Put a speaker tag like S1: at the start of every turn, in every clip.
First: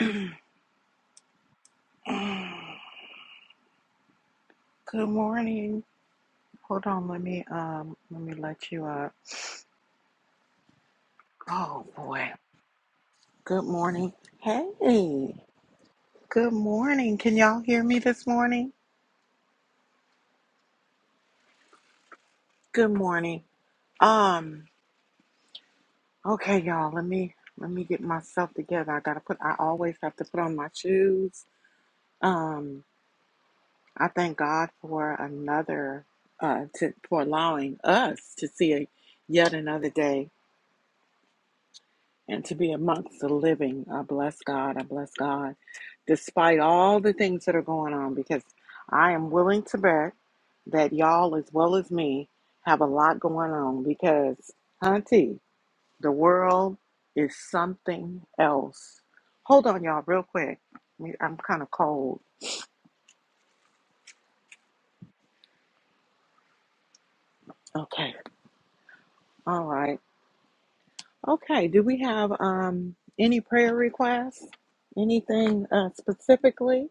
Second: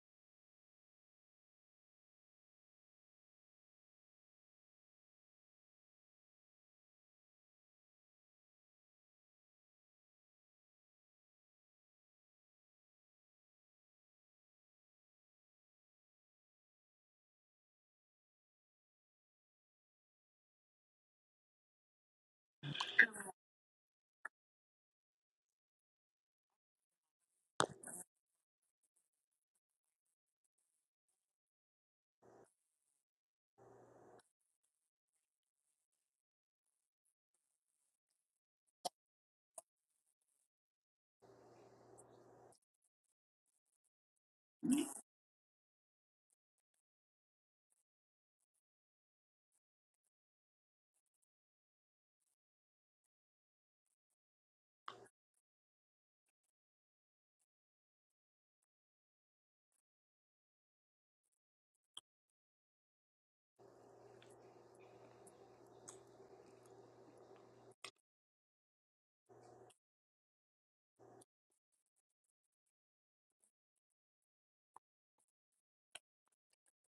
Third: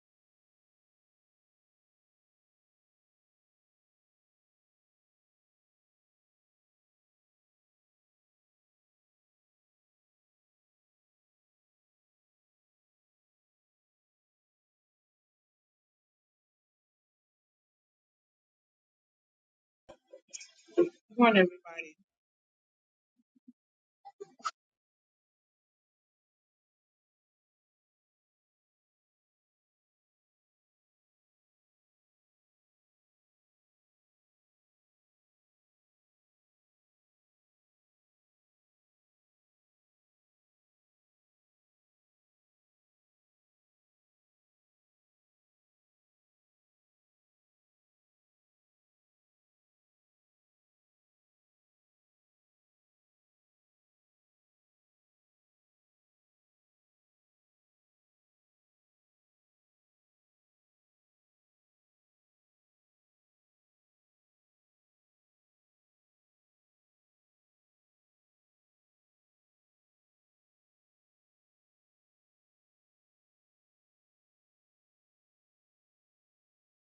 S1: Good morning. Hold on, let me um let me let you up. Oh boy. Good morning. Hey. Good morning. Can y'all hear me this morning?
S2: morning, everybody.
S1: Good morning. Um okay y'all, let me let me get myself together. I got to put I always have to put on my shoes. Um I thank God for another uh to for allowing us to see a, yet another day and to be amongst the living. I bless God. I bless God. despite all the things that are going on, because I am willing to bet that y'all, as well as me, have a lot going on. Because, hunty, the world is something else. Hold on, y'all, real quick. Me- I'm kind of cold. Okay. All right. Okay. Do we have um any prayer requests? Anything uh, specifically?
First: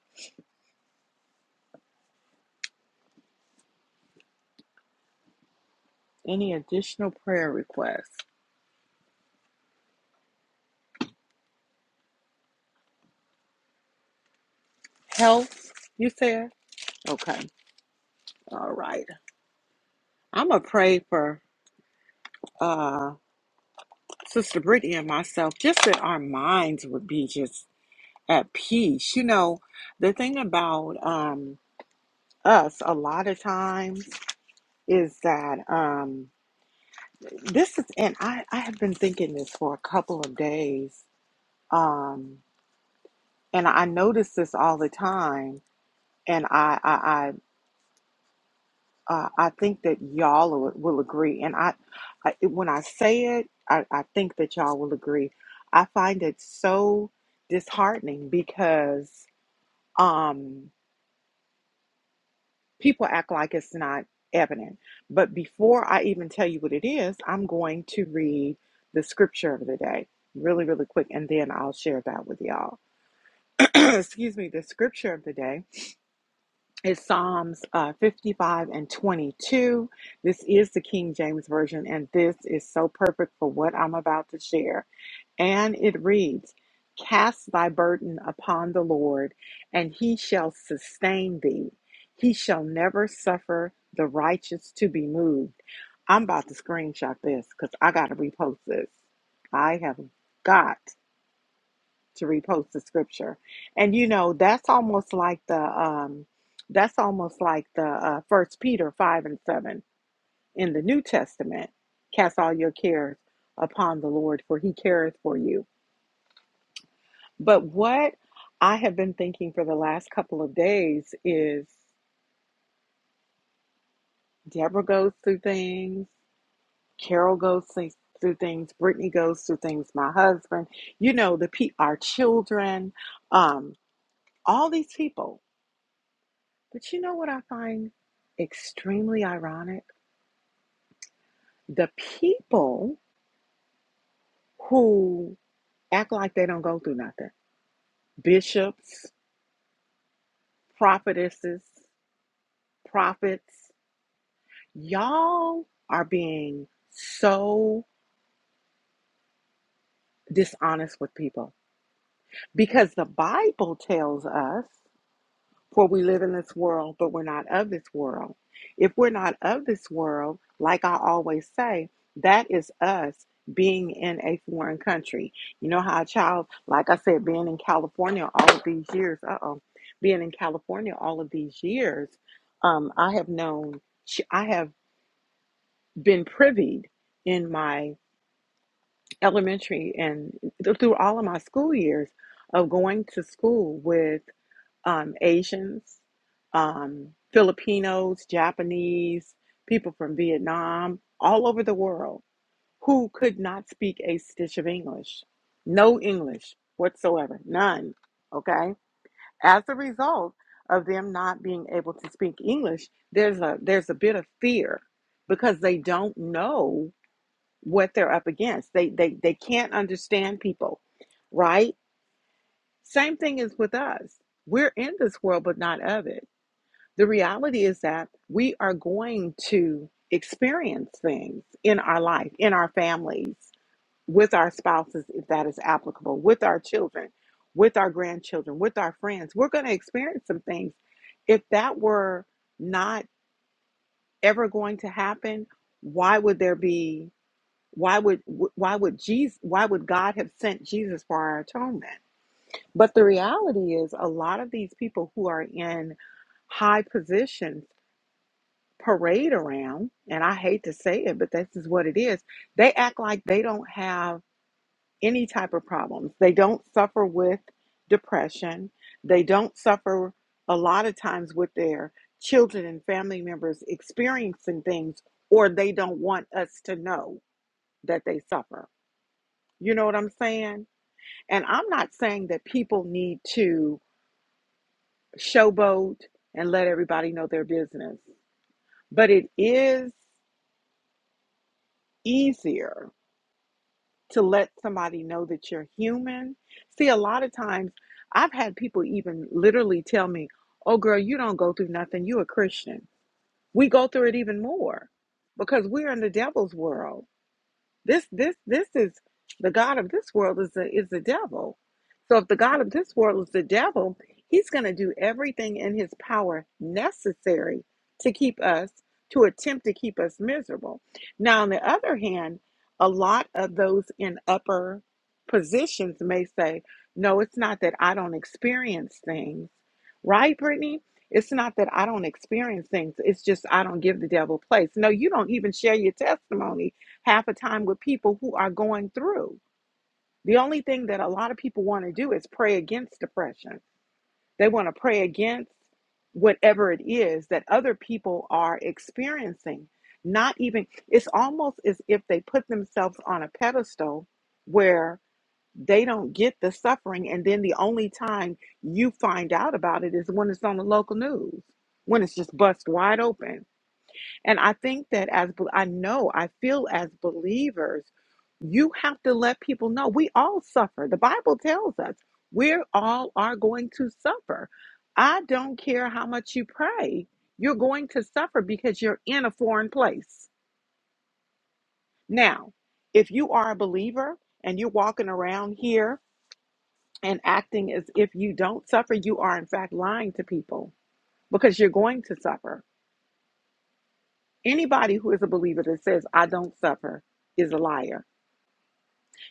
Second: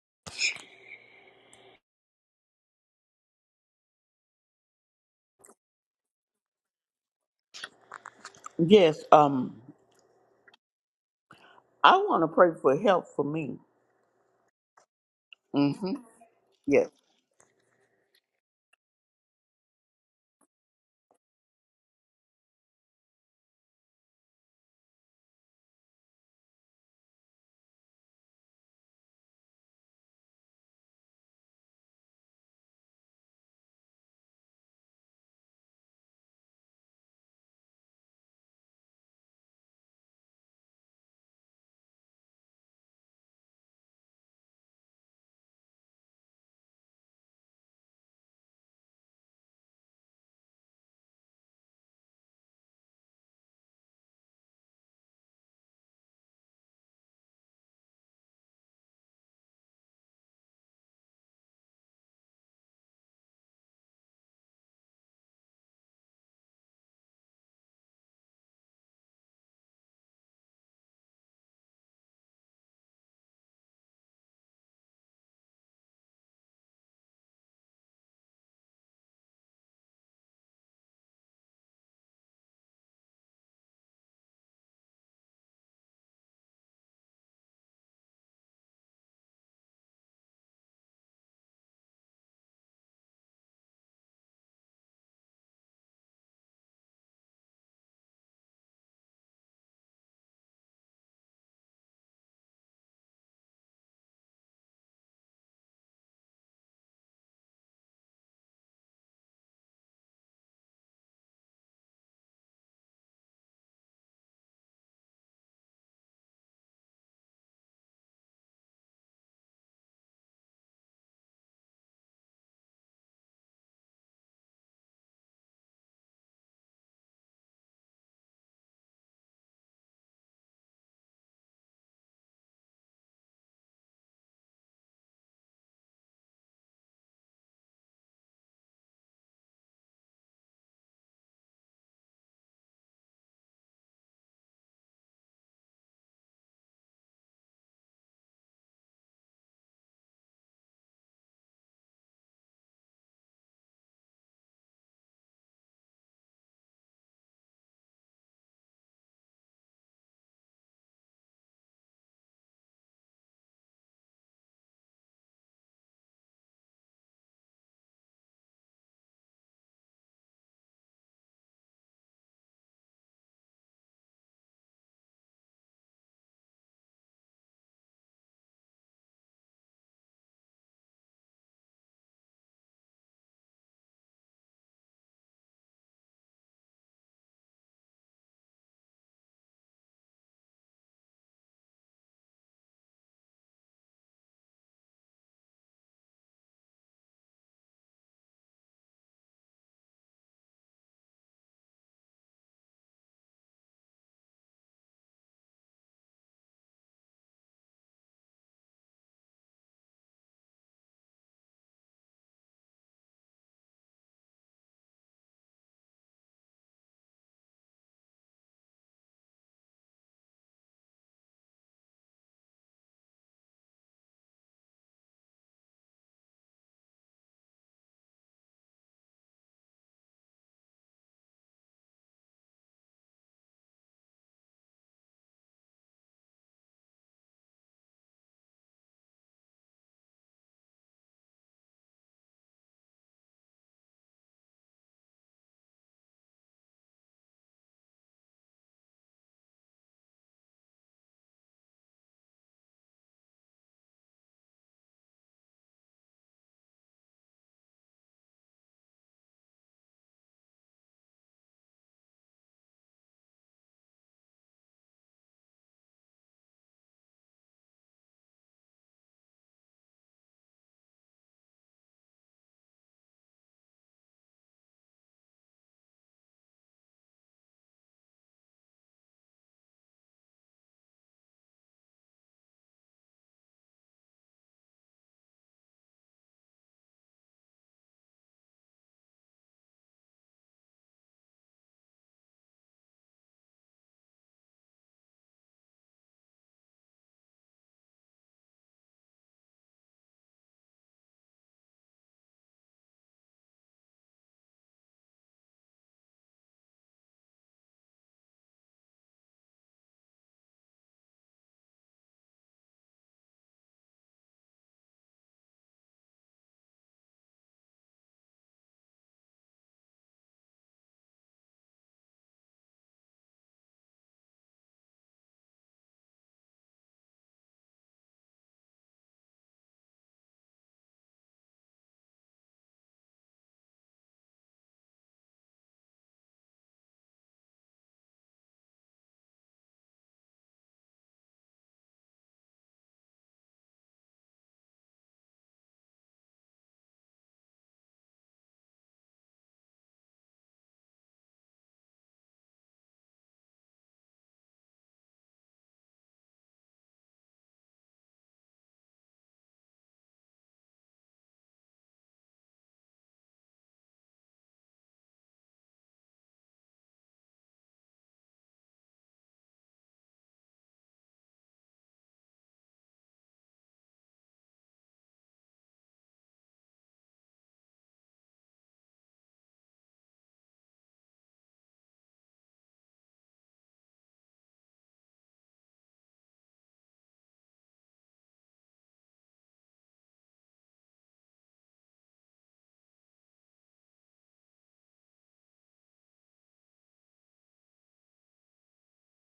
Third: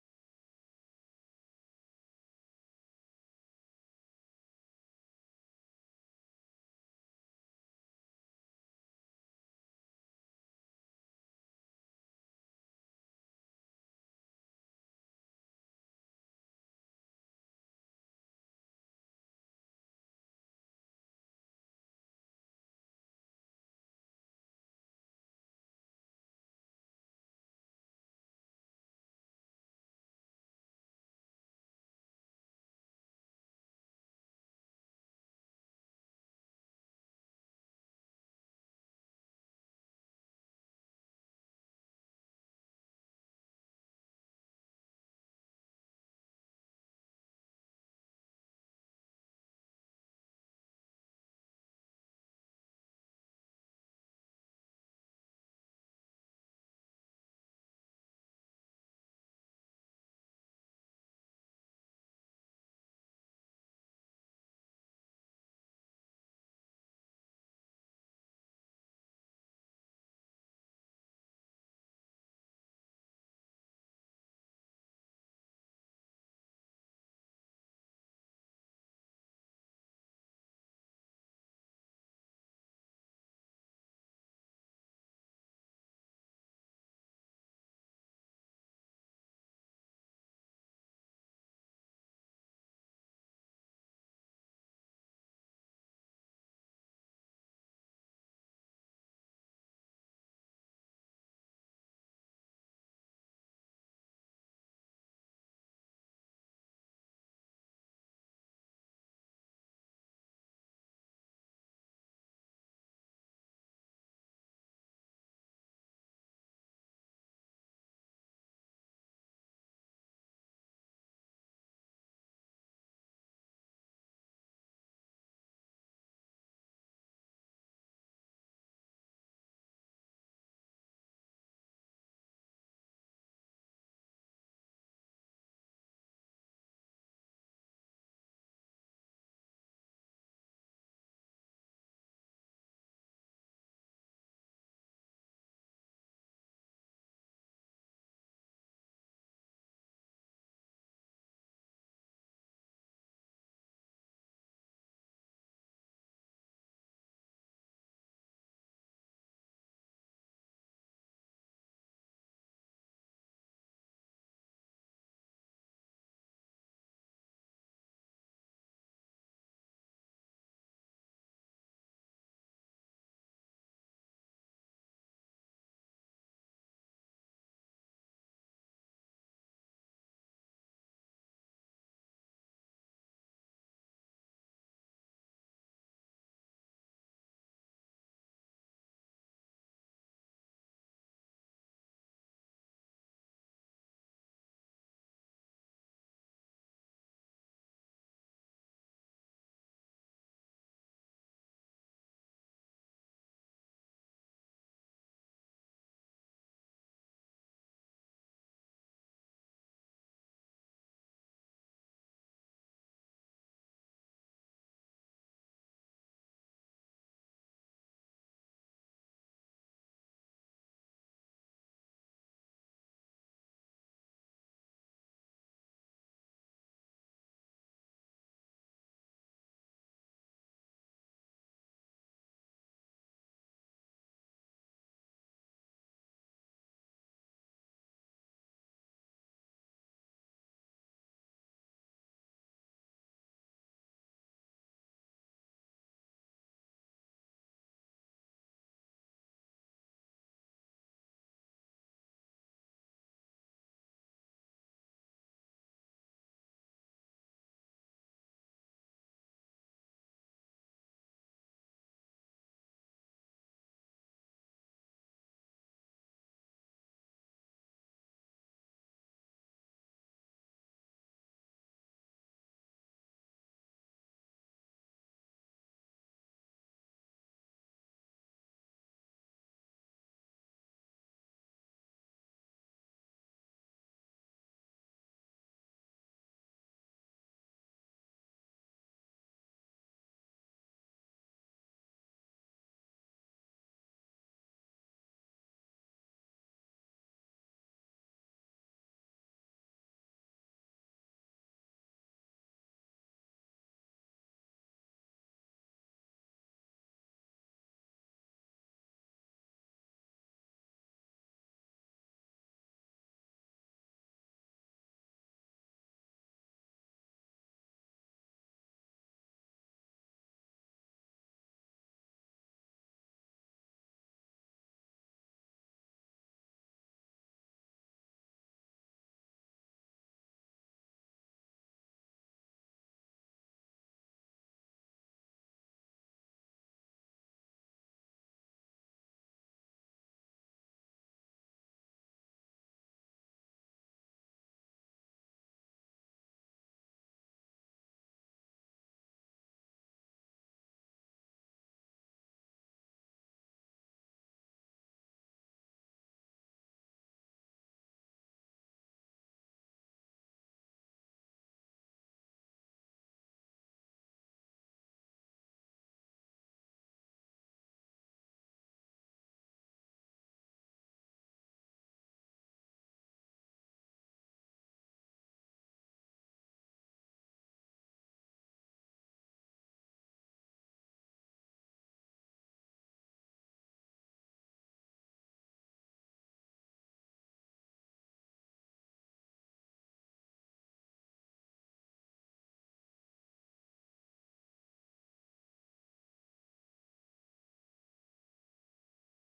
S1: Any additional prayer requests?
S3: Yes, um, I want to pray for help for me.
S1: Health,
S3: Mm-hmm.
S1: you said?
S3: Yes.
S1: Okay. All right. I'm gonna pray for uh, Sister Brittany and myself, just that our minds would be just at peace. You know, the thing about um, us a lot of times is that um, this is, and I, I have been thinking this for a couple of days, um, and I notice this all the time, and I I. uh, I think that y'all will, will agree. And I, I, when I say it, I, I think that y'all will agree. I find it so disheartening because um, people act like it's not evident. But before I even tell you what it is, I'm going to read the scripture of the day really, really quick, and then I'll share that with y'all. Excuse me, the scripture of the day is Psalms uh, 55 and 22. This is the King James Version, and this is so perfect for what I'm about to share. And it reads Cast thy burden upon the Lord, and he shall sustain thee. He shall never suffer the righteous to be moved. I'm about to screenshot this because I got to repost this. I have got to repost the scripture. And you know, that's almost like the um that's almost like the uh first Peter five and seven in the New Testament. Cast all your cares upon the Lord, for he careth for you. But what I have been thinking for the last couple of days is Deborah goes through things, Carol goes through things, Brittany goes through things, my husband, you know, the pe- our children, um, all these people But you know what I find extremely ironic? The people who act like they don't go through nothing bishops, prophetesses, prophets, y'all are being so dishonest with people because the Bible tells us For we live in this world, but we're not of this world. If we're not of this world, like I always say, that is us being in a foreign country. You know how a child, like I said, being in California all of these years, uh oh, being in California all of these years, um, I have known, I have been privied in my elementary and through all of my school years of going to school with um, Asians, um, Filipinos, Japanese, people from Vietnam, all over the world who could not speak a stitch of English. No English whatsoever, none. Okay? As a result of them not being able to speak English, there's a there's a bit of fear because they don't know what they're up against. They they they can't understand people, right? Same thing is with us. We're in this world but not of it the reality is that we are going to experience things in our life, in our families, with our spouses, if that is applicable, with our children, with our grandchildren, with our friends. We're going to experience some things. If that were not ever going to happen, why would there be? Why would why would Jesus? Why would God have sent Jesus for our atonement? But the reality is, a lot of these people who are in high positions parade around, and I hate to say it, but this is what it is. They act like they don't have any type of problems. They don't suffer with depression. They don't suffer a lot of times with their children and family members experiencing things, or they don't want us to know that they suffer. You know what I'm saying? And I'm not saying that people need to showboat and let everybody know their business, but it is easier to let somebody know that you're human. See, a lot of times I've had people even literally tell me, Oh, girl, you don't go through nothing. you a Christian. We go through it even more because we're in the devil's world. This this this is the god of this world is the is the devil. So if the god of this world is the devil, he's going to do everything in his power necessary to keep us to attempt to keep us miserable. Now on the other hand, a lot of those in upper positions may say, "No, it's not that I don't experience things." Right, Brittany? It's not that I don't experience things. It's just I don't give the devil place. No, you don't even share your testimony half the time with people who are going through. The only thing that a lot of people want to do is pray against depression. They want to pray against whatever it is that other people are experiencing. Not even, it's almost as if they put themselves on a pedestal where they don't get the suffering. And then the only time you find out about it is when it's on the local news, when it's just bust wide open and I think that as bel- I know, I feel as believers, you have to let people know we all suffer. The Bible tells us we all are going to suffer. I don't care how much you pray, you're going to suffer because you're in a foreign place. Now, if you are a believer and you're walking around here and acting as if you don't suffer, you are in fact lying to people because you're going to suffer. Anybody who is a believer that says, I don't suffer, is a liar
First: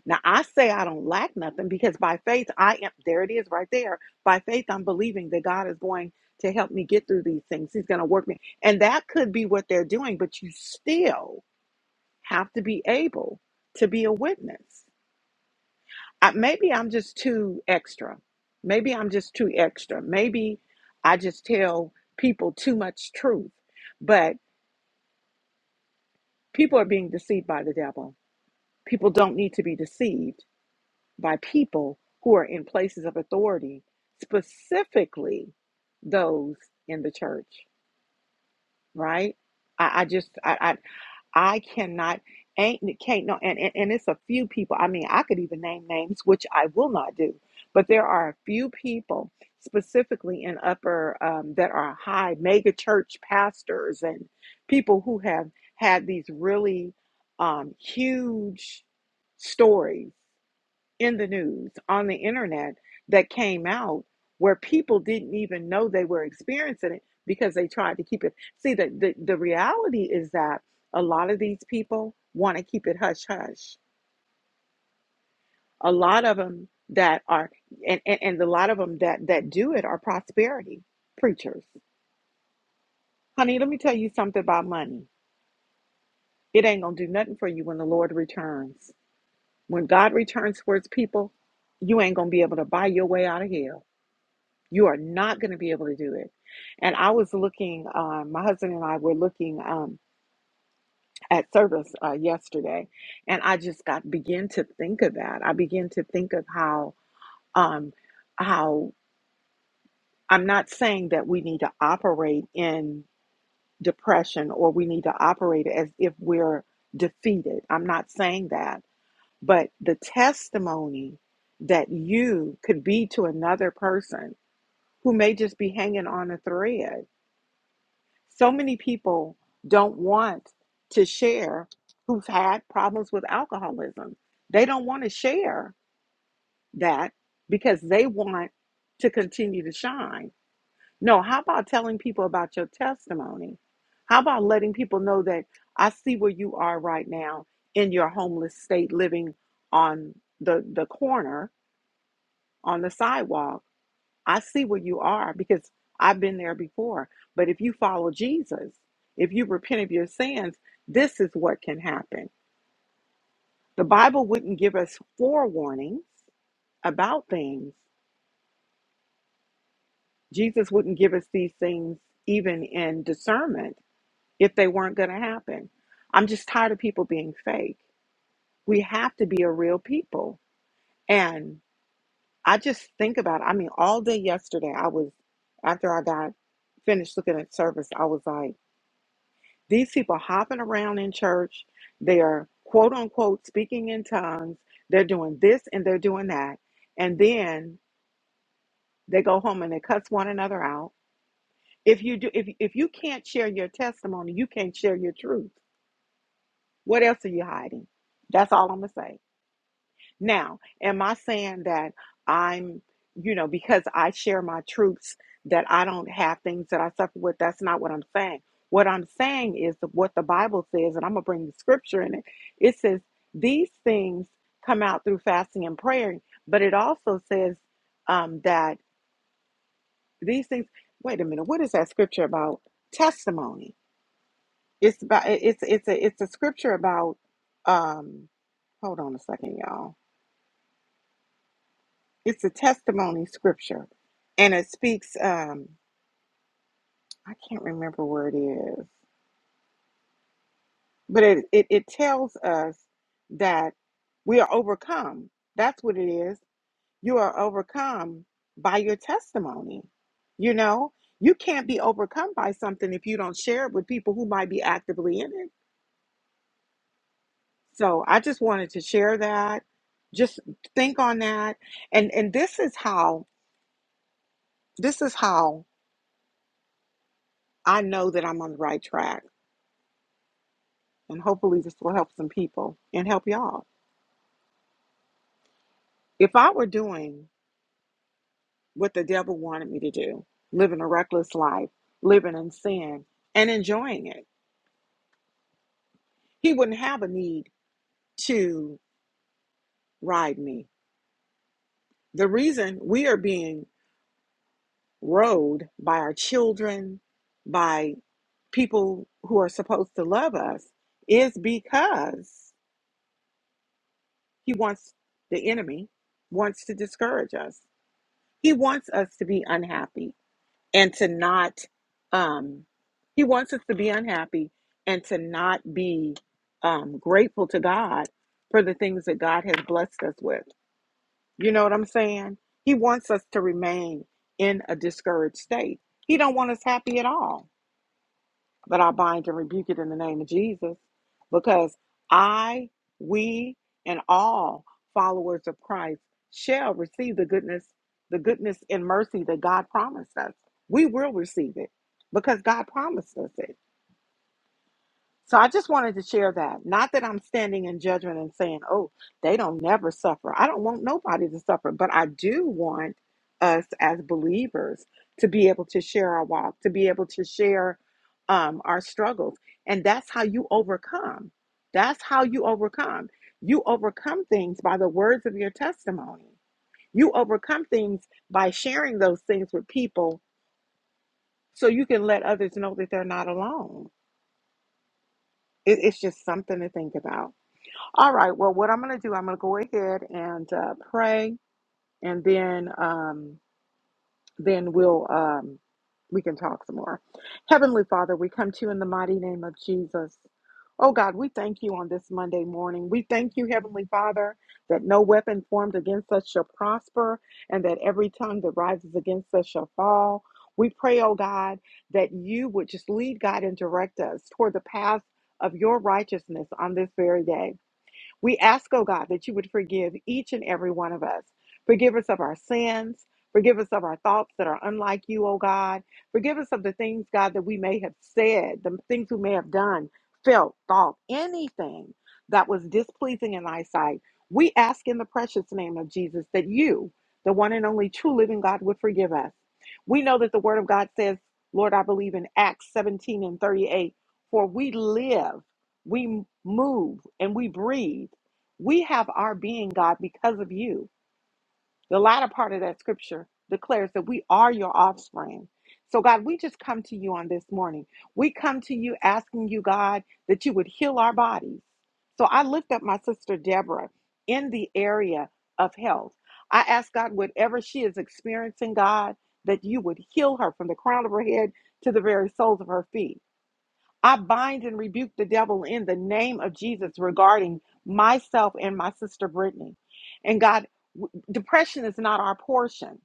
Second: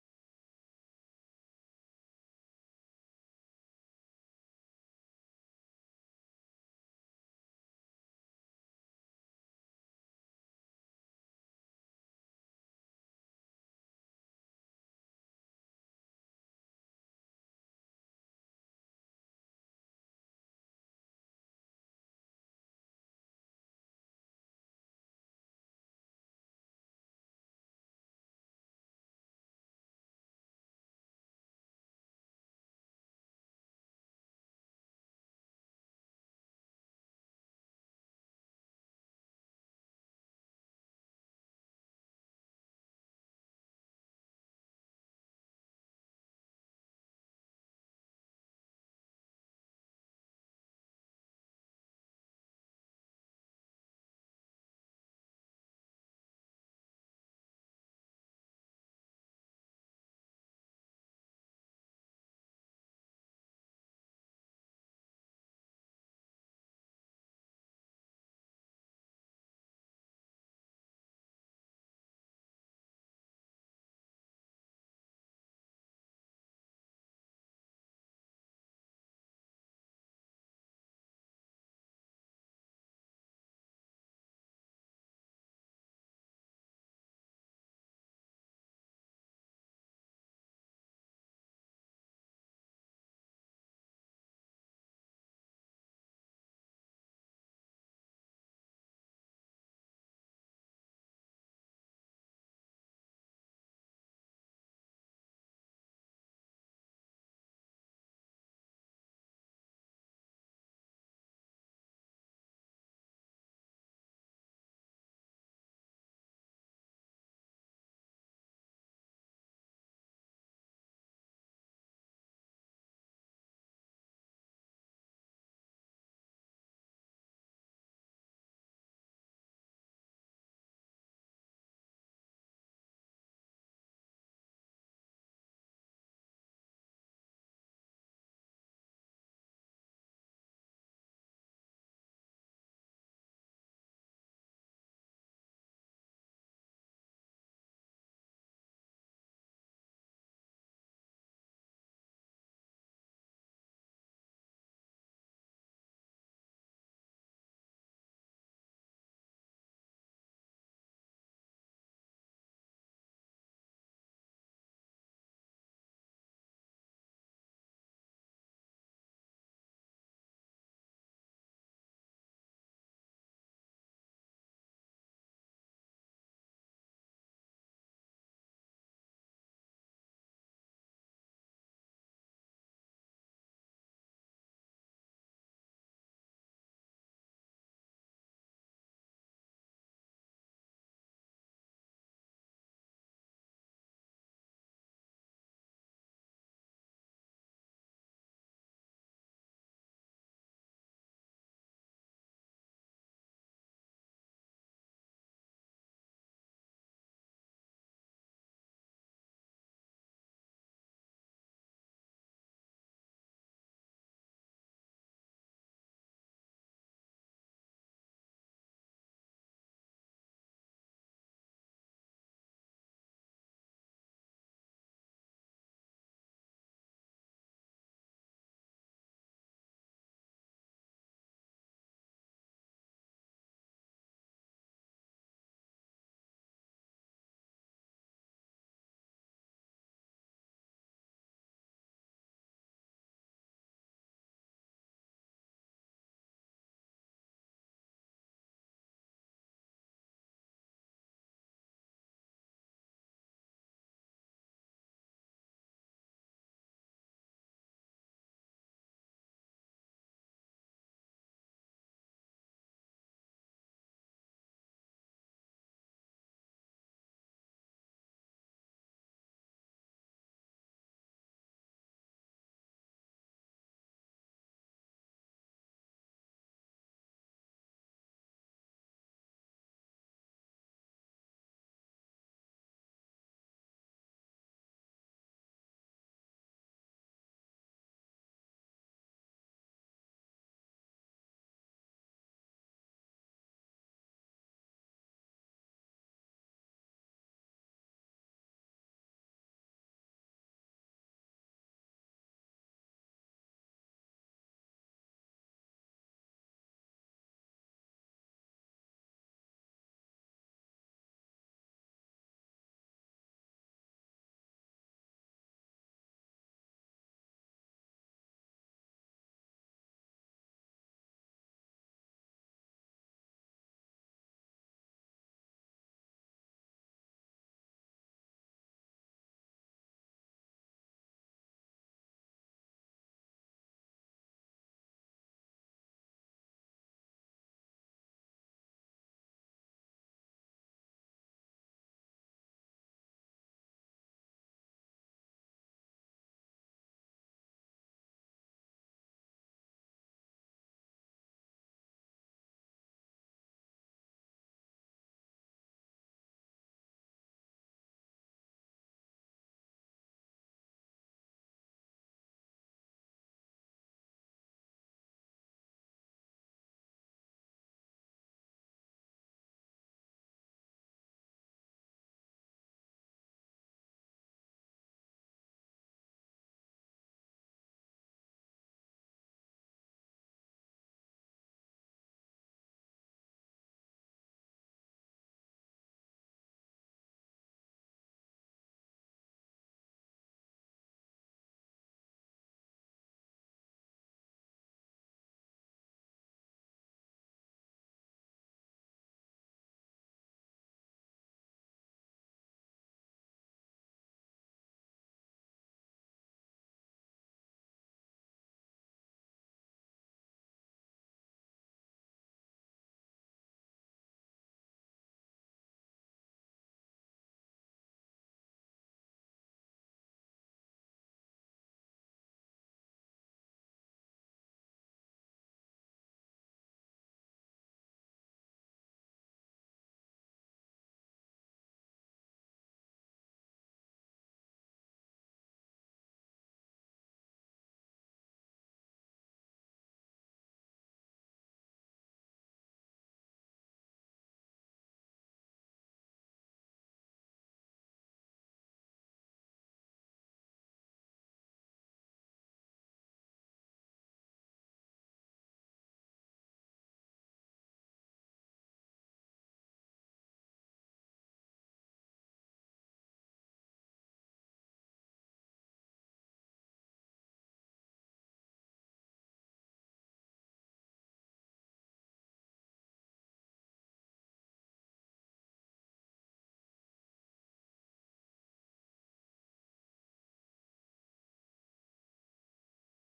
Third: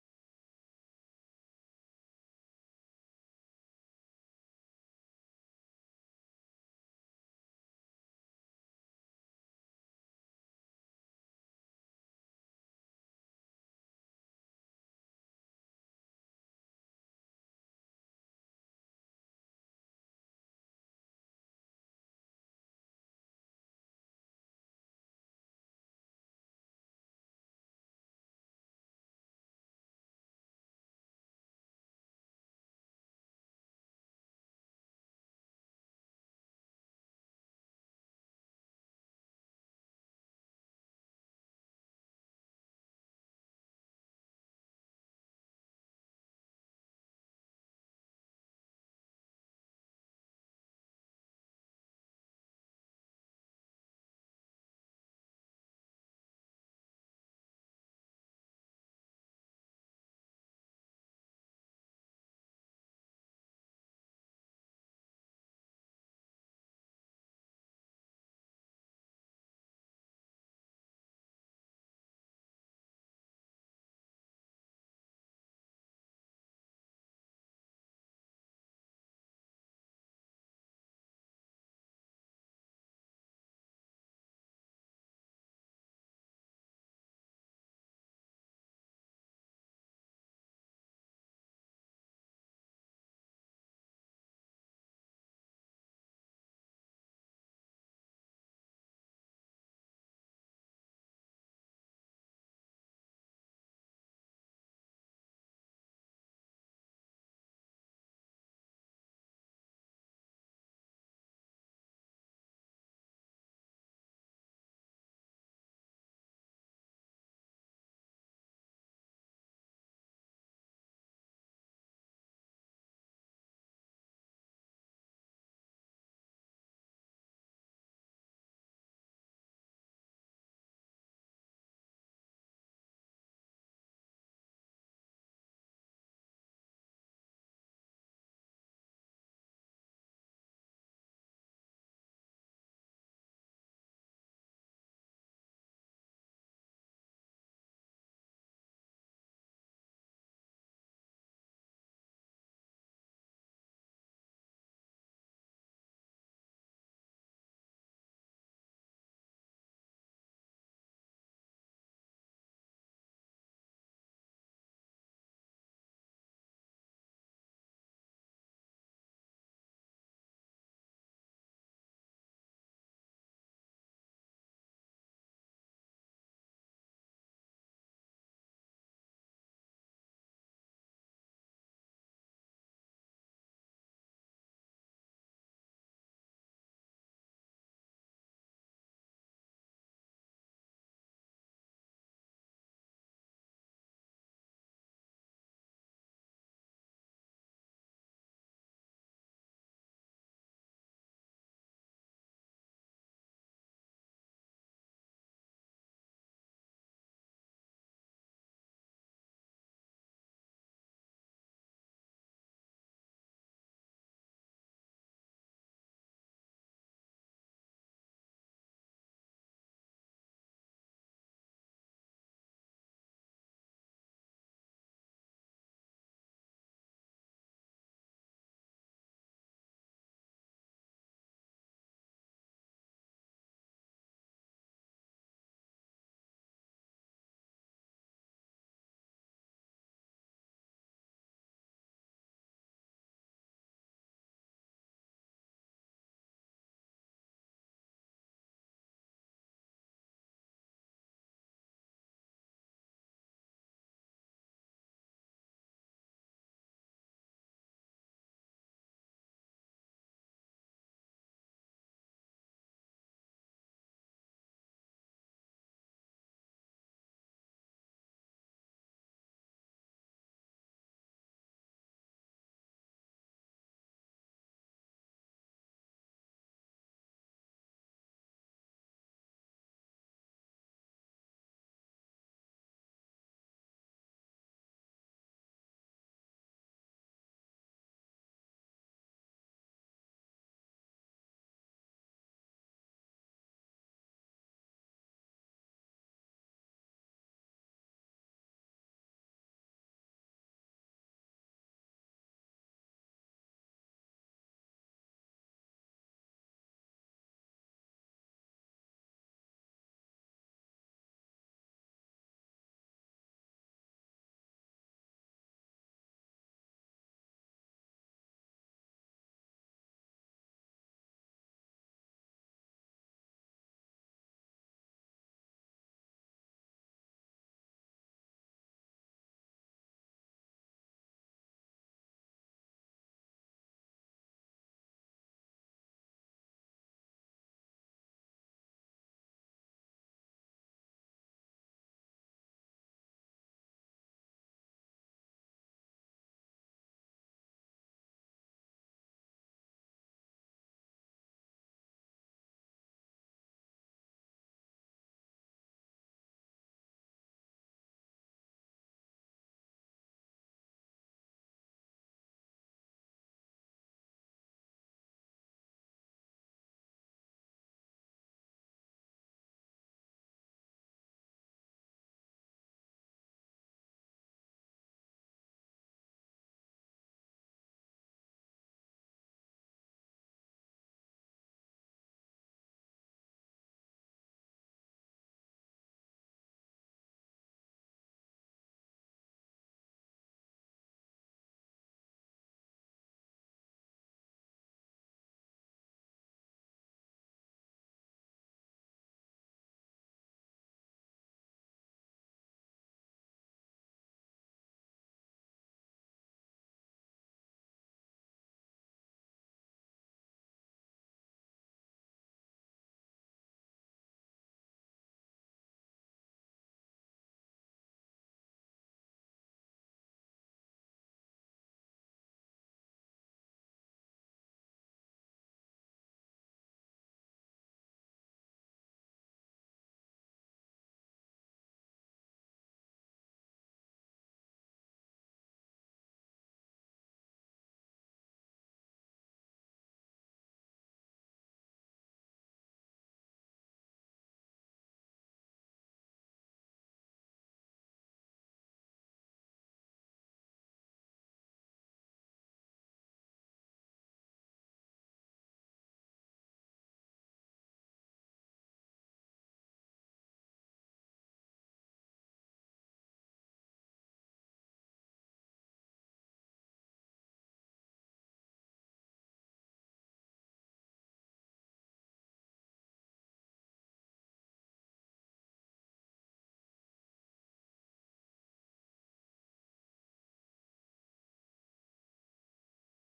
S1: Now I say I don't lack nothing because by faith I am there it is right there. By faith I'm believing that God is going to help me get through these things. He's going to work me. And that could be what they're doing, but you still have to be able to be a witness. I, maybe I'm just too extra. Maybe I'm just too extra. Maybe I just tell people too much truth. But people are being deceived by the devil. People don't need to be deceived by people who are in places of authority, specifically those in the church, right? I, I just I, I I cannot ain't can't no and, and and it's a few people. I mean, I could even name names, which I will not do, but there are a few people specifically in upper um, that are high mega church pastors and people who have had these really um, huge stories in the news, on the internet that came out where people didn't even know they were experiencing it because they tried to keep it. See, the, the, the reality is that a lot of these people want to keep it hush hush. A lot of them that are, and, and, and a lot of them that, that do it are prosperity preachers. Honey, let me tell you something about money. It ain't going to do nothing for you when the Lord returns. When God returns for his people, you ain't going to be able to buy your way out of hell. You are not going to be able to do it. And I was looking, uh, my husband and I were looking um, at service uh, yesterday, and I just got began to think of that. I began to think of how um, how I'm not saying that we need to operate in depression or we need to operate as if we're defeated. I'm not saying that, but the testimony that you could be to another person who may just be hanging on a thread So many people don't want to share who've had problems with alcoholism. They don't want to share that because they want to continue to shine. No, how about telling people about your testimony? How about letting people know that I see where you are right now in your homeless state living on the, the corner on the sidewalk I see where you are because I've been there before. But if you follow Jesus, if you repent of your sins, this is what can happen. The Bible wouldn't give us forewarnings about things. Jesus wouldn't give us these things even in discernment if they weren't going to happen. I'm just tired of people being fake. We have to be a real people. And I just think about, I mean, all day yesterday, I was, after I got finished looking at service, I was like, These people hopping around in church. They are quote unquote speaking in tongues. They're doing this and they're doing that. And then they go home and they cuss one another out. If you do if if you can't share your testimony, you can't share your truth. What else are you hiding? That's all I'm gonna say. Now, am I saying that I'm, you know, because I share my truths that I don't have things that I suffer with? That's not what I'm saying. What I'm saying is that what the Bible says, and I'm going to bring the scripture in it. It says these things come out through fasting and prayer, but it also says um, that these things. Wait a minute, what is that scripture about? Testimony. It's about it's it's a it's a scripture about. Um, hold on a second, y'all It's a testimony scripture, and it speaks. Um, I can't remember where it is, but it, it it tells us that we are overcome. That's what it is. You are overcome by your testimony. You know, you can't be overcome by something if you don't share it with people who might be actively in it. So I just wanted to share that. Just think on that, and and this is how this is how I know that I'm on the right track And hopefully, this will help some people and help y'all. If I were doing what the devil wanted me to do, living a reckless life, living in sin, and enjoying it, he wouldn't have a need to ride me. The reason we are being rode by our children, by people who are supposed to love us, is because he wants the enemy wants to discourage us. He wants us to be unhappy. and to not um he wants us to be unhappy and to not be um grateful to God for the things that God has blessed us with. You know what I'm saying? He wants us to remain in a discouraged state. He don't want us happy at all. But I bind and rebuke it in the name of Jesus because I, we, and all followers of Christ shall receive the goodness, the goodness and mercy that God promised us. We will receive it because God promised us it. So I just wanted to share that. Not that I'm standing in judgment and saying, oh, they don't never suffer. I don't want nobody to suffer, but I do want us as believers to be able to share our walk, to be able to share um, our struggles. And that's how you overcome. That's how you overcome. You overcome things by the words of your testimony. You overcome things by sharing those things with people so you can let others know that they're not alone. It, it's just something to think about. All right. Well, what I'm going to do, I'm going to go ahead and uh, pray, and then um, then we'll um, we can talk some more. Heavenly Father, we come to you in the mighty name of Jesus. Oh God, we thank you on this Monday morning. We thank you, Heavenly Father, that no weapon formed against us shall prosper, and that every tongue that rises against us shall fall. We pray, oh God, that you would just lead, God, and direct us toward the path of your righteousness on this very day. We ask, oh God, that you would forgive each and every one of us. Forgive us of our sins. Forgive us of our thoughts that are unlike you, oh God. Forgive us of the things, God, that we may have said, the things we may have done, felt, thought, anything that was displeasing in thy sight. We ask in the precious name of Jesus that you, the one and only true living God, would forgive us. We know that the word of God says, Lord, I believe in Acts 17 and 38, for we live we move and we breathe. We have our being, God, because of you. The latter part of that scripture declares that we are your offspring. So, God, we just come to you on this morning. We come to you asking you, God, that you would heal our bodies. So, I lift up my sister Deborah in the area of health. I ask God, whatever she is experiencing, God, that you would heal her from the crown of her head to the very soles of her feet. I bind and rebuke the devil in the name of Jesus regarding myself and my sister Brittany. And God, w- depression is not our portion.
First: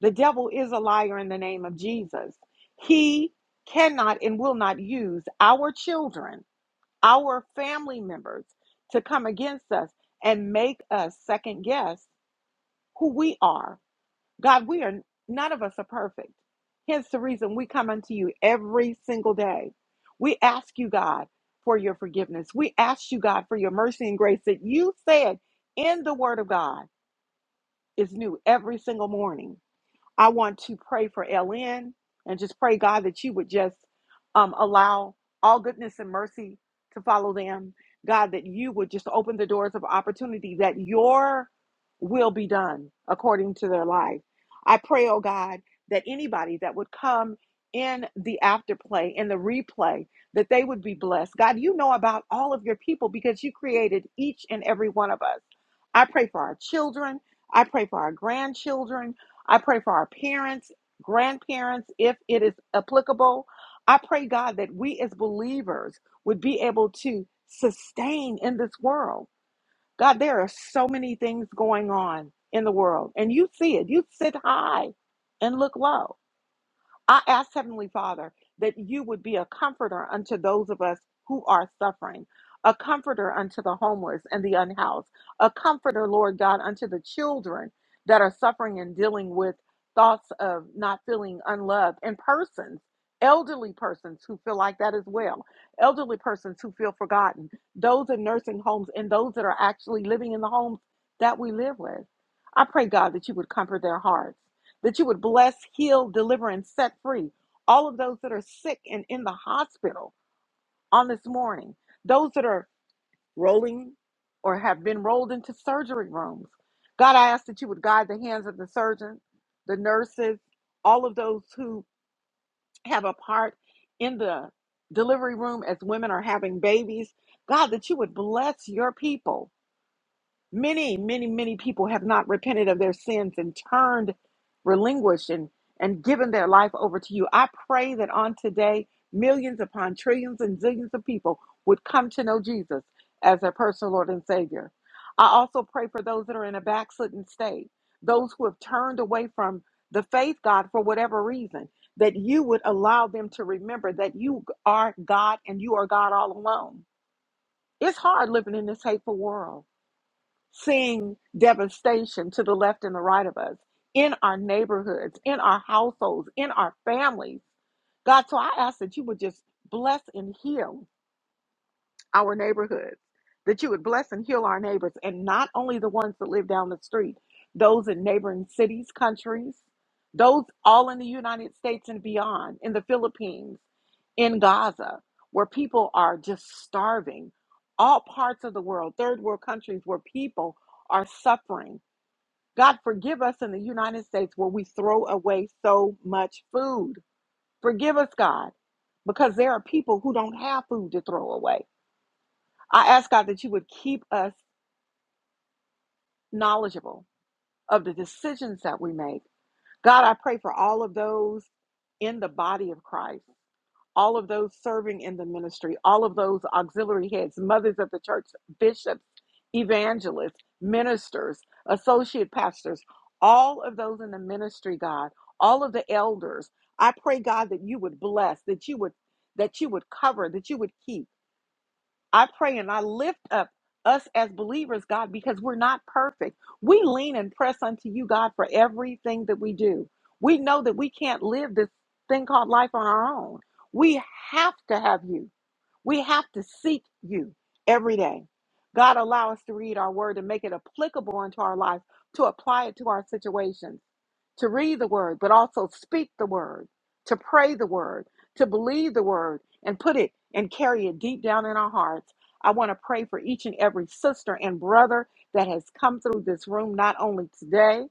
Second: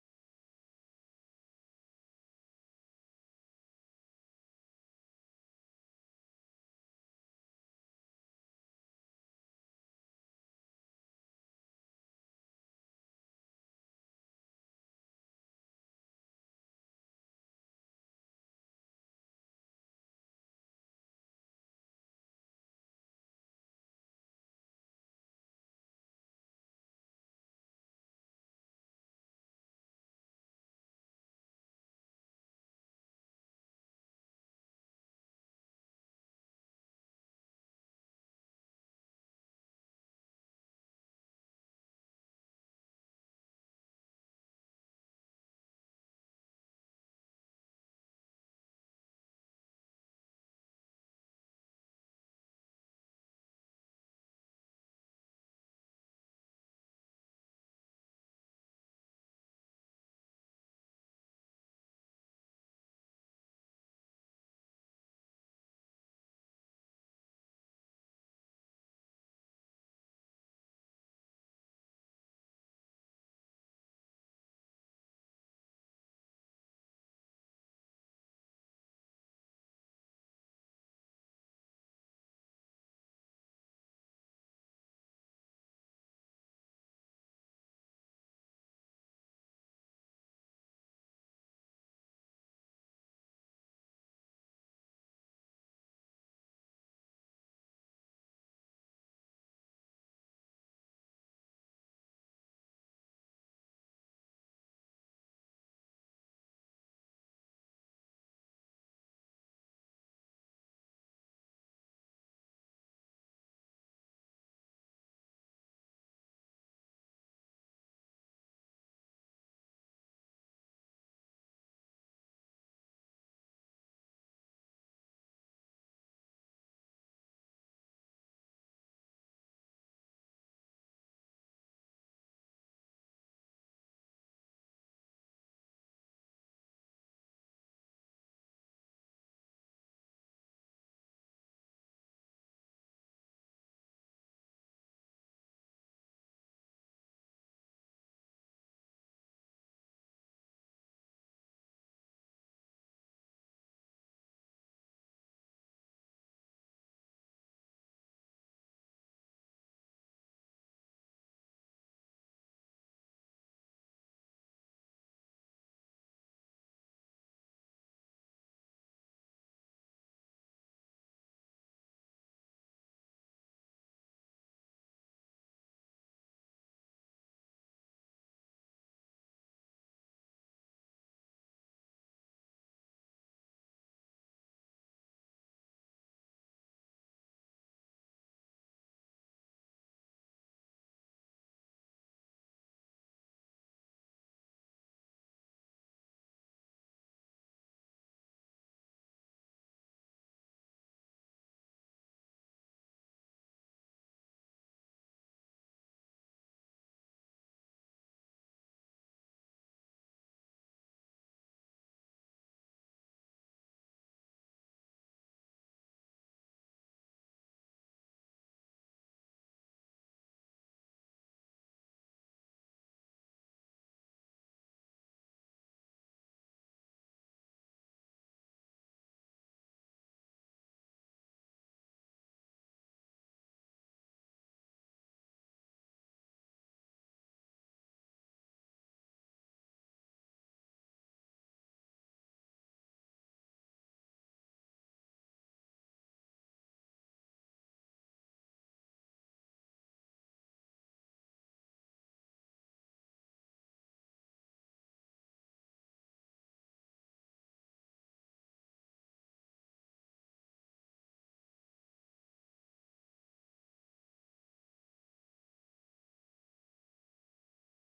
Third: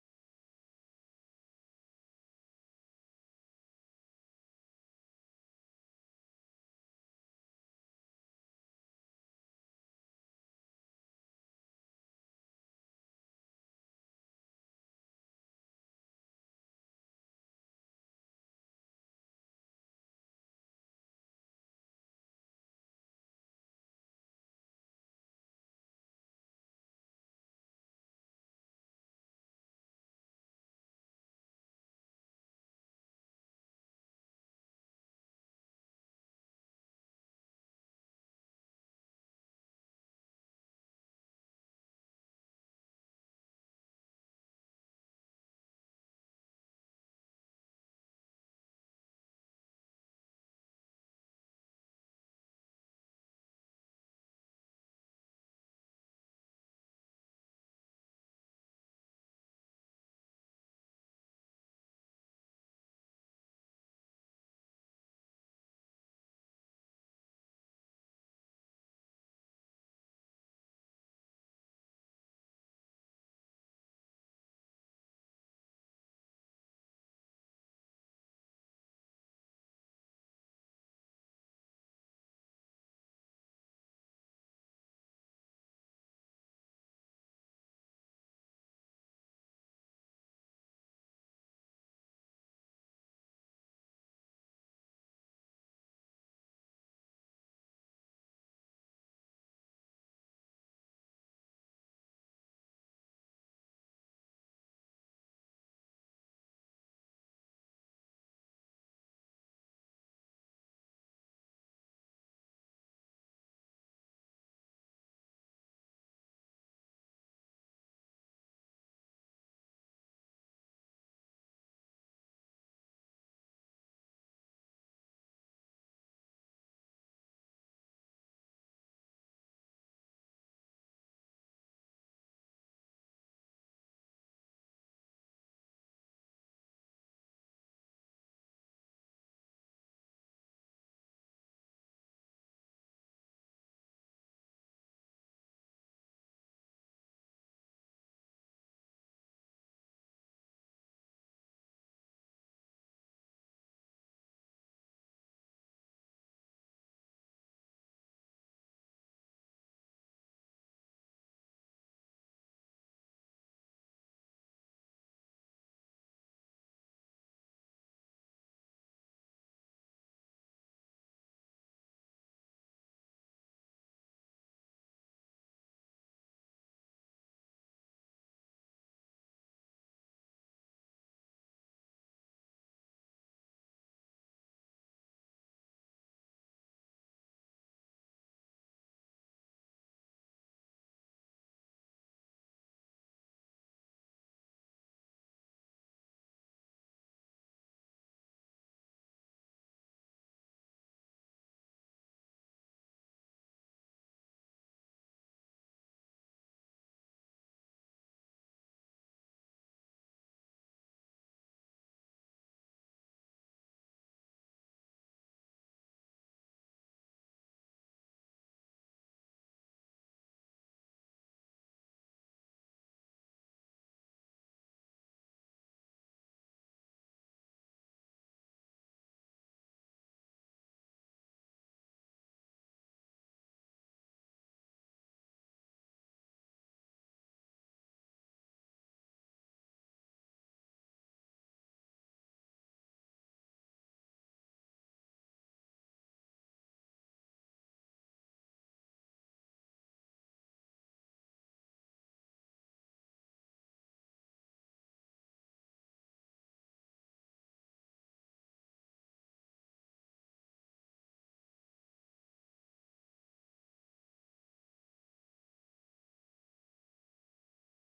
S1: The devil is a liar in the name of Jesus. He cannot and will not use our children, our family members to come against us and make us second guess who we are God, we are none of us are perfect. Hence the reason we come unto you every single day. We ask you, God, for your forgiveness. We ask you, God, for your mercy and grace that you said in the Word of God is new every single morning. I want to pray for LN and just pray, God, that you would just um, allow all goodness and mercy to follow them. God, that you would just open the doors of opportunity, that your will be done according to their life. I pray, oh God, that anybody that would come in the afterplay, in the replay, that they would be blessed. God, you know about all of your people because you created each and every one of us. I pray for our children. I pray for our grandchildren. I pray for our parents, grandparents, if it is applicable. I pray, God, that we as believers would be able to sustain in this world. God, there are so many things going on in the world, and you see it. You sit high and look low. I ask Heavenly Father that you would be a comforter unto those of us who are suffering, a comforter unto the homeless and the unhoused, a comforter, Lord God, unto the children that are suffering and dealing with thoughts of not feeling unloved, and persons, elderly persons who feel like that as well, elderly persons who feel forgotten, those in nursing homes, and those that are actually living in the homes that we live with. I pray, God, that you would comfort their hearts that you would bless, heal, deliver, and set free all of those that are sick and in the hospital on this morning, those that are rolling or have been rolled into surgery rooms. God, I ask that you would guide the hands of the surgeon, the nurses, all of those who have a part in the delivery room as women are having babies. God, that you would bless your people Many, many, many people have not repented of their sins and turned, relinquished, and, and given their life over to you. I pray that on today, millions upon trillions and zillions of people would come to know Jesus as their personal Lord and Savior. I also pray for those that are in a backslidden state, those who have turned away from the faith, God, for whatever reason, that you would allow them to remember that you are God and you are God all alone. It's hard living in this hateful world seeing devastation to the left and the right of us, in our neighborhoods, in our households, in our families. God, so I ask that you would just bless and heal our neighborhoods, that you would bless and heal our neighbors, and not only the ones that live down the street, those in neighboring cities, countries, those all in the United States and beyond, in the Philippines, in Gaza, where people are just starving, all parts of the world, third world countries where people are suffering. God, forgive us in the United States where we throw away so much food. Forgive us, God, because there are people who don't have food to throw away. I ask God that you would keep us knowledgeable of the decisions that we make. God, I pray for all of those in the body of Christ, all of those serving in the ministry, all of those auxiliary heads, mothers of the church, bishops, evangelists, ministers, associate pastors, all of those in the ministry, God, all of the elders. I pray, God, that you would bless, that you would that you would cover, that you would keep. I pray and I lift up us as believers, God, because we're not perfect. We lean and press unto you, God, for everything that we do. We know that we can't live this thing called life on our own. We have to have you. We have to seek you every day. God, allow us to read our word and make it applicable unto our life, to apply it to our situations to read the word, but also speak the word, to pray the word, to believe the word, and put it and carry it deep down in our hearts. I want to pray for each and every sister and brother that has come through this room, not only today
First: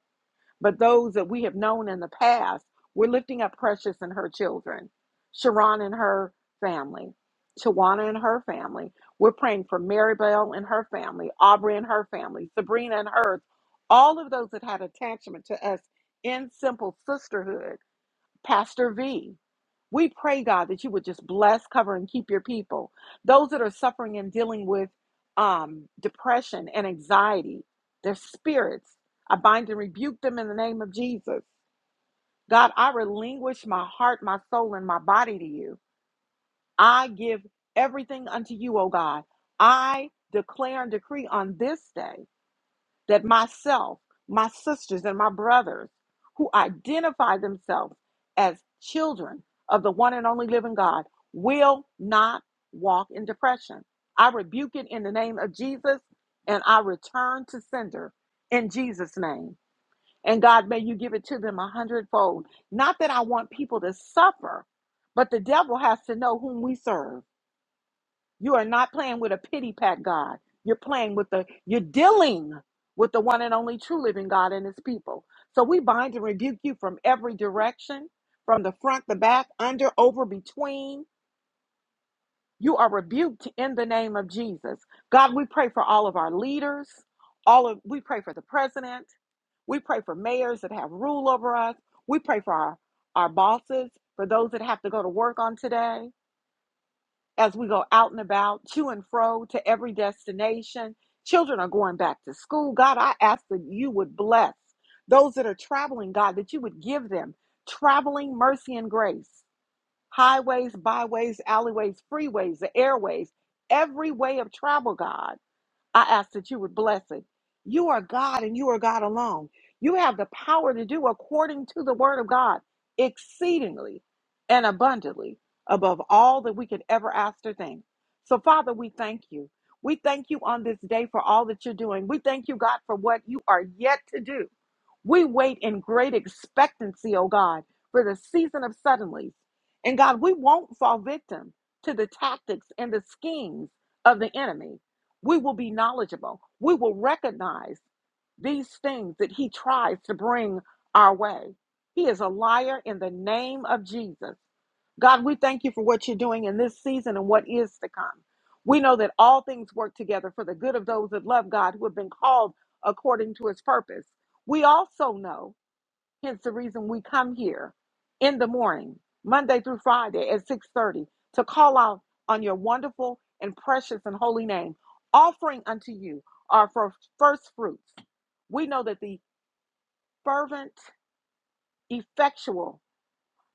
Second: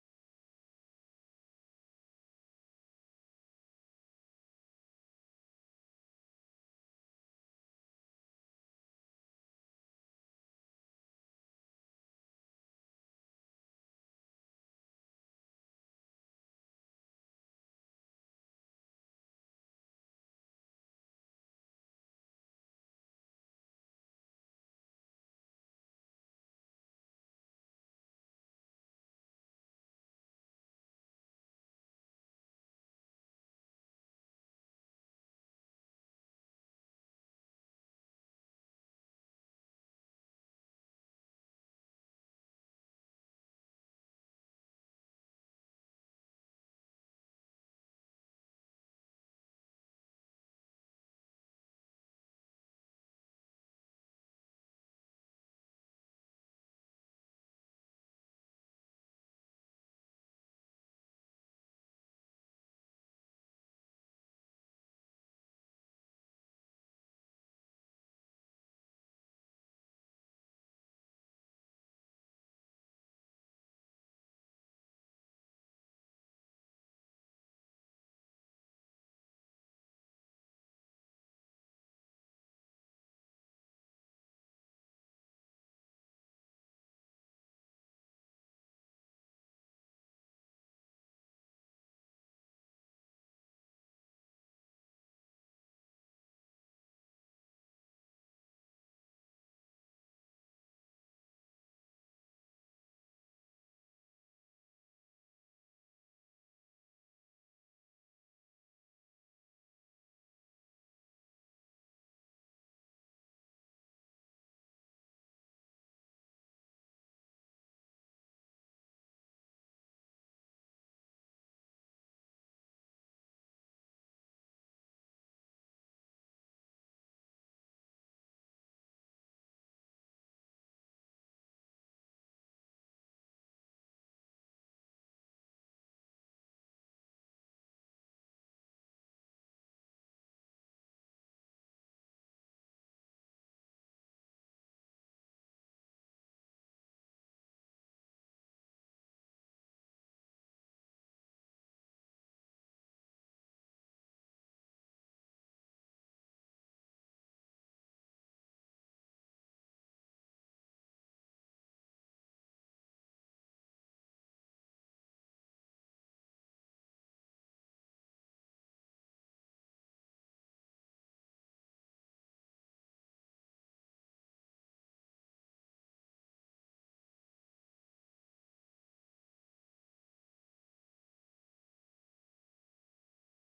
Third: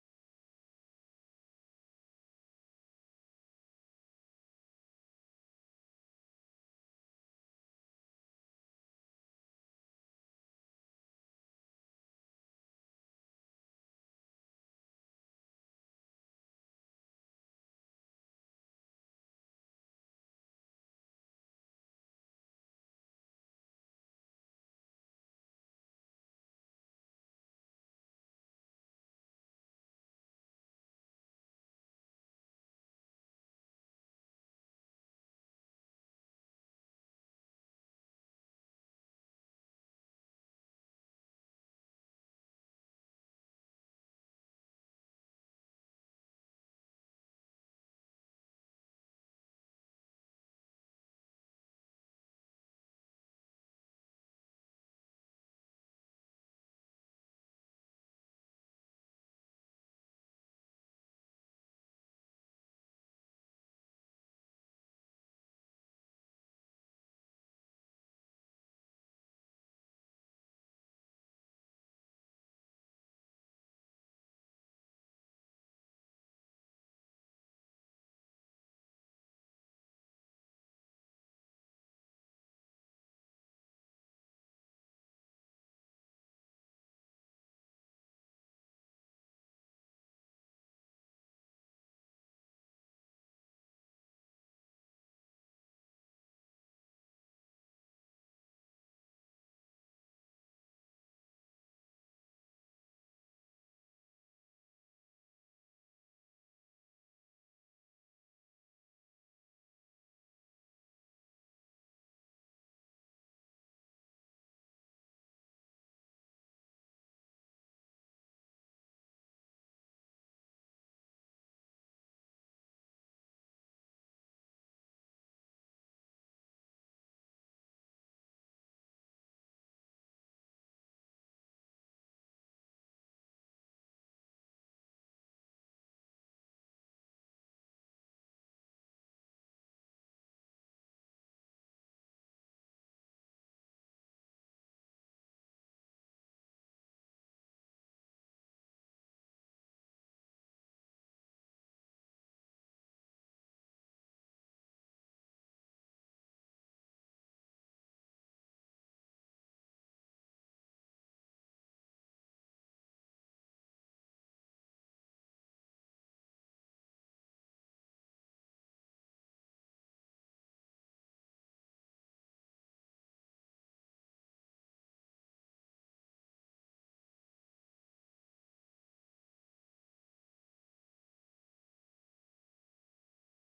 S1: but those that we have known in the past, we're lifting up Precious and her children, Sharon and her family, Shawana and her family. We're praying for Maribel and her family, Aubrey and her family, Sabrina and hers, all of those that had attachment to us in simple sisterhood, Pastor V. We pray, God, that you would just bless, cover, and keep your people. Those that are suffering and dealing with um, depression and anxiety, their spirits, I bind and rebuke them in the name of Jesus. God, I relinquish my heart, my soul, and my body to you. I give everything unto you, O God. I declare and decree on this day that myself, my sisters, and my brothers who identify themselves as children of the one and only living God will not walk in depression. I rebuke it in the name of Jesus and I return to sender in Jesus' name. And God, may you give it to them a hundredfold. Not that I want people to suffer, but the devil has to know whom we serve. You are not playing with a pity pack God. You're playing with the, you're dealing with the one and only true living God and his people. So we bind and rebuke you from every direction, from the front, the back, under, over, between. You are rebuked in the name of Jesus. God, we pray for all of our leaders, all of we pray for the president. We pray for mayors that have rule over us. We pray for our, our bosses, for those that have to go to work on today as we go out and about, to and fro, to every destination. Children are going back to school. God, I ask that you would bless those that are traveling, God, that you would give them traveling mercy and grace. Highways, byways, alleyways, freeways, the airways, every way of travel, God. I ask that you would bless it. You are God and you are God alone. You have the power to do according to the word of God exceedingly and abundantly above all that we could ever ask or think. So, Father, we thank you. We thank you on this day for all that you're doing. We thank you, God, for what you are yet to do. We wait in great expectancy, oh God, for the season of suddenlies. And God, we won't fall victim to the tactics and the schemes of the enemy we will be knowledgeable. We will recognize these things that he tries to bring our way. He is a liar in the name of Jesus. God, we thank you for what you're doing in this season and what is to come. We know that all things work together for the good of those that love God who have been called according to his purpose. We also know Hence the reason we come here in the morning, Monday through Friday at 6:30 to call out on your wonderful and precious and holy name, offering unto you our fir- first fruits. We know that the fervent, effectual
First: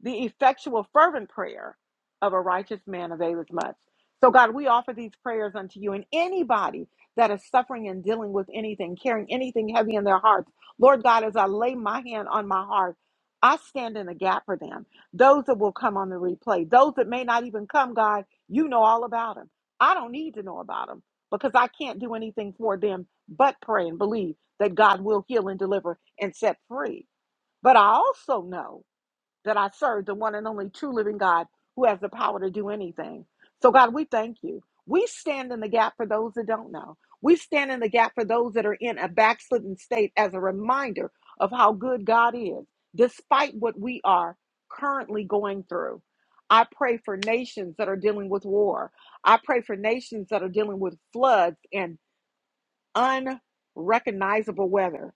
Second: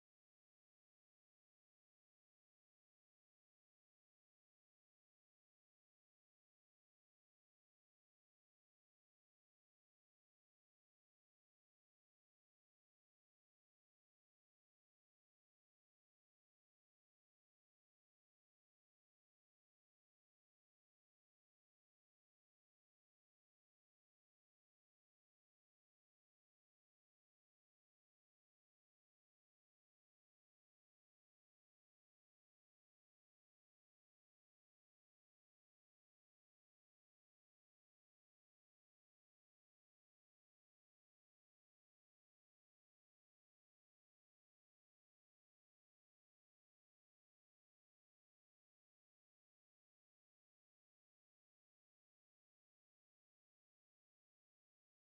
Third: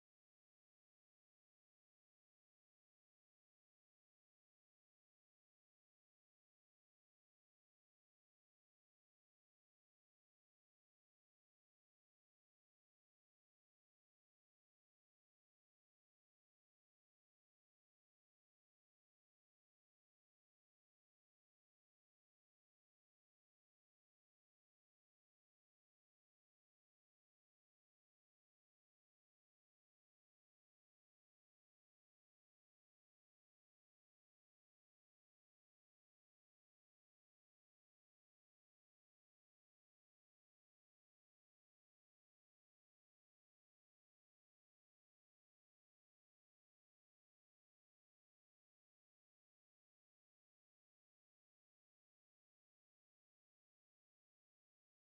S1: the effectual, fervent prayer of a righteous man availeth much. So, God, we offer these prayers unto you and anybody that is suffering and dealing with anything, carrying anything heavy in their hearts. Lord God, as I lay my hand on my heart, I stand in the gap for them. Those that will come on the replay, those that may not even come, God, you know all about them. I don't need to know about them because I can't do anything for them but pray and believe that God will heal and deliver and set free. But I also know that I serve, the one and only true living God who has the power to do anything. So, God, we thank you. We stand in the gap for those that don't know. We stand in the gap for those that are in a backslidden state as a reminder of how good God is, despite what we are currently going through. I pray for nations that are dealing with war. I pray for nations that are dealing with floods and unrecognizable weather.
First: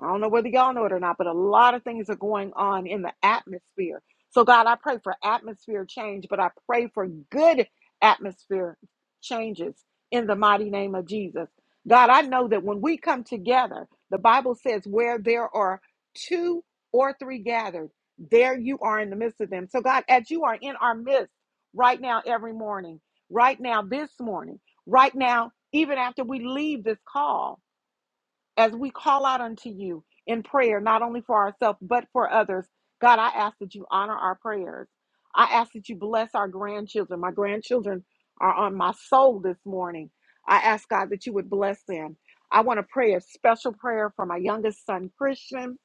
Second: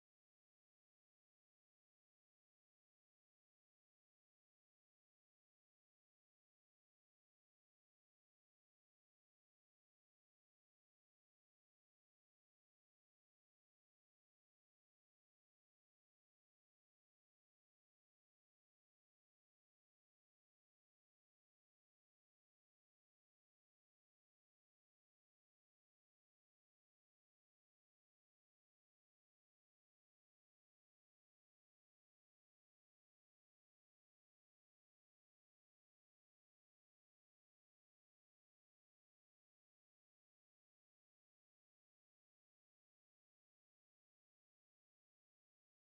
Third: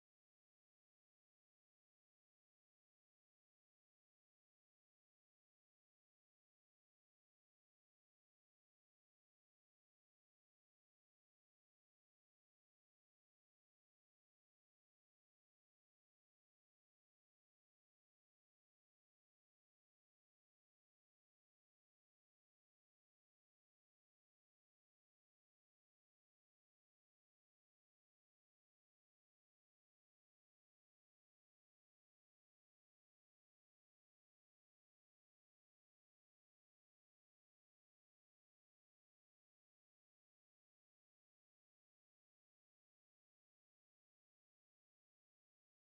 S1: I don't know whether y'all know it or not, but a lot of things are going on in the atmosphere. So, God, I pray for atmosphere change, but I pray for good atmosphere changes in the mighty name of Jesus. God, I know that when we come together, the Bible says, where there are two or three gathered, there you are in the midst of them. So, God, as you are in our midst right now, every morning, right now, this morning, right now, even after we leave this call as we call out unto you in prayer, not only for ourselves, but for others, God, I ask that you honor our prayers. I ask that you bless our grandchildren. My grandchildren are on my soul this morning. I ask God that you would bless them. I want to pray a special prayer for my youngest son, Christian,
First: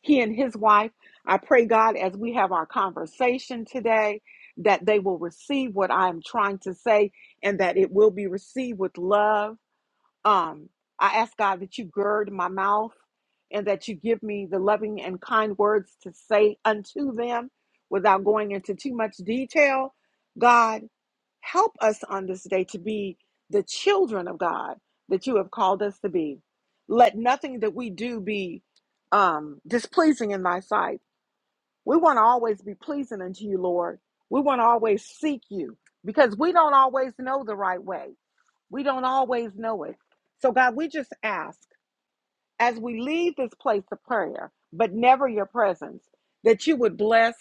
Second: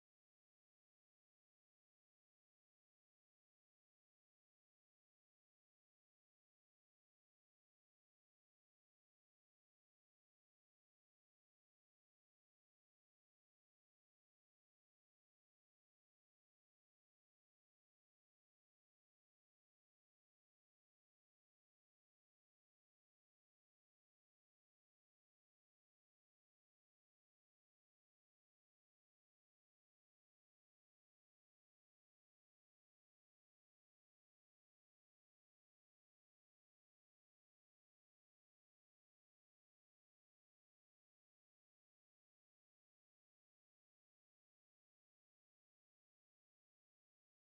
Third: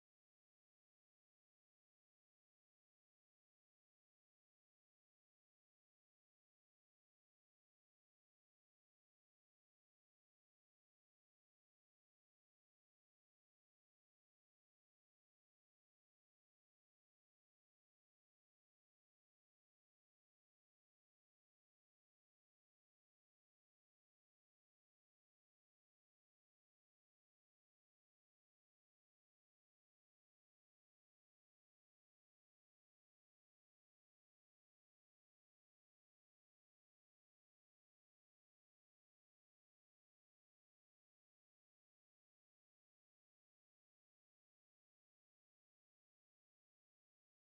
S1: he and his wife. I pray, God, as we have our conversation today, that they will receive what I am trying to say and that it will be received with love um, I ask God that you gird my mouth and that you give me the loving and kind words to say unto them without going into too much detail. God, help us on this day to be the children of God that you have called us to be. Let nothing that we do be um, displeasing in thy sight. We want to always be pleasing unto you, Lord. We want to always seek you because we don't always know the right way. We don't always know it. So, God, we just ask as we leave this place of prayer, but never your presence, that you would bless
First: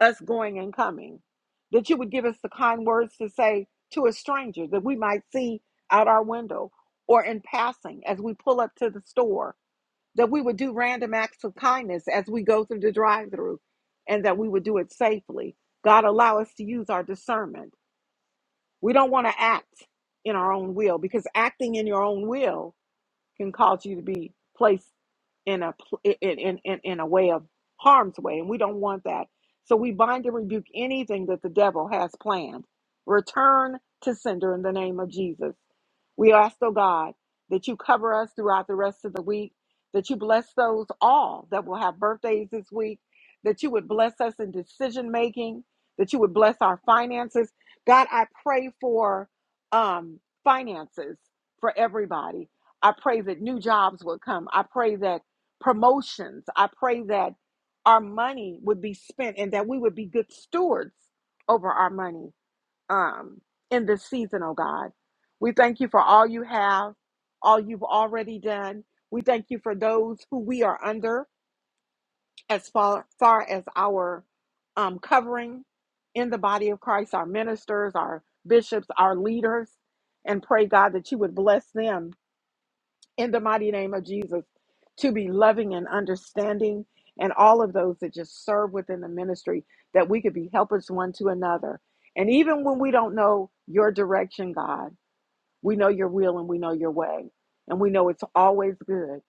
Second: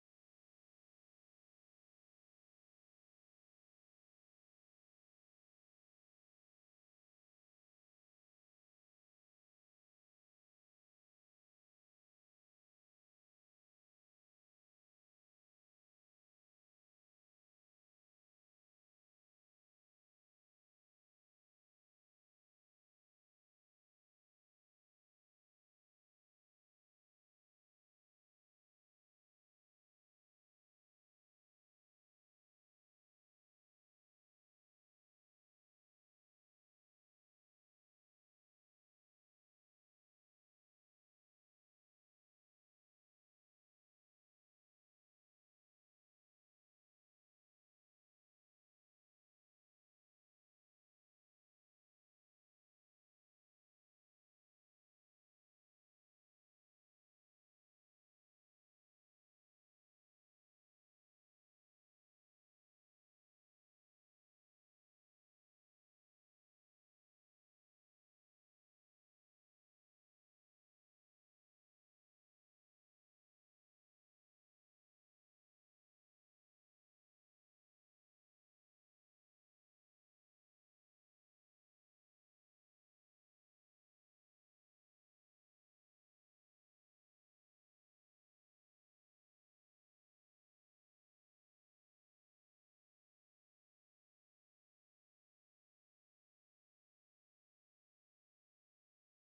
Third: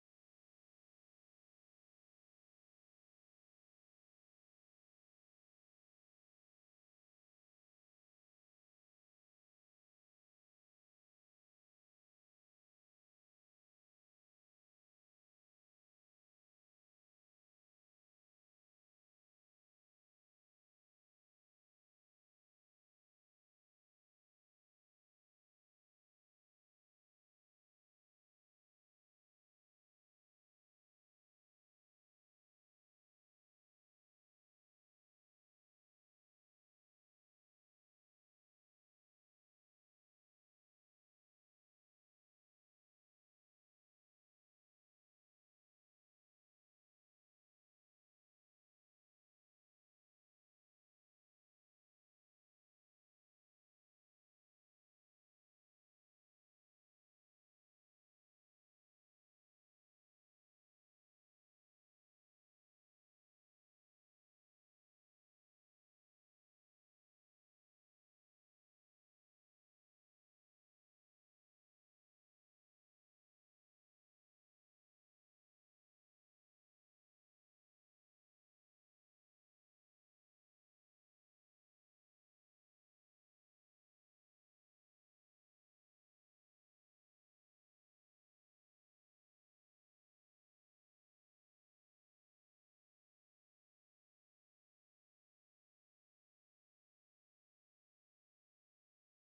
S1: us going and coming, that you would give us the kind words to say to a stranger that we might see out our window or in passing as we pull up to the store, that we would do random acts of kindness as we go through the drive through, and that we would do it safely. God, allow us to use our discernment we don't want to act in our own will because acting in your own will can cause you to be placed in a pl- in in in, in a way of harm's way, and we don't want that. So we bind and rebuke anything that the devil has planned. Return to sender in the name of Jesus. We ask, oh God, that you cover us throughout the rest of the week, that you bless those all that will have birthdays this week, that you would bless us in decision making, that you would bless our finances. God, I pray for um, finances for everybody. I pray that new jobs would come. I pray that promotions, I pray that our money would be spent and that we would be good stewards over our money um, in this season, oh God. We thank you for all you have, all you've already done. We thank you for those who we are under as far, far as our um, covering in the body of Christ, our ministers, our bishops, our leaders, and pray, God, that you would bless them in the mighty name of Jesus to be loving and understanding and all of those that just serve within the ministry that we could be helpers one to another. And even when we don't know your direction, God, we know your will and we know your way. And we know it's always good.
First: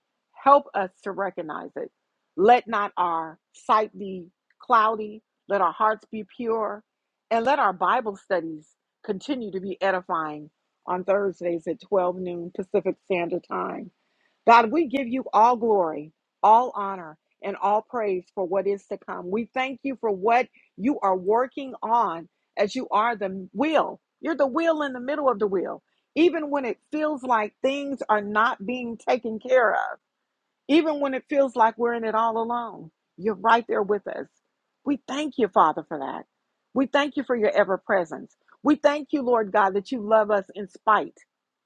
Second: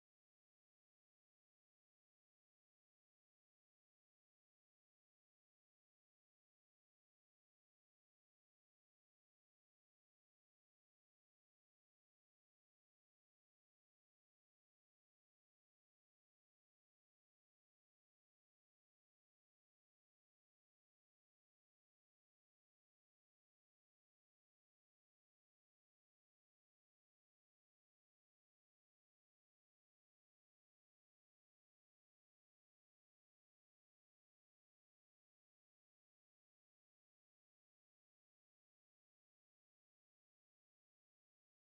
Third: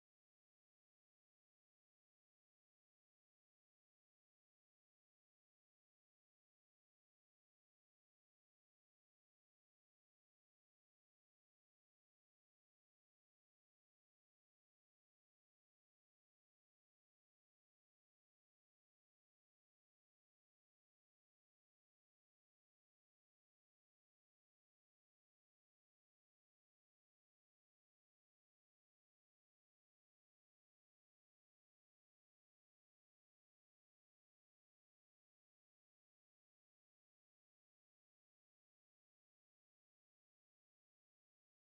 S1: Help us to recognize it. Let not our sight be cloudy. Let our hearts be pure. And let our Bible studies continue to be edifying on Thursdays at 12 noon Pacific Standard Time God, we give you all glory, all honor, and all praise for what is to come. We thank you for what you are working on as you are the wheel. You're the wheel in the middle of the wheel. Even when it feels like things are not being taken care of, even when it feels like we're in it all alone, you're right there with us. We thank you, Father, for that. We thank you for your ever presence. We thank you, Lord God, that you love us in spite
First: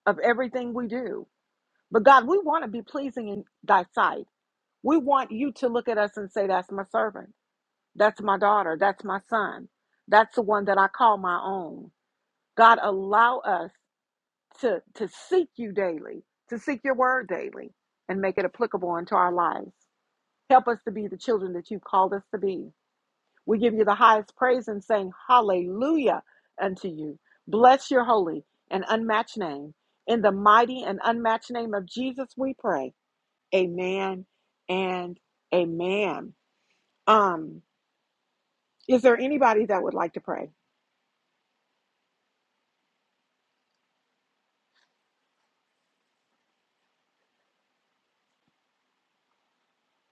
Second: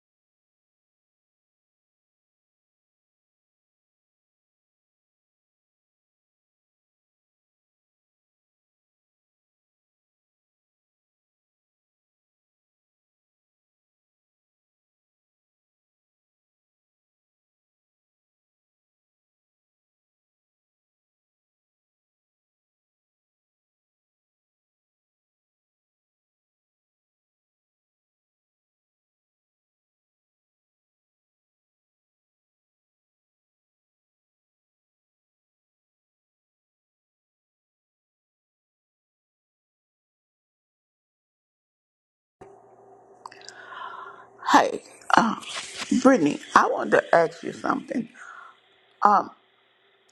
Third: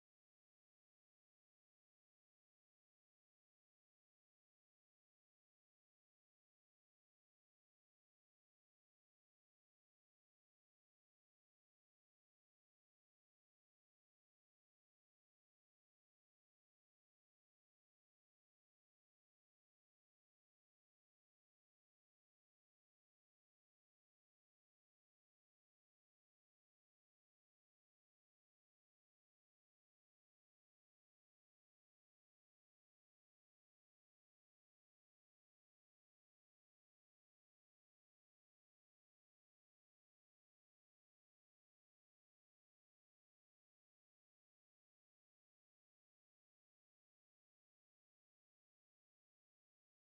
S1: of everything we do. But God, we want to be pleasing in thy sight. We want you to look at us and say, That's my servant. That's my daughter. That's my son. That's the one that I call my own. God, allow us to, to seek you daily, to seek your word daily, and make it applicable unto our lives. Help us to be the children that you've called us to be. We give you the highest praise and saying, Hallelujah unto you. Bless your holy and unmatched name. In the mighty and unmatched name of Jesus, we pray. Amen and amen. Um, is there anybody that would like to pray?
S3: Hey, um, Brittany, I wanted to ask you something. Um,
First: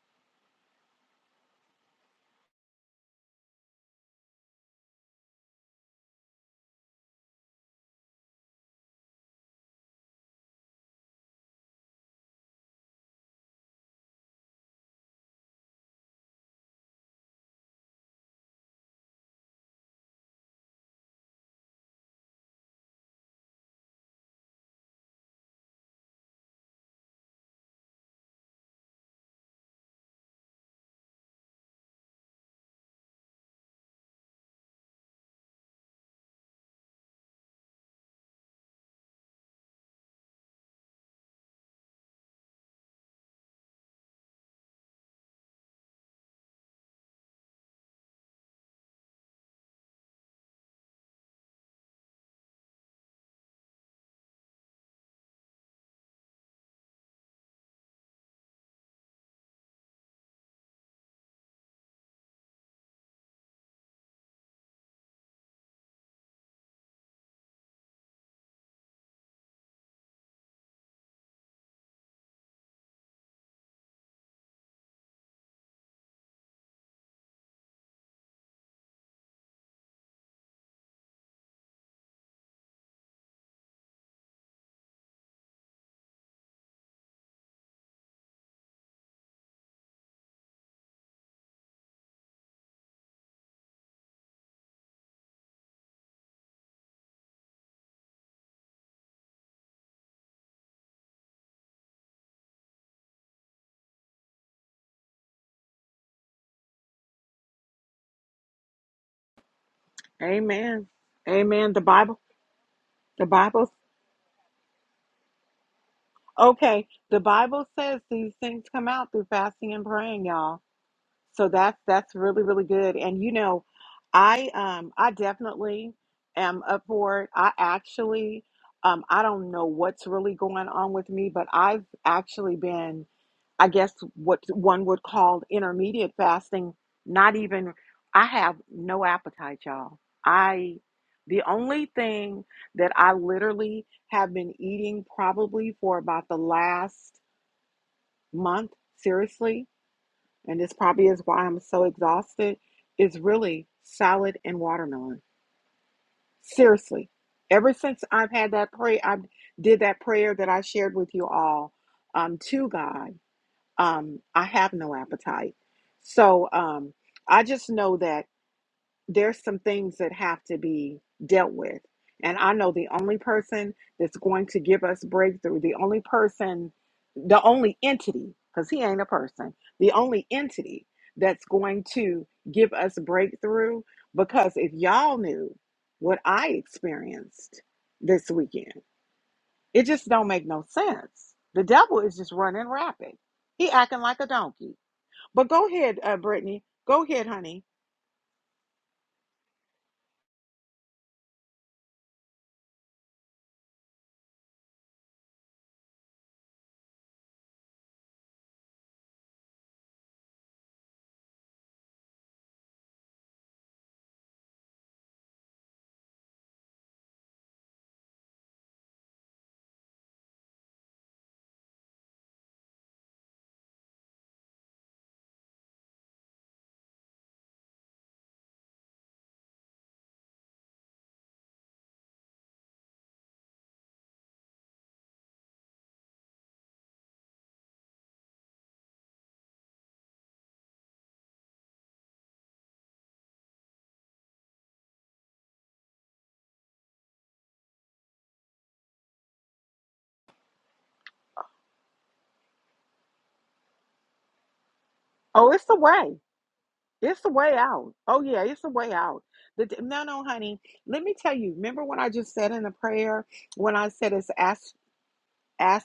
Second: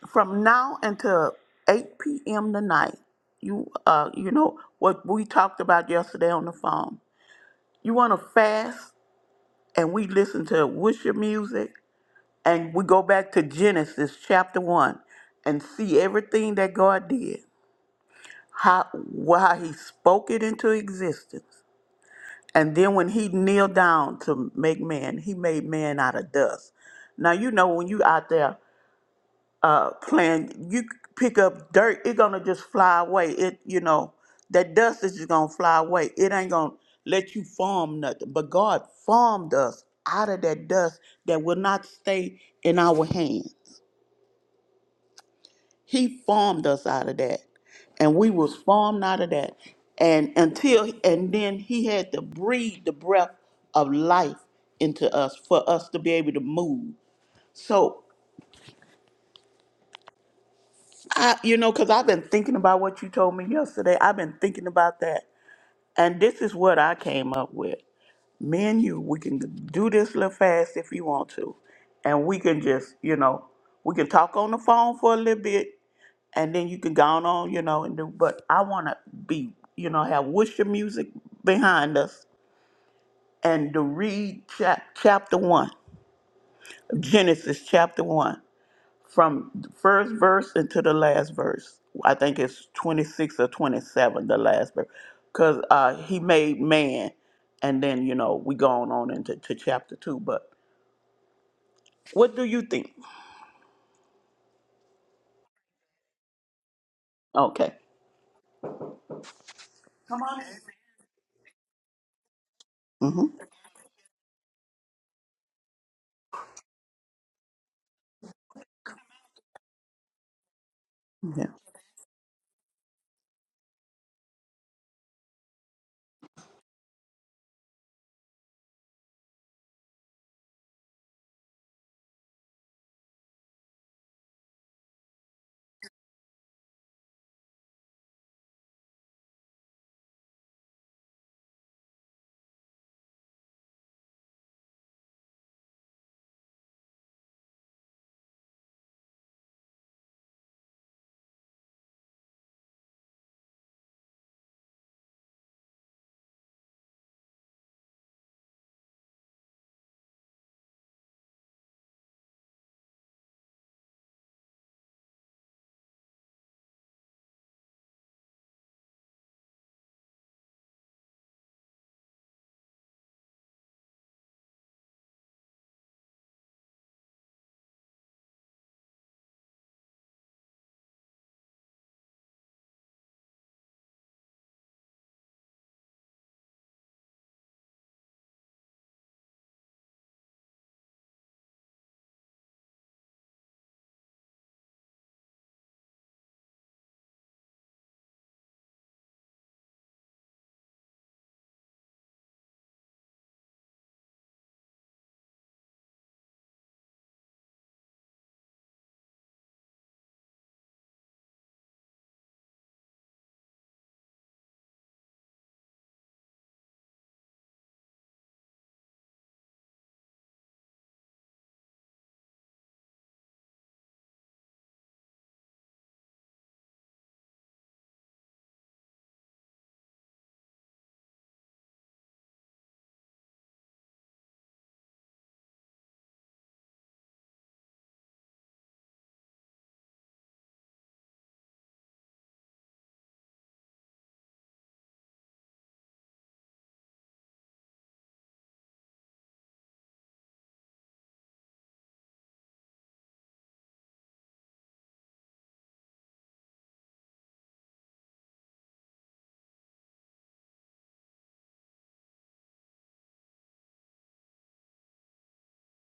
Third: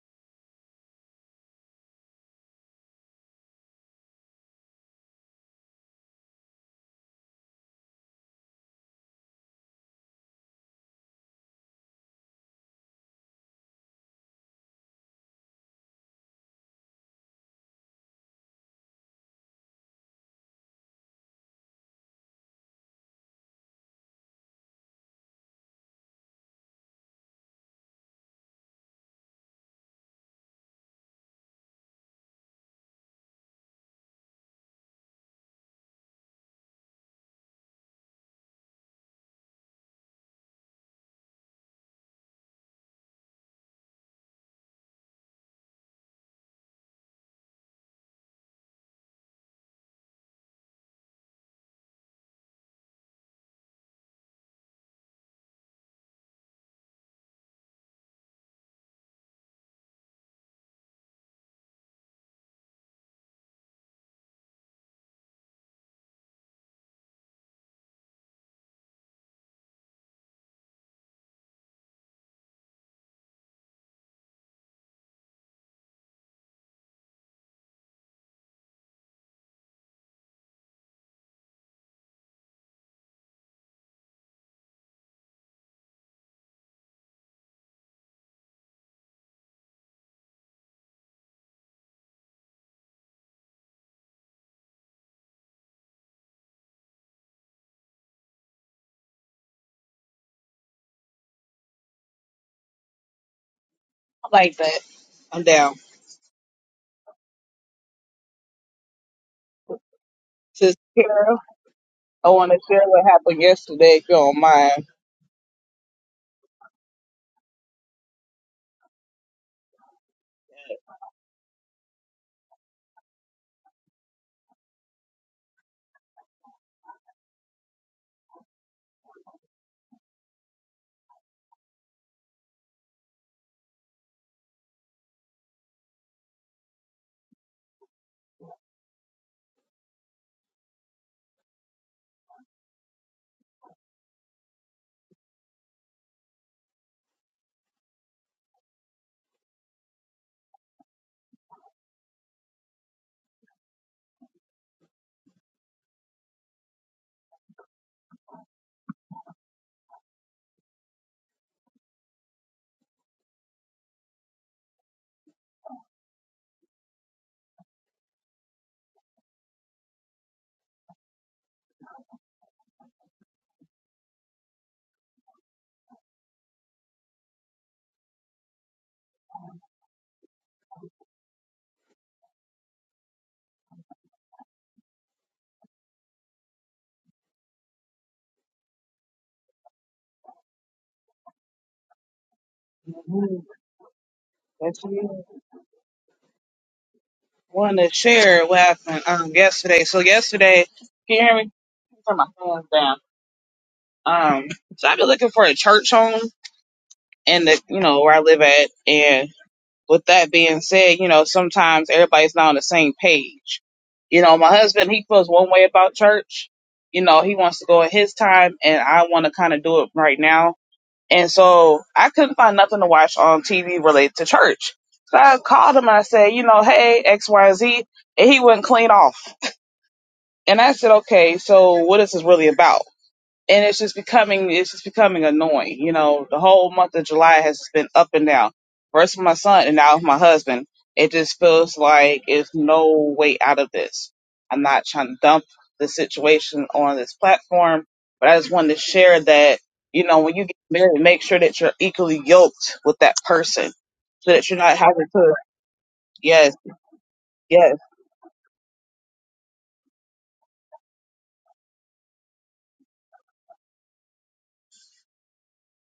S3: from now until 8 p.m. tonight, you uh, you know what we talked about yesterday on the phone. You want to fast, and we listen to worship music, and we go back to Genesis chapter one, and see everything that God did, how wh- how He spoke it into existence And then when he kneeled down to make man, he made man out of dust. Now you know when you out there uh playing, you pick up dirt, it's gonna just fly away. It you know, that dust is just gonna fly away. It ain't gonna let you form nothing. But God formed us out of that dust that will not stay in our hand. He formed us out of that. And we was formed out of that. And until and then he had to breathe the breath of life into us for us to be able to move. So I you know, because I've been thinking about what you told me yesterday. I've been thinking about that. And this is what I came up with. Me and you, we can do this little fast if you want to. And we can just, you know, we can talk on the phone for a little bit and then you can go on, you know, and do. But I want to be, you know, have worship music behind us and to read chap- chapter one, Genesis chapter one from the first verse into the last verse. I think it's 26 or 27, the last verse. Because uh, he made man, and then, you know, we going on into to chapter 2. But what do you think?
S2: I like that. I'm down.
S3: Okay.
S2: Sister
S1: Amen.
S2: Carol,
S1: Amen. The Bible,
S2: I want to share what
S3: hmm
S1: the
S2: happened
S1: Bible,
S2: yesterday, if you don't mind.
S1: okay. The Bible says these things come out through fasting and praying, y'all.
S3: Yeah.
S1: So that's that's really really good. And you know, I um I definitely am up for it. I actually um I don't know what's really going on with me, but I've actually been I guess what one would call intermediate fasting, not even, I have no appetite, y'all. I, the only thing that I literally have been eating probably for about the last month, seriously, and this probably is why I'm so exhausted, is really salad and watermelon. Seriously. Ever since I've had that prayer, I did that prayer that I shared with you all um, to God um, I have no appetite. So um, I just know that there's some things that have to be dealt with. And I know the only person that's going to give us breakthrough, the only person, the only entity, because he ain't a person, the only entity that's going to give us breakthrough. Because if y'all knew what I experienced this weekend, it just don't make no sense. The devil is just running rapid. He acting like a donkey
S2: If you I
S1: but go ahead, uh, Brittany. Go ahead, honey.
S2: want to share what happened um, yesterday. So, yesterday, can you hear me? Turn my phones down. Um, so, I've been looking for a church home and the, you know, where I live at. And with that being said, you know, sometimes everybody's not on the same page. You know, my husband, he feels one way about church. You know, he wants to go at his time, and I want to kind of do it right now. And so I couldn't find nothing to watch on TV related to church. So I called him and I said, you know, hey, X, Y, Z. And he wouldn't clean off. And I said, okay, so what is this really about? and it's just becoming it's just becoming annoying. You know, the whole month of July has been up and down. First with my son, and now with my husband. It just feels like there's no way out of this. I'm not trying to dump the situation on this platform, but I just wanted to share that you know when you get married, make sure that you're equally yoked with that person, so that you're not having to.
S1: Oh, it's the way.
S2: Yes,
S1: It's the way
S2: yes,
S1: out. Oh yeah, it's the way out. The, d- no, no, honey. Let me tell you. Remember when I just said in the prayer when I said it's as as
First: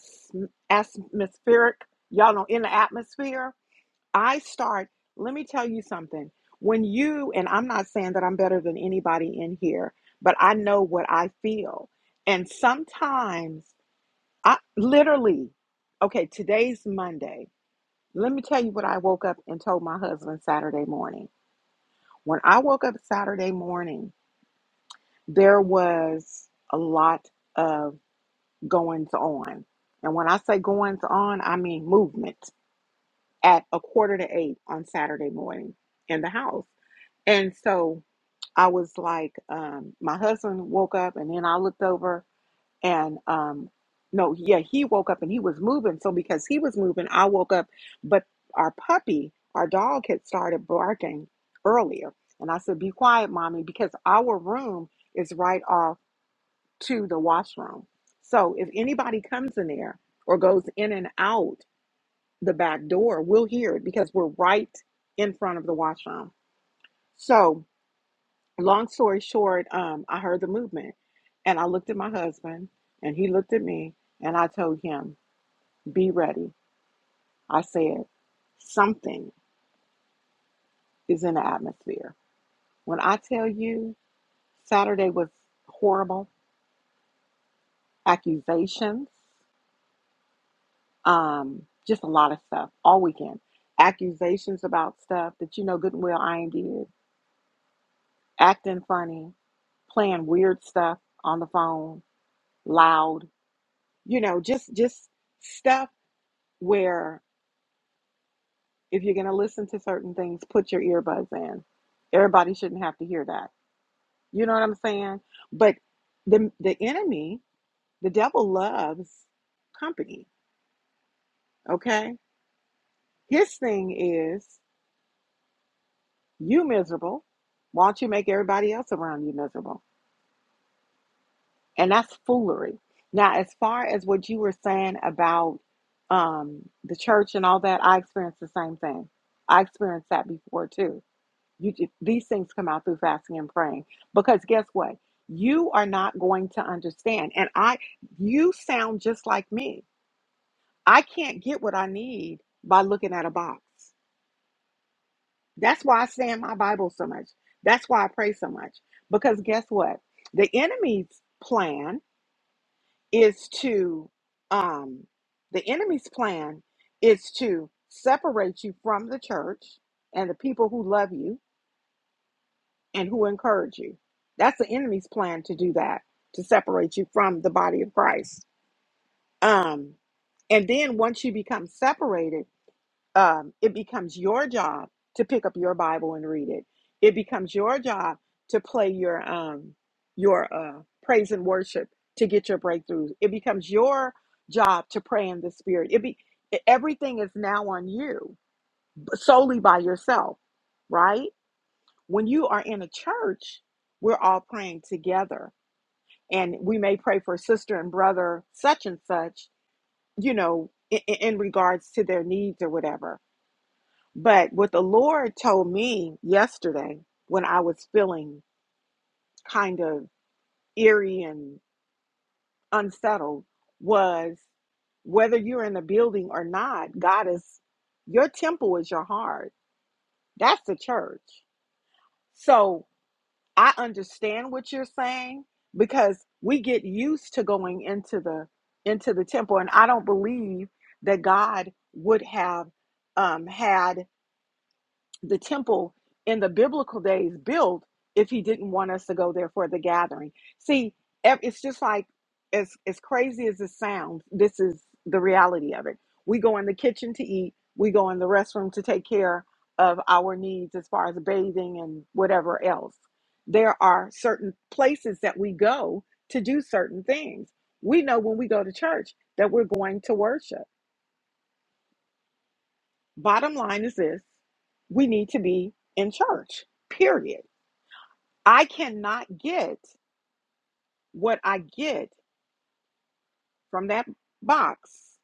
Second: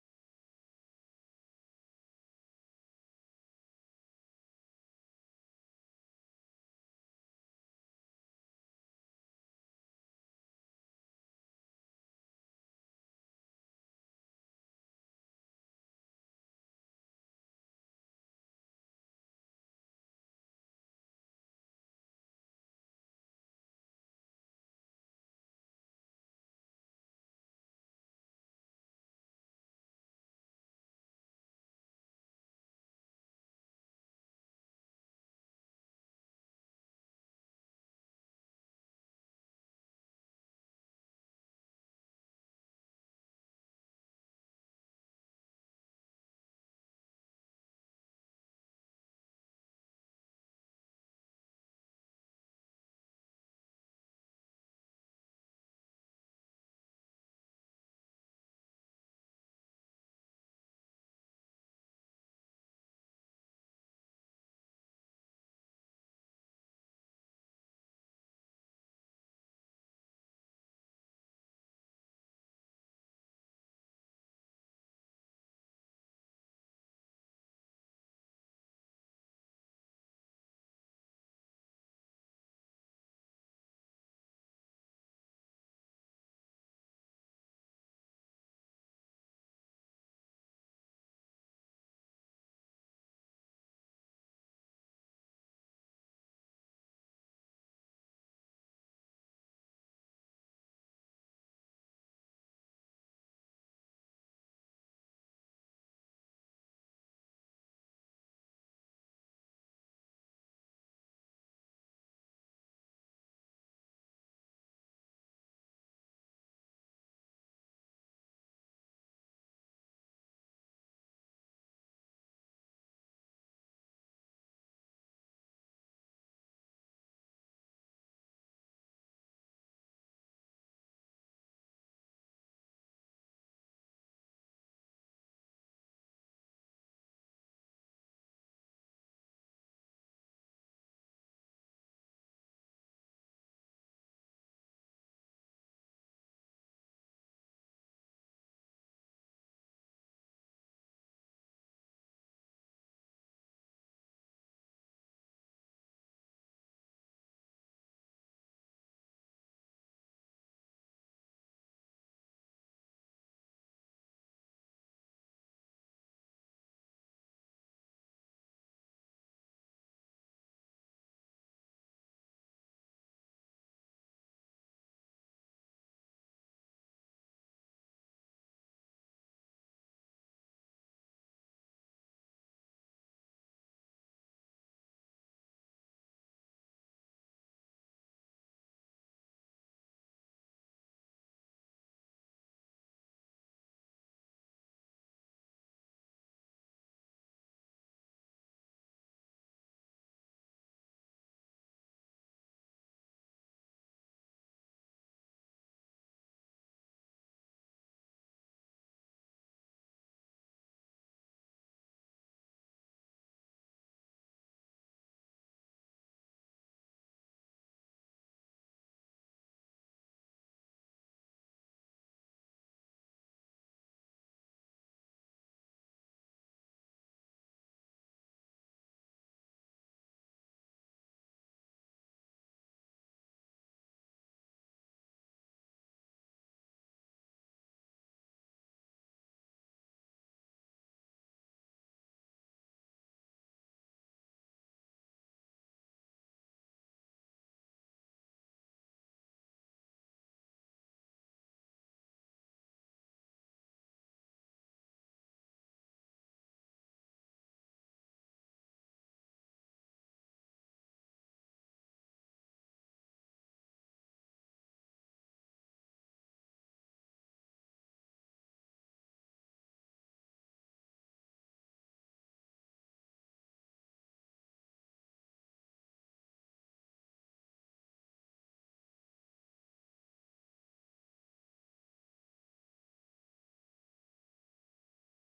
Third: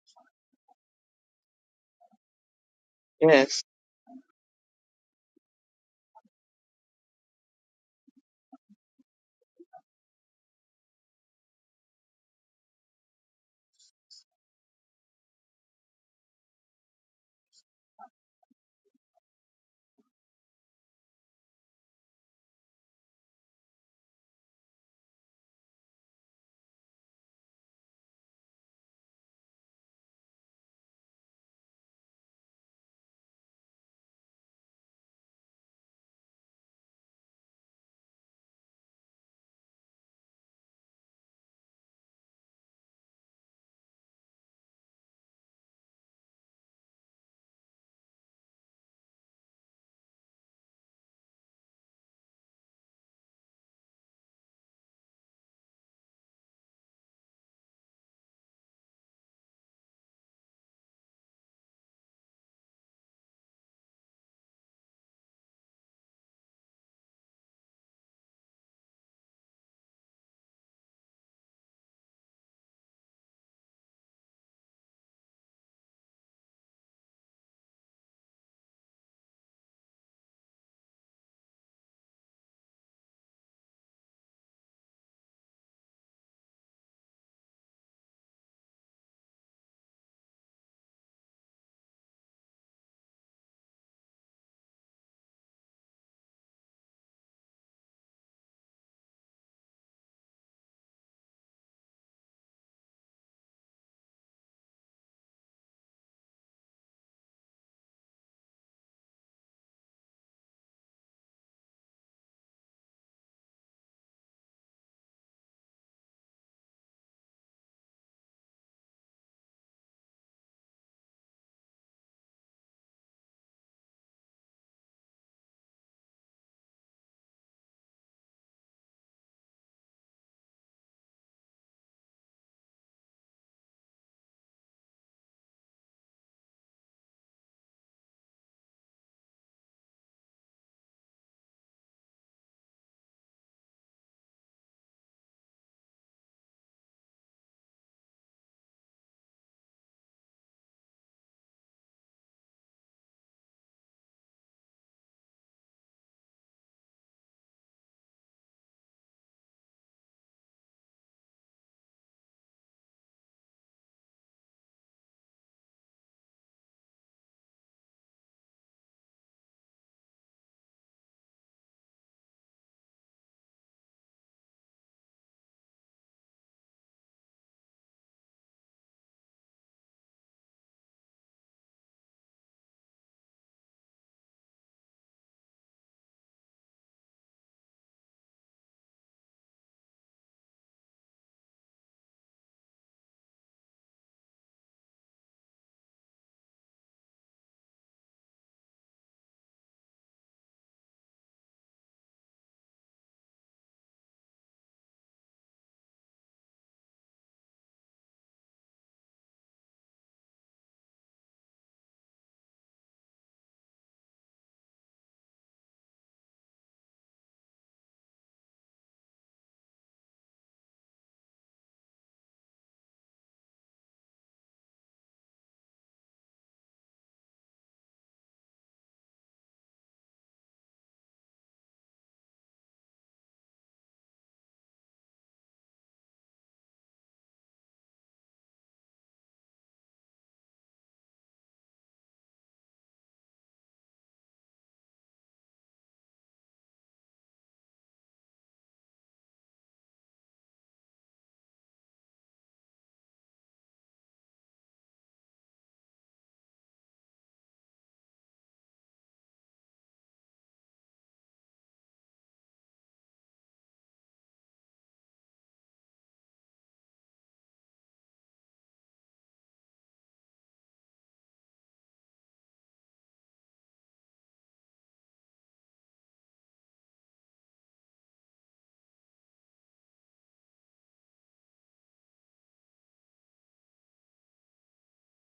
S1: atmospheric. Y'all know in the atmosphere.
S2: yes.
S1: I start. Let me tell you something. When you and I'm not saying that I'm better than anybody in here, but I know what I feel, and sometimes I literally. Okay, today's Monday. Let me tell you what I woke up and told my husband Saturday morning. When I woke up Saturday morning, there was a lot of goings on. And when I say goings on, I mean movement at a quarter to eight on Saturday morning in the house. And so I was like, um, my husband woke up and then I looked over and um no yeah he woke up and he was moving so because he was moving i woke up but our puppy our dog had started barking earlier and i said be quiet mommy because our room is right off to the washroom so if anybody comes in there or goes in and out the back door we'll hear it because we're right in front of the washroom so long story short, um, I heard the movement and I looked at my husband and he looked at me and I told him, Be ready. I said, Something is in the atmosphere. When I tell you Saturday was horrible, accusations, um, just a lot of stuff all weekend. Accusations about stuff that you know good and well I ain't did, acting funny, playing weird stuff on the phone, loud, you know, just just stuff where if you're going to listen to certain things, put your earbuds in. Everybody shouldn't have to hear that. You know what I'm saying? But the the enemy, the devil loves company, okay? His thing is you miserable. Why don't you make everybody else around you miserable? And that's foolery. Now, as far as what you were saying about um, the church and all that, I experienced the same thing. I experienced that before too You these things come out through fasting and praying because guess what? You are not going to understand. And I you sound just like me. I can't get what I need by looking at a box. That's why I stay in my Bible so much. That's why I pray so much. Because guess what? The enemy's plan is to um the enemy's plan is to separate you from the church and the people who love you and who encourage you. That's the enemy's plan to do that, to separate you from the body of Christ. Um, and then once you become separated, um, it becomes your job to pick up your Bible and read it. It becomes your job to play your um, your uh, praise and worship to get your breakthroughs. It becomes your job to pray in the Spirit. It be everything is now on you solely by yourself, right? when you are in a church, we're all praying together. And we may pray for sister and brother, such and such, you know, in, in regards to their needs or whatever. But what the Lord told me yesterday when I was feeling kind of eerie and unsettled was whether you're in a building or not, God is your temple is your heart. That's the church. So I understand what you're saying because we get used to going into the into the temple, and I don't believe that God would have um, had the temple in the biblical days built if he didn't want us to go there for the gathering. See, ev- it's just like as as crazy as it sounds, this is the reality of it. We go in the kitchen to eat, we go in the restroom to take care of our needs as far as bathing and whatever else. There are certain places that we go to do certain things. We know when we go to church that we're going to worship Bottom line is this we need to be in church, period. I cannot get what I get from that box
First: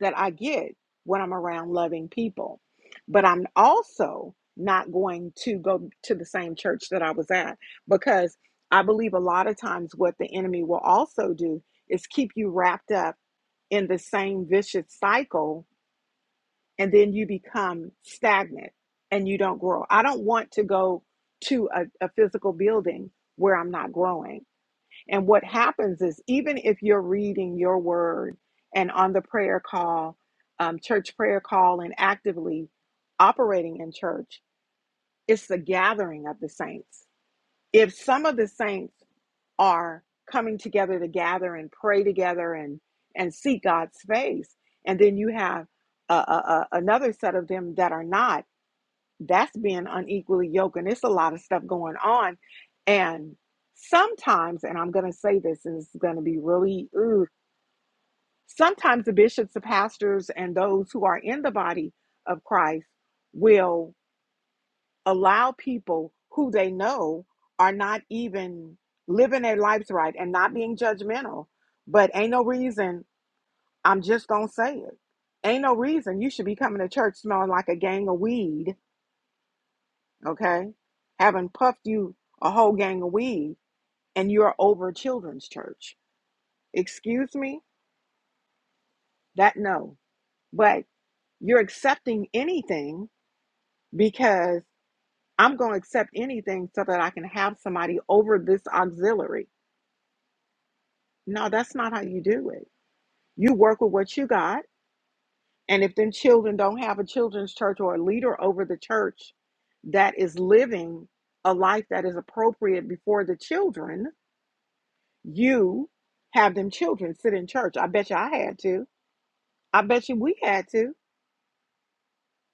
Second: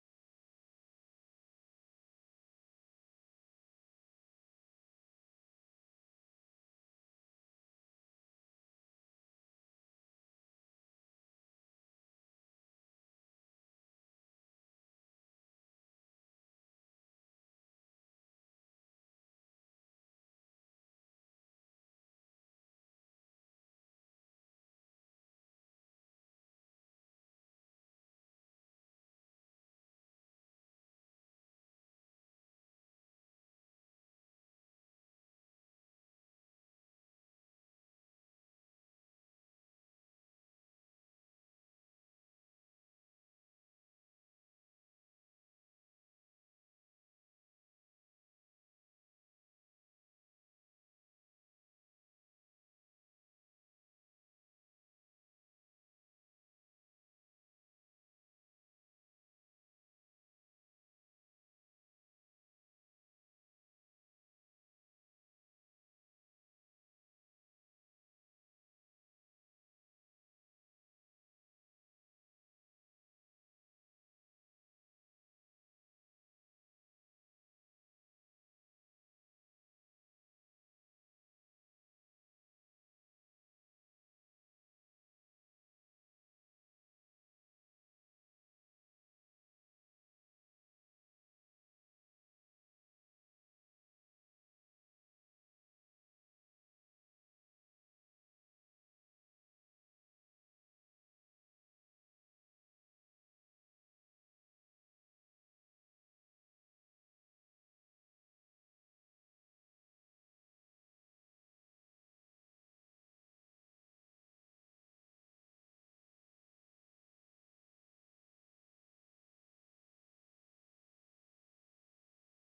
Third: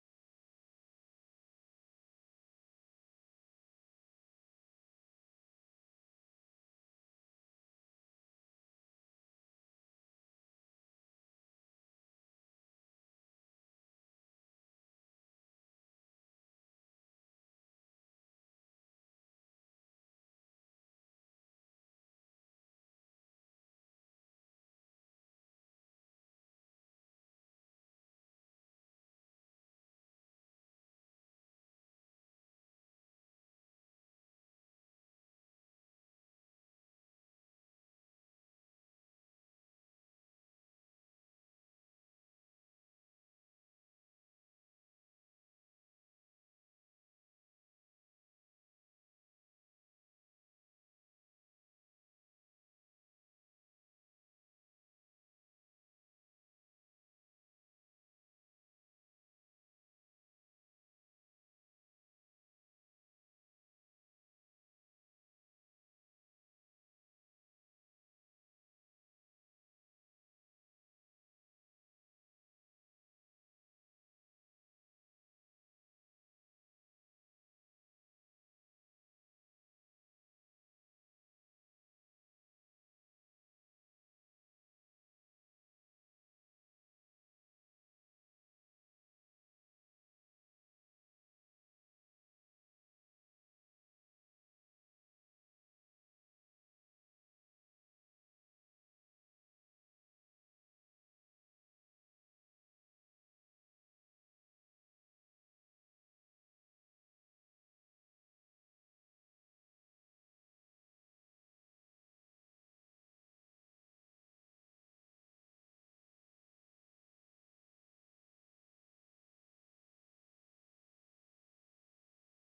S1: that I get when I'm around loving people. But I'm also not going to go to the same church that I was at because I believe a lot of times what the enemy will also do is keep you wrapped up in the same vicious cycle and then you become stagnant and you don't grow. I don't want to go to a, a physical building where I'm not growing. And what happens is, even if you're reading your word and on the prayer call, um, church prayer call, and actively operating in church, it's the gathering of the saints. If some of the saints are coming together to gather and pray together and and seek God's face. And then you have a uh, uh, another set of them that are not. That's being unequally yoked, and it's a lot of stuff going on. And sometimes, and I'm going to say this, and it's going to be really ooh, sometimes the bishops, the pastors, and those who are in the body of Christ will allow people who they know are not even living their lives right and not being judgmental. But ain't no reason, I'm just gonna say it. Ain't no reason you should be coming to church smelling like a gang of weed, okay? Having puffed you a whole gang of weed and you're over children's church. Excuse me? That no. But you're accepting anything because I'm gonna accept anything so that I can have somebody over this auxiliary No, that's not how you do it. You work with what you got. And if them children don't have a children's church or a leader over the church that is living a life that is appropriate before the children, you have them children sit in church. I bet you I had to. I bet you we had to.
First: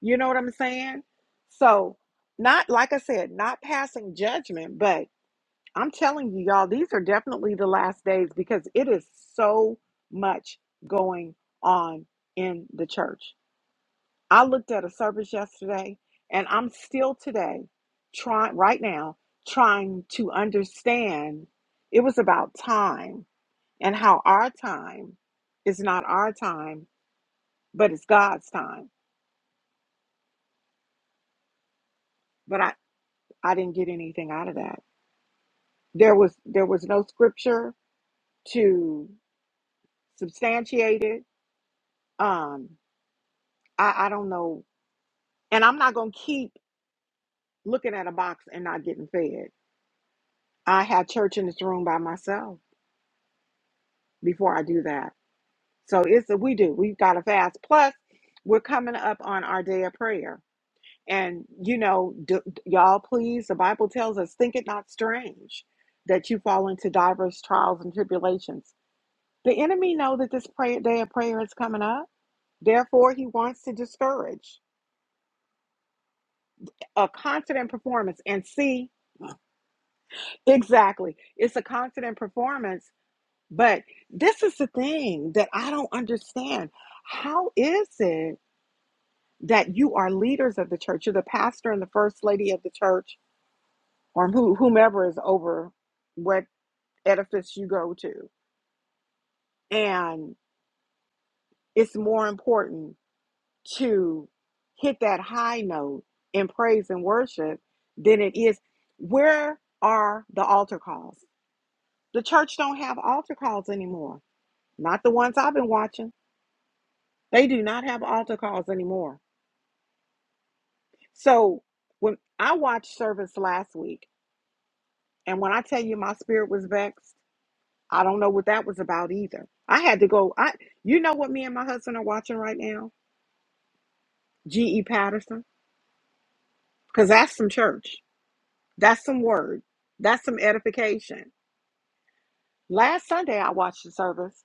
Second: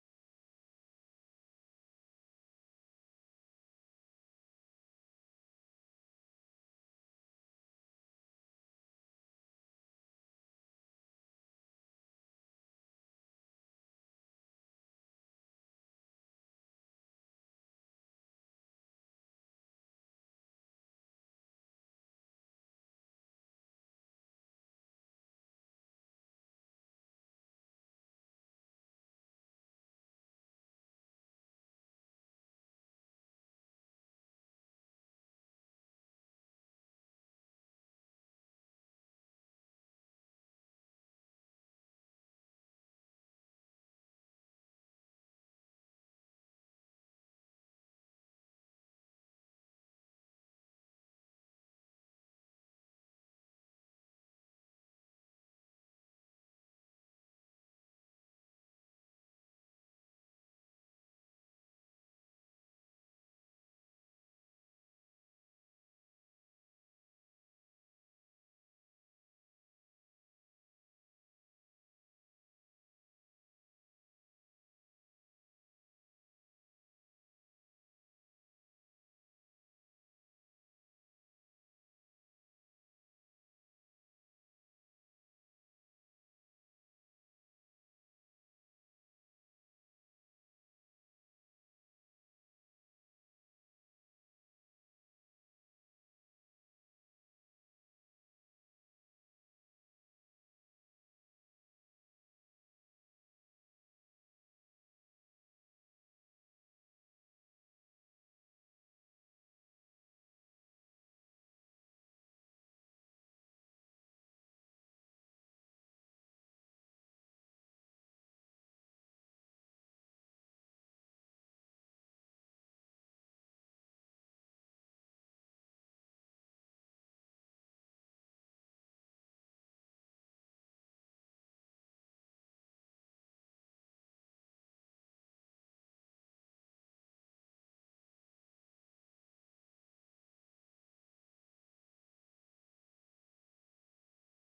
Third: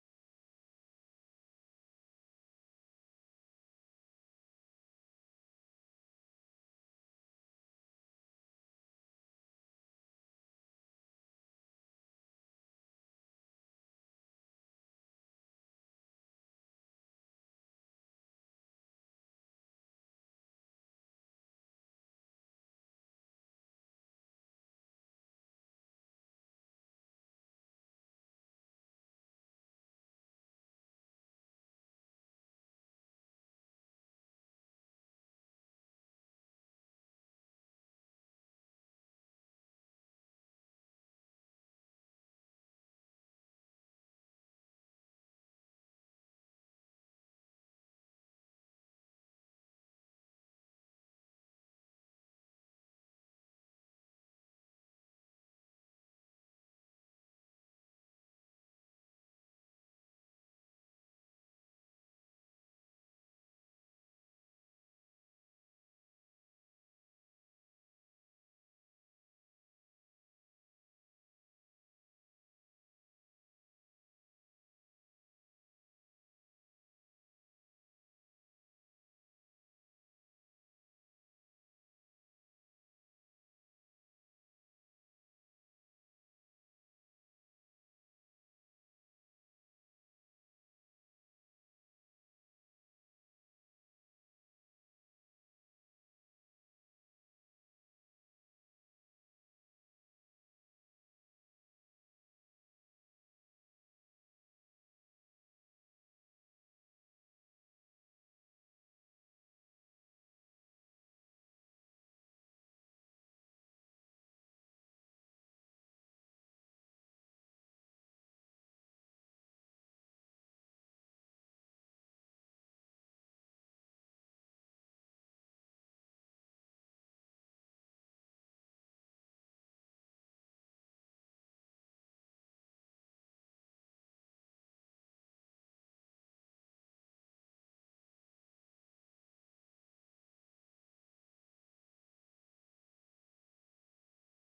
S1: You know what I'm saying? So, not like I said, not passing judgment, but I'm telling you, y'all, these are definitely the last days because it is so much going on in the church. I looked at a service yesterday and I'm still today trying, right now, trying to understand. It was about time and how our time is not our time, but it's God's time. But I, I didn't get anything out of that. There was there was no scripture to substantiate it. Um, I, I don't know. And I'm not going to keep looking at a box and not getting fed. I have church in this room by myself before I do that. So it's a, we do. We've got to fast. Plus, we're coming up on our day of prayer. And, you know, d- d- y'all, please, the Bible tells us, think it not strange that you fall into diverse trials and tribulations. The enemy know that this prayer, day of prayer is coming up. Therefore, he wants to discourage a confident performance and see Exactly. It's a constant performance. But this is the thing that I don't understand. How is it that you are leaders of the church? You're the pastor and the first lady of the church, or who, whomever is over what edifice you go to. And it's more important to hit that high note in praise and worship than it is. Where are the altar calls? The church don't have altar calls anymore not the ones I've been watching. They do not have altar calls anymore. So when I watched service last week, and when I tell you my spirit was vexed, I don't know what that was about either. I had to go. I, you know what, me and my husband are watching right now, G.E. Patterson, because that's some church. That's some word. That's some edification. Last Sunday I watched the service,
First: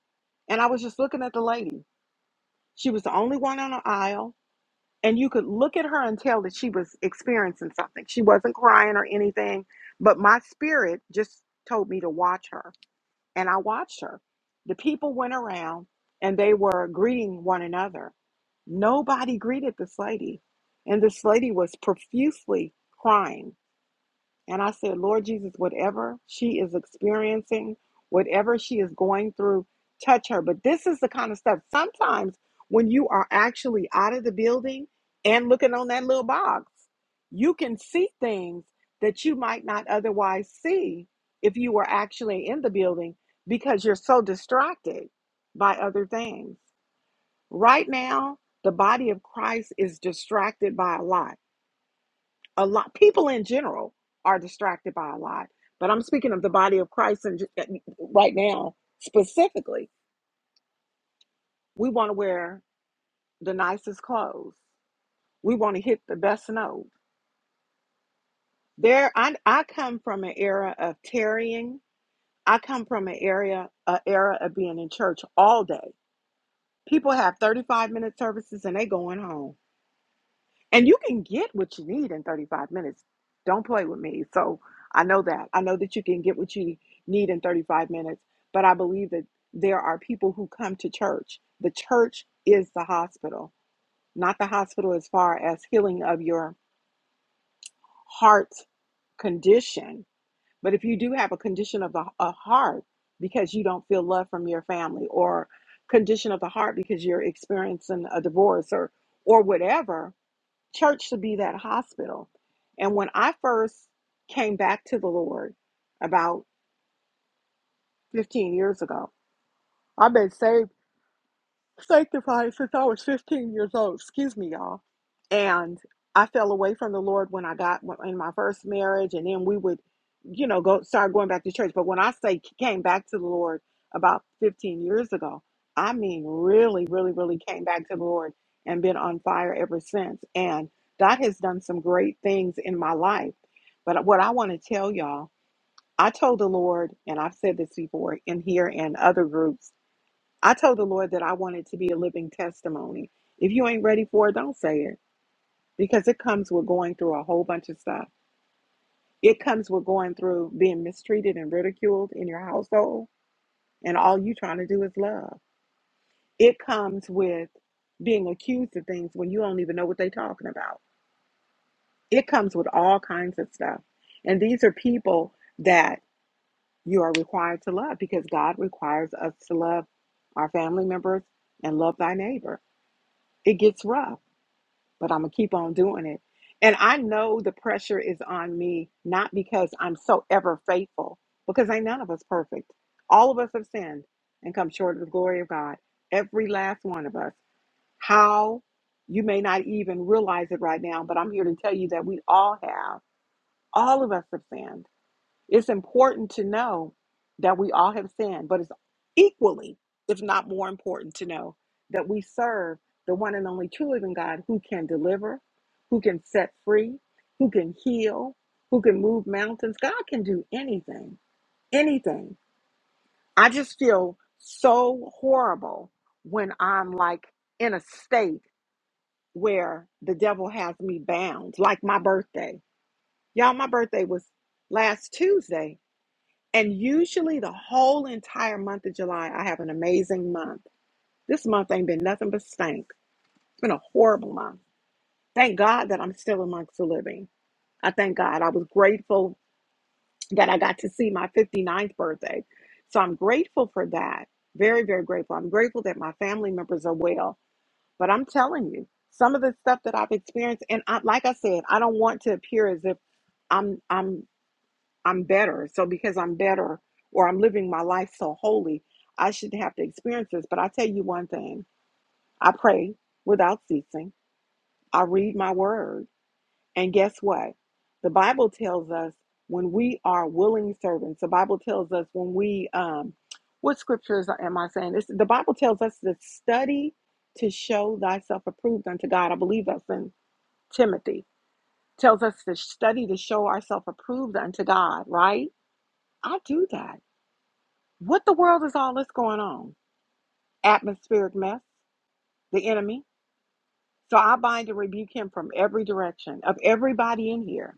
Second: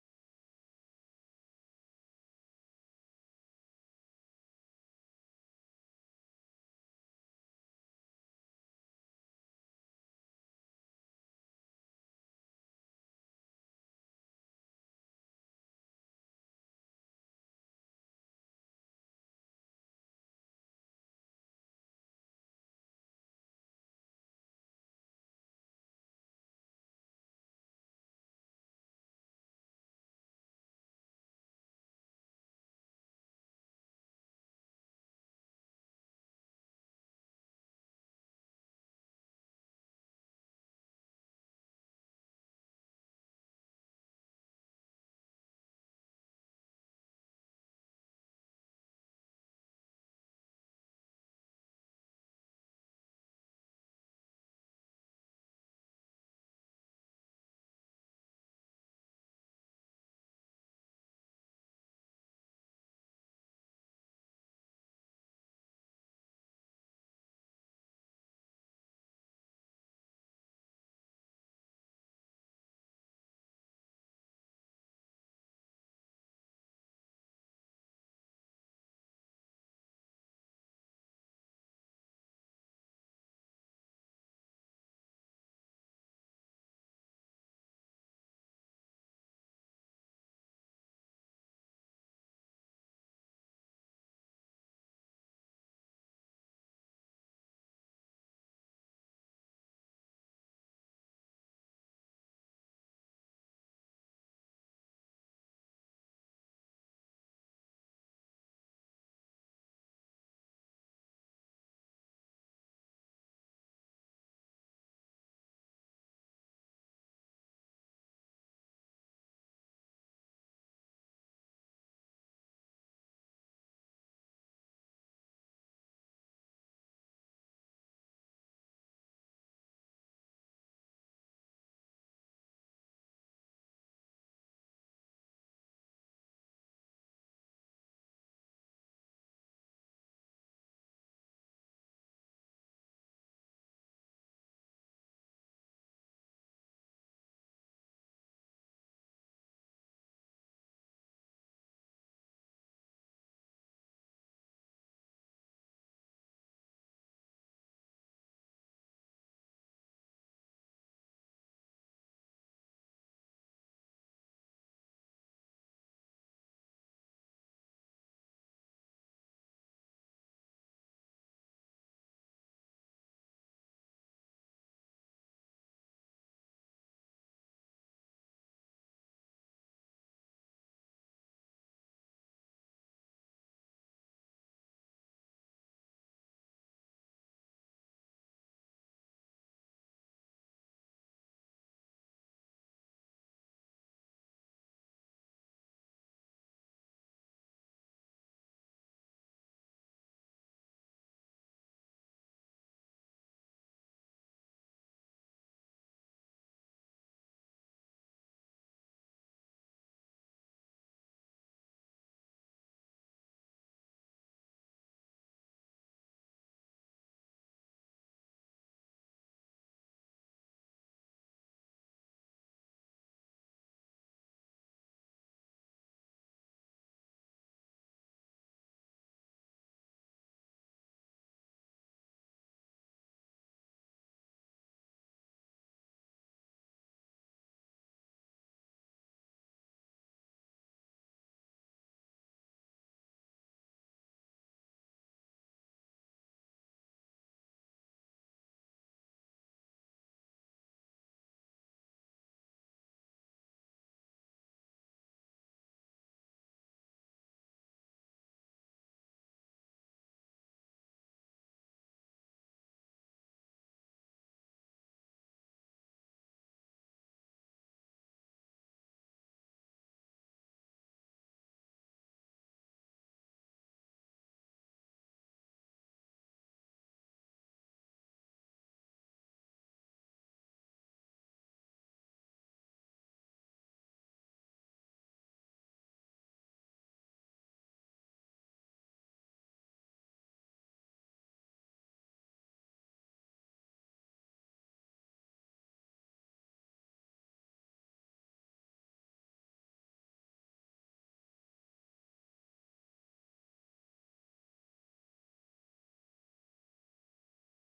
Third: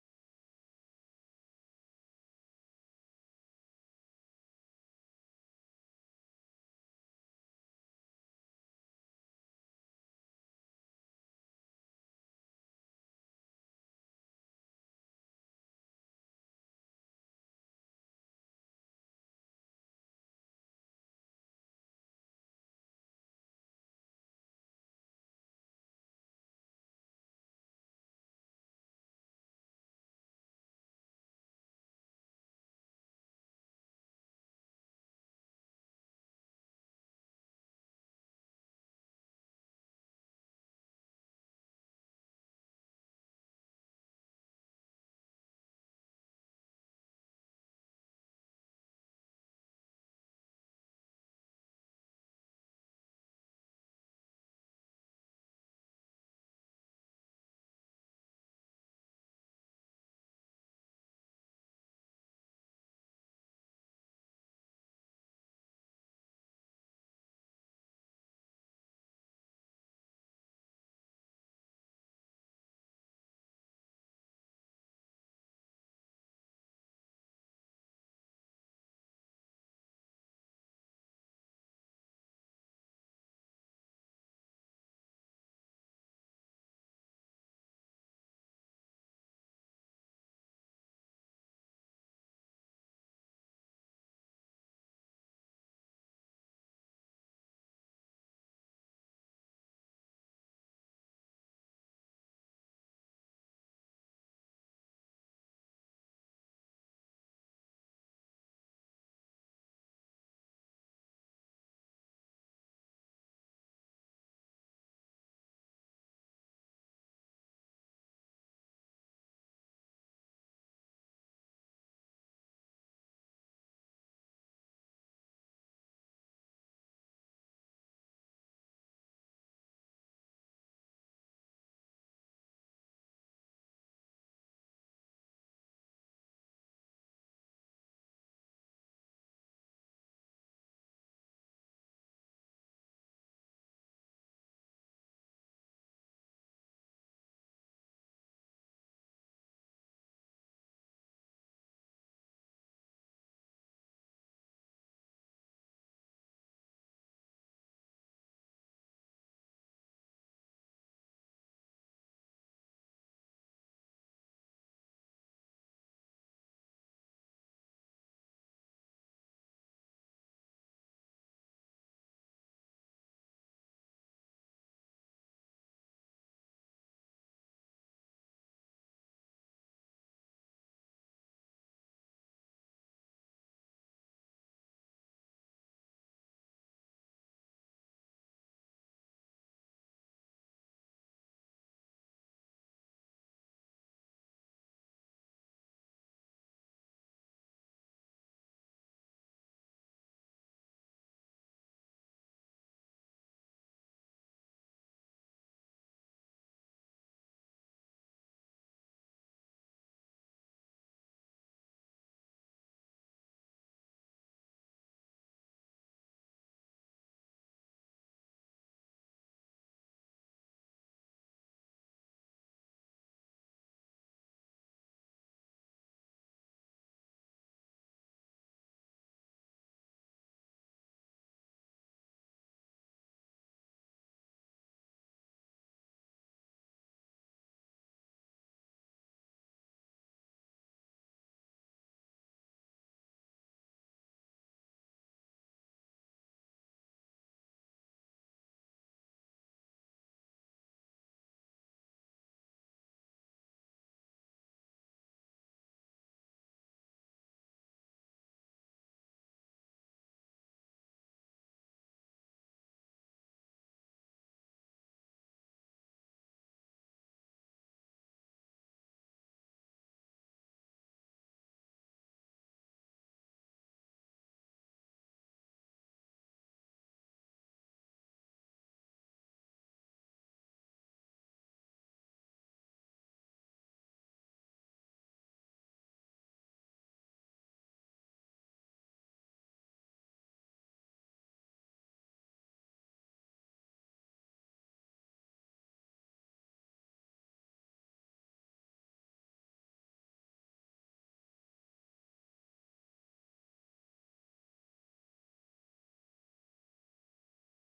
S1: and I was just looking at the lady. She was the only one on the aisle. and you could look at her and tell that she was experiencing something. She wasn't crying or anything, but my spirit just told me to watch her, and I watched her. The people went around and they were greeting one another. Nobody greeted this lady, and this lady was profusely crying. And I said, Lord Jesus, whatever she is experiencing, whatever she is going through, touch her. But this is the kind of stuff sometimes when you are actually out of the building and looking on that little box, you can see things that you might not otherwise see if you were actually in the building because you're so distracted by other things. Right now, the body of Christ is distracted by a lot a lot people in general are distracted by a lot but i'm speaking of the body of christ and ju- uh, right now specifically we want to wear the nicest clothes we want to hit the best note there i, I come from an era of tarrying i come from an area a era of being in church all day people have 35 minute services and they going home And you can get what you need in 35 minutes. Don't play with me. So I know that. I know that you can get what you need in 35 minutes, but I believe that there are people who come to church. The church is the hospital, not the hospital as far as healing of your heart condition. But if you do have a condition of the a heart because you don't feel love from your family or condition of the heart because you're experiencing a divorce or or whatever, Church should be that hospital. And when I first came back to the Lord about 15 years ago, I've been saved. sanctified since I was 15 years old. Excuse me, y'all. And I fell away from the Lord when I got in my first marriage, and then we would, you know, go start going back to church. But when I say came back to the Lord about 15 years ago, I mean really, really, really came back to the Lord and been on fire ever since. And God has done some great things in my life. But what I want to tell y'all, I told the Lord, and I've said this before in here and other groups. I told the Lord that I want it to be a living testimony. If you ain't ready for it, don't say it because it comes with going through a whole bunch of stuff. It comes with going through being mistreated and ridiculed in your household, and all you trying to do is love. It comes with being accused of things when you don't even know what they're talking about. It comes with all kinds of stuff. And these are people that you are required to love because God requires us to love our family members and love thy neighbor. It gets rough but I'm gonna keep on doing it. And I know the pressure is on me, not because I'm so ever faithful, because ain't none of us perfect. All of us have sinned and come short of the glory of God. Every last one of us. How you may not even realize it right now, but I'm here to tell you that we all have. All of us have sinned it's important to know that we all have sinned, but it's equally, if not more important, to know that we serve the one and only true living God who can deliver, who can set free, who can heal, who can move mountains. God can do anything, anything. I just feel so horrible when I'm like in a state where the devil has me bound, like my birthday. Y'all, my birthday was last Tuesday and usually the whole entire month of July, I have an amazing month. This month ain't been nothing but stank. It's been a horrible month. Thank God that I'm still amongst the living. I thank God. I was grateful that I got to see my 59th birthday. So I'm grateful for that. Very, very grateful. I'm grateful that my family members are well. But I'm telling you, some of the stuff that I've experienced, and I, like I said, I don't want to appear as if I'm I'm I'm better. So because I'm better or I'm living my life so holy, I shouldn't have to experience this. But I tell you one thing I pray without ceasing, I read my word. And guess what? The Bible tells us when we are willing servants, the Bible tells us when we, um, what scriptures am I saying? This, the Bible tells us to study to show thyself approved unto God. I believe that's in Timothy. Tells us to study to show ourselves approved unto God, right? I do that. What the world is all this going on? Atmospheric mess, the enemy. So I bind and rebuke him from every direction of everybody in here.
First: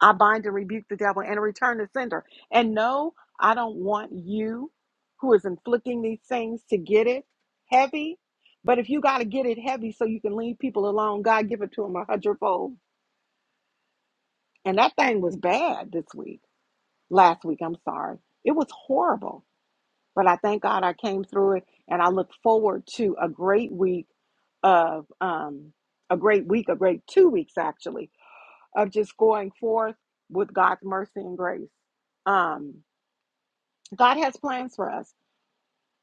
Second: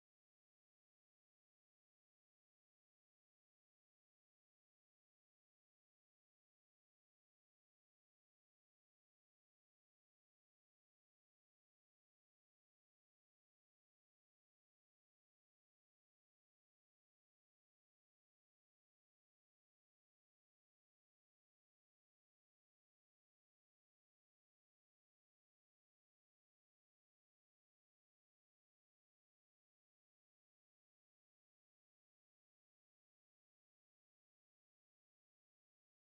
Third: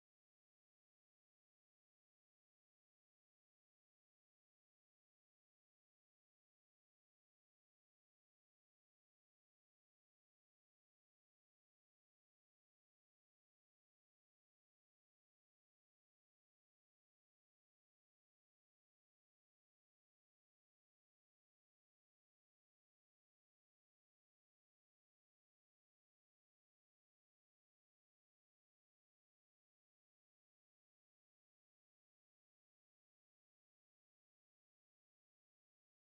S1: I bind and rebuke the devil and return the sender. And no, I don't want you who is inflicting these things to get it heavy. But if you got to get it heavy so you can leave people alone, God give it to them a hundredfold. And that thing was bad this week, last week, I'm sorry. It was horrible. But I thank God I came through it, and I look forward to a great week of um, a great week, a great two weeks actually, of just going forth with God's mercy and grace. Um, God has plans for us.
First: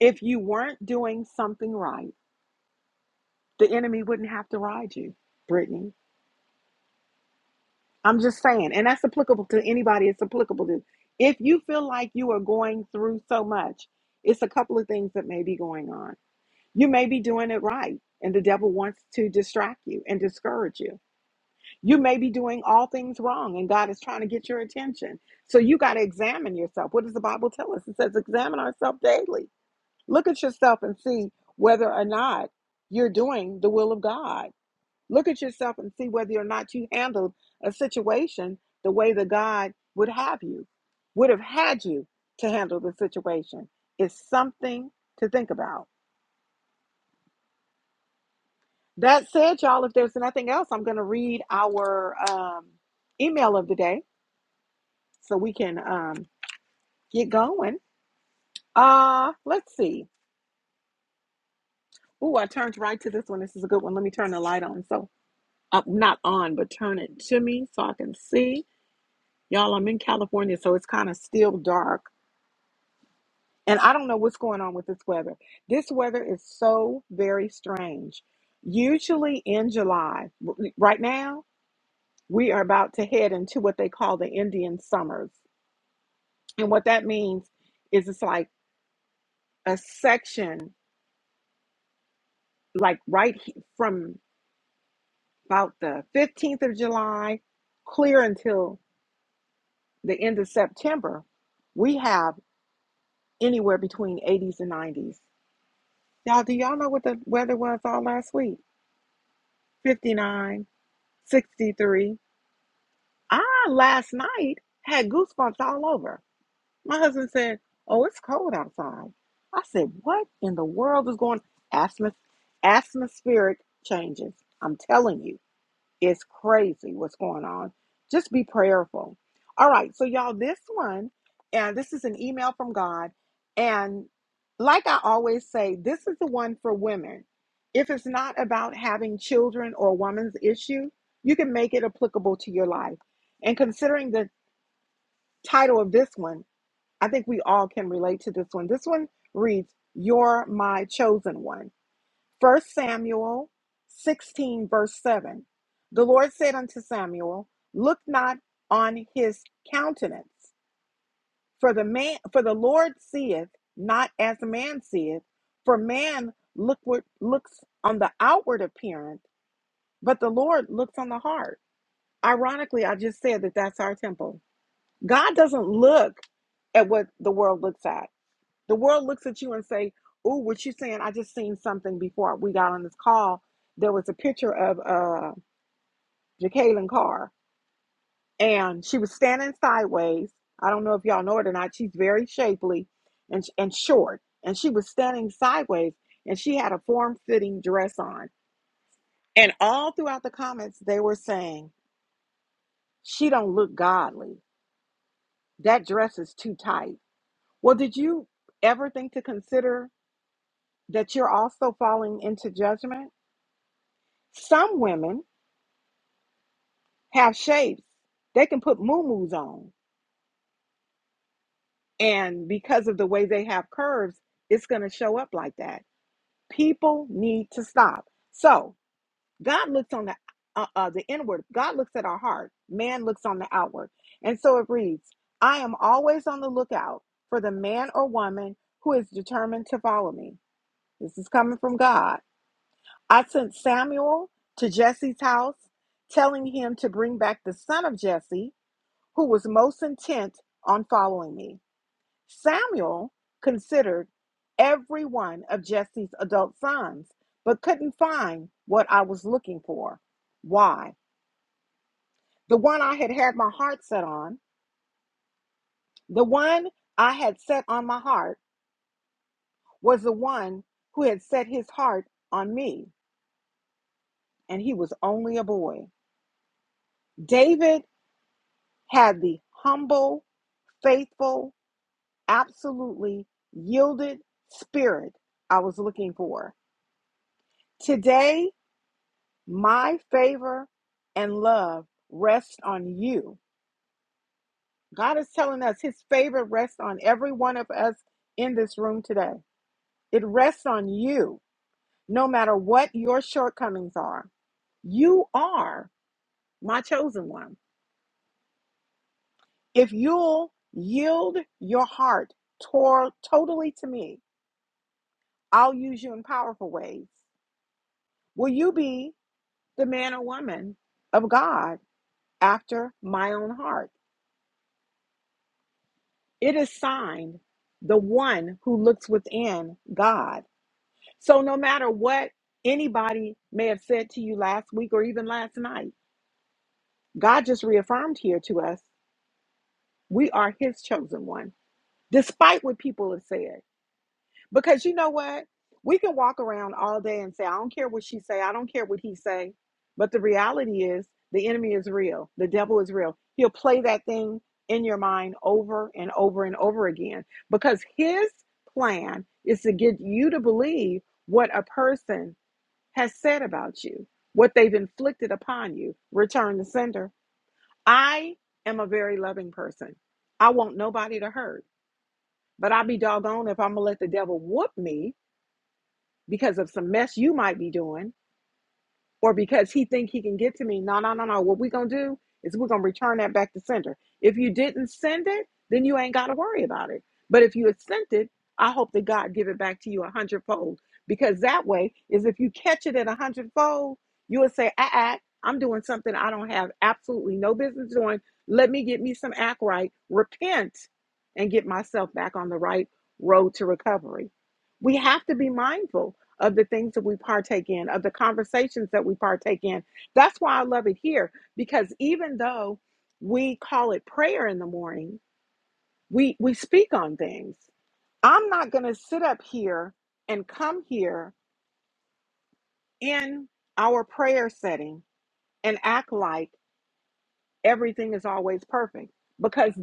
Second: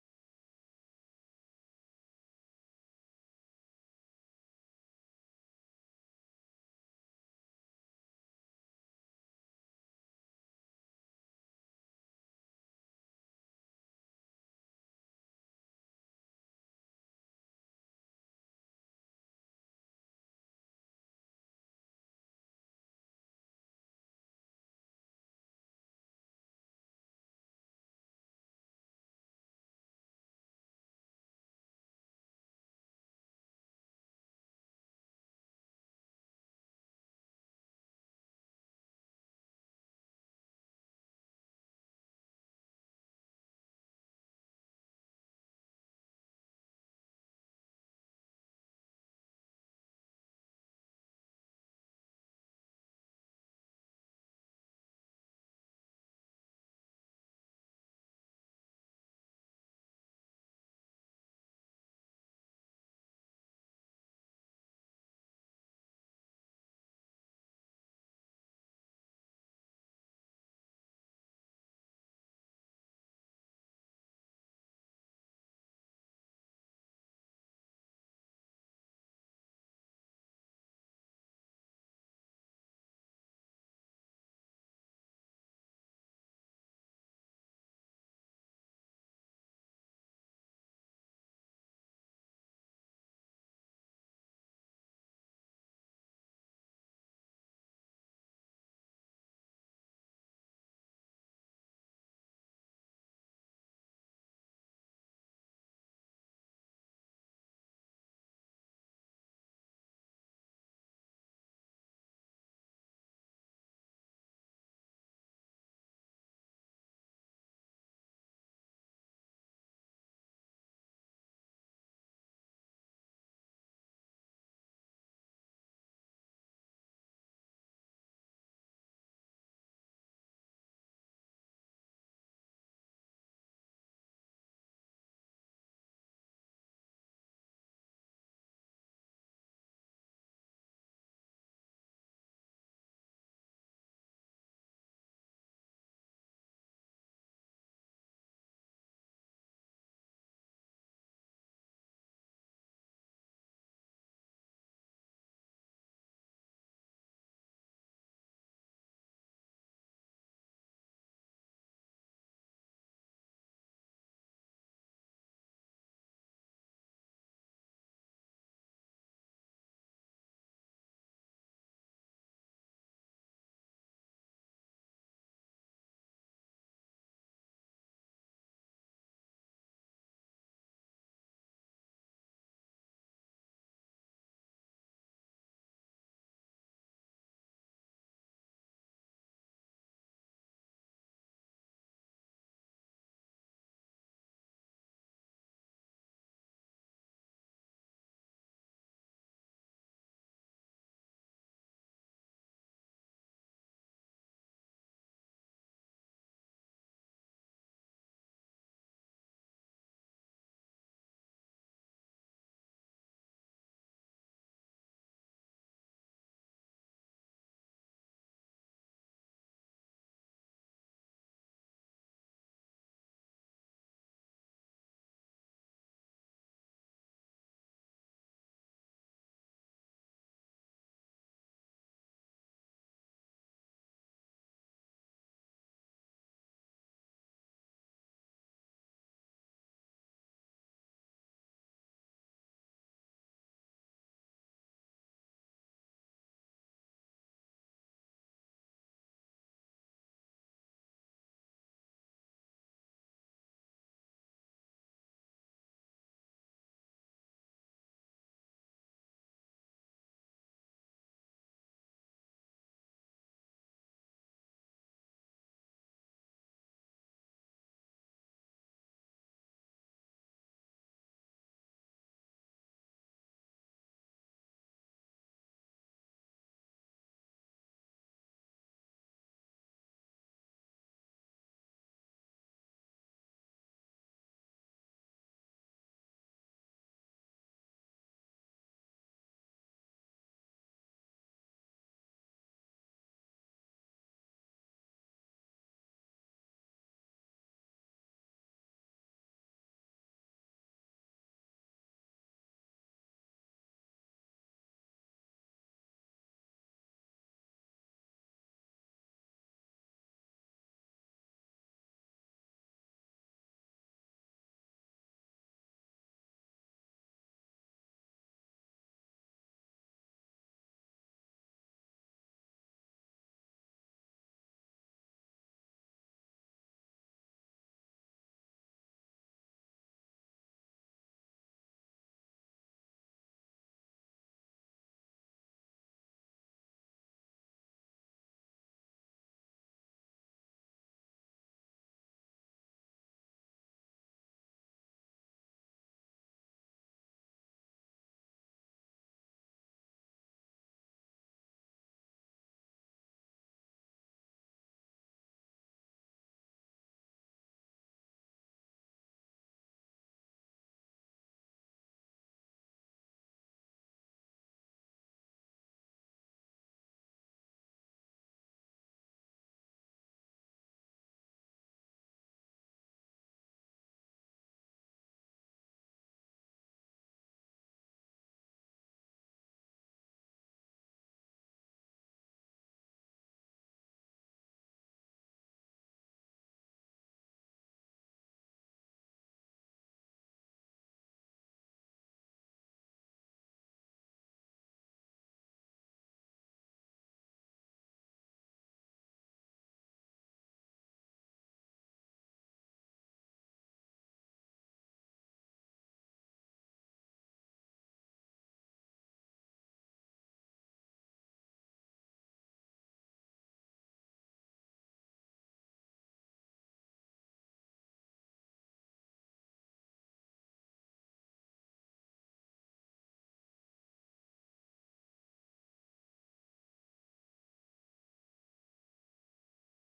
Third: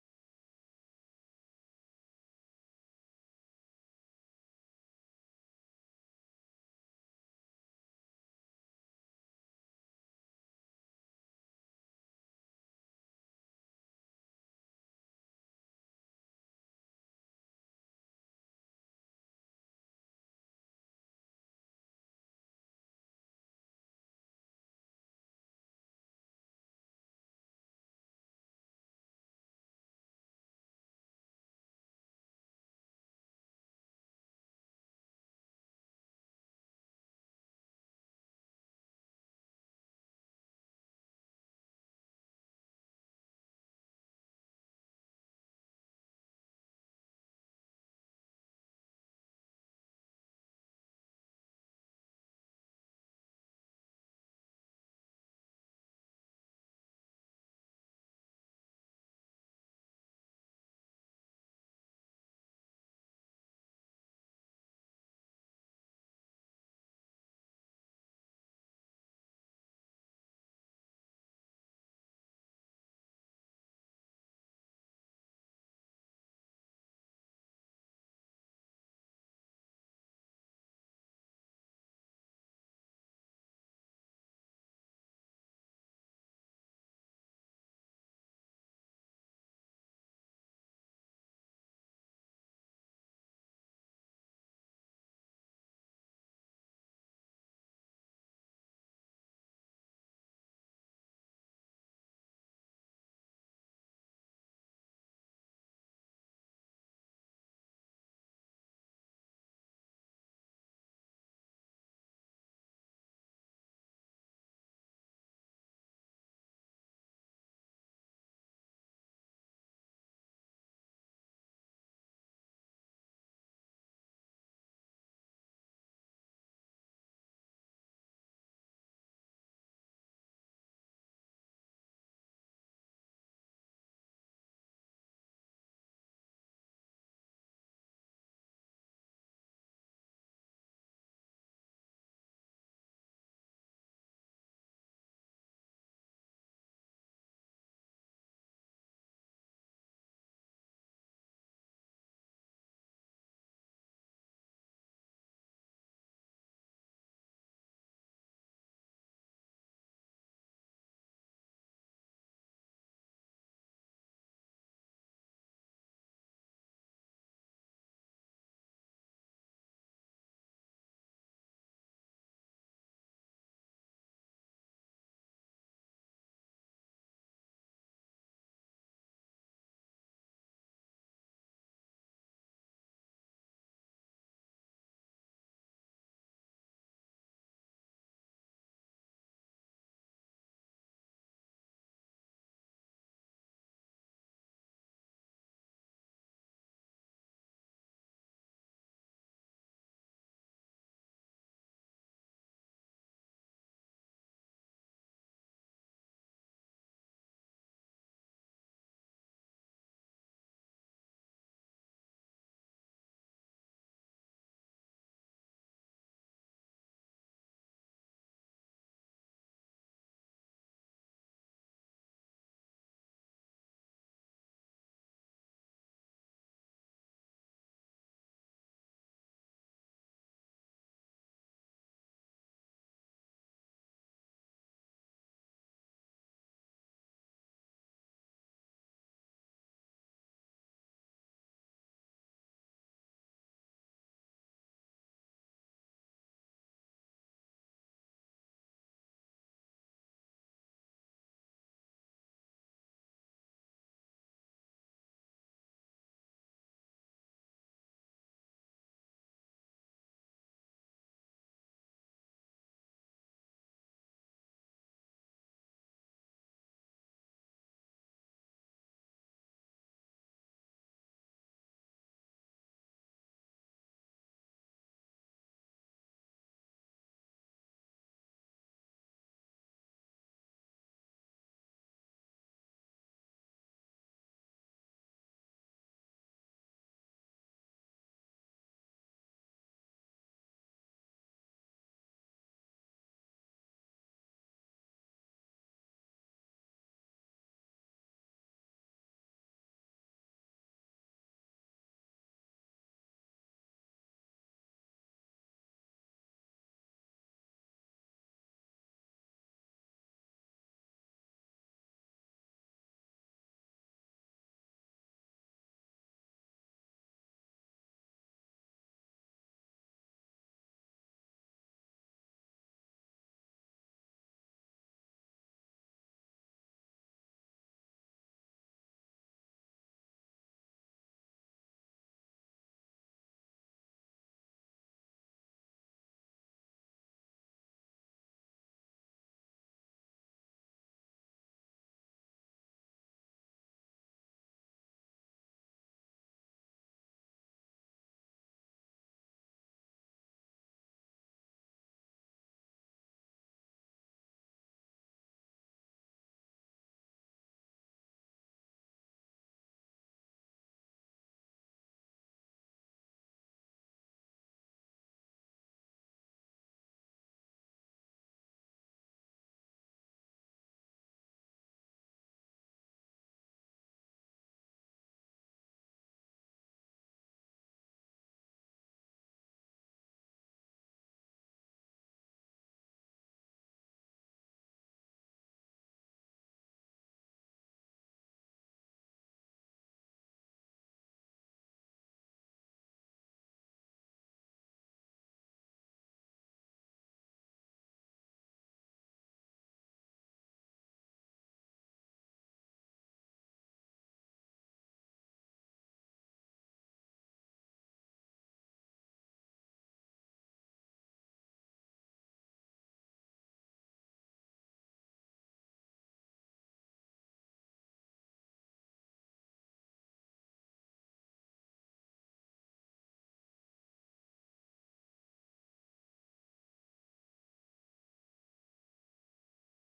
S1: If you weren't doing something right, the enemy wouldn't have to ride you, Brittany. I'm just saying, and that's applicable to anybody. It's applicable to. If you feel like you are going through so much, it's a couple of things that may be going on You may be doing it right, and the devil wants to distract you and discourage you. You may be doing all things wrong, and God is trying to get your attention. So you got to examine yourself. What does the Bible tell us? It says, examine ourselves daily. Look at yourself and see whether or not you're doing the will of God. Look at yourself and see whether or not you handled a situation the way that God would have you, would have had you to handle the situation. It's something to think about. That said, y'all, if there's nothing else, I'm going to read our um, email of the day so we can um, get going. Uh, let's see. Ooh, I turned right to this one. This is a good one. Let me turn the light on. So, uh, not on, but turn it to me so I can see. Y'all, I'm in California, so it's kind of still dark. And I don't know what's going on with this weather. This weather is so very strange. Usually in July, w- right now, we are about to head into what they call the Indian summers And what that means is it's like a section, like right he- from about the 15th of July clear until the end of September, we have anywhere between 80s and 90s. Y'all, do y'all know what the weather was all last week? Fifty nine, sixty three. 63. I last night had goosebumps all over. My husband said, Oh, it's cold outside. I said, What in the world is going on?" Atmos- Atmospheric changes. I'm telling you, it's crazy what's going on. Just be prayerful. All right, so y'all, this one, and this is an email from God. And like I always say, this is the one for women. If it's not about having children or a woman's issue, you can make it applicable to your life. And considering the title of this one, I think we all can relate to this one. This one reads, You're my chosen one. First Samuel 16, verse 7. The Lord said unto Samuel, Look not on his countenance, for the man for the Lord seeth not as man seeth, for man lookward, looks on the outward appearance, but the Lord looks on the heart. Ironically, I just said that that's our temple. God doesn't look at what the world looks at. The world looks at you and say, "Oh, what you saying? I just seen something before we got on this call. There was a picture of uh Jacqueline Carr, and she was standing sideways. I don't know if y'all know it or not. She's very shapely and and short, and she was standing sideways, and she had a form-fitting dress on. And all throughout the comments, they were saying she don't look godly. That dress is too tight. Well, did you ever think to consider that you're also falling into judgment? Some women have shapes. They can put muumuus on. And because of the way they have curves, it's going to show up like that. People need to stop. So God looks on the uh, uh, the inward. God looks at our heart. Man looks on the outward. And so it reads, I am always on the lookout for the man or woman who is determined to follow me. This is coming from God. I sent Samuel to Jesse's house, telling him to bring back the son of Jesse who was most intent on following me. Samuel considered every one of Jesse's adult sons, but couldn't find what I was looking for. Why? The one I had had my heart set on, the one I had set on my heart, was the one who had set his heart on me, and he was only a boy. David had the humble, faithful, absolutely yielded spirit I was looking for. Today, my favor and love rest on you. God is telling us his favor rests on every one of us in this room today. It rests on you, no matter what your shortcomings are. You are my chosen one. If you'll yield your heart tor- totally to me, I'll use you in powerful ways. Will you be the man or woman of God after my own heart? It is signed the one who looks within God. So no matter what anybody may have said to you last week or even last night, God just reaffirmed here to us we are his chosen one, despite what people have said. Because you know what? We can walk around all day and say, I don't care what she say, I don't care what he say. But the reality is the enemy is real. The devil is real. He'll play that thing in your mind over and over and over again because his plan is to get you to believe what a person has said about you, what they've inflicted upon you. Return the sender. I am a very loving person. I want nobody to hurt, but I'll be doggone if I'm going to let the devil whoop me because of some mess you might be doing or because he think he can get to me no no no no what we gonna do is we're gonna return that back to sender if you didn't send it then you ain't gotta worry about it but if you had sent it i hope that god give it back to you a hundredfold because that way is if you catch it at a hundredfold you would say ah, ah i'm doing something i don't have absolutely no business doing let me get me some act right repent and get myself back on the right road to recovery we have to be mindful of the things that we partake in, of the conversations that we partake in. That's why I love it here because even though we call it prayer in the morning, we we speak on things. I'm not going to sit up here and come here in our prayer setting and act like everything is always perfect because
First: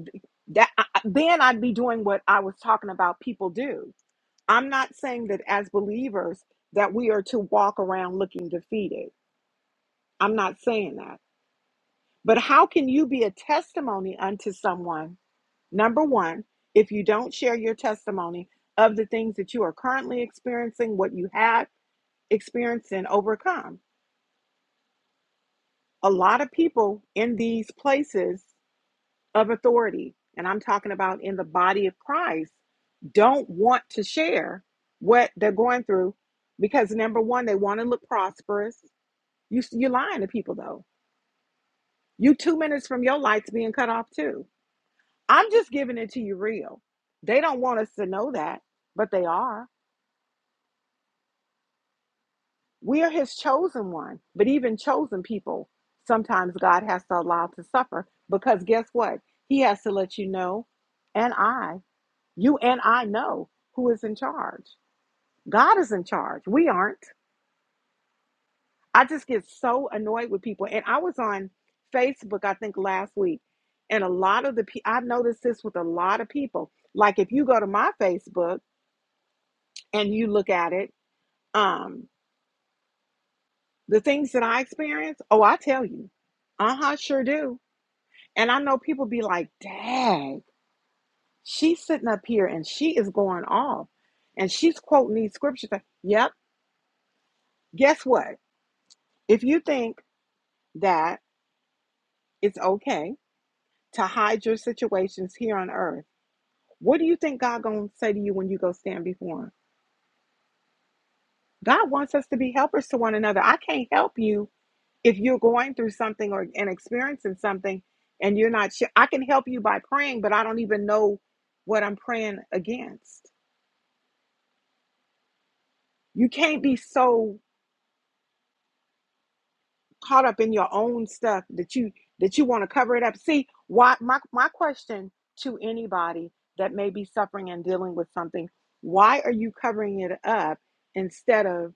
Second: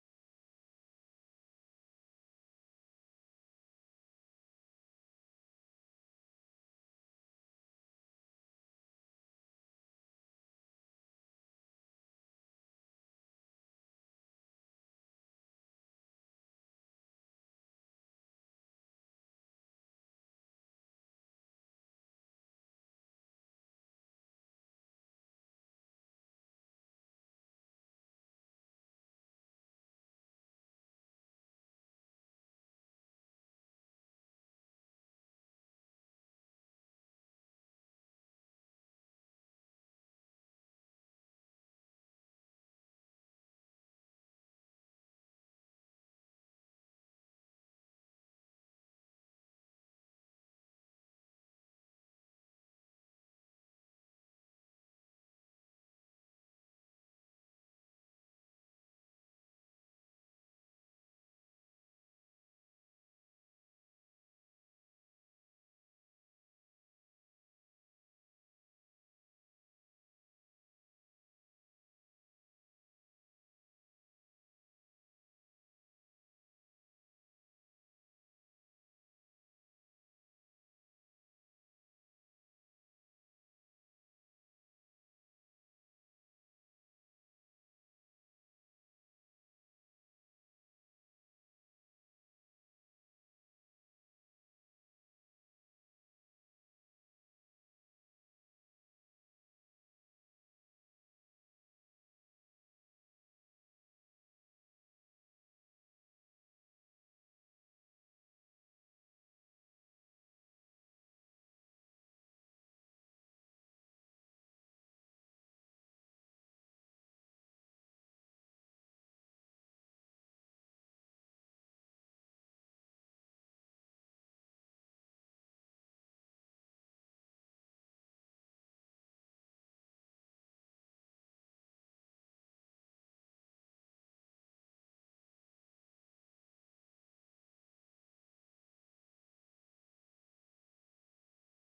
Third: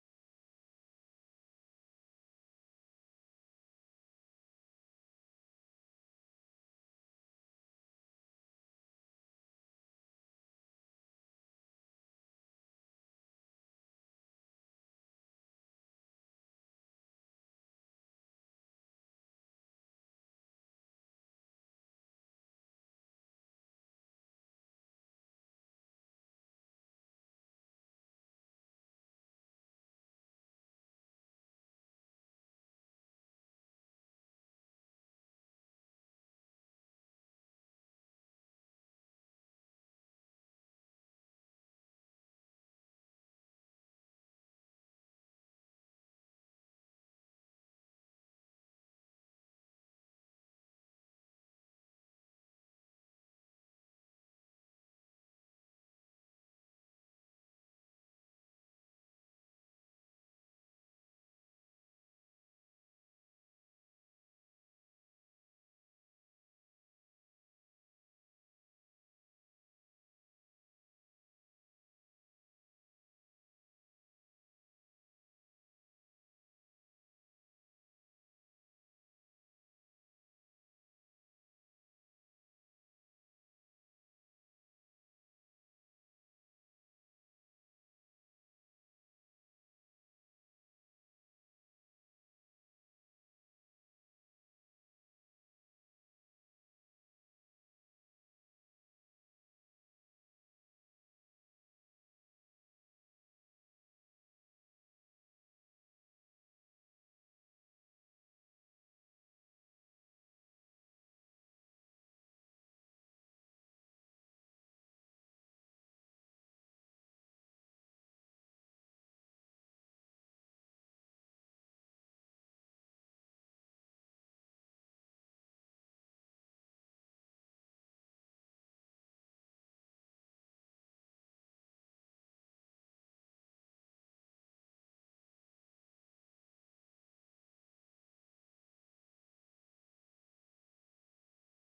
S1: that then I'd be doing what I was talking about people do. I'm not saying that as believers that we are to walk around looking defeated. I'm not saying that. But how can you be a testimony unto someone, number one, if you don't share your testimony of the things that you are currently experiencing, what you have experienced and overcome? A lot of people in these places of authority, and I'm talking about in the body of Christ, don't want to share what they're going through because number one, they want to look prosperous. You, you're lying to people though. You two minutes from your lights being cut off too I'm just giving it to you real. They don't want us to know that, but they are. We are his chosen one. But even chosen people, sometimes God has to allow to suffer because guess what? He has to let you know, and I, you and I know who is in charge. God is in charge. We aren't. I just get so annoyed with people. And I was on Facebook, I think last week, and a lot of the people, I noticed this with a lot of people. Like if you go to my Facebook and you look at it, Um, the things that I experience, oh, I tell you, uh huh, sure do. And I know people be like, "Dag, she's sitting up here and she is going off, and she's quoting these scriptures." Like, yep. Guess what? If you think that it's okay to hide your situations here on earth, what do you think God gonna say to you when you go stand before Him? God wants us to be helpers to one another. I can't help you if you're going through something or and experiencing something and you're not sure i can help you by praying but i don't even know what i'm praying against you can't be so caught up in your own stuff that you that you want to cover it up see why my, my question to anybody that may be suffering and dealing with something why are you covering it up instead of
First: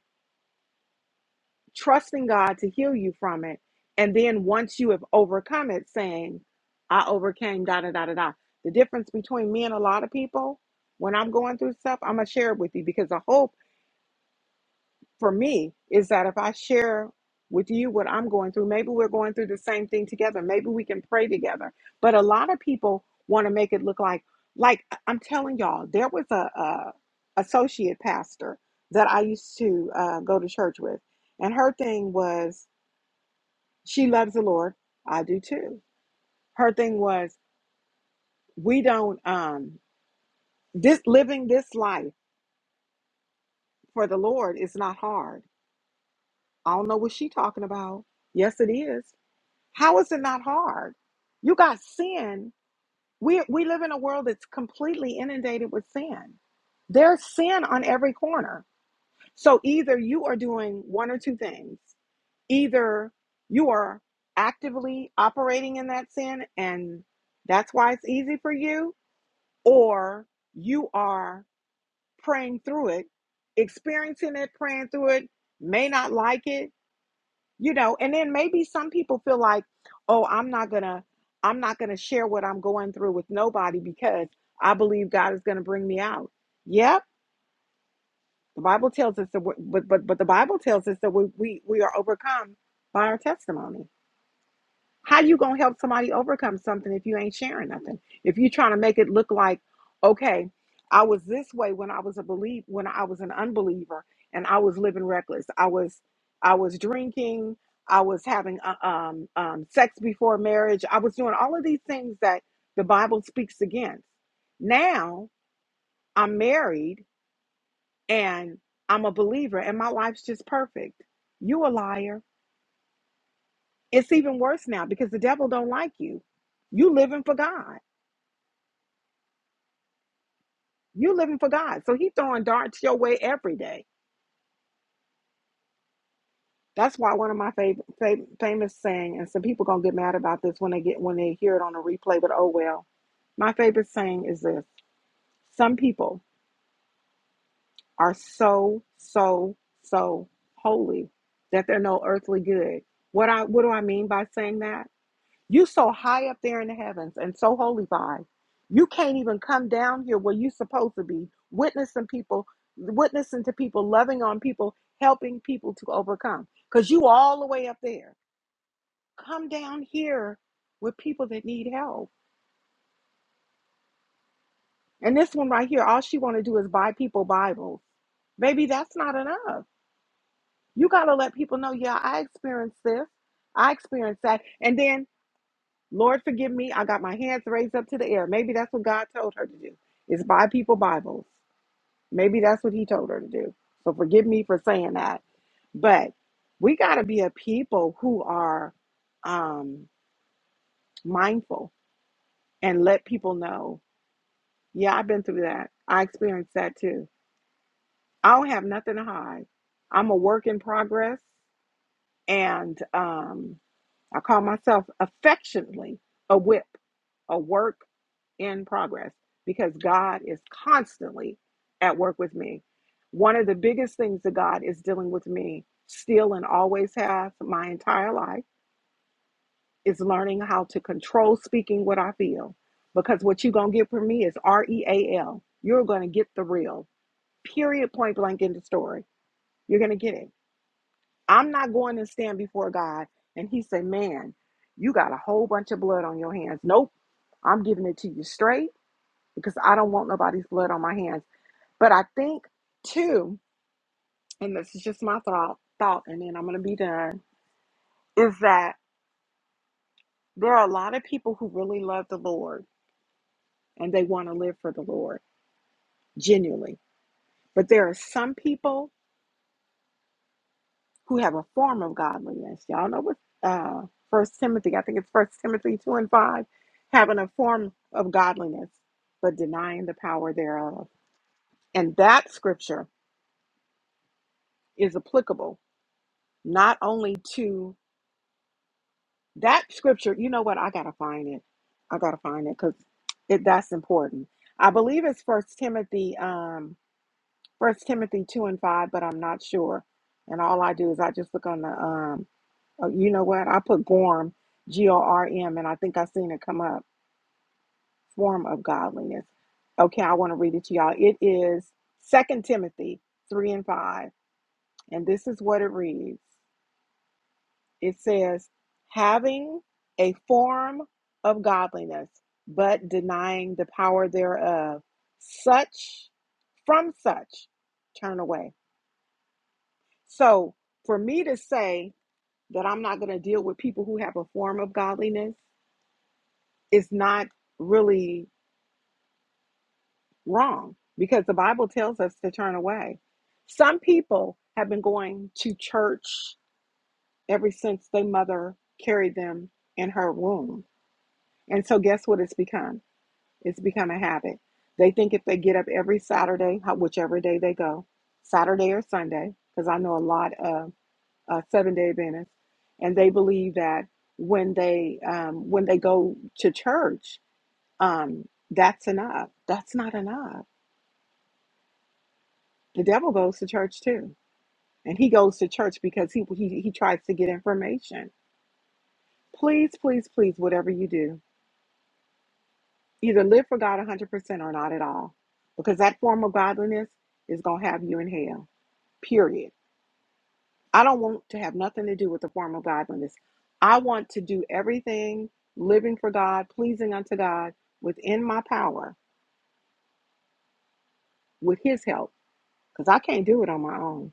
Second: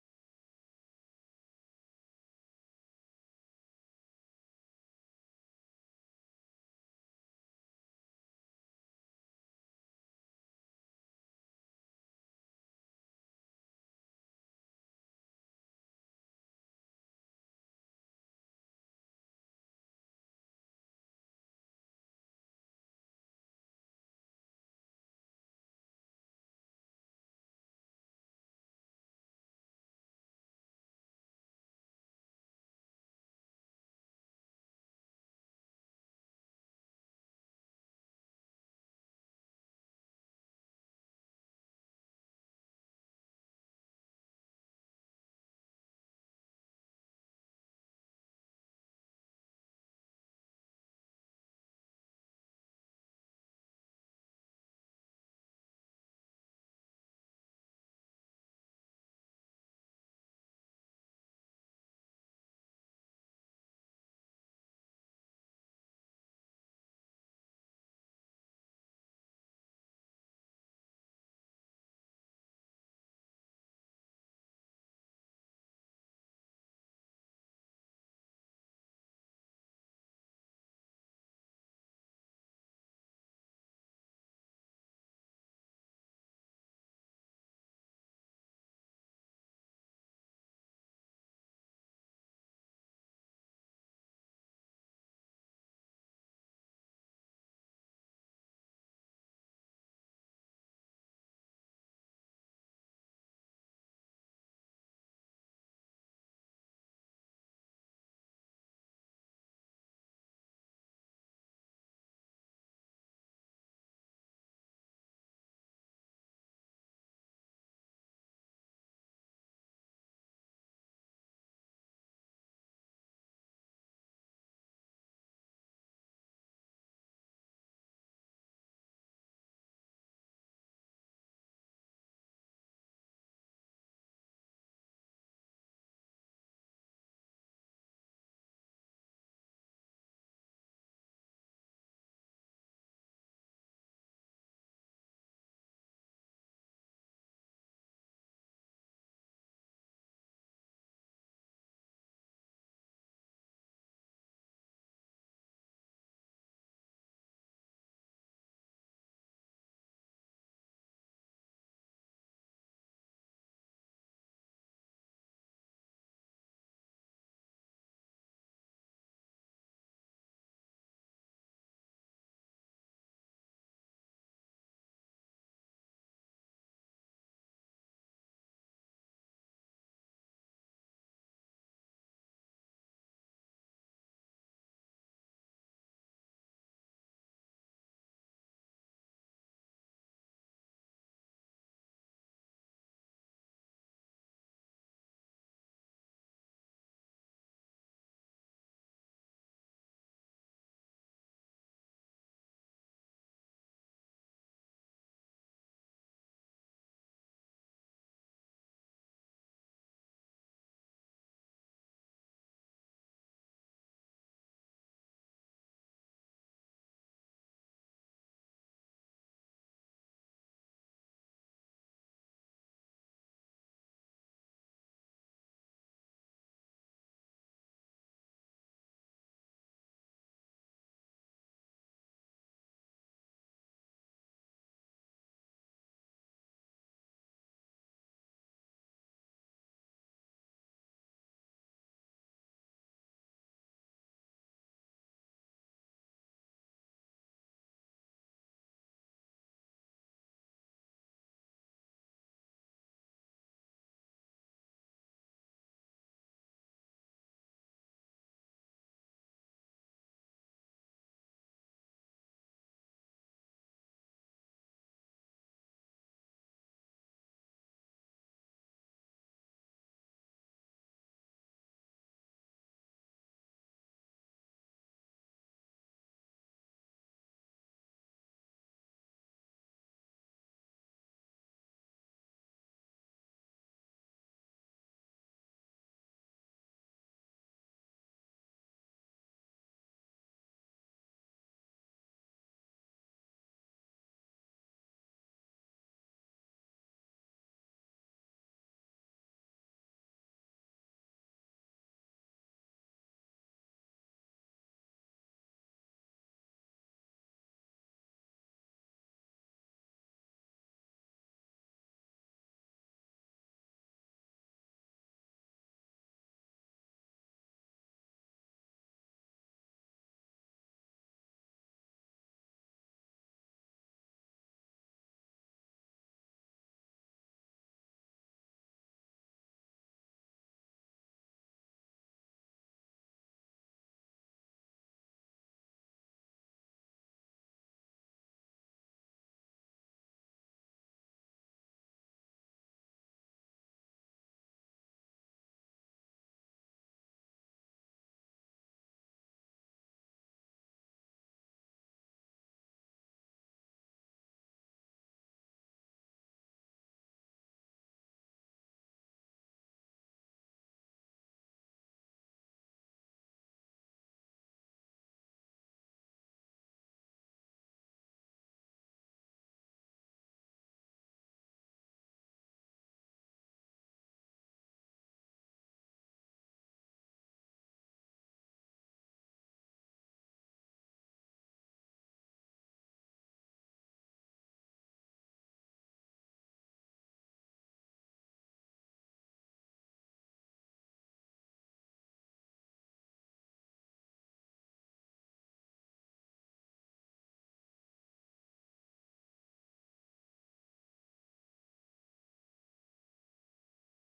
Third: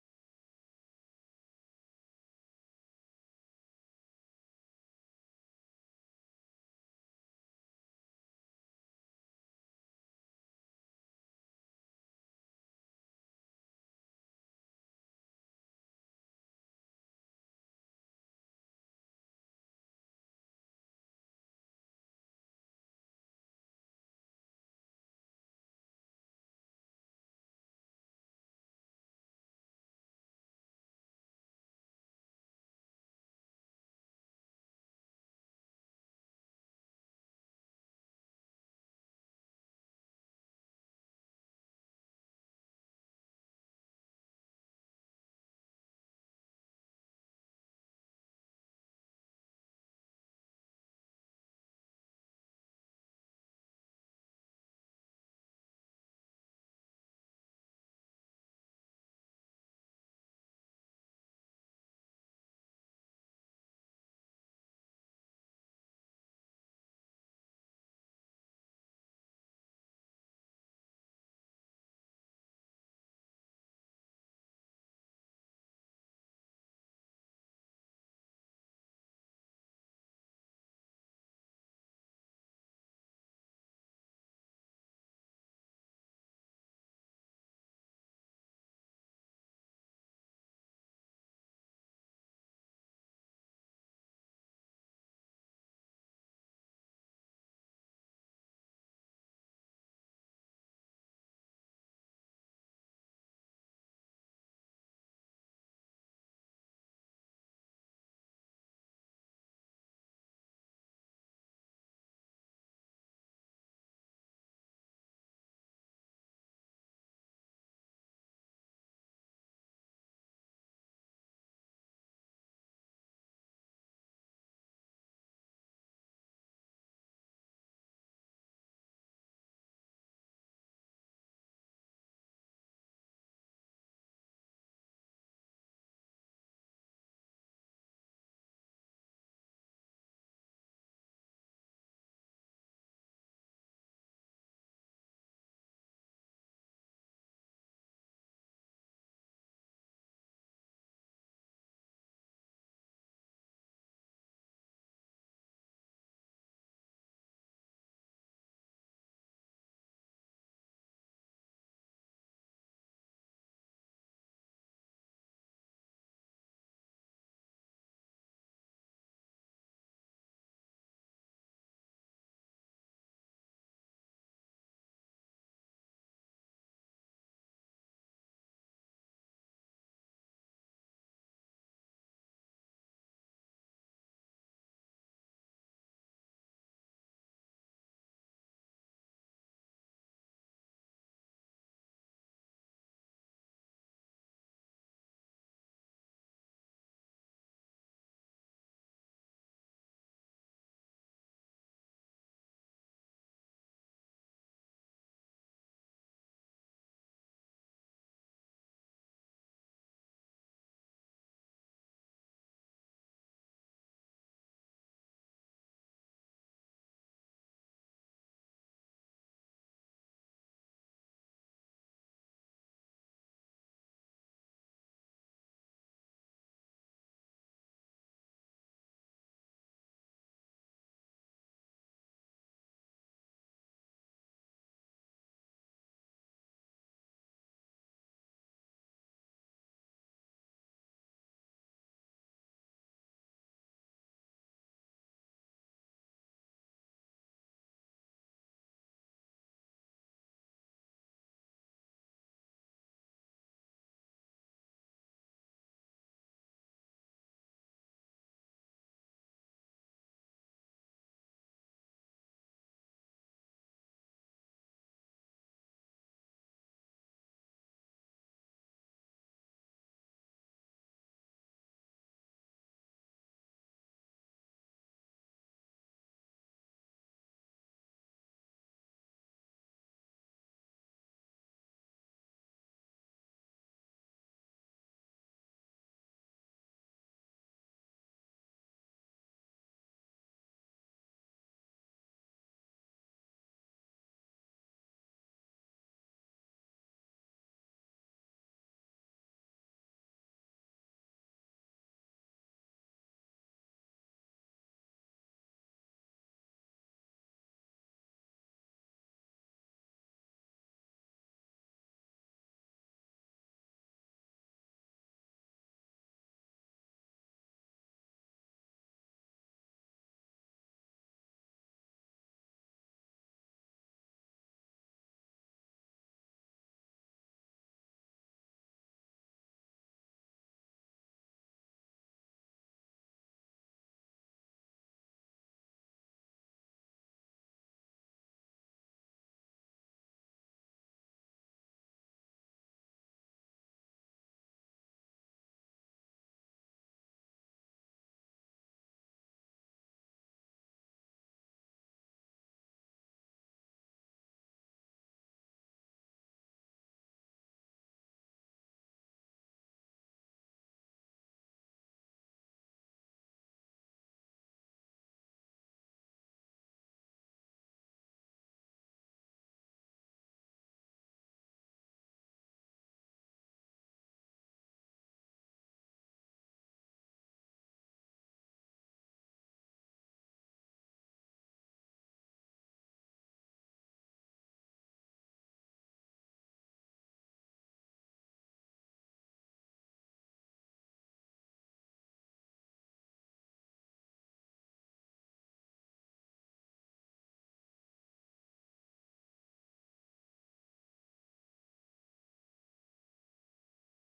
S1: trusting God to heal you from it. And then once you have overcome it, saying, I overcame, da da da da da. The difference between me and a lot of people, when I'm going through stuff, I'm going to share it with you because the hope for me is that if I share with you what I'm going through, maybe we're going through the same thing together. Maybe we can pray together. But a lot of people want to make it look like, like I'm telling y'all, there was a, a associate pastor that I used to uh, go to church with, and her thing was she loves the Lord. I do too. Her thing was, we don't um this living this life for the Lord is not hard. I don't know what she's talking about. Yes, it is. How is it not hard? You got sin. We we live in a world that's completely inundated with sin. There's sin on every corner. So either you are doing one or two things. Either you are actively operating in that sin and that's why it's easy for you, or you are praying through it, experiencing it, praying through it, may not like it, you know, and then maybe some people feel like, oh, I'm not gonna, I'm not gonna share what I'm going through with nobody because I believe God is gonna bring me out. Yep, the Bible tells us that, but but but the Bible tells us that we we we are overcome by our testimony. How you gonna help somebody overcome something if you ain't sharing nothing? If you trying to make it look like, okay, I was this way when I was a believe when I was an unbeliever and I was living reckless. I was I was drinking. I was having uh, um, um, sex before marriage. I was doing all of these things that the Bible speaks against. Now I'm married and I'm a believer and my life's just perfect. You a liar it's even worse now because the devil don't like you. You living for God. You living for God. So he throwing darts your way every day. That's why one of my favorite fam- famous saying, and some people gonna get mad about this when they get when they hear it on a replay, but oh well. My favorite saying is this: Some people are so so so holy that they're no earthly good. What I what do I mean by saying that? You so high up there in the heavens and so holy by. You can't even come down here where you supposed to be, witnessing people, witnessing to people, loving on people, helping people to overcome. Because you all the way up there. Come down here with people that need help. And this one right here, all she want to do is buy people Bibles. Baby, that's not enough. You gotta let people know, yeah, I experienced this. I experienced that. And then Lord, forgive me. I got my hands raised up to the air. Maybe that's what God told her to do. Is buy people Bibles. Maybe that's what He told her to do. So forgive me for saying that. But we got to be a people who are um, mindful and let people know. Yeah, I've been through that. I experienced that too. I don't have nothing to hide. I'm a work in progress, and um, I call myself affectionately a whip, a work in progress because God is constantly at work with me. One of the biggest things that God is dealing with me still and always has my entire life is learning how to control speaking what I feel because what you're going to get from me is R E A L. You're going to get the real, period, point blank in the story. You're going to get it. I'm not going to stand before God and He say, Man, you got a whole bunch of blood on your hands. Nope. I'm giving it to you straight. because I don't want nobody's blood on my hands. But I think too, and this is just my thought thought, and then I'm gonna be done, is that there are a lot of people who really love the Lord and they want to live for the Lord genuinely. But there are some people who have a form of godliness. Y'all know what uh First Timothy, I think it's First Timothy two and five, having a form of godliness, but denying the power thereof. And that scripture is applicable not only to That scripture, you know what? I gotta find it. I gotta find it because it that's important. I believe it's First Timothy, um, First Timothy two and five, but I'm not sure. And all I do is I just look on the, um, oh, you know what? I put Gorm, G O R M, and I think I seen it come up. Form of godliness. Okay, I want to read it to y'all. It is Second Timothy three and five, and this is what it reads. It says, having a form of godliness, but denying the power thereof, such from such turn away. So, for me to say that I'm not going to deal with people who have a form of godliness is not really wrong because the Bible tells us to turn away. Some people have been going to church ever since their mother carried them in her womb. And so, guess what it's become? It's become a habit. They think if they get up every Saturday, whichever day they go, Saturday or Sunday, because I know a lot of uh, seven day Adventists, and they believe that when they um, when they go to church, um, that's enough. That's not enough. The devil goes to church too, and he goes to church because he he, he tries to get information. Please, please, please, whatever you do, either live for God 100% or not at all, because that form of godliness is going to have you in hell. period. I don't want to have nothing to do with the form of godliness. I want to do everything living for God, pleasing unto God within my power with His help because I can't do it on my own.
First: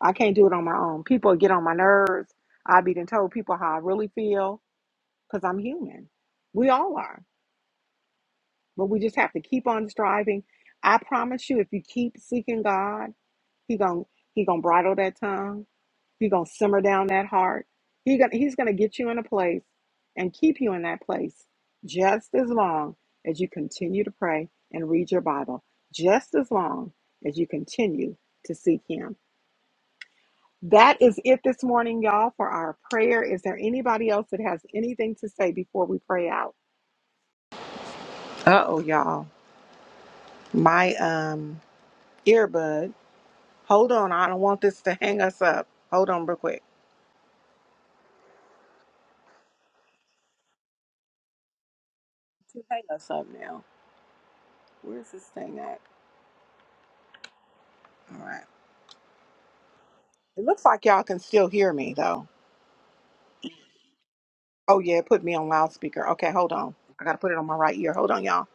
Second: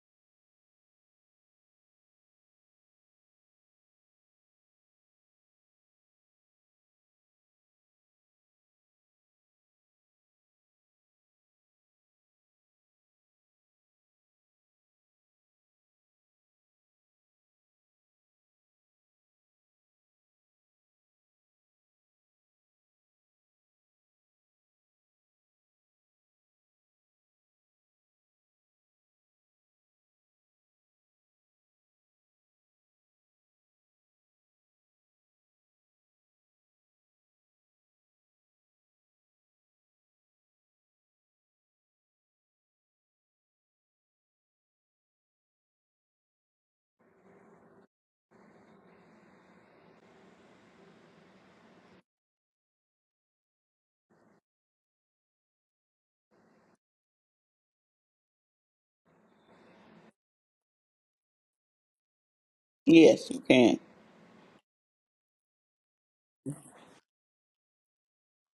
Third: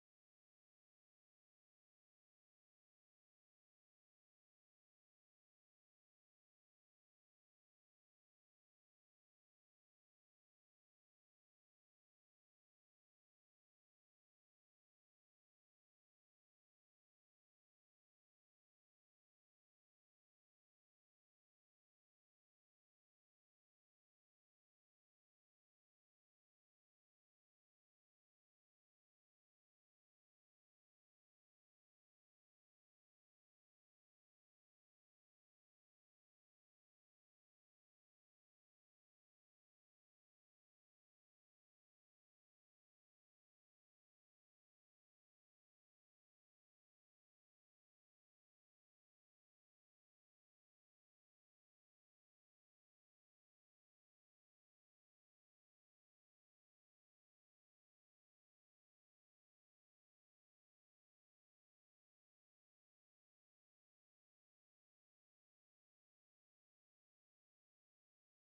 S1: I can't do it on my own. People get on my nerves. I've been told people how I really feel because I'm human. We all are, but we just have to keep on striving. I promise you, if you keep seeking God, He gon' He gonna bridle that tongue You're gonna simmer down that heart. He gonna, he's gonna get you in a place and keep you in that place just as long as you continue to pray and read your Bible, just as long as you continue to seek him. That is it this morning, y'all, for our prayer. Is there anybody else that has anything to say before we pray out? Uh oh, y'all. My um earbud. Hold on, I don't want this to hang us up. Hold on real quick. To hang us up now. Where's this thing at? All right. It looks like y'all can still hear me though.
S3: Yes, you can.
S1: Oh yeah, it put me on loudspeaker. Okay, hold on. I gotta put it on my right ear. Hold on, y'all.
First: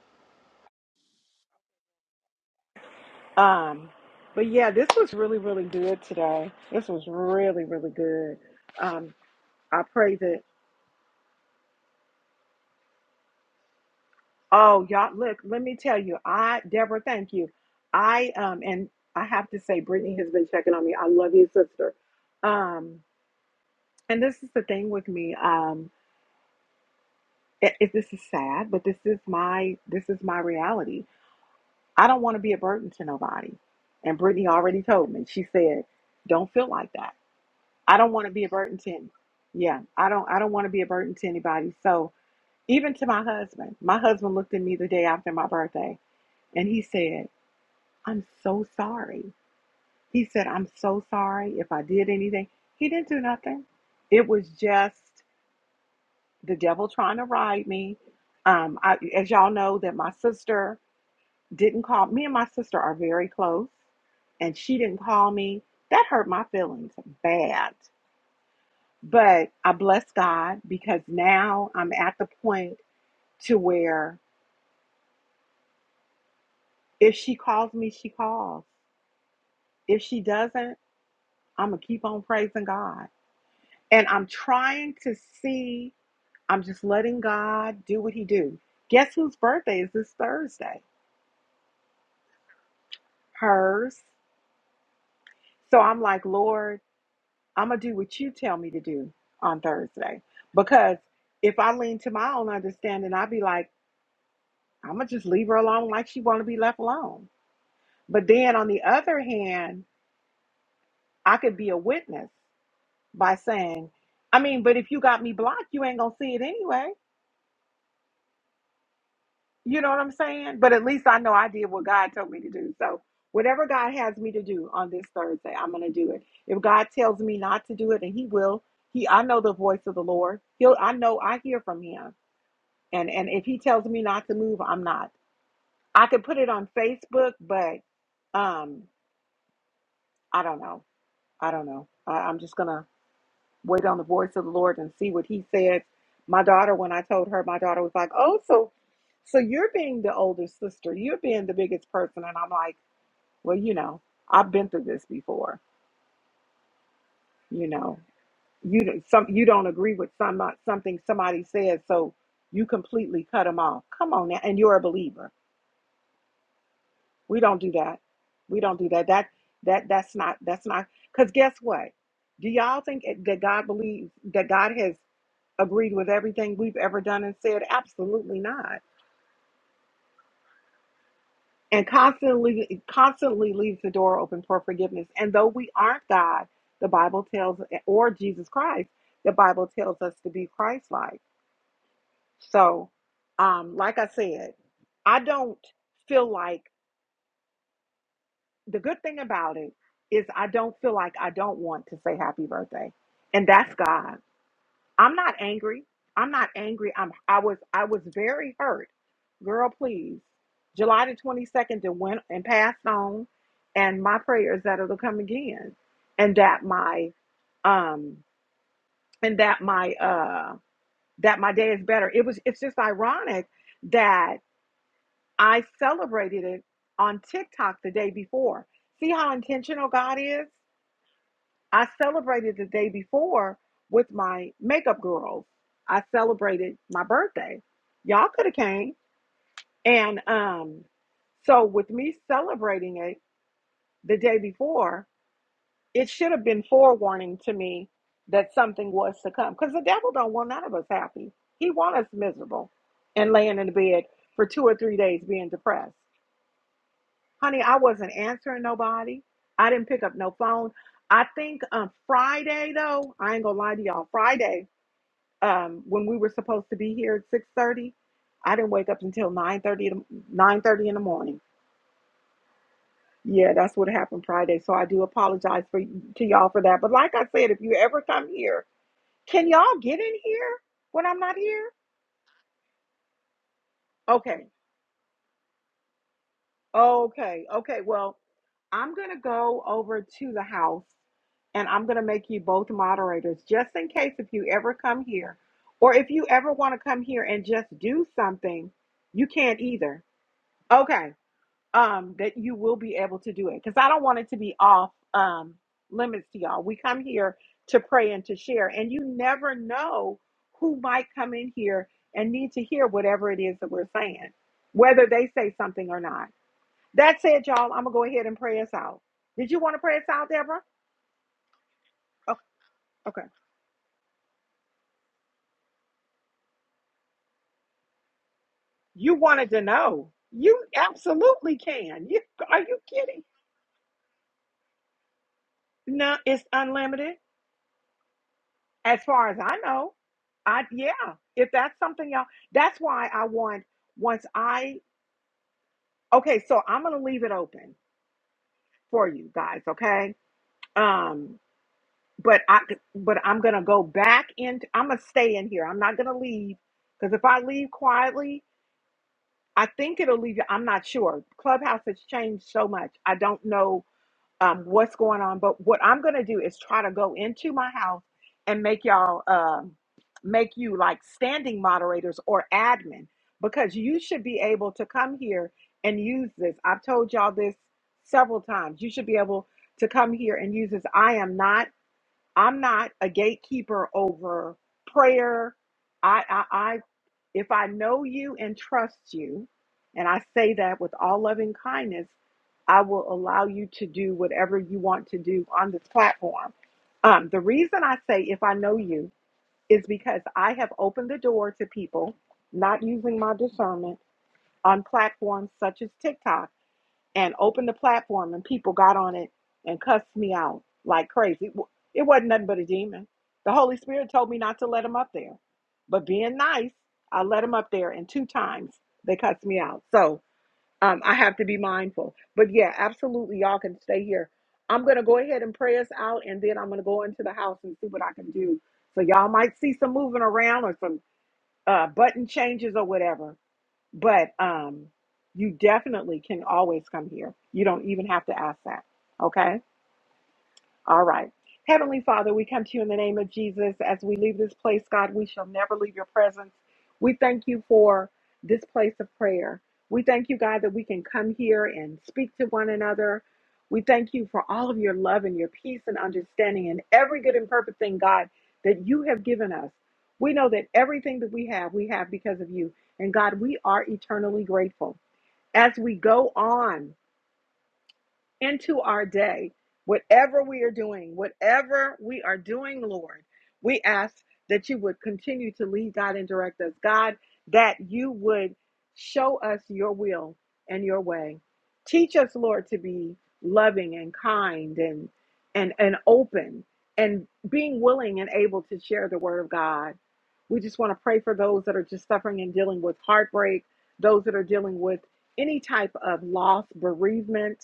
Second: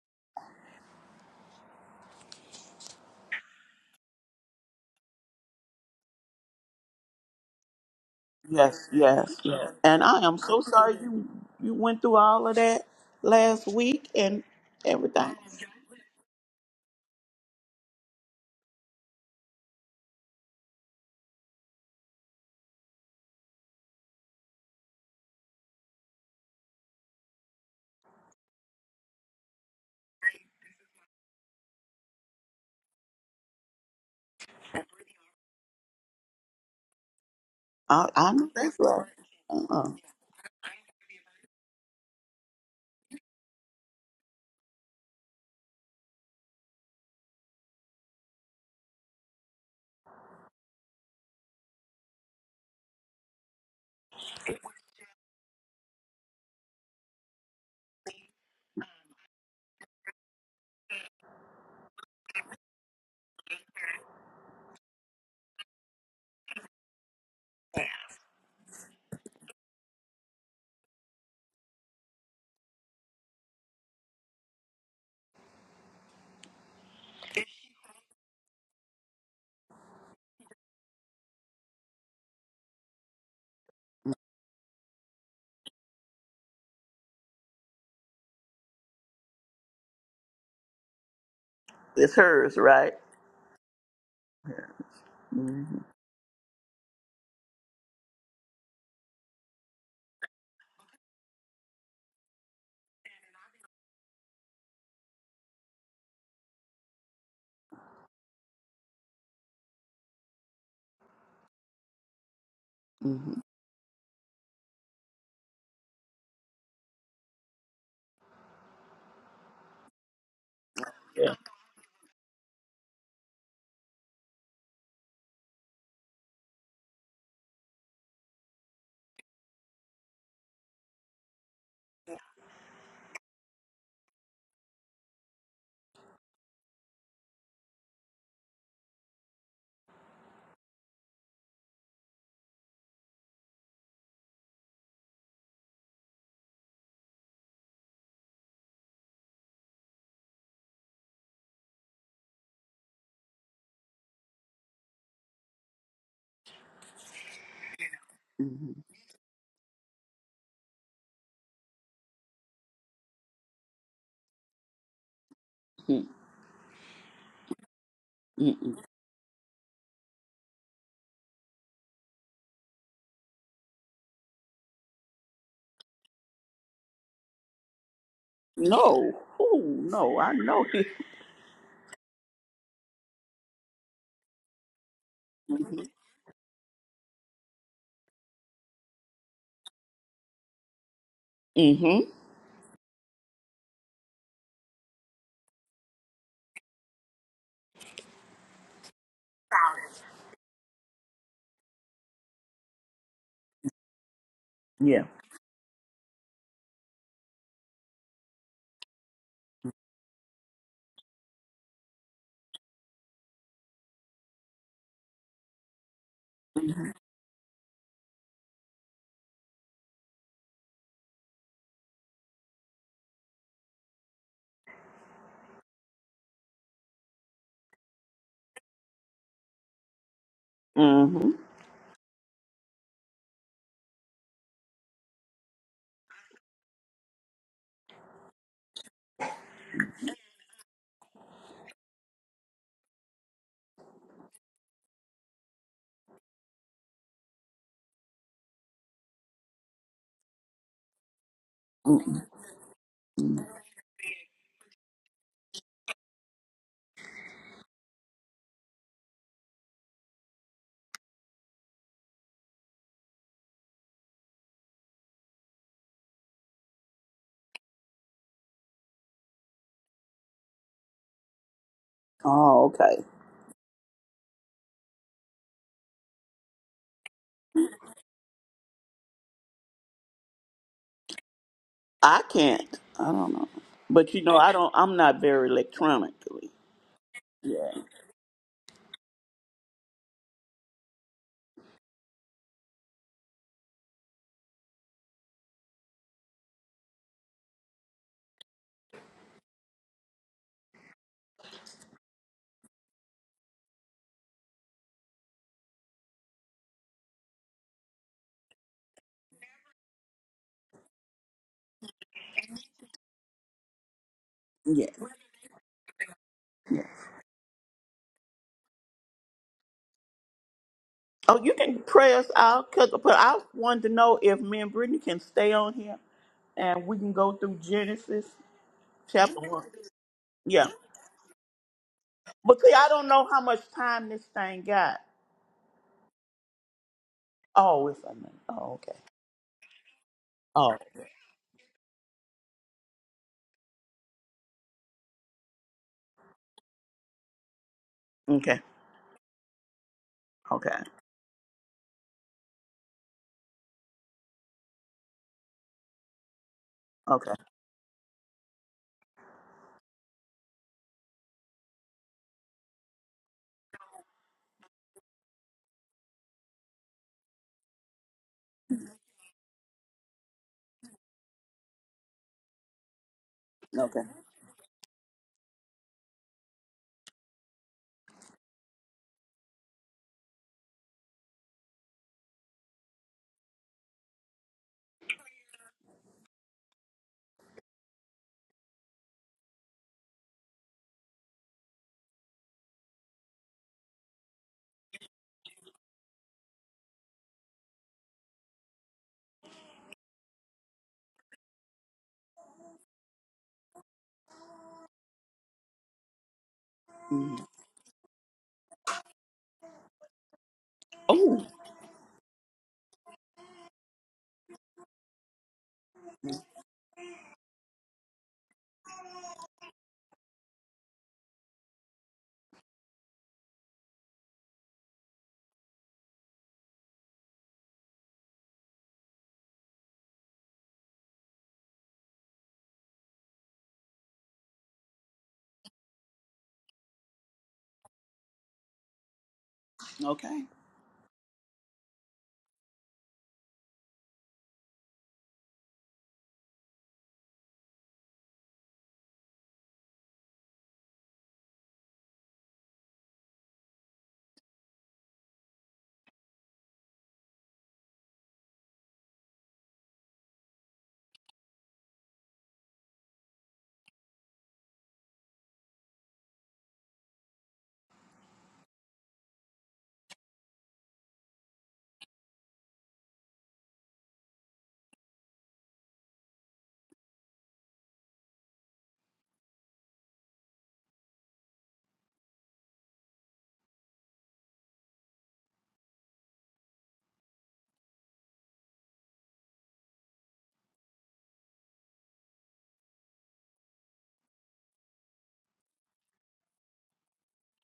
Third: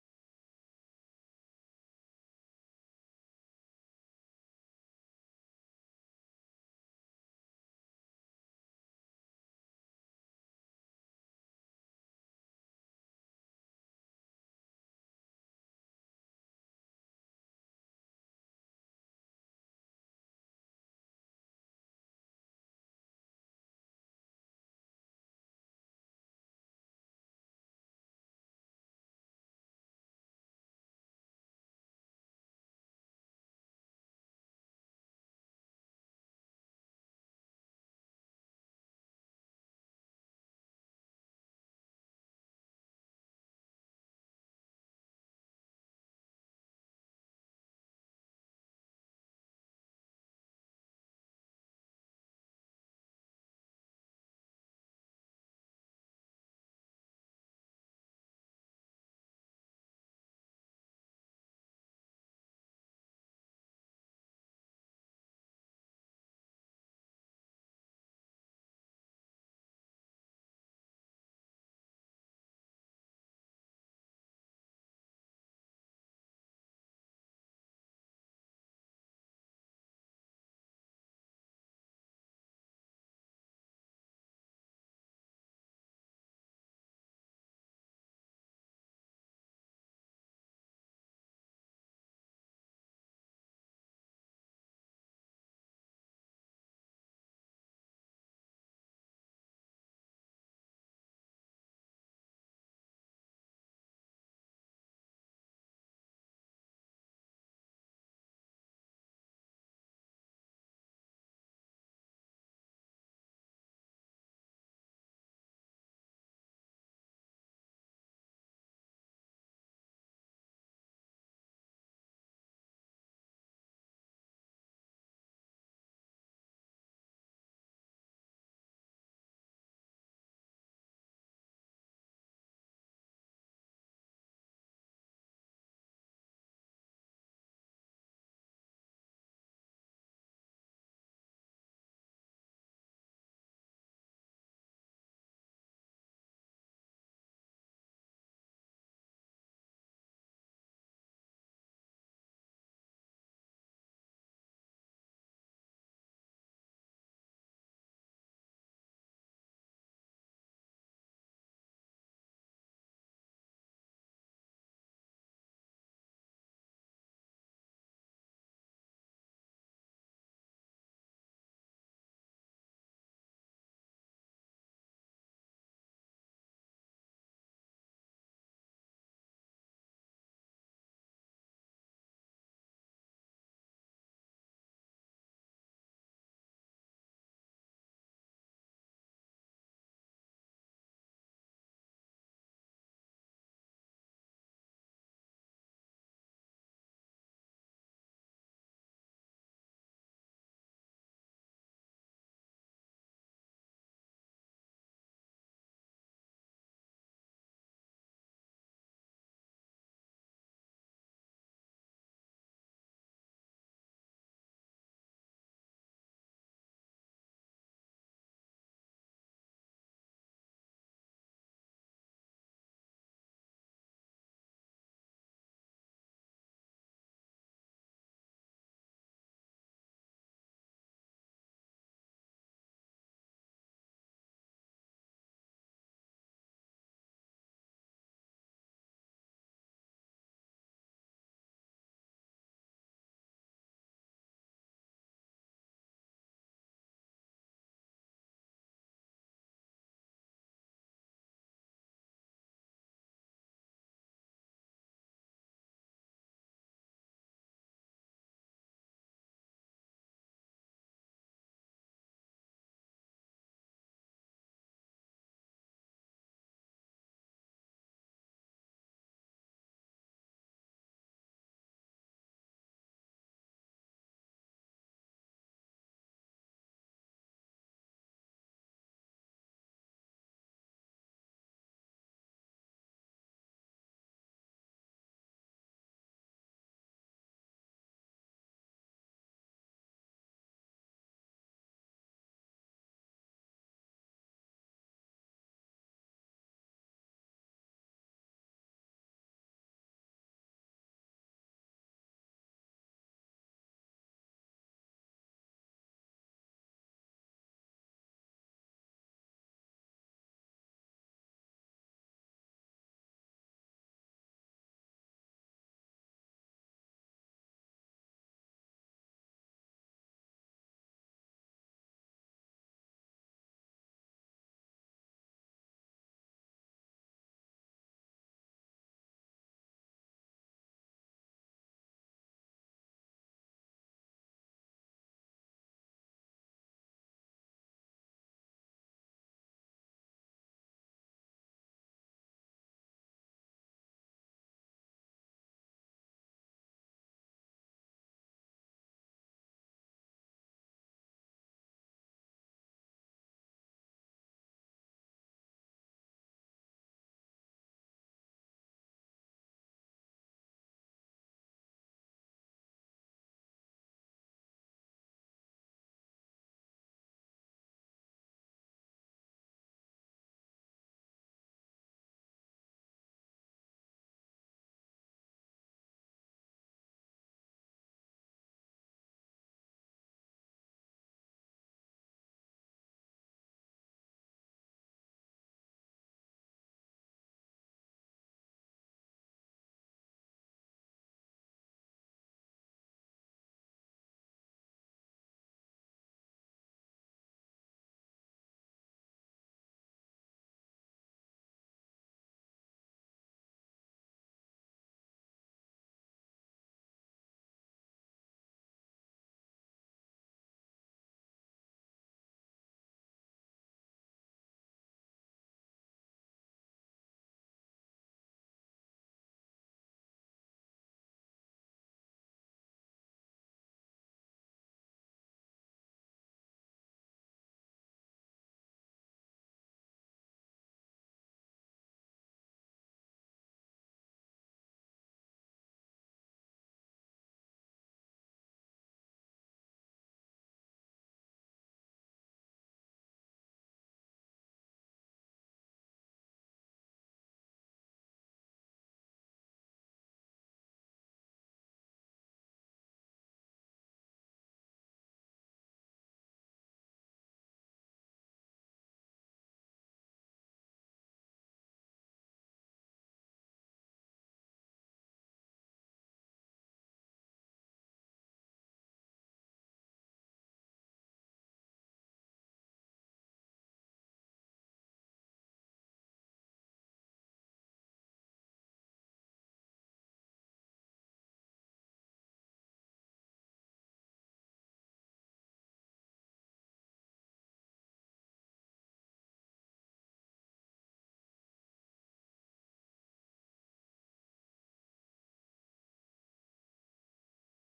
S1: Um, but yeah, this was really, really good today. This was really, really good.
S3: Yes,
S1: Um,
S3: yes, yes.
S1: I
S3: And
S1: pray
S3: I am
S1: that.
S3: so sorry you you went through all of that last week and
S1: Oh, y'all,
S3: everything.
S1: look. Let me tell you, I Deborah, thank you. I um, and I have to say, Brittany has been checking on me. I love you, sister. Um, and this is the thing with me. Um, it, it, this is sad, but this is my this is my reality I don't want to be a burden to nobody. And Brittany already told me. She said, "Don't feel like that. I
S3: I,
S1: don't want
S3: I
S1: to be
S3: know
S1: a
S3: that's
S1: burden to
S3: right.
S1: any. Yeah,
S3: Uh-uh.
S1: I don't. I don't want to be a burden to anybody. So even to my husband, my husband looked at me the day after my birthday, and he said, "I'm so sorry." He said, "I'm so sorry if I did anything." He didn't do nothing. It was just the devil trying to ride me. Um, I, as y'all know, that my sister didn't call me and my sister are very close and she didn't call me that hurt my feelings bad but i bless god because now i'm at the point to where if she calls me she calls if she doesn't i'm gonna keep on praising god and i'm trying to see i'm just letting god do what he do guess whose birthday is this thursday
S3: It's hers, right?
S1: hers
S3: hmm
S1: so i'm like lord I'm gonna do what you tell me to do on Thursday. Because if I lean to my own understanding, I'd be like, I'm gonna just leave her alone like she wanna be left alone. But then on the other hand, I could be a witness
S3: hmm
S1: by saying, I mean, but if you got me blocked, you ain't gonna see it anyway. You know what I'm saying? But at least I know
S3: Yeah.
S1: I did what God told me to do. So whatever God has me to do on this Thursday, I'm gonna do it. If God tells me not to do it, and He will, He I know the voice of the Lord. He'll I know I hear from Him. and and if he tells me not to move i'm not i could put it on facebook but um i don't know i don't know I, i'm just gonna wait on the voice of the lord and see what he says my daughter when i told her my daughter was like oh so so you're being the older sister you're being the biggest person and i'm like well you know i've been through this before you know
S3: hmm
S1: you don't- some you don't agree with some something somebody says so you completely cut them off come on now and you're a believer We don't do that. We
S3: Mm-mm.
S1: don't do that. That that that's not that's not because guess what? Do y'all think that God believes that God has agreed with everything we've ever done and said? Absolutely not.
S3: No. Oh, no. I know him.
S1: And constantly constantly leaves the door open for forgiveness. And though we aren't God, the Bible tells or Jesus Christ, the Bible tells us to be Christ like.
S3: Mm-hmm.
S1: So um, like I said, I don't feel like the good thing about it is I don't feel like I don't want to say happy birthday. And that's God.
S3: Yeah.
S1: I'm not angry. I'm not angry. I'm I was I was very hurt. Girl, please. July the 22nd that went and passed on and my prayers that it'll come again. And that
S3: Mm-hmm.
S1: my um and that my uh that my day is better. It was it's just ironic that I celebrated it on TikTok the day before. See how intentional God is?
S3: Mm-hmm.
S1: I celebrated the day before with my makeup girls. I celebrated my birthday. Y'all could have came. And um, so with me celebrating it the day before, it should have been forewarning to me that something was to come. Because the devil don't want none of us happy. He want us miserable and
S3: Mm-mm.
S1: laying in the bed for two or three days being depressed. honey, I wasn't answering nobody. I didn't pick up no phone. I think um, Friday though, I ain't gonna lie to y'all. Friday, um, when we were supposed to be here at six thirty, I didn't wake up until nine thirty nine thirty in the morning.
S3: Oh, okay.
S1: Yeah, that's what happened Friday. So I do apologize for to y'all for that. But like I said, if you ever come here, can y'all get in here when I'm not here?
S3: I can't. I don't know. But you know,
S1: Okay.
S3: I don't. I'm not very electronically.
S1: Okay,
S3: Yeah.
S1: okay. Well, I'm going to go over to the house and I'm going to make you both moderators just in case if you ever come here or if you ever want to come here and just do something, you can't either. Okay. Um that you will be able to do it cuz I don't want it to be off um limits to y'all. We come here to pray and to share and you never know who might come in here and need to hear whatever it is that we're saying,
S3: Yeah.
S1: whether they say something or not. That said, y'all, I'm gonna go ahead and pray us out. Did you want to pray us out, Deborah?
S3: Oh, you can pray us
S1: Oh,
S3: out, cause but
S1: okay.
S3: I wanted to know if me and Brittany can stay on here and we can go through Genesis
S1: You
S3: chapter
S1: wanted to
S3: one.
S1: know. You
S3: Yeah.
S1: absolutely can. You
S3: But
S1: are
S3: see,
S1: you
S3: I don't
S1: kidding?
S3: know how much time this thing got.
S1: No, it's unlimited.
S3: Oh, it's a minute. Oh, okay.
S1: As far as I know. I
S3: Oh,
S1: yeah. If that's something y'all that's why I want once I okay, so I'm gonna leave it open
S3: okay.
S1: for you guys, okay?
S3: Okay.
S1: Um but I but I'm gonna go back into I'm gonna stay in here. I'm not gonna leave because if
S3: Okay.
S1: I leave quietly I think it'll leave you. I'm not sure. Clubhouse has changed so much. I don't know um, what's going on, but what I'm going to do is try to go into my house and make y'all um, make you like standing moderators or admin because you
S3: Okay.
S1: should be able to come here and use this. I've told y'all this several times. You should be able to come here and use this. I am not. I'm not a gatekeeper over prayer. I. I. If I know you and trust you, and I say that with all loving kindness, I will allow you to do whatever you want to do on this platform. Um, the reason I say if I know you is because I have opened the door to people not using my discernment on platforms such as TikTok and
S3: Mm.
S1: opened the platform and people got on it and cussed me out like
S3: Oh,
S1: crazy. It wa- it wasn't nothing but a demon. The Holy Spirit told me not to let him up there. But being nice, I let him up there and two times they cussed me out. So um, I have to be mindful. But yeah, absolutely, y'all can stay here. I'm going to go ahead and pray us out and then I'm going to go into the house and see what I can do. So y'all might see some moving around or some uh, button changes or whatever but um, you definitely can always come here. You don't even have to ask that. Okay.
S3: okay.
S1: All right. Heavenly Father, we come to you in the name of Jesus. As we leave this place, God, we shall never leave your presence. We thank you for this place of prayer. We thank you, God, that we can come here and speak to one another. We thank you for all of your love and your peace and understanding and every good and perfect thing, God, that you have given us. We know that everything that we have, we have because of you. And God, we are eternally grateful. As we go on, into our day, whatever we are doing, whatever we are doing, Lord, we ask that you would continue to lead, God, and direct us. God, that you would show us your will and your way. Teach us, Lord, to be loving and kind and and and open and being willing and able to share the word of God. We just want to pray for those that are just suffering and dealing with heartbreak, those that are dealing with any type of loss, bereavement,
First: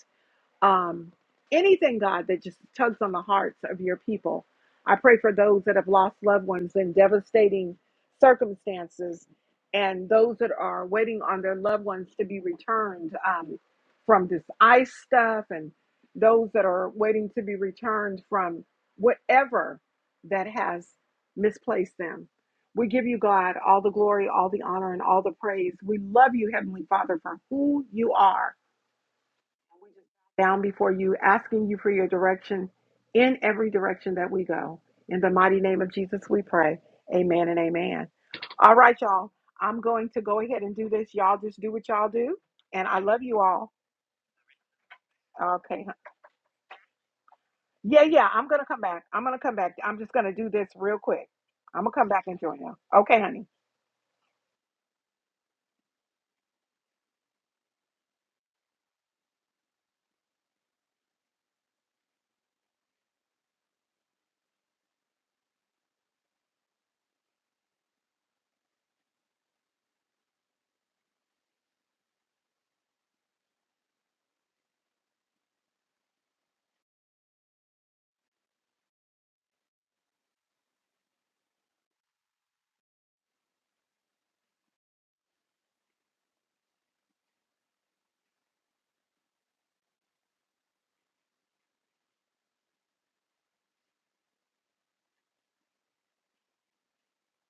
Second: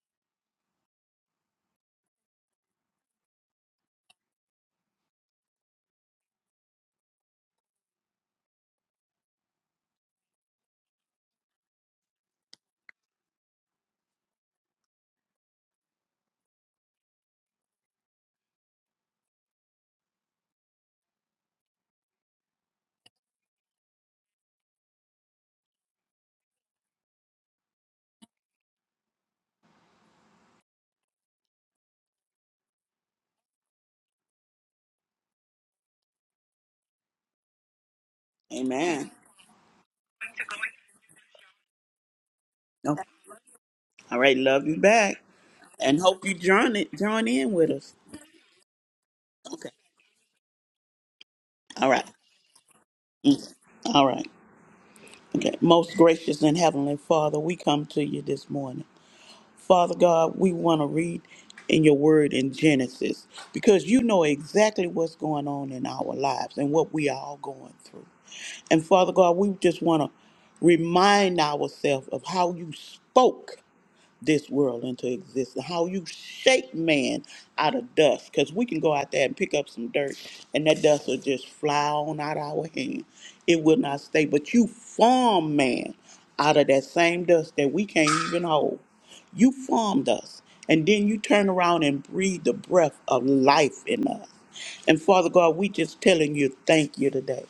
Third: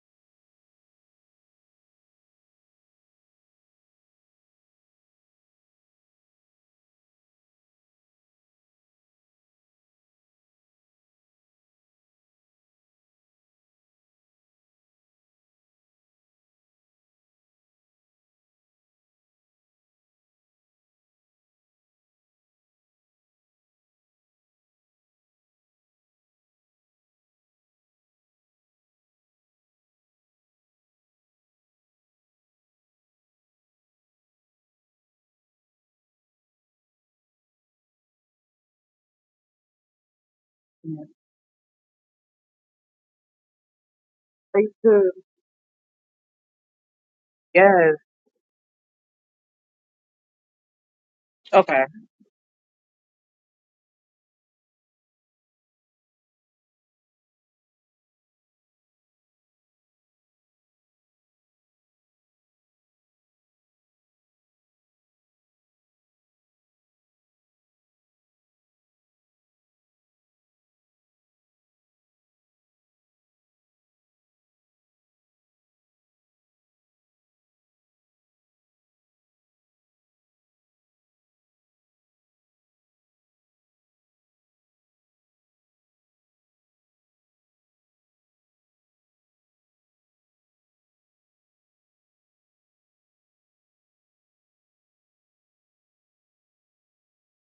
S1: um, anything, God, that just tugs on the hearts of your people. I pray for those that have lost loved ones in devastating circumstances and those that are waiting on their loved ones to be returned um, from this ice stuff and those that are waiting to be returned from whatever that has misplaced them. We give you, God, all the glory, all the honor, and all the praise. We love you, Heavenly Father, for who you are down before you, asking you for your direction in every direction that we go. In the mighty name of Jesus, we pray. Amen and amen. All right,
S3: Amen.
S1: y'all. I'm going to go ahead and do this. Y'all just do what y'all do. And I
S3: Okay.
S1: love you all.
S3: All right. Love
S2: Thank
S3: you
S2: you.
S3: back,
S1: Okay. huh?
S3: and hope you join it. Join in with us.
S2: Yes.
S1: Yeah, yeah. I'm going to come back. I'm going to come
S3: Okay.
S1: back. I'm just going to do this real quick.
S2: Okay.
S1: I'm
S3: All
S1: going to
S3: right.
S1: come back and join you. Okay,
S3: Mm.
S1: honey.
S3: All right. Okay. Most gracious and heavenly Father, we come to you this morning. Father God, we want to read in your word in Genesis because you know exactly what's going on in our lives and what we are all going through. And Father God, we just want to remind ourselves of how you spoke this world into existence. How you shake man out of dust. Because we can go out there and pick up some dirt and that dust will just fly on out our hand. It will not stay. But you form man out of that same dust that we can't even hold. You formed us. And then you turn around and breathe the breath of life in us. And Father God, we just telling you thank you today.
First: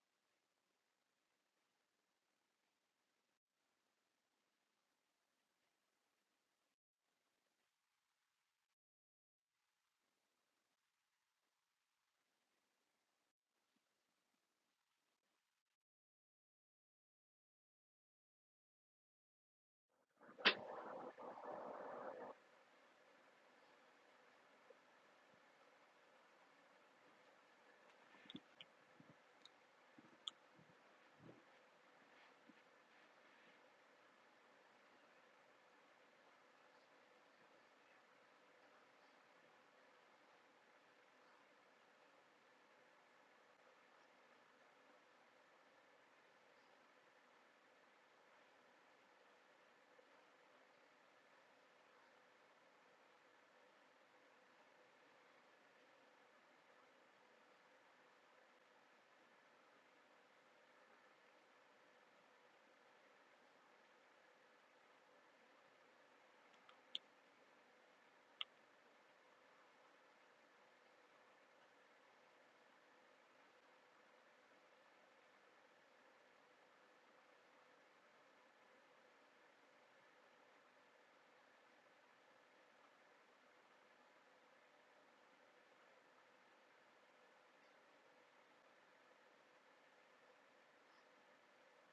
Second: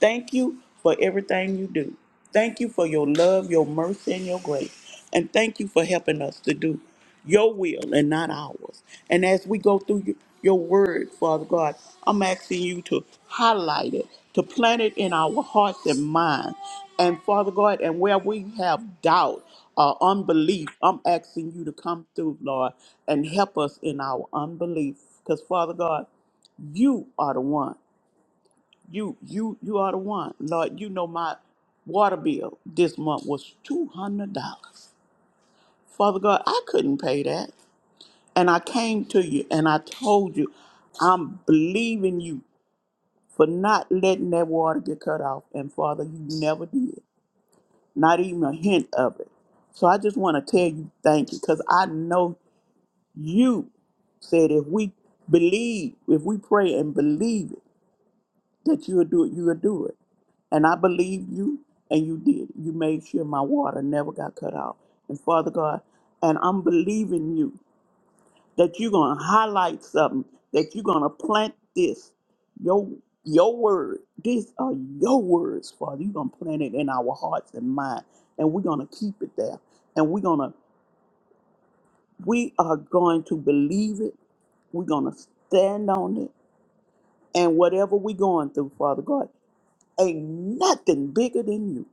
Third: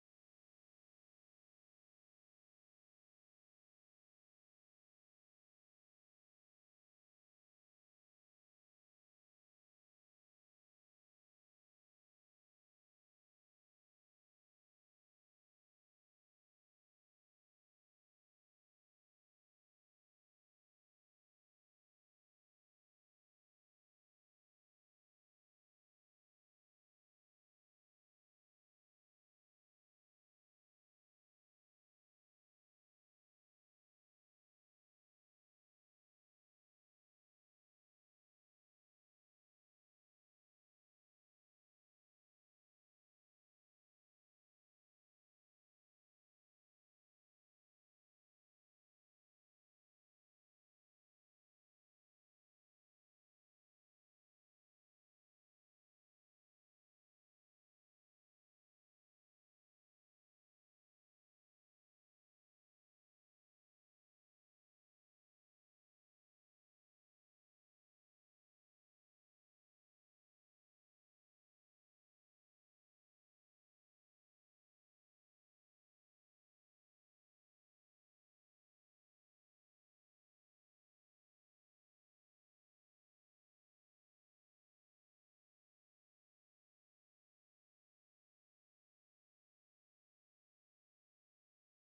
S3: Thank you for everything you do. Thank you for your love, your mercy, and your grace. And thank you for helping us to do your will and not ours. And as we go through your your word, Father God, I'm asking you to highlight it, to plant it in our hearts and minds. And Father God, and where we have doubt or unbelief, I'm asking you to come through, Lord, and help us in our unbelief. Because, Father God, you are the one. You you you are the one. Lord, you know my water bill this month was two hundred dollars. Father God, I couldn't pay that. And I came to you and I told you, I'm believing you for not letting that water get cut off. And Father, you never did. Not even a hint of it. So I just want to tell you thank you because I know you said if we believe, if we pray and believe it, that you'll do it, you'll do it. And I believe you, and you did. You made sure my water never got cut off. And Father God, and I'm believing you that you're going to highlight something, that you're going to plant this, your, your word. These are your words, Father. You're going to plant it in our hearts and mind, and we're going to keep it there. And we're going to, we are going to believe it. We're going to stand on it. And whatever we're going through, Father God, ain't nothing bigger than you.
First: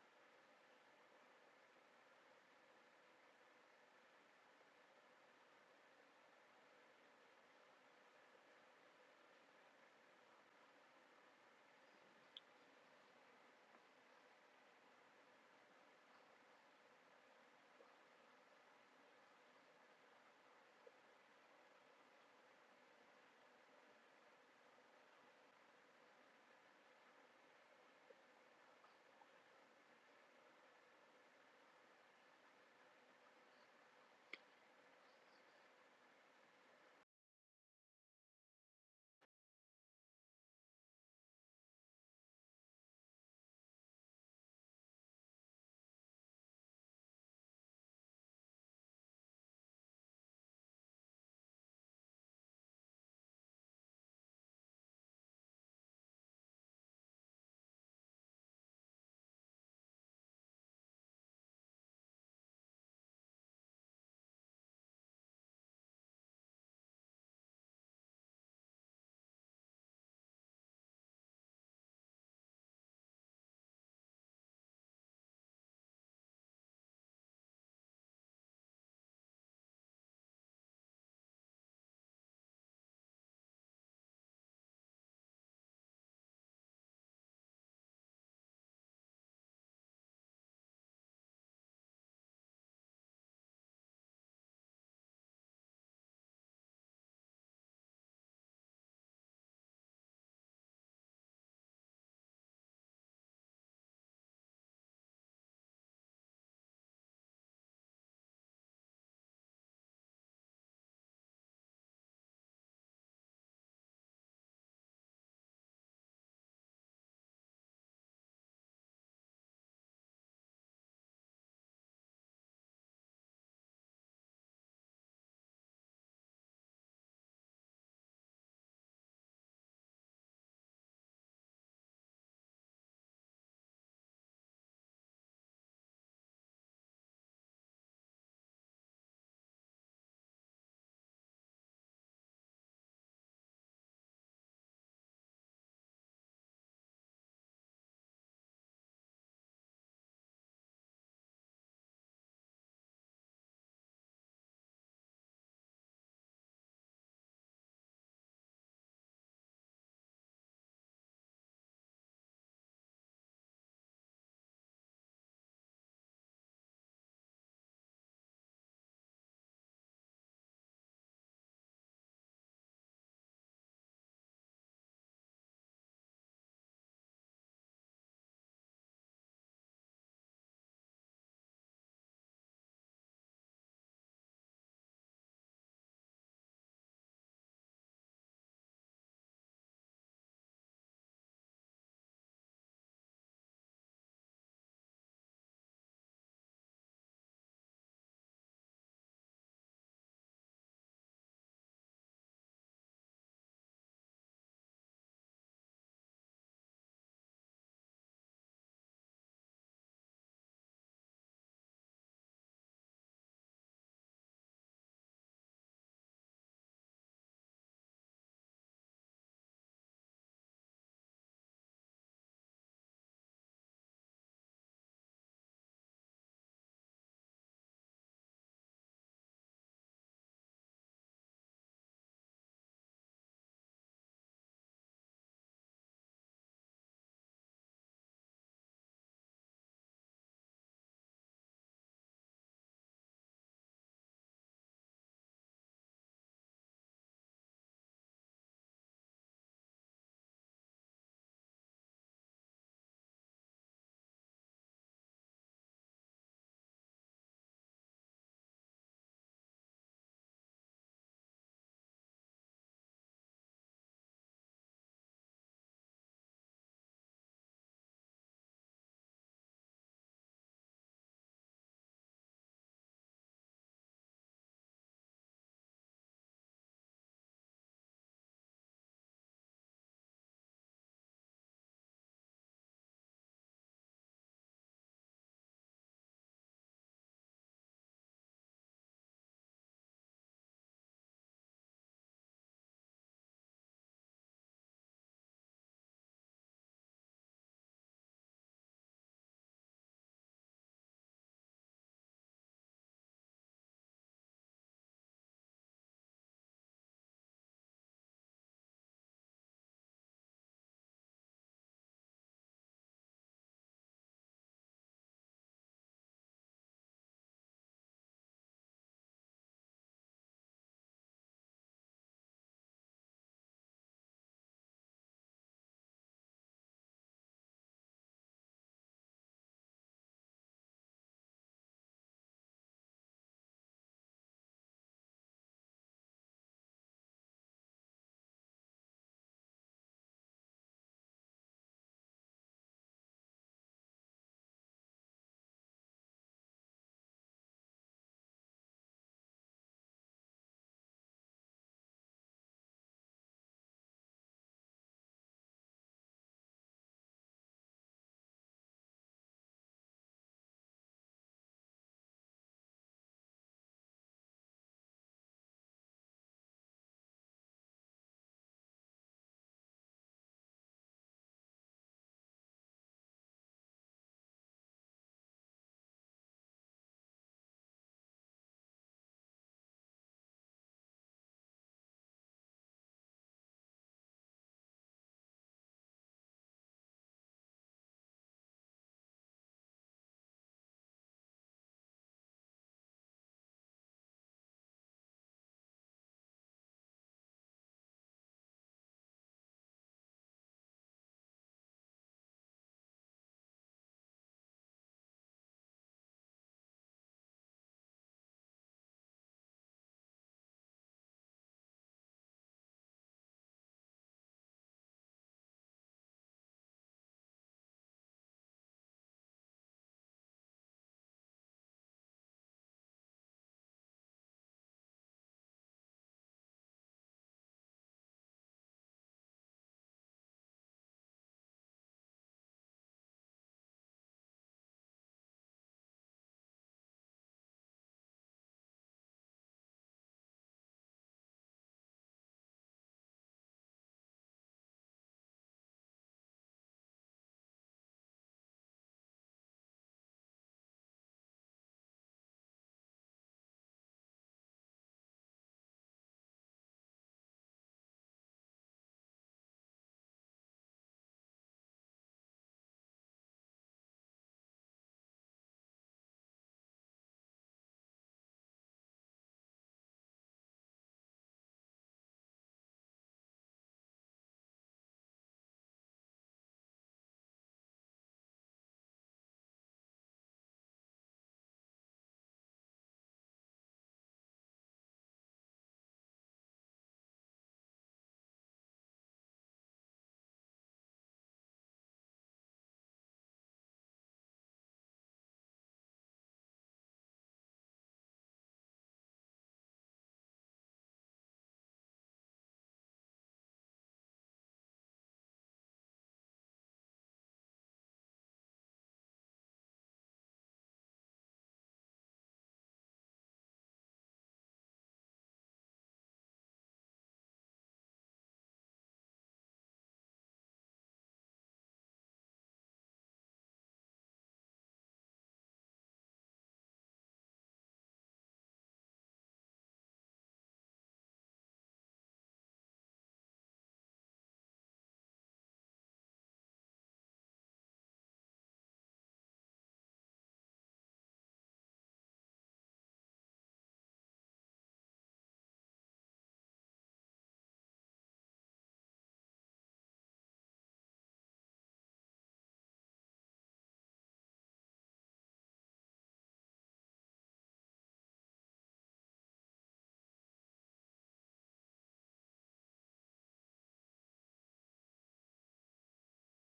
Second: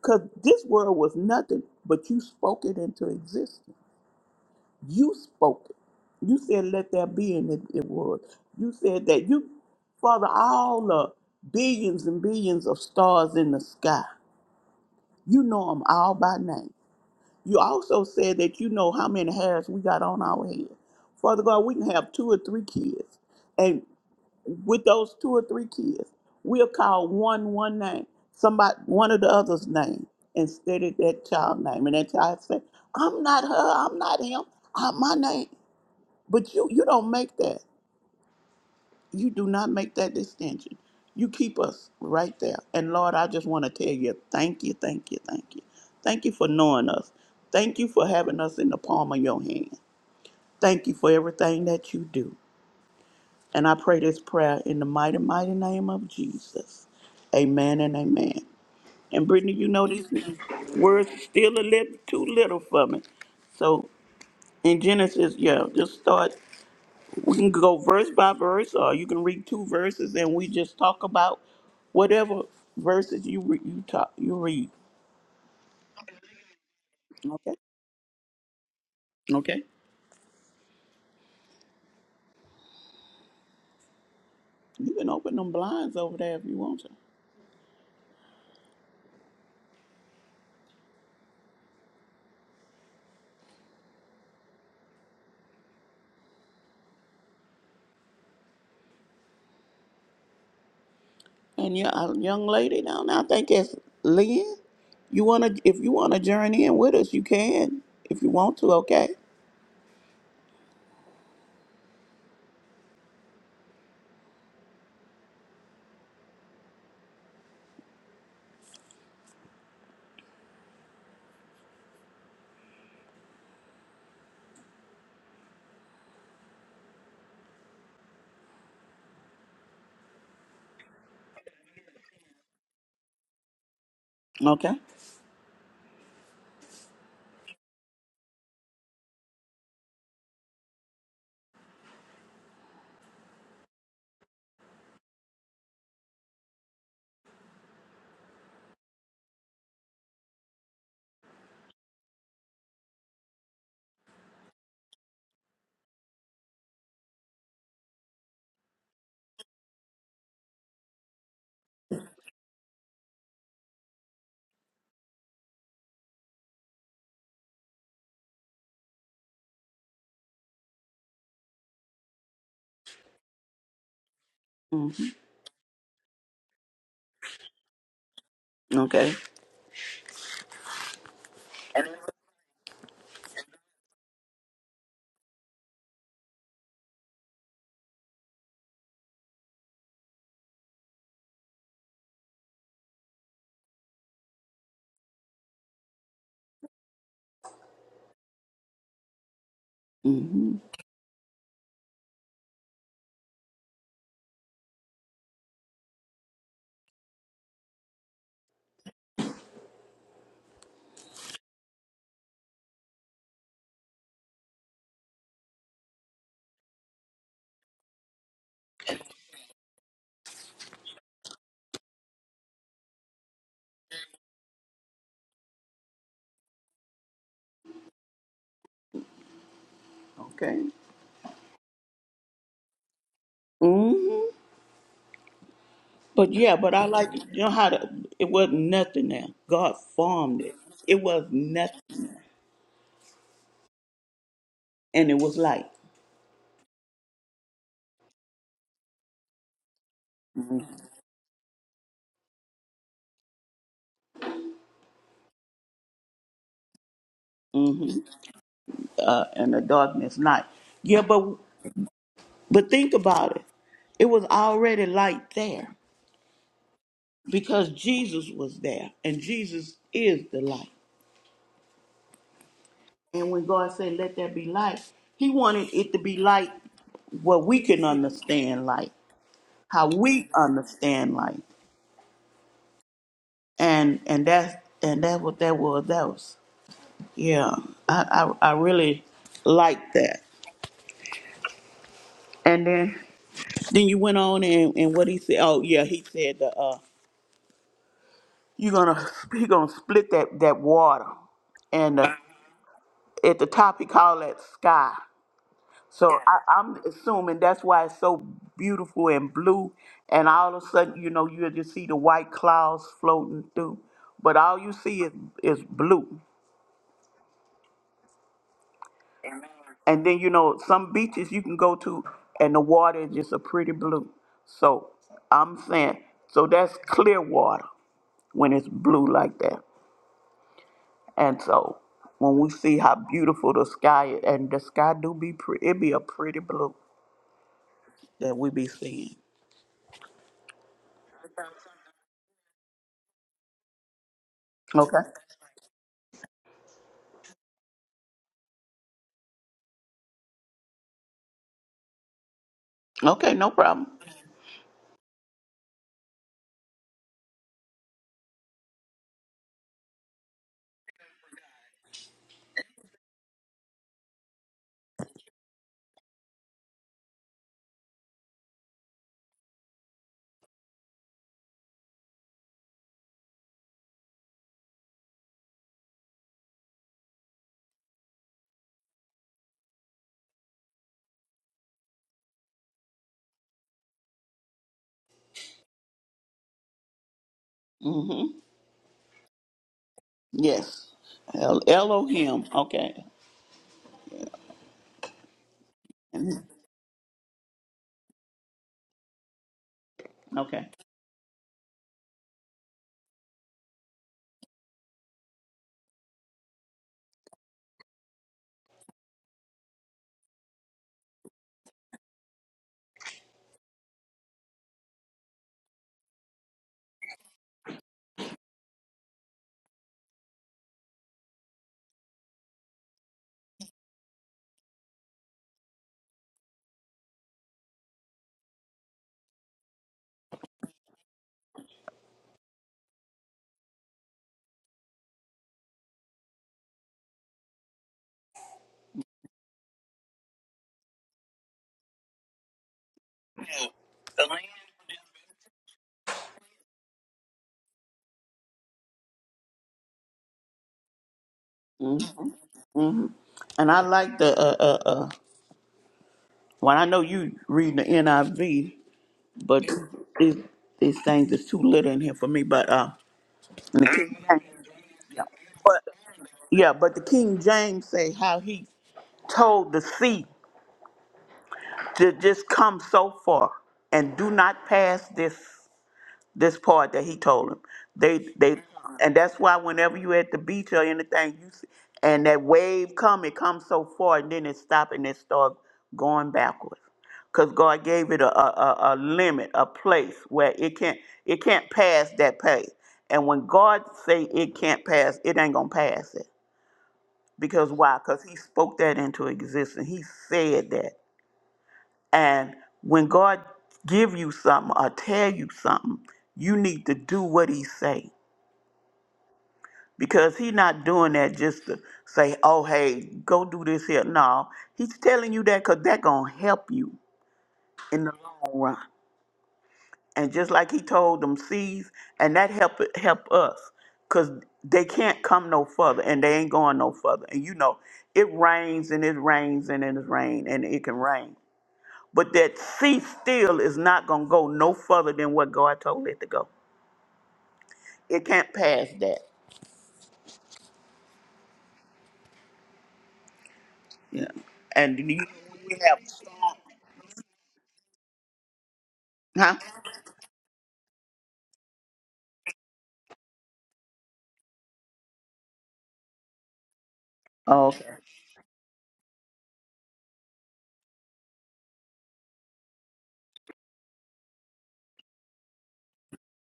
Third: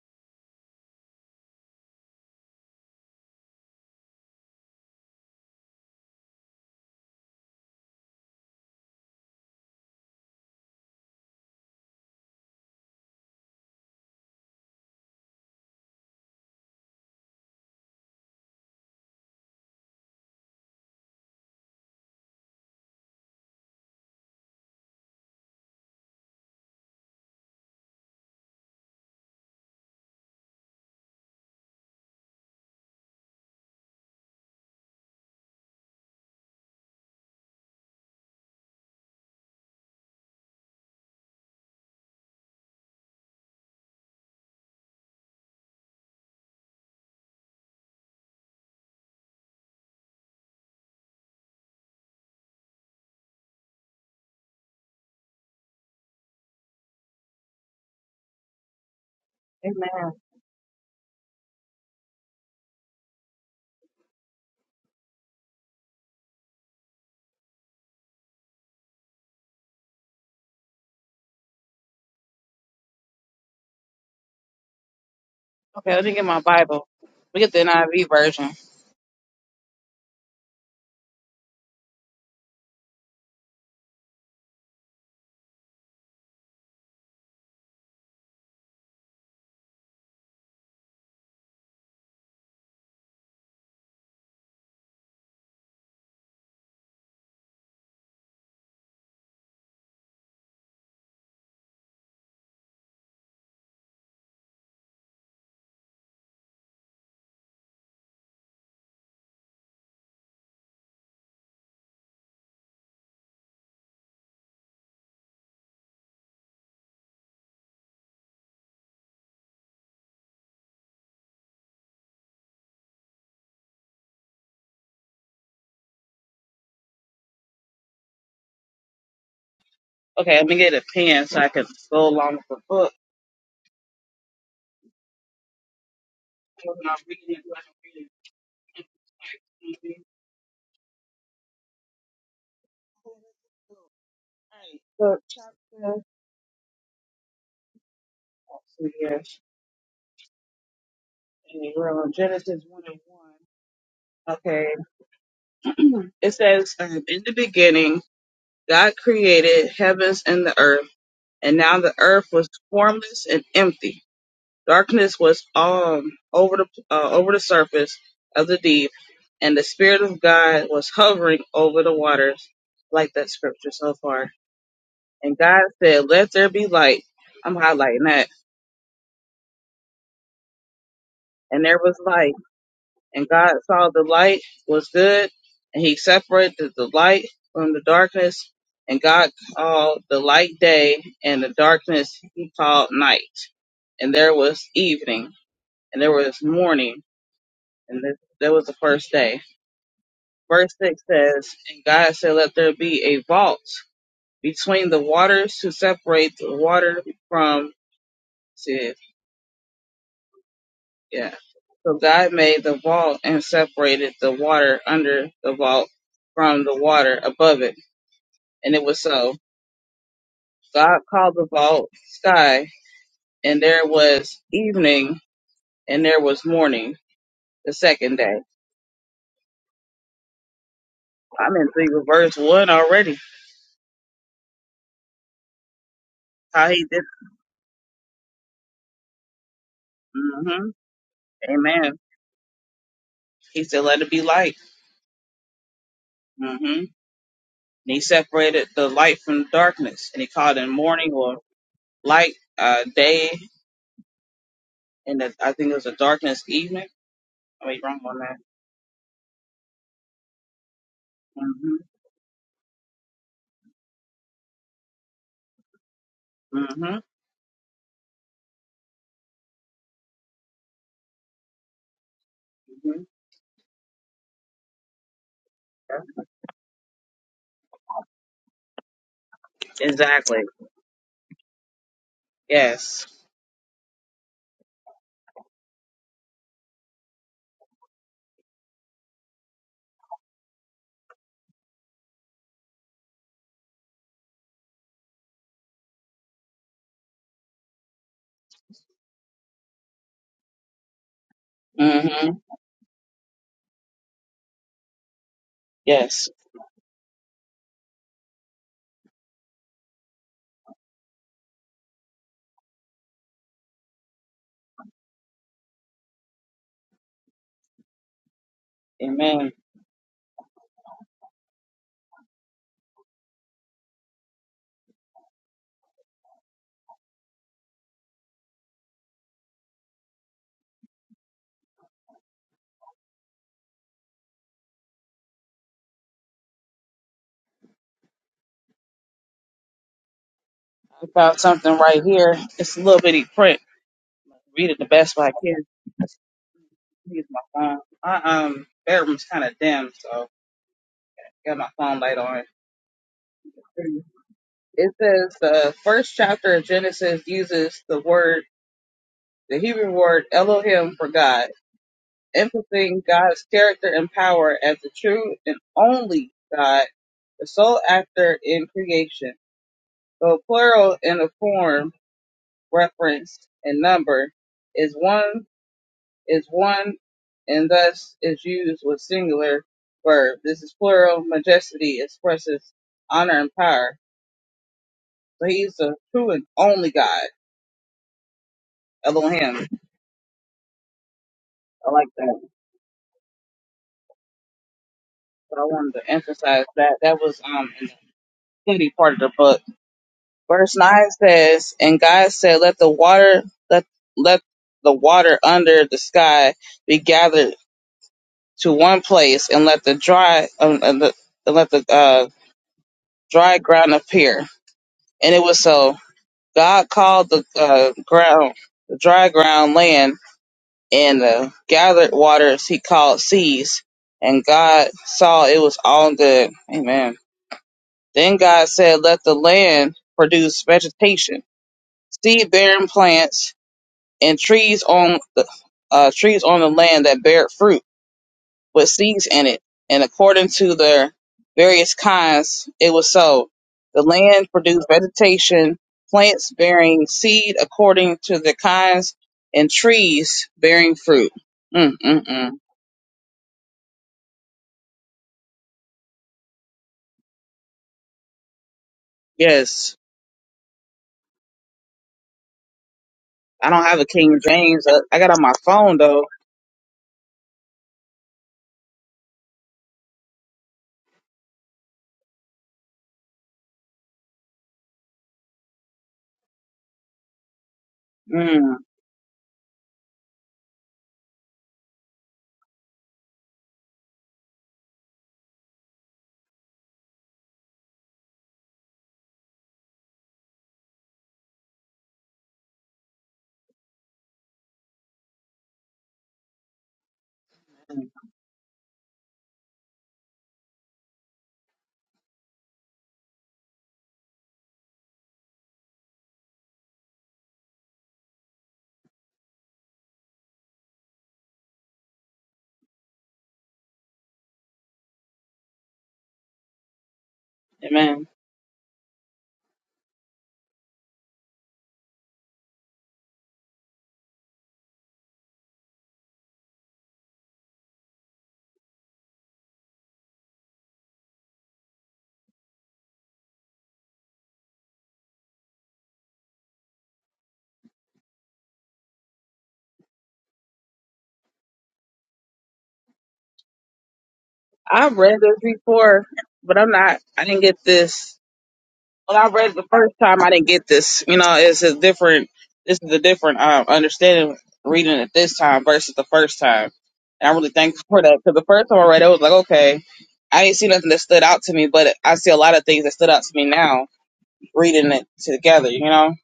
S3: Because this world was nothing, but you spoke it into existence. You spoke it. You said, let there be, and it, it was. You said that you, Father, all the billions and billions of stars in the sky, you know them all by name. You also said that you know how many hairs we got on our head. Father God, we can have two or three kids. with those two or three kids, we'll call one one name, somebody one of the other's name instead of that child name. And that child say, I'm not her, I'm not him, I'm my name. But you you don't make that. You do not make that distinction. You keep us right there. And Lord, I just want to tell you, thank you, thank you, thank you. Thank you for knowing us. Thank you for having us in the palm of your hand. Thank you for everything that you do. And I pray this prayer in the mighty, mighty name of Jesus. Amen and amen. And Brittany, you know
S2: Amen.
S3: these words are still a little too little for me. So in Genesis, yeah, just start. We can go verse by verse, or you can read two verses, and we just talk about whatever verses you re- you talk you read.
S2: Okay. Let me get my Bible. We get
S3: Okay.
S2: the NIV version.
S3: Okay. You can open them blinds over there if you want to. And you a young lady down there, I think it's Lynn. You wanna if you wanna join in with us, you can. If you want to, okay.
S2: Okay, let me get a pen so I can go along with the book.
S3: Okay.
S2: When I'm reading it, let me read it. it's like, mhm. Alright, so chapter, actually, yes, and we're on Genesis 1 and 1. Okay, it says, um, In the beginning, God created heavens and the earth, and now the earth was formless and empty. Darkness was um over the uh, over the surface of the deep, and the Spirit of God was hovering over the waters, like that scripture so far.
S3: hmm
S2: And God said, "Let there be light." I'm highlighting that.
S3: Okay.
S2: And there was light, and God saw the light was good, and He separated the light from the darkness. And God called the light day, and the darkness He called night. And there was evening, and there was morning, and this, that was the first day.
S3: hmm
S2: Verse 6 says, And God said, Let there be a vault between the waters to separate the water from. it? Yeah. So God made the vault and separated the water under the vault from the water above it. And it was so. God called the vault sky, and there was evening, and there was morning the second day.
S3: Okay.
S2: I'm in three with verse one already.
S3: hmm But yeah,
S2: How
S3: but
S2: he
S3: I
S2: did.
S3: like you know how to, it wasn't nothing there. God formed it.
S2: hmm
S3: It was nothing,
S2: Amen. He said, "Let it be light."
S3: and it was light.
S2: Mm-hmm. And he separated the light from the darkness, and he called
S3: Mm-hmm.
S2: it morning or light, uh, day, and the, I think it was a darkness evening. I mean,
S3: Mm-hmm.
S2: wrong on that.
S3: Uh, and the darkness night. Yeah, but but think about it. It was already light there
S2: hmm hmm
S3: because Jesus was there, and Jesus is the light.
S2: hmm
S3: And when God said, let there be light, he wanted it to be light what we can understand light, how we
S2: Exactly.
S3: understand light.
S2: Yes.
S3: And and that's and that's what that was. That was yeah. I I, I really liked that. And then then you went on and, and what he said oh yeah, he said the uh you're gonna he gonna split that, that water and the,
S2: hmm
S3: at the top he called that sky. So
S2: Yes.
S3: I, I'm assuming that's why it's so beautiful and blue. And all of a sudden, you know, you just see the white clouds floating through, but all you see is is blue.
S2: Amen.
S3: And then you know some beaches you can go to, and the water is just a pretty blue. So I'm saying, so that's clear water when it's blue like that. And so when we see how beautiful the sky is, and the sky do be pretty, it be a pretty blue that we be seeing.
S2: I found something right here. It's a little bitty print. Read it the
S3: Okay.
S2: best way I can. Let's Use my phone. My um bedroom's kind of dim, so I got my phone light on.
S3: Okay, no problem.
S2: It says the first chapter of Genesis uses the word. the Hebrew word Elohim for God, emphasizing God's character and power as the true and only God, the sole actor in creation. Though plural in the form, reference, and number is one is one and thus is used with singular verb. This is plural. Majesty expresses honor and power. So he's the true and only God,
S3: Mhm.
S2: Elohim.
S3: Yes. El-
S2: I like that.
S3: Elohim. Okay.
S2: So I wanted to
S3: Mhm.
S2: emphasize that. That was um study part of the book.
S3: Okay.
S2: Verse nine says, "And God said, Let the water let let the water under the sky be gathered to one place, and let the dry um, and the, and let the uh, dry ground appear." And it was so. God called the uh, ground the dry ground land, and the gathered waters He called seas. And God saw it was all good. Amen. Then God said, Let the land produce vegetation seed-bearing plants and trees on the uh, trees on the land that bear fruit with seeds in it, and according to their various kinds, it was so. The land produced vegetation, plants bearing seed according to their kinds, and trees bearing fruit. Mm, mm,
S3: Mm-hmm.
S2: mm.
S3: hmm And I like the uh uh uh. Well, I know you reading the NIV, but
S2: Yes,
S3: these these things is too little in here for me. But uh,
S2: I
S3: and
S2: don't
S3: the
S2: have a
S3: King
S2: King
S3: James,
S2: James. uh, I got on my
S3: but
S2: phone though.
S3: yeah, but the King James say how he told the sea to just come so far and do not pass this. this part that he told him. They they
S2: Mm,
S3: and that's why whenever you at the beach or anything, you see, and that wave come, it comes so far and then it stop and it start going backwards. Cause God gave it a, a, a, a limit, a place where it can't it can't pass that pace. And when God say it can't pass, it ain't gonna pass it. Because why?
S2: mm.
S3: Because he spoke that into existence. He said that. And when God give you something or tell you something, you need to do what he say. Because he not doing that just to say, oh, hey, go do this here. No, he's telling you that because that going to help you in the
S2: amen.
S3: long run. And just like he told them seeds, and that help help us because they can't come no further and they ain't going no further. And you know, it rains and it rains and it rains and it can rain. But that sea still is not going to go no further than what God told it to go. It can't pass that. Yeah. And
S2: I've
S3: you,
S2: read this
S3: we have,
S2: before, but I'm not. I didn't get this When I
S3: huh?
S2: read it the first time. I didn't get this. You know, it's a different. This is a different um, understanding reading it this time versus the first time. And I'm
S3: Oh,
S2: really
S3: okay.
S2: thankful for that because the first time I read it, I was like, okay, I ain't seen nothing that stood out to me, but I see a lot of things that stood out to me now reading it together. You know,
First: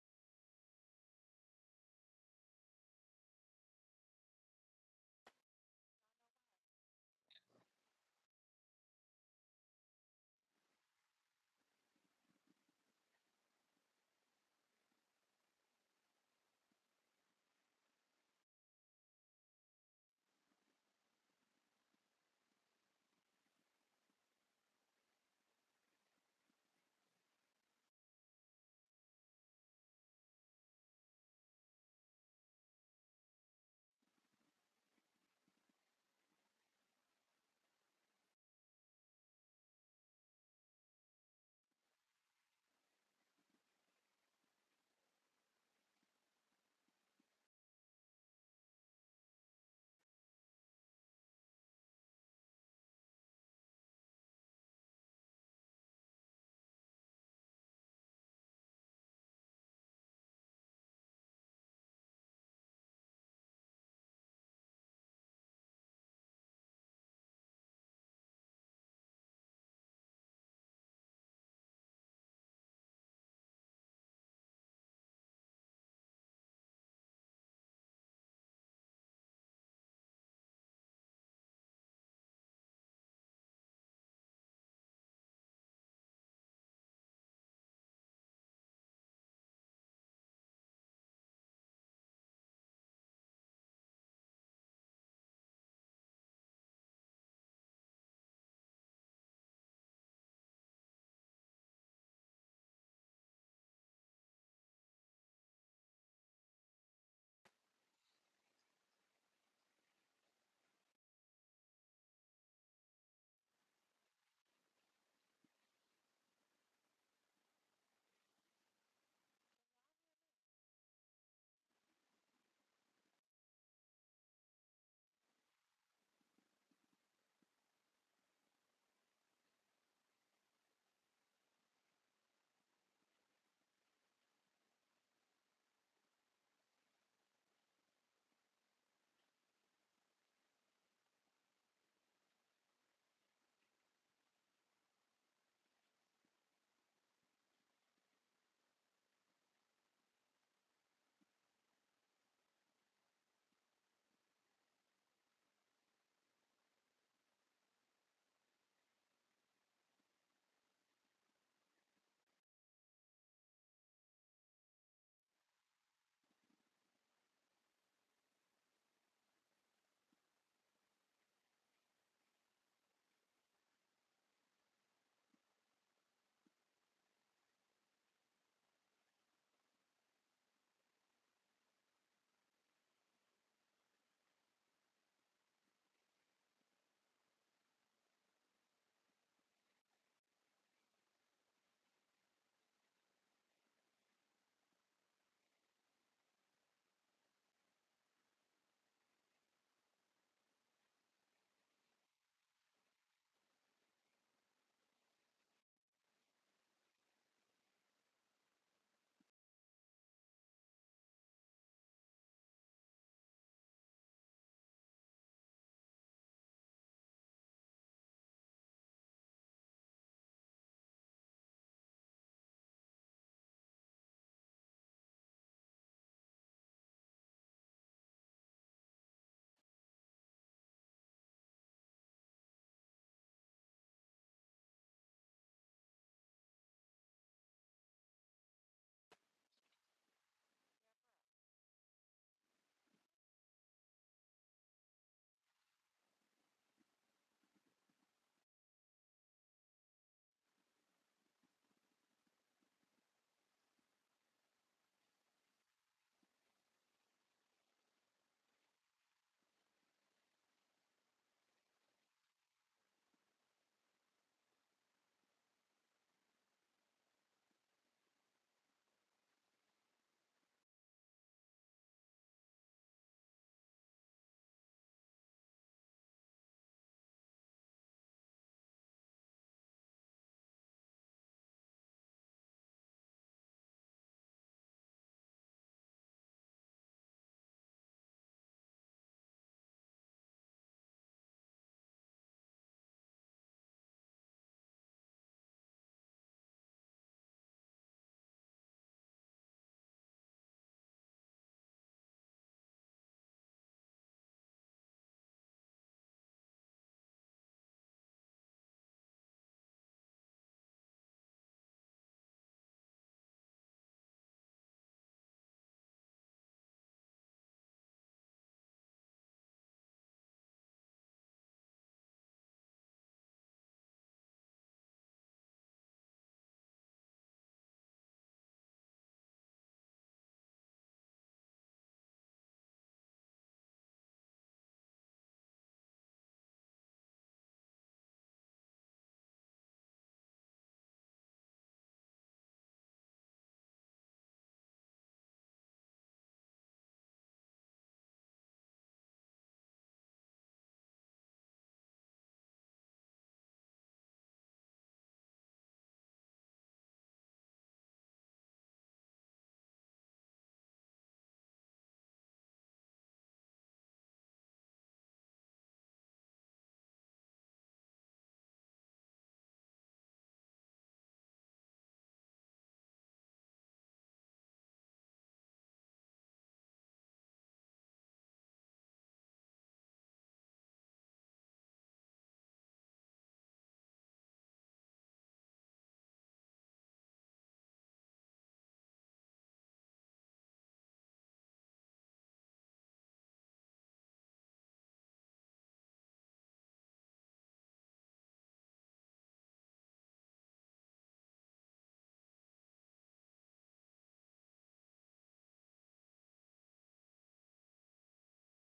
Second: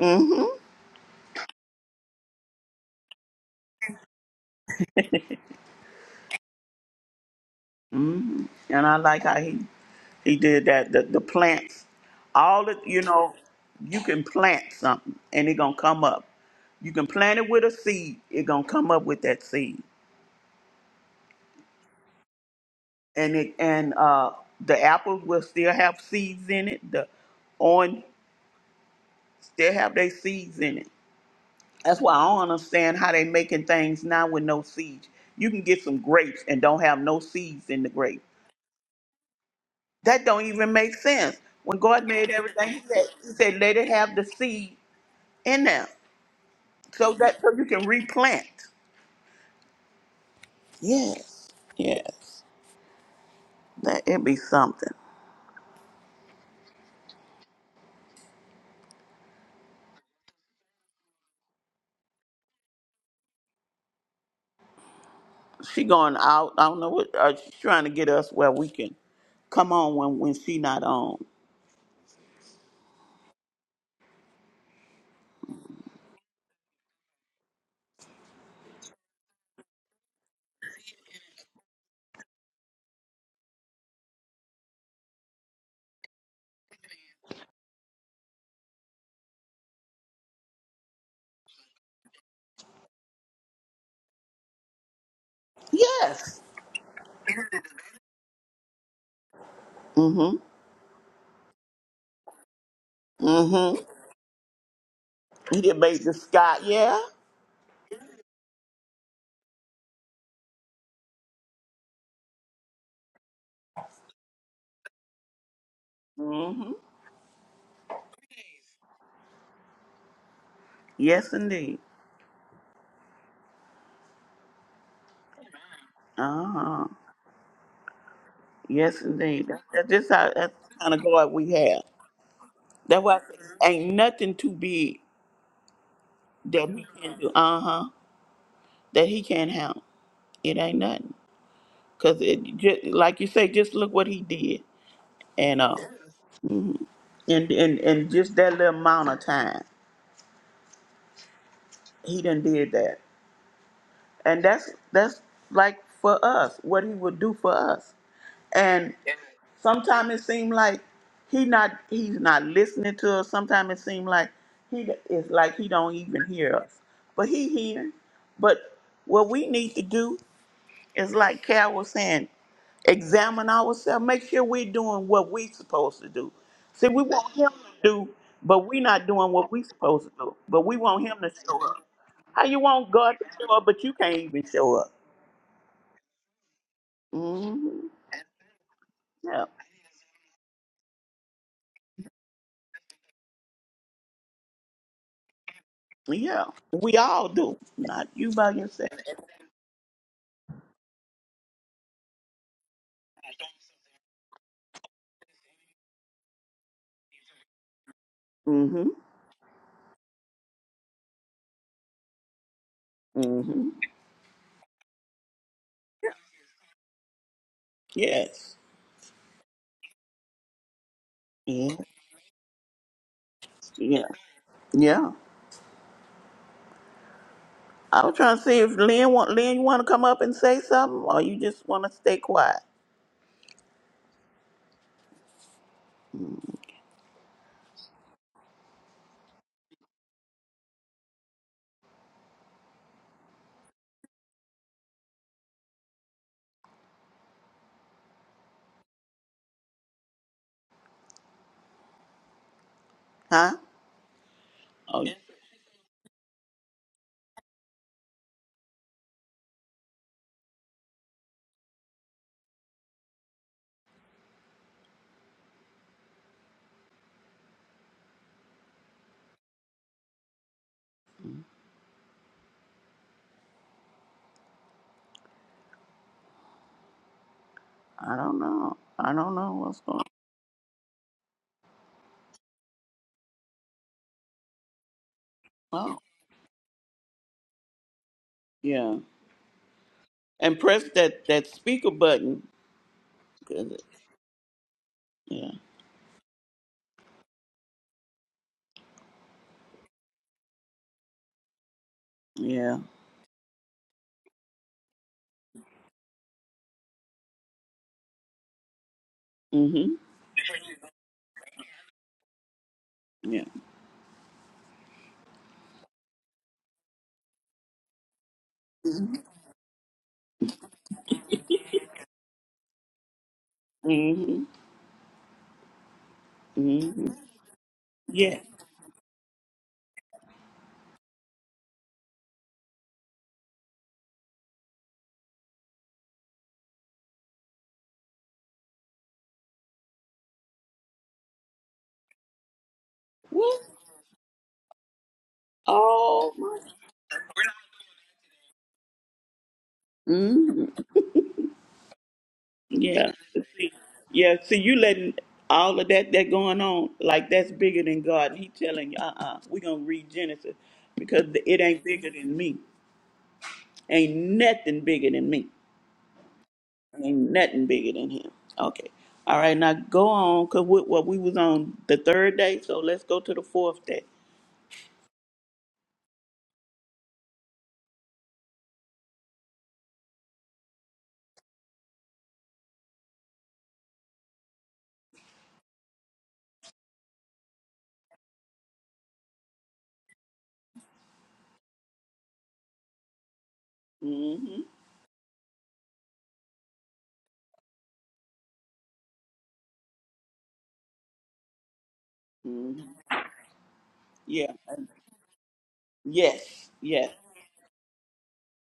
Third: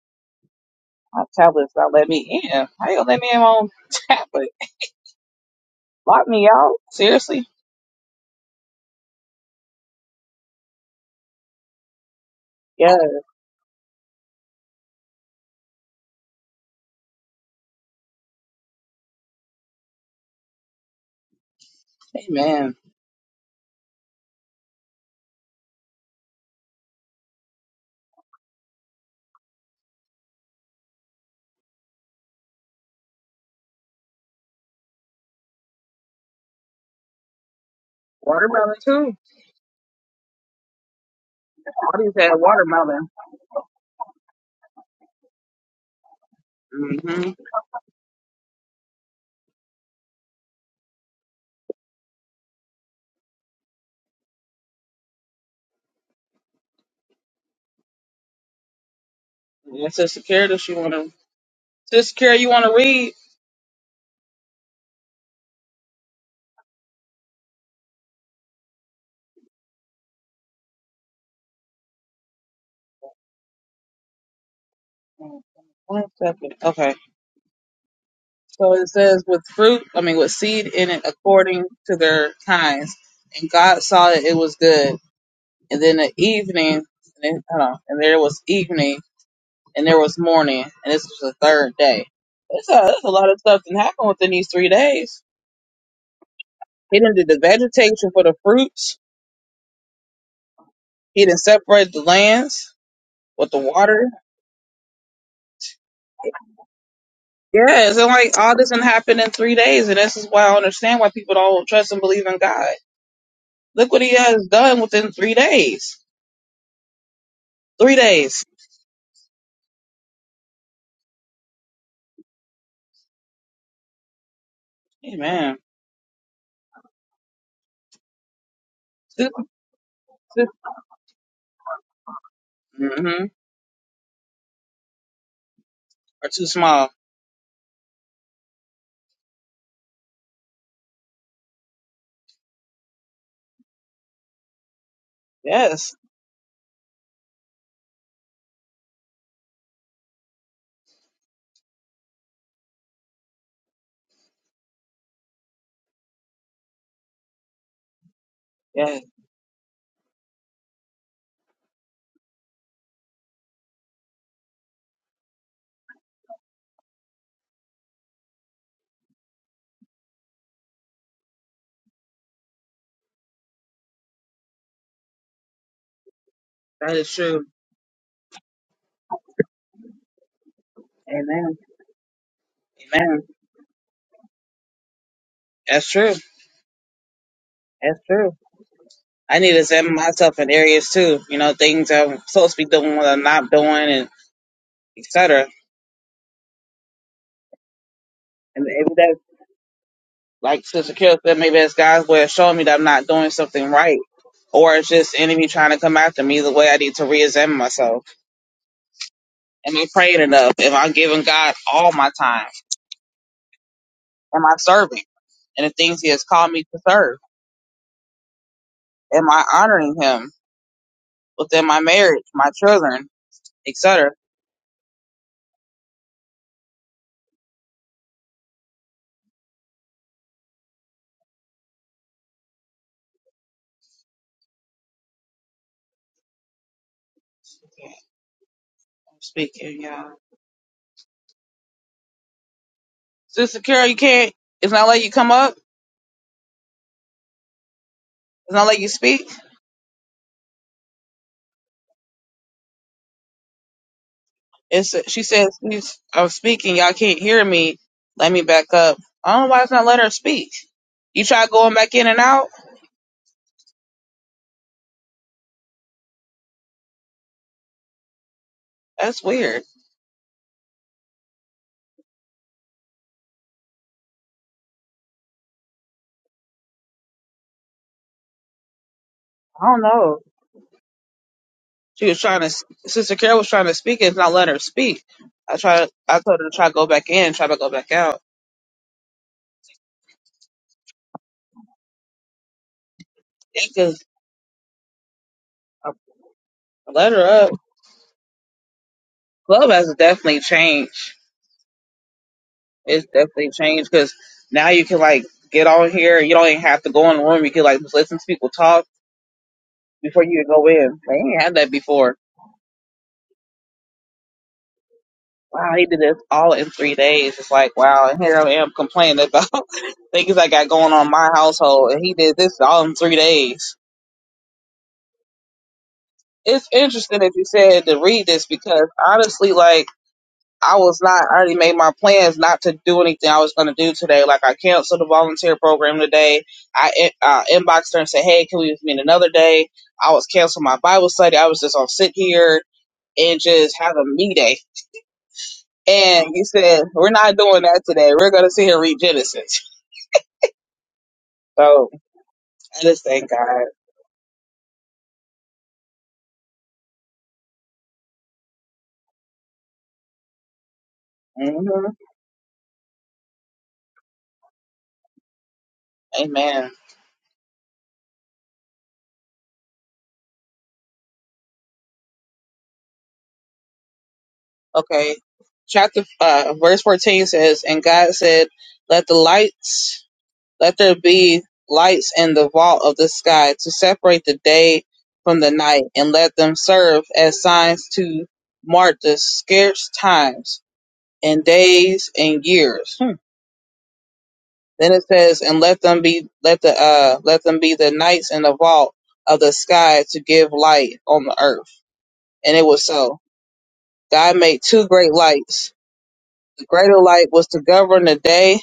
S3: Mm-hmm.
S2: my tablet's not letting me in. How you gonna let me in my own tablet? Lock me out? Seriously?
S3: Mm-hmm. And I like how he, he did that. The, the plants, all the,
S2: Yes.
S3: you know, you can plant something and it going to come up. You can plant it with a seed, it going to come up with that seed.
S2: Amen.
S3: and it and uh the apples will still have seeds in it. The orange still have their seeds in it. That's why I don't understand how they making things now with no seeds. You can get some grapes and don't have no seeds in the grape.
S2: Watermelon too.
S3: That don't even make sense. When
S2: What do
S3: God
S2: you
S3: made everything, He said,
S2: Watermelon.
S3: he said let it have the seed in there, so
S2: Mm-hmm.
S3: that so you can replant. Yes, yes, that it be something.
S2: It's a security. She want to. Sister Carrie, you want to read?
S3: She going out. I don't know what uh, she's trying to get us where we can come on when when she not on.
S2: One second. Okay. So it says, with fruit, I mean, with seed in it according to their kinds. And God saw that it was good. And then the evening, and then, hold on, and there was evening, and there was morning, and this was the third day. That's a, it's a lot of stuff that happened within these three days.
S3: Yes.
S2: He done did the vegetation for the fruits.
S3: Mm-hmm.
S2: He didn't separate the lands with the
S3: Mm-hmm.
S2: water.
S3: He did made the sky. Yeah.
S2: Yes, and like all this can happen in three days, and this is why I understand why people don't trust and believe in God. Look what He has done within three days.
S3: Mm-hmm.
S2: Three days.
S3: Yes, indeed.
S2: Amen.
S3: Uh-huh. Yes, indeed. That- That's just how that's
S2: Mm-hmm.
S3: the kind of God we have. That's why I say, ain't nothing too big
S2: Are too
S3: that he
S2: small.
S3: can do. Uh huh. That he can't handle. It ain't nothing. Cause it just like you say, just look what he did, and uh,
S2: Yes.
S3: mhm. and and and just that little amount of time he done did that, and that's that's like for us what he would do for us, And.
S2: Yes.
S3: Sometimes it seems like he not he's not listening to us. Sometimes it seems like he is like he don't even hear us, but he hearing. But what we need to do is like Carol was saying, examine ourselves, make sure we're doing what we supposed to do. See,
S2: That
S3: we
S2: is
S3: want
S2: true.
S3: him to do, but we not doing what we supposed to do. But we want him to
S2: Amen.
S3: show up. How you want God
S2: Amen.
S3: to show up, but you can't even show up?
S2: That's true.
S3: hmm
S2: That's true. I
S3: Yeah,
S2: need to examine myself in areas too. You know, things I'm supposed to be doing, what I'm not doing, and etc.
S3: yeah. We all do, not you by yourself.
S2: And Like Sister Kill said, maybe it's God's way of showing me that I'm not doing something right. Or it's just enemy trying to come after me. The way I need to re-examine myself.
S3: Mm-hmm.
S2: Am I praying enough? Am I giving God all my time?
S3: Mm-hmm.
S2: Am I serving? in the things He has called me to serve.
S3: Yes.
S2: Am I honoring Him within
S3: Yes.
S2: my marriage, my children,
S3: Yeah.
S2: etc.
S3: Yeah. I was trying to see if Lynn want Lynn, you want to come up and say something, or you just want to stay quiet,
S2: Okay, I'm speaking, yeah. Sister Carol, you can't. It's not like you come up. It's not like you speak.
S3: huh?
S2: It's
S3: Oh, yeah.
S2: she says she's I'm speaking, y'all can't hear me. Let me back up. I don't know why it's not letting her speak. You try going back in and out? That's weird.
S3: I don't know. I don't know
S2: I
S3: what's
S2: don't
S3: going
S2: know. She was trying to Sister Carol was trying to speak and it's not letting her speak. I tried
S3: on.
S2: I told her to try to go back in, try to go back out.
S3: Yeah. And press that that speaker button. 'cause it-
S2: Because
S3: Yeah.
S2: I let her up. Club has definitely changed.
S3: Yeah.
S2: It's definitely changed because now you can like get on here. You don't even have to go in the room. You can like just listen to people talk
S3: hmm
S2: before you go in. They ain't had that before.
S3: Yeah.
S2: wow, he did this all in three days. It's like, wow, and here I am complaining about things I got going on in my household, and he did this all in three days.
S3: Mm-hmm.
S2: It's
S3: hmm
S2: interesting that you said to read
S3: Yeah.
S2: this because honestly, like, I was not, I already made my plans not to do anything I was going to do today. Like, I canceled the volunteer program today. I in- uh, inboxed her and said, hey, can we meet another day? I was canceling my Bible study. I was just going to sit here and
S3: What?
S2: just have a me day. And
S3: Oh
S2: he said, we're not doing that today. We're going to sit here and read Genesis.
S3: my.
S2: So I just
S3: Yeah.
S2: thank God.
S3: See, yeah. See, you letting all of that that going on like that's bigger than God. He telling you, uh, uh-uh, uh, we gonna read Genesis because it ain't
S2: hmm
S3: bigger than me. Ain't nothing bigger than me.
S2: Amen.
S3: Ain't nothing bigger than him. Okay. All right. Now go on, cause what well, we was on the third day, so let's go to the fourth day.
S2: Okay. Chapter uh, verse fourteen says, "And God said, Let the lights, let there be lights in the vault of the sky to separate the day from the night, and let them serve as signs to mark the scarce times and days and years." Hmm.
S3: hmm
S2: Then it says, "And let them be let the uh let them be the nights in the vault of the sky to give light on the earth." And it
S3: hmm
S2: was so. God
S3: Yeah.
S2: made two great lights. The
S3: Yes.
S2: greater
S3: Yes.
S2: light was to govern the day,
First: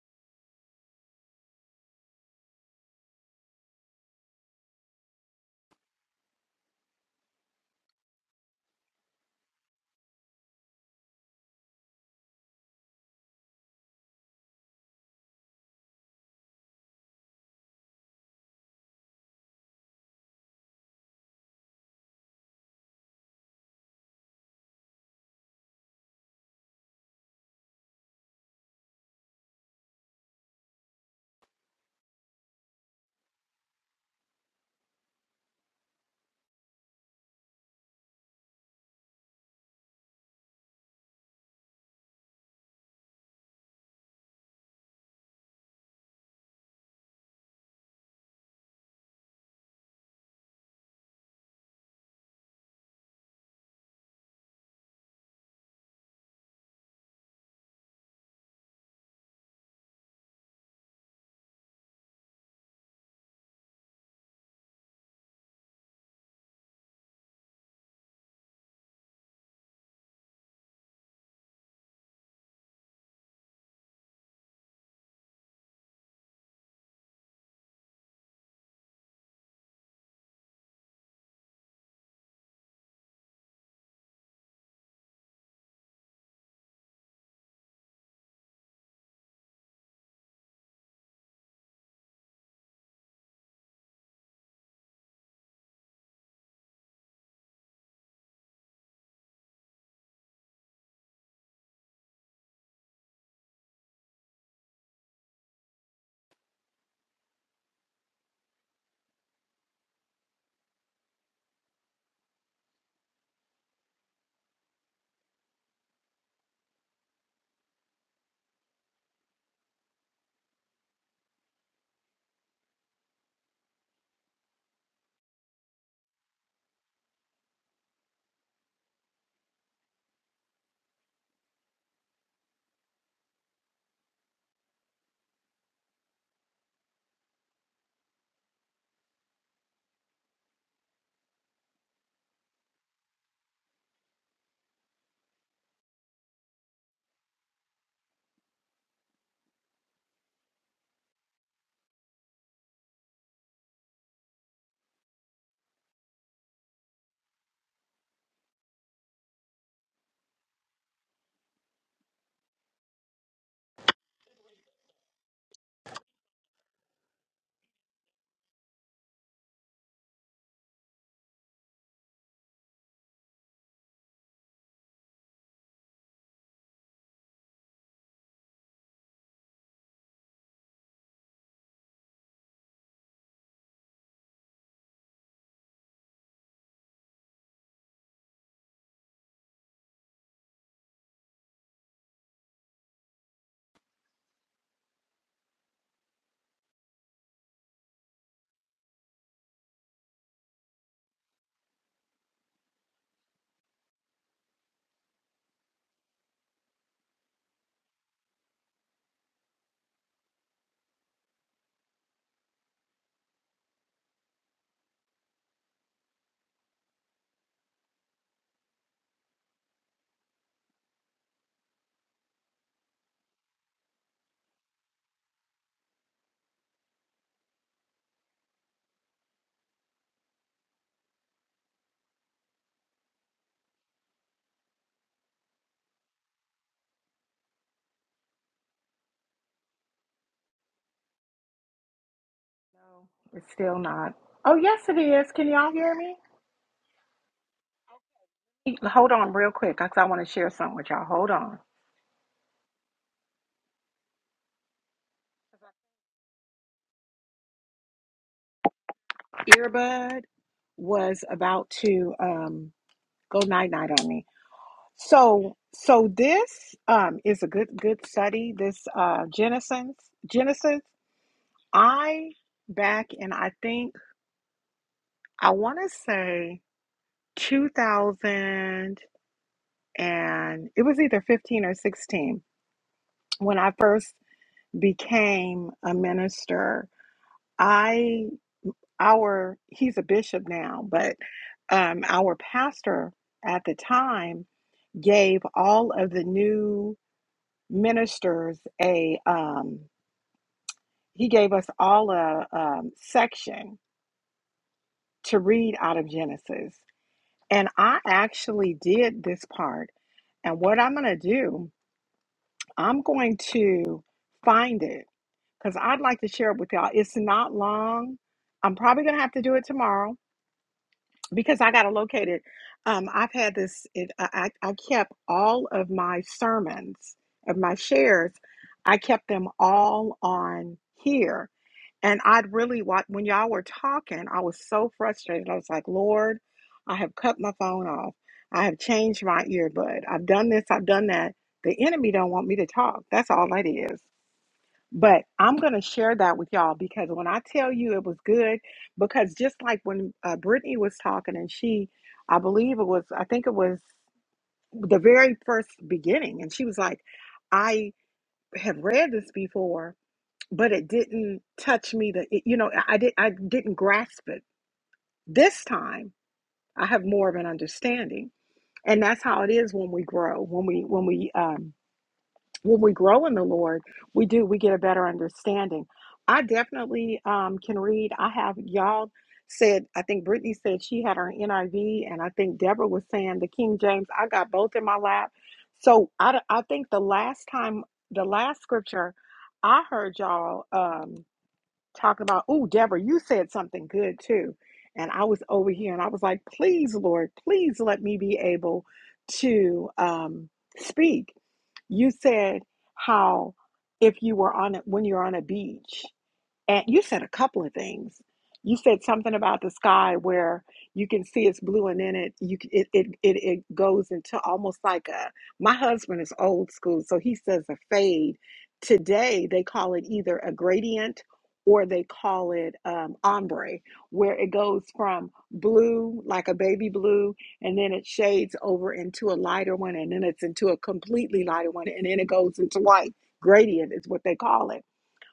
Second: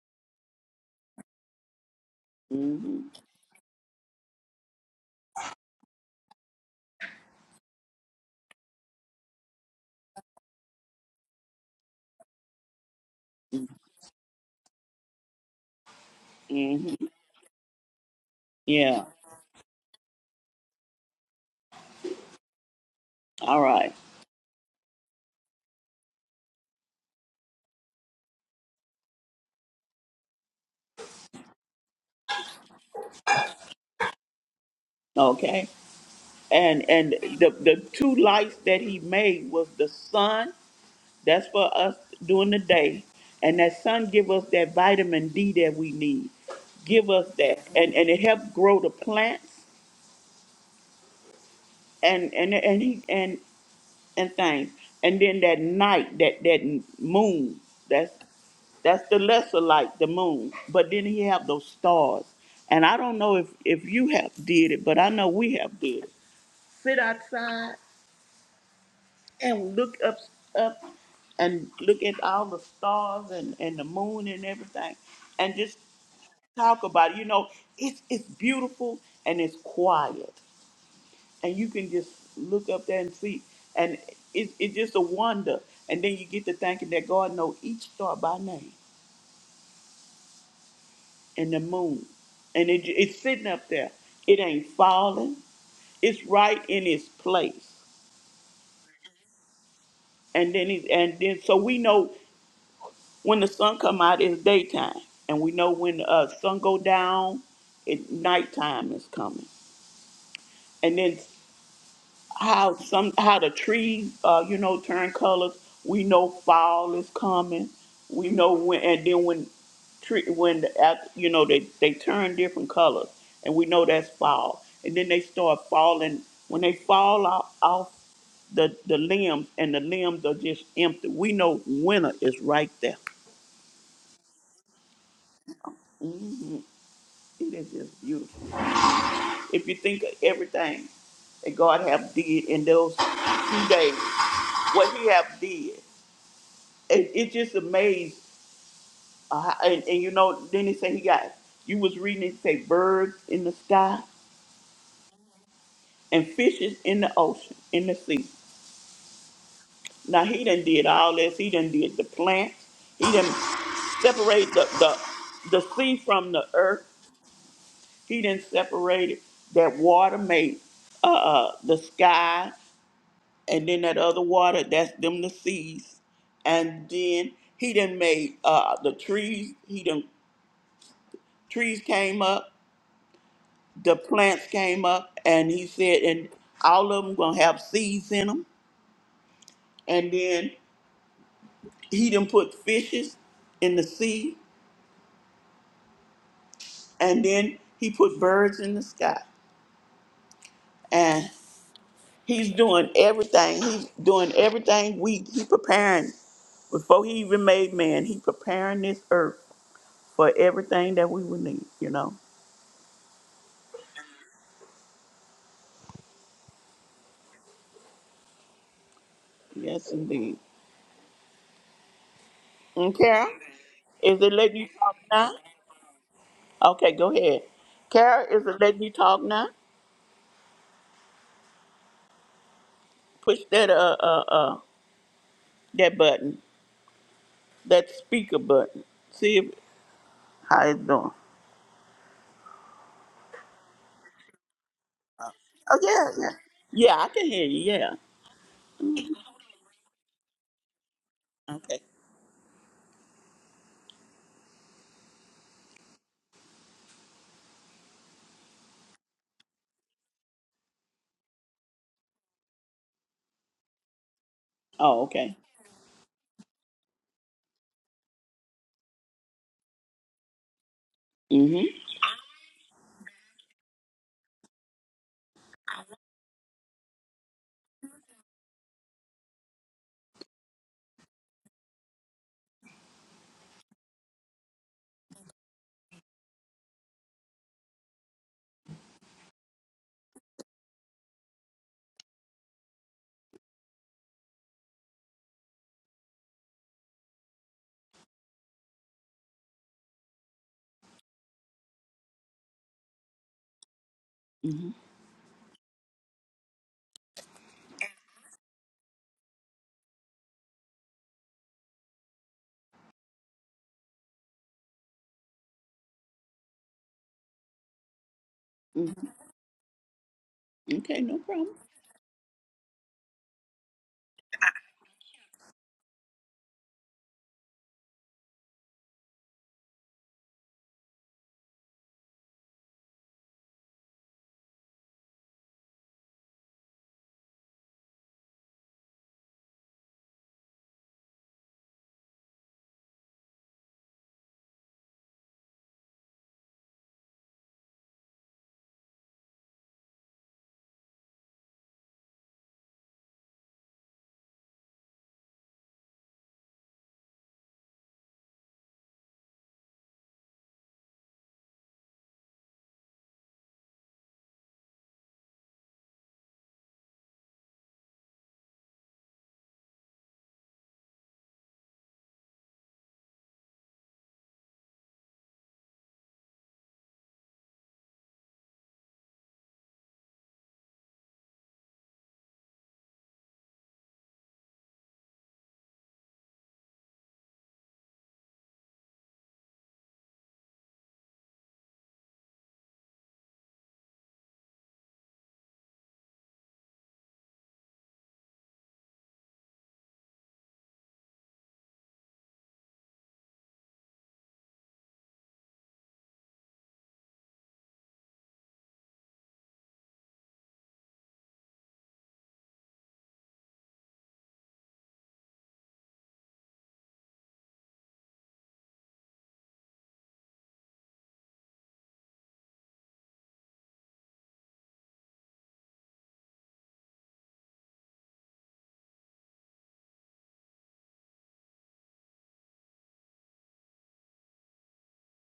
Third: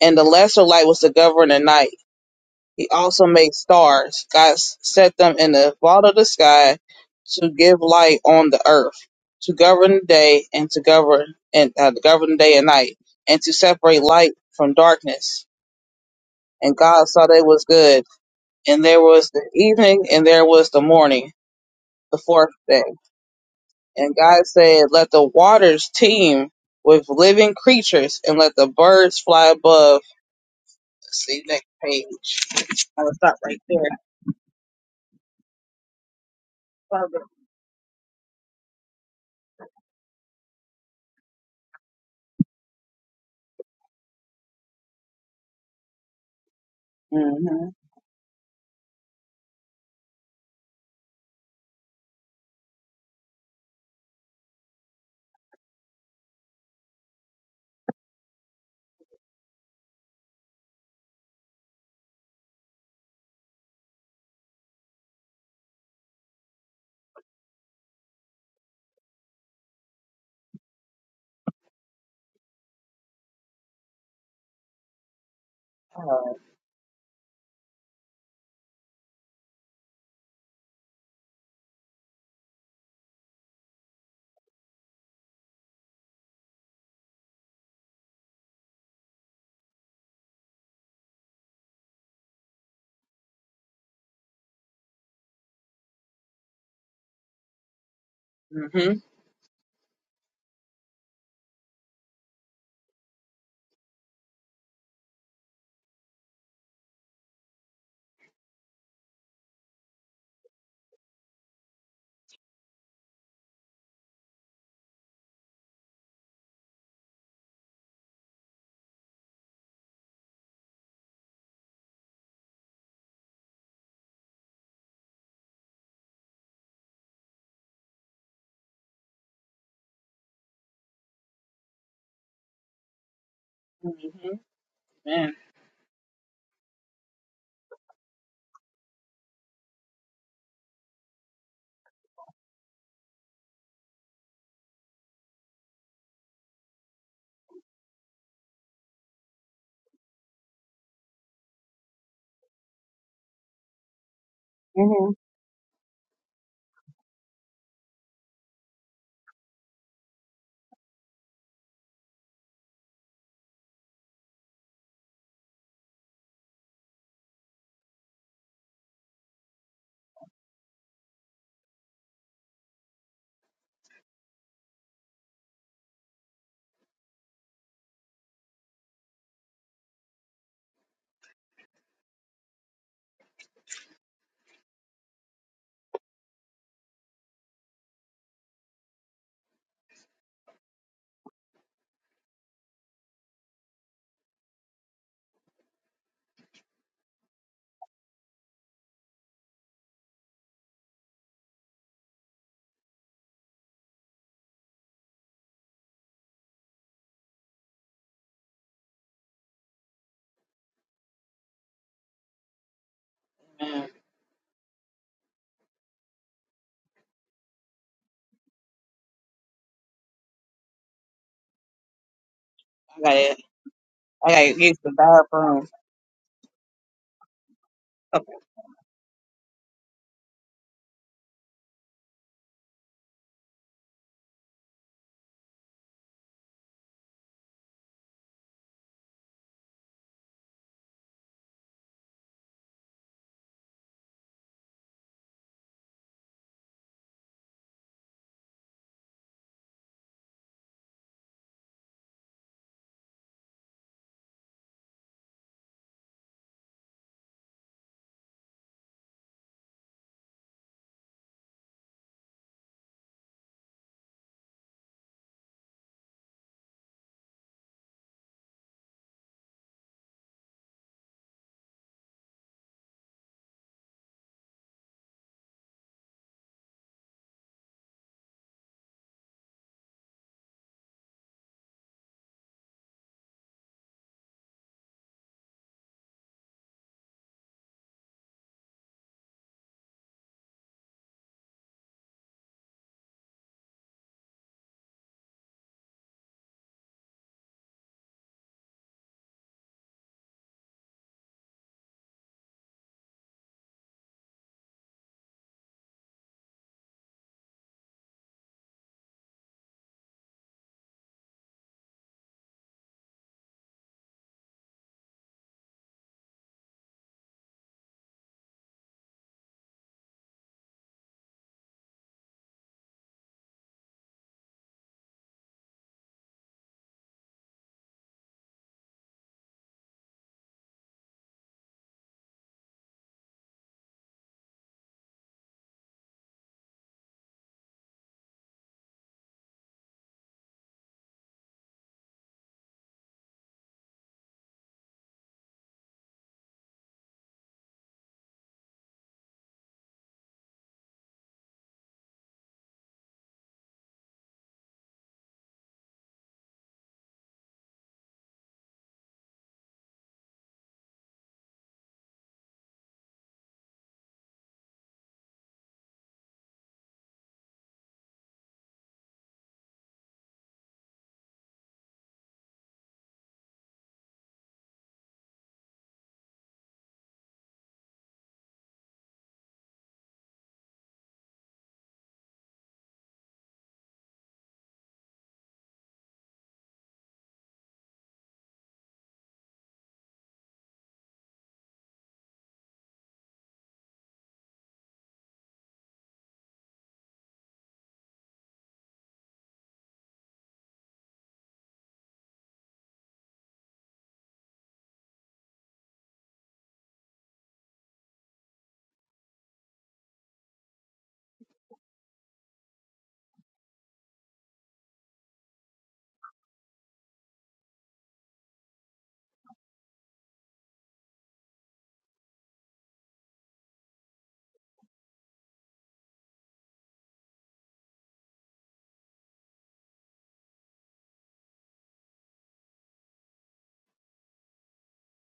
S2: and the lesser light was to govern the night. He
S3: hmm
S2: also made stars. God s- set them in the vault of the sky to give light on the earth, to govern the day and to govern and uh, to govern the day and night, and to separate light from darkness. And
S3: hmm
S2: God saw that it was good. And there
S3: Yeah.
S2: was the evening, and there was the morning, the fourth day.
S3: All right.
S2: And God said, Let the waters teem with living creatures and let the birds fly above. Let's See next page. I'm gonna stop right there.
S3: Okay. and and the the two lights that he made was the sun that's for us during the day and that sun give us that vitamin d that we need give us that
S2: Mm-hmm.
S3: and and it helps grow the plants and and and he and and things and then that night that that moon that's that's the lesser light, the moon. But then he have those stars. And I don't know if, if you have did it, but I know we have did it. Sit outside and look up up and look at all the stars and, and the moon and everything and just talk about it. You know, it's it's beautiful and it's quiet. And you can just look up there and see and it's it's just a wonder. And then you get to thinking that God know each star by name and the moon. And it, it's sitting up there. It ain't falling. It's right in its place.
S2: Mm-hmm.
S3: And then he's and then so we know when the sun come out it's daytime and we know when the uh, sun go down it nighttime is coming and then how some how the trees uh, you know turn colors we know fall is coming we know when and then when tree when the, at- you know they, they turn different colors and we know that's fall and then they start falling when they fall off, off the, the limbs and the limbs are just empty we know winter is right there
S2: Mm-hmm. Man.
S3: Mhm. It is just beautiful If you think of everything that God have did in those two days, what He have did, it, it just amazed. Uh, how- and, and you know, then he said he got. You was reading it say birds in the sky
S2: Mm-hmm.
S3: and fishes in the ocean, in the sea. Now he done did all this. He done did the plants. He done separated the the, the sea from the earth. He done separated that water made uh, uh, the sky. and then that other water, that's them the seeds. And then he done made uh, the trees. He done trees came up, the plants came up, and he said, and all of them gonna have seeds in them. And then he done put fishes in the sea, and then he put birds in the sky. And he's doing everything. He's doing everything. We he preparing before he even made man. He preparing this earth for everything that we would need. You know.
S2: Man.
S3: Yes, indeed. And
S2: I got
S3: Kara,
S2: it.
S3: is
S2: I
S3: it letting
S2: gotta
S3: you
S2: use the
S3: talk now?
S2: bathroom.
S3: Okay, go ahead. Kara,
S2: Okay.
S3: is it letting you talk now? Push that uh uh uh that button, that speaker button. See if how it's doing.
S1: No, it's still not. Oh, yes, it is. Can y'all
S3: Oh
S1: hear
S3: yeah,
S1: me?
S3: yeah, yeah. I can hear you. Yeah.
S1: Hold on real quick because I want to share something with y'all. Hold on.
S3: Okay.
S1: earbud was about to um, go night night on me.
S3: Oh okay.
S1: So so this um, is a good good study. This uh, Genesis Genesis.
S3: Mhm.
S1: I back in I think I want to say 2000 and it was either 15 or 16 when I first became a minister. I our he's a bishop now, but um, our pastor at the time gave all of the new ministers a um, he gave us all a um, section
S3: Mhm.
S1: to read out of genesis and i actually did this part and what i'm going to do i'm going to find it because i'd like to share it with y'all it's not long i'm probably
S3: Mhm.
S1: going to have to do it tomorrow
S3: Okay, no problem.
S1: because I got to locate it. Um, I've had this. It, I I I kept all of my sermons of my shares. I kept them all on here, and I'd really wa- when y'all were talking, I was so frustrated. I was like, Lord, I have cut my phone off. I have changed my earbud. I've done this. I've done that. The enemy don't want me to talk. That's all that is. But I'm going to share that with y'all because when I tell you it was good, because just like when uh, Brittany was talking and she, I believe it was, I think it was the very first beginning, and she was like, I have read this before, but it didn't touch me. That it, you know, I I did, I didn't grasp it. This time, I have more of an understanding, and that's how it is when we grow, when we when we um, when we grow in the Lord, we do, we get a better understanding. I definitely um, can read. I have y'all said, I think Brittany said she had her NIV, and I think Deborah was saying the King James. I got both in my lap. So I, d- I think the last time, the last scripture I heard y'all um, talking about, oh, Deborah, you said something good too. And I was over here and I was like, please, Lord, please let me be able to um, speak you said how if you were on a, when you're on a beach, and you said a couple of things. You said something about the sky where you can see it's blue, and then it you c- it it it, it goes into almost like a. My husband is old school, so he says a fade. Today they call it either a gradient or they call it um, ombre, where it goes from blue like a baby blue, and then it shades over into a lighter one, and then it's into a completely lighter one, and then it goes into white. Gradient is what they call it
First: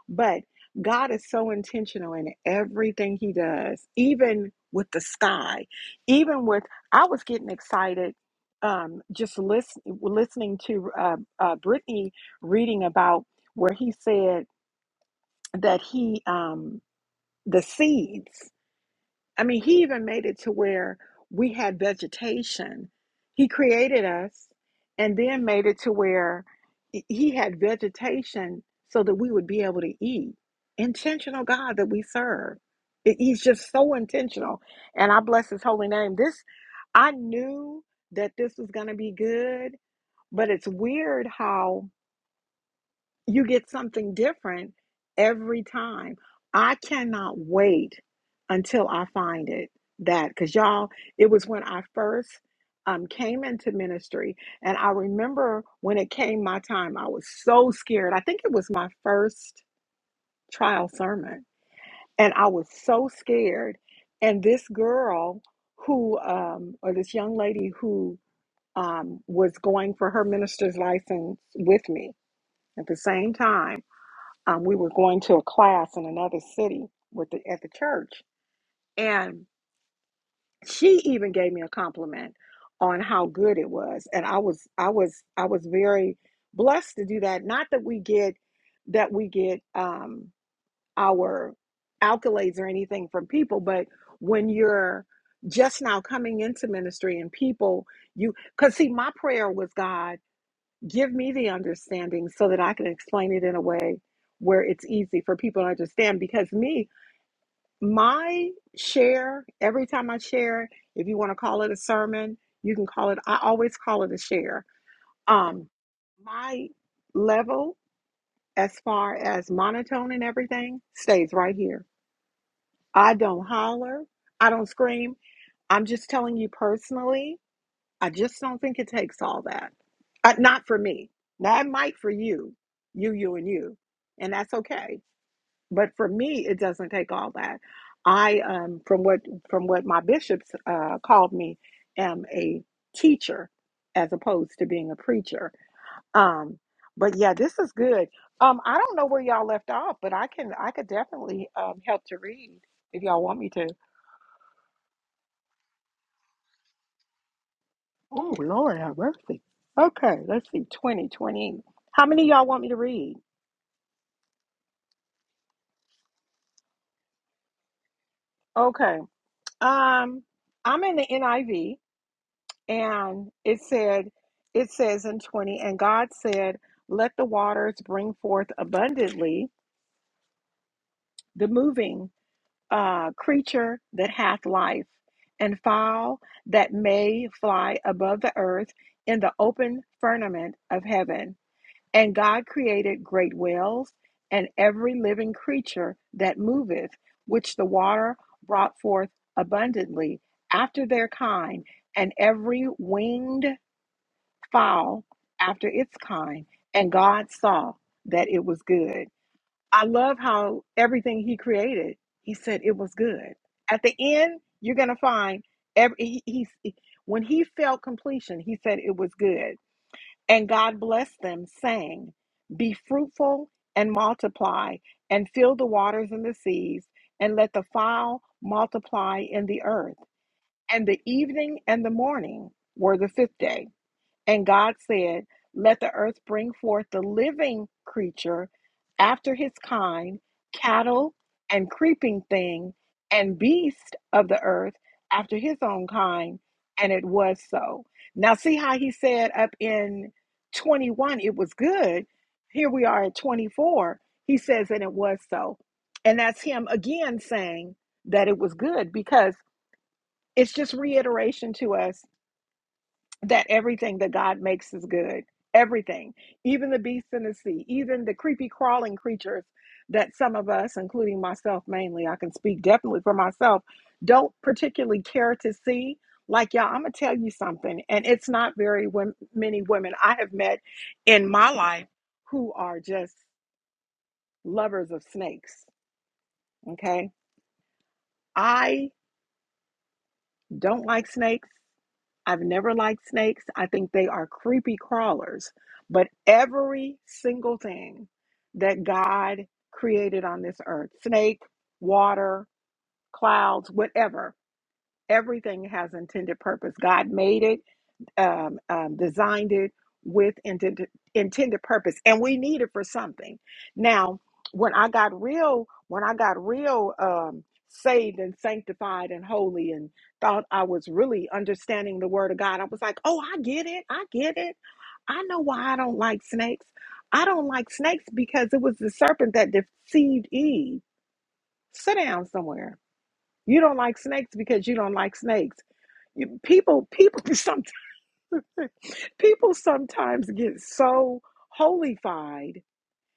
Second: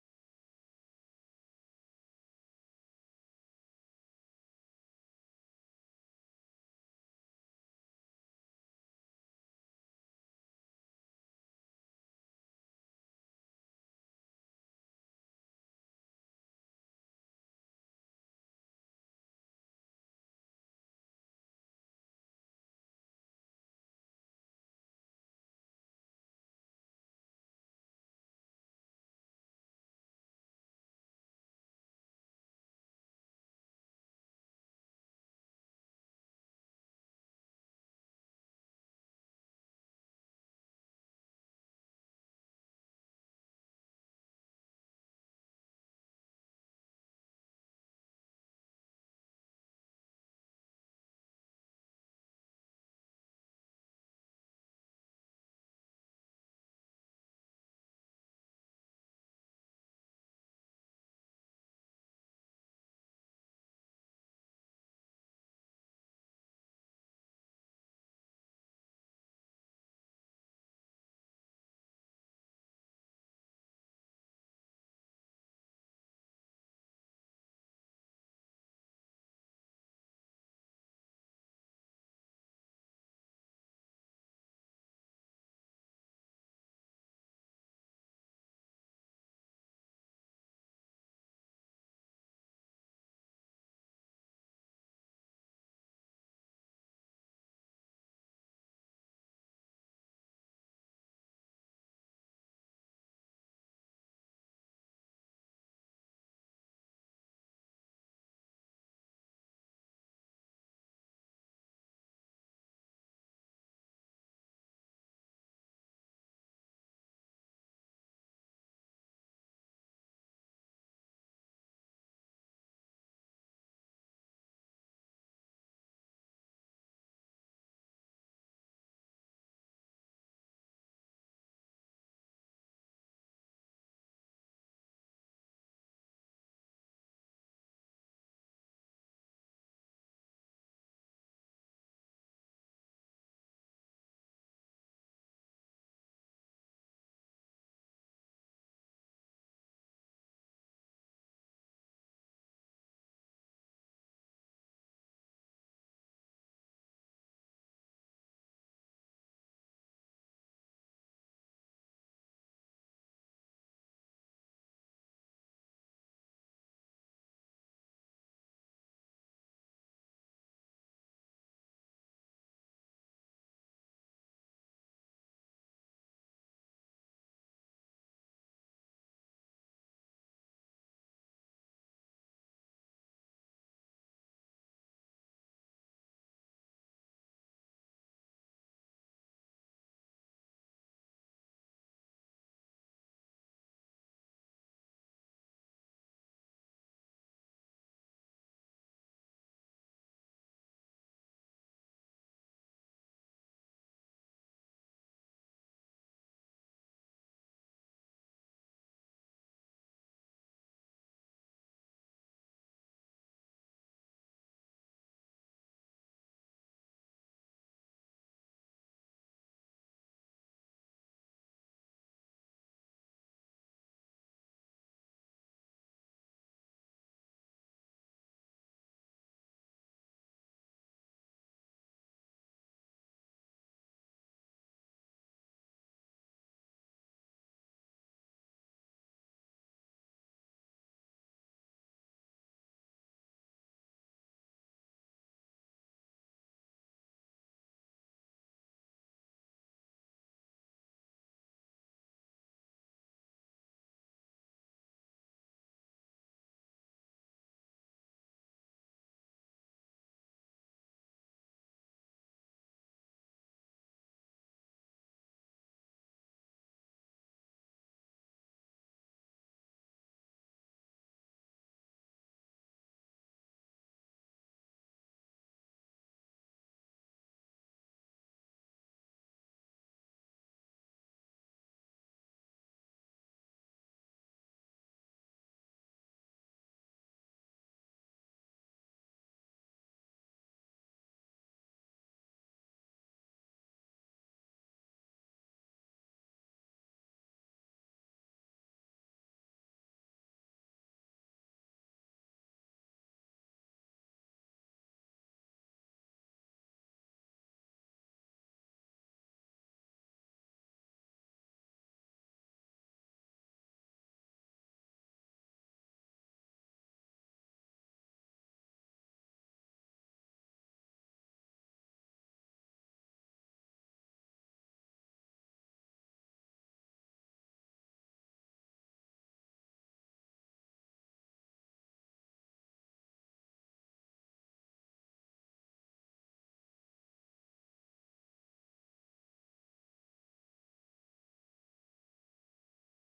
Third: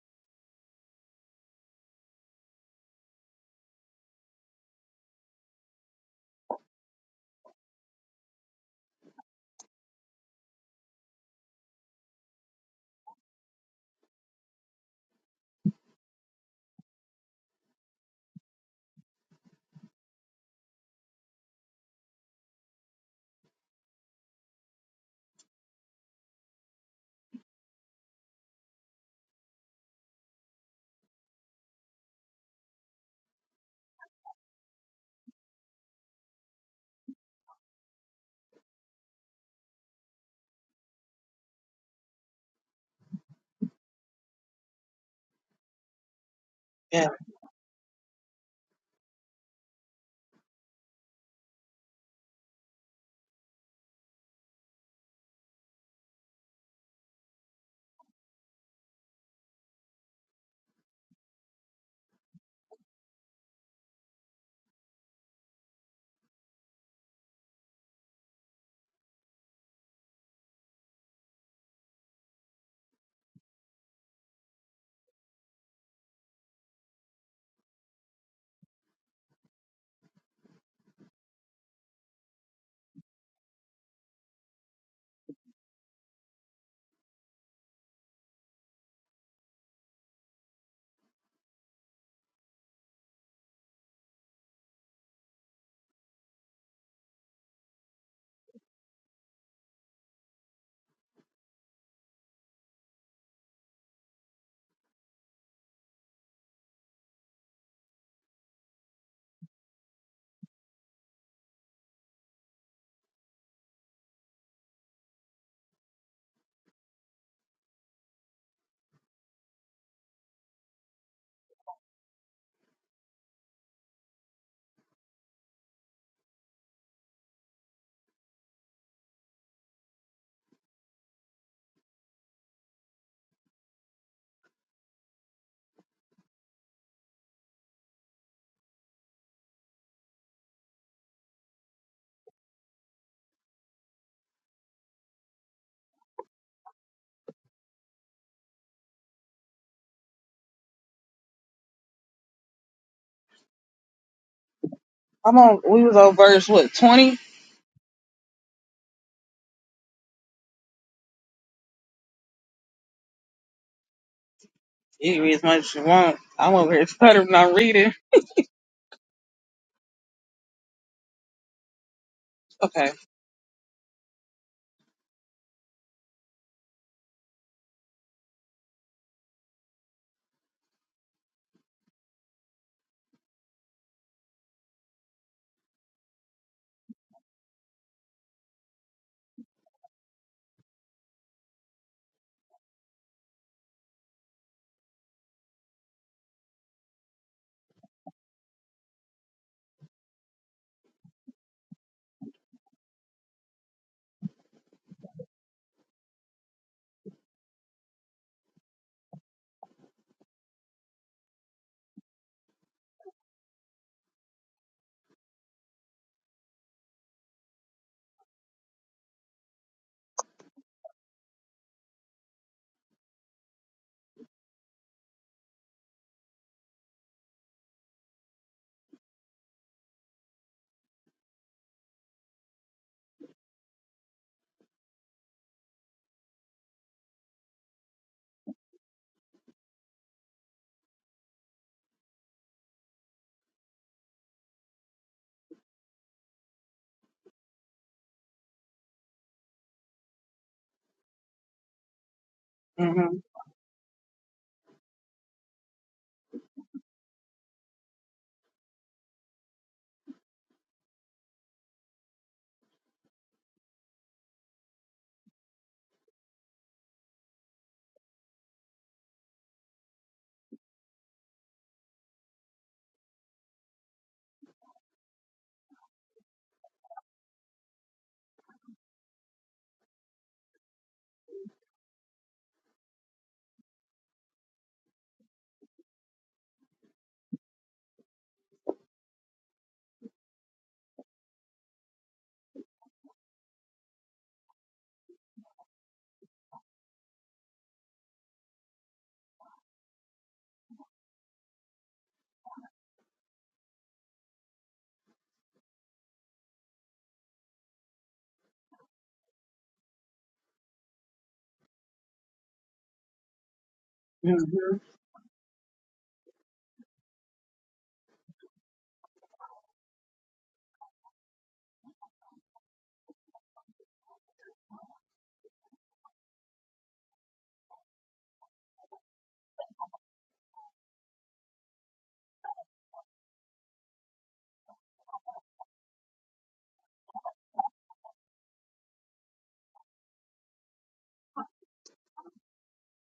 S1: but God is so intentional in everything He does, even with the sky, even with. I was getting excited um, just listen, listening to uh, uh, Brittany reading about where he said that he um, the seeds. I mean, he even made it to where we had vegetation. He created us and then made it to where he had vegetation so that we would be able to eat. Intentional God that we serve. He- He's just so intentional. And I bless his holy name. This, I knew that this was going to be good, but it's weird how you get something different every time. I
S2: Yeah.
S1: cannot wait until I find it that because y'all, it was when I first um, came into ministry, and I remember when it came my time, I was so scared. I think it was my first trial sermon, and I was so scared. And this girl who, um, or this young lady who um, was going for her minister's license with me at the same time um, we were going to a class in another city with the, at the church, and she even gave me a compliment on how good it was, and I was I was I was very blessed to do that. Not that we get that we get um, our accolades or anything from people, but when you're just now coming into ministry and people you because see my prayer was god give me the understanding so that I can explain it in a way where it's easy for people to understand. Because me, my share, every time I share, if you want to call it a sermon, you can call it, I always call it a share. Um, my level, as far as monotone and everything, stays right here. I don't holler, I don't scream. I'm just telling you personally I just don't think it takes all that. Uh, not for me. Now, it might for you, you, you, and you, and that's okay. But for me, it doesn't take all that. I, um, from what from what my bishops uh, called me, am a teacher as opposed to being a preacher. Um, but yeah, this is good. Um, I don't know where y'all left off, but I can I could definitely um, help to read if y'all want me to.
S2: I'm on we was on verse what, twenty?
S1: Oh, Lord, have mercy. Okay, let's see. 20, 20. How many of y'all want me to read?
S2: You can read as much as you want. I'm over here stuttering I'm reading.
S1: Okay. Um, I'm in the NIV
S2: Okay.
S1: and it said, it says in 20, and God said, let the waters bring forth abundantly the moving uh, creature that hath life and fowl that may fly above the earth in the open firmament of heaven. And God created great whales and every living creature that moveth, which the water brought forth abundantly after their kind, and every winged fowl after its kind. And God saw that it was good. I love how everything He created, He said it was good. At the end, you're going to find every, he, he, when He felt completion, He said it was good. And God blessed them, saying, Be fruitful and multiply, and fill the waters and the seas, and let the fowl multiply in the earth. And the evening and the morning were the fifth day. And God said, Let the earth bring forth the living creature after his kind, cattle and creeping thing, and beast of the earth after his own kind. And it was so. Now, see how he said up in 21 it was good. Here we are at
S2: Mm-hmm.
S1: 24. He says, And it was so. And that's him again saying that it was good because it's just reiteration to us that everything that God makes is good. Everything, even the beasts in the sea, even the creepy crawling creatures that some of us, including myself mainly, I can speak definitely for myself, don't particularly care to see. Like, y'all, I'm going to tell you something, and it's not very wom- many women I have met in my life who are just lovers of snakes. Okay. I don't like snakes. I've never liked snakes. I think they are creepy crawlers. But every single thing that God created on this earth snake, water, clouds, whatever everything has intended purpose. God made it, um, um, designed it with intended, intended purpose, and we need it for something. Now, when
S2: Mm-hmm.
S1: I got real, when I got real um, saved and sanctified and holy, and thought I was really understanding the Word of God, I was like, "Oh, I get it! I get it! I know why I don't like snakes. I don't like snakes because it was the serpent that deceived Eve. Sit down somewhere. You don't like snakes because you don't like snakes. You, people, people. Some People sometimes get so holified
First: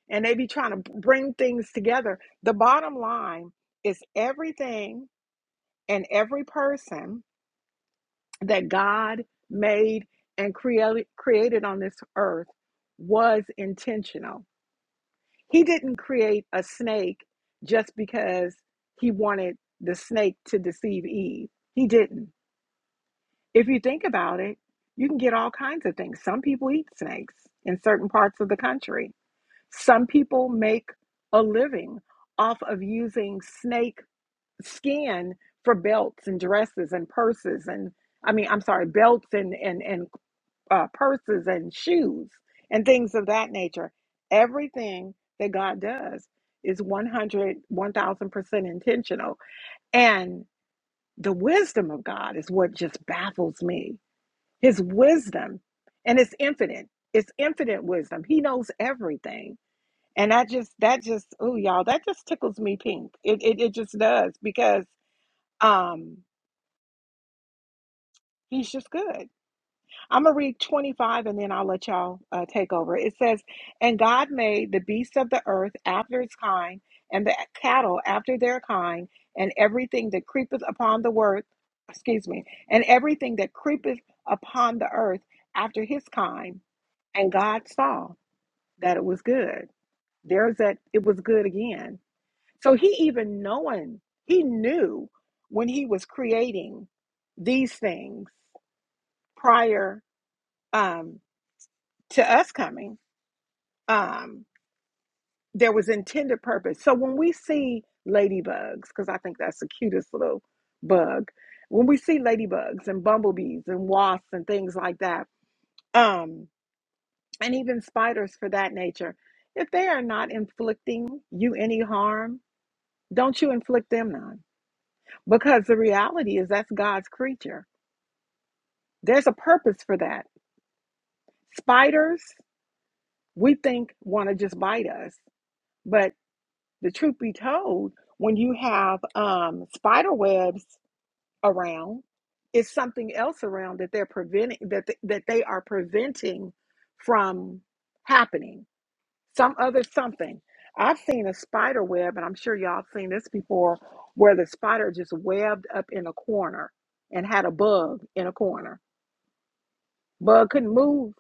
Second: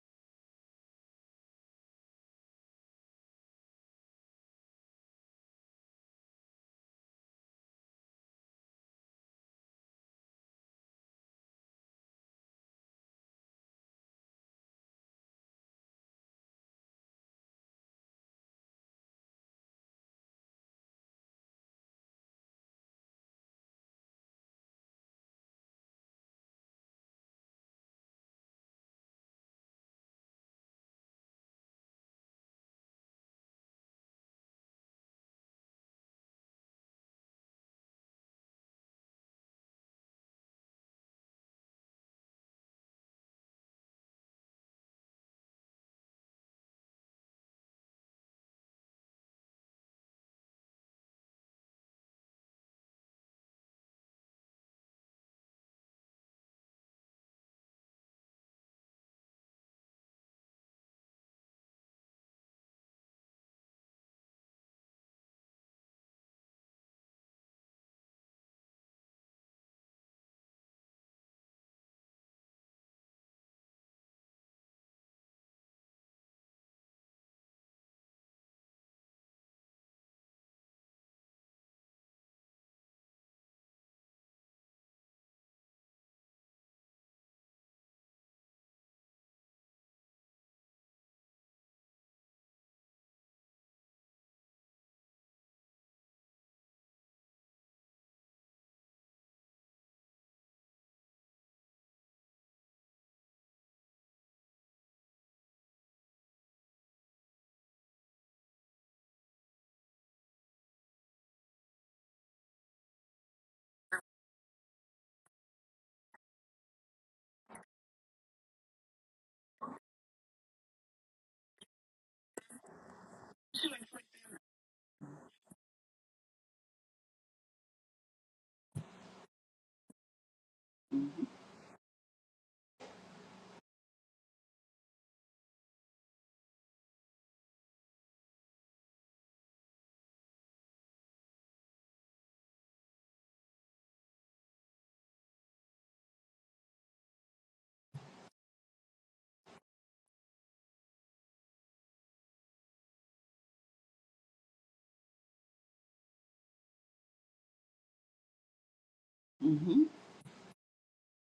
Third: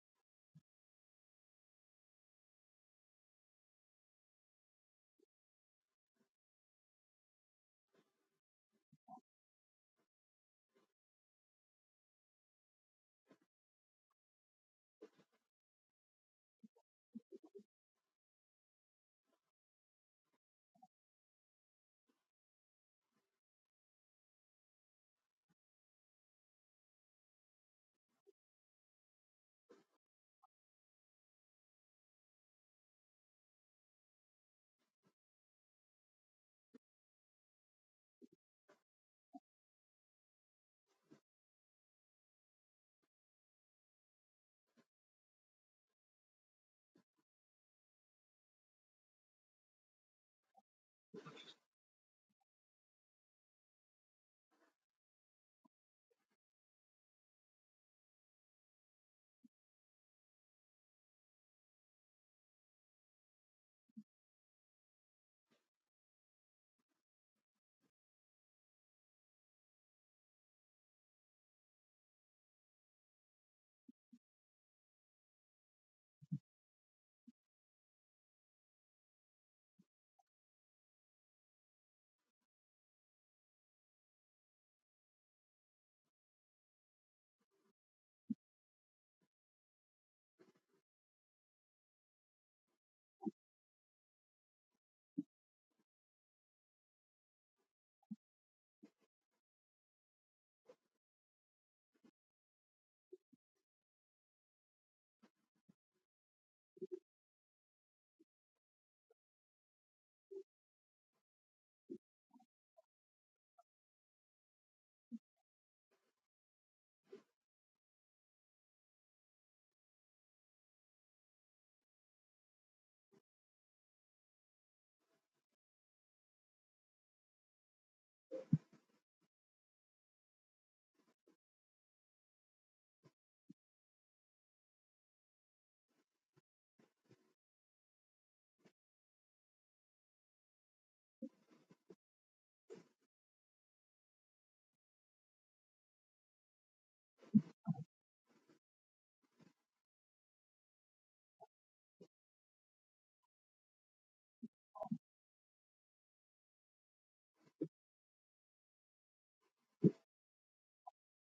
S1: and they be trying to bring things together. The bottom line is everything and every person that God made and created created on this earth was intentional. He didn't create a snake just because he wanted the snake to deceive Eve. He didn't. If you think about it, you can get all kinds of things. Some people eat snakes in certain parts of the country. Some people make a living off of using snake skin for belts and dresses and purses and I mean, I'm sorry, belts and and and uh, purses and shoes and things of that nature. Everything that God does is one hundred, one thousand percent intentional and the wisdom of God is what just baffles me his wisdom, and it's infinite. It's infinite wisdom. He knows everything. And that just that just oh y'all, that just tickles me pink. It it, it just does because um he's just good. I'm gonna read 25 and then I'll let y'all uh, take over. It says, And God made the beasts of the earth after its kind, and the cattle after their kind, and everything that creepeth upon the earth, excuse me, and everything that creepeth upon the earth after his kind and God saw that it was good. There's that it was good again. So he even knowing, he knew when he was creating these things prior um, to us coming, um, there was intended purpose. So when we see ladybugs, because I think that's the cutest little bug, when we see ladybugs and bumblebees and wasps and things like that, um, and even spiders for that nature, if they are not inflicting you any harm, don't you inflict them none. Because the reality is that's God's creature. There's a purpose for that. Spiders, we think, want to just bite us. But the truth be told, when you have um, spider webs around, it's something else around that they're preventing that, th- that they are preventing from happening some other something. I've seen a spider web, and I'm sure y'all seen this before, where the spider just webbed up in a corner and had a bug in a corner.
S3: Mhm.
S1: Bug couldn't move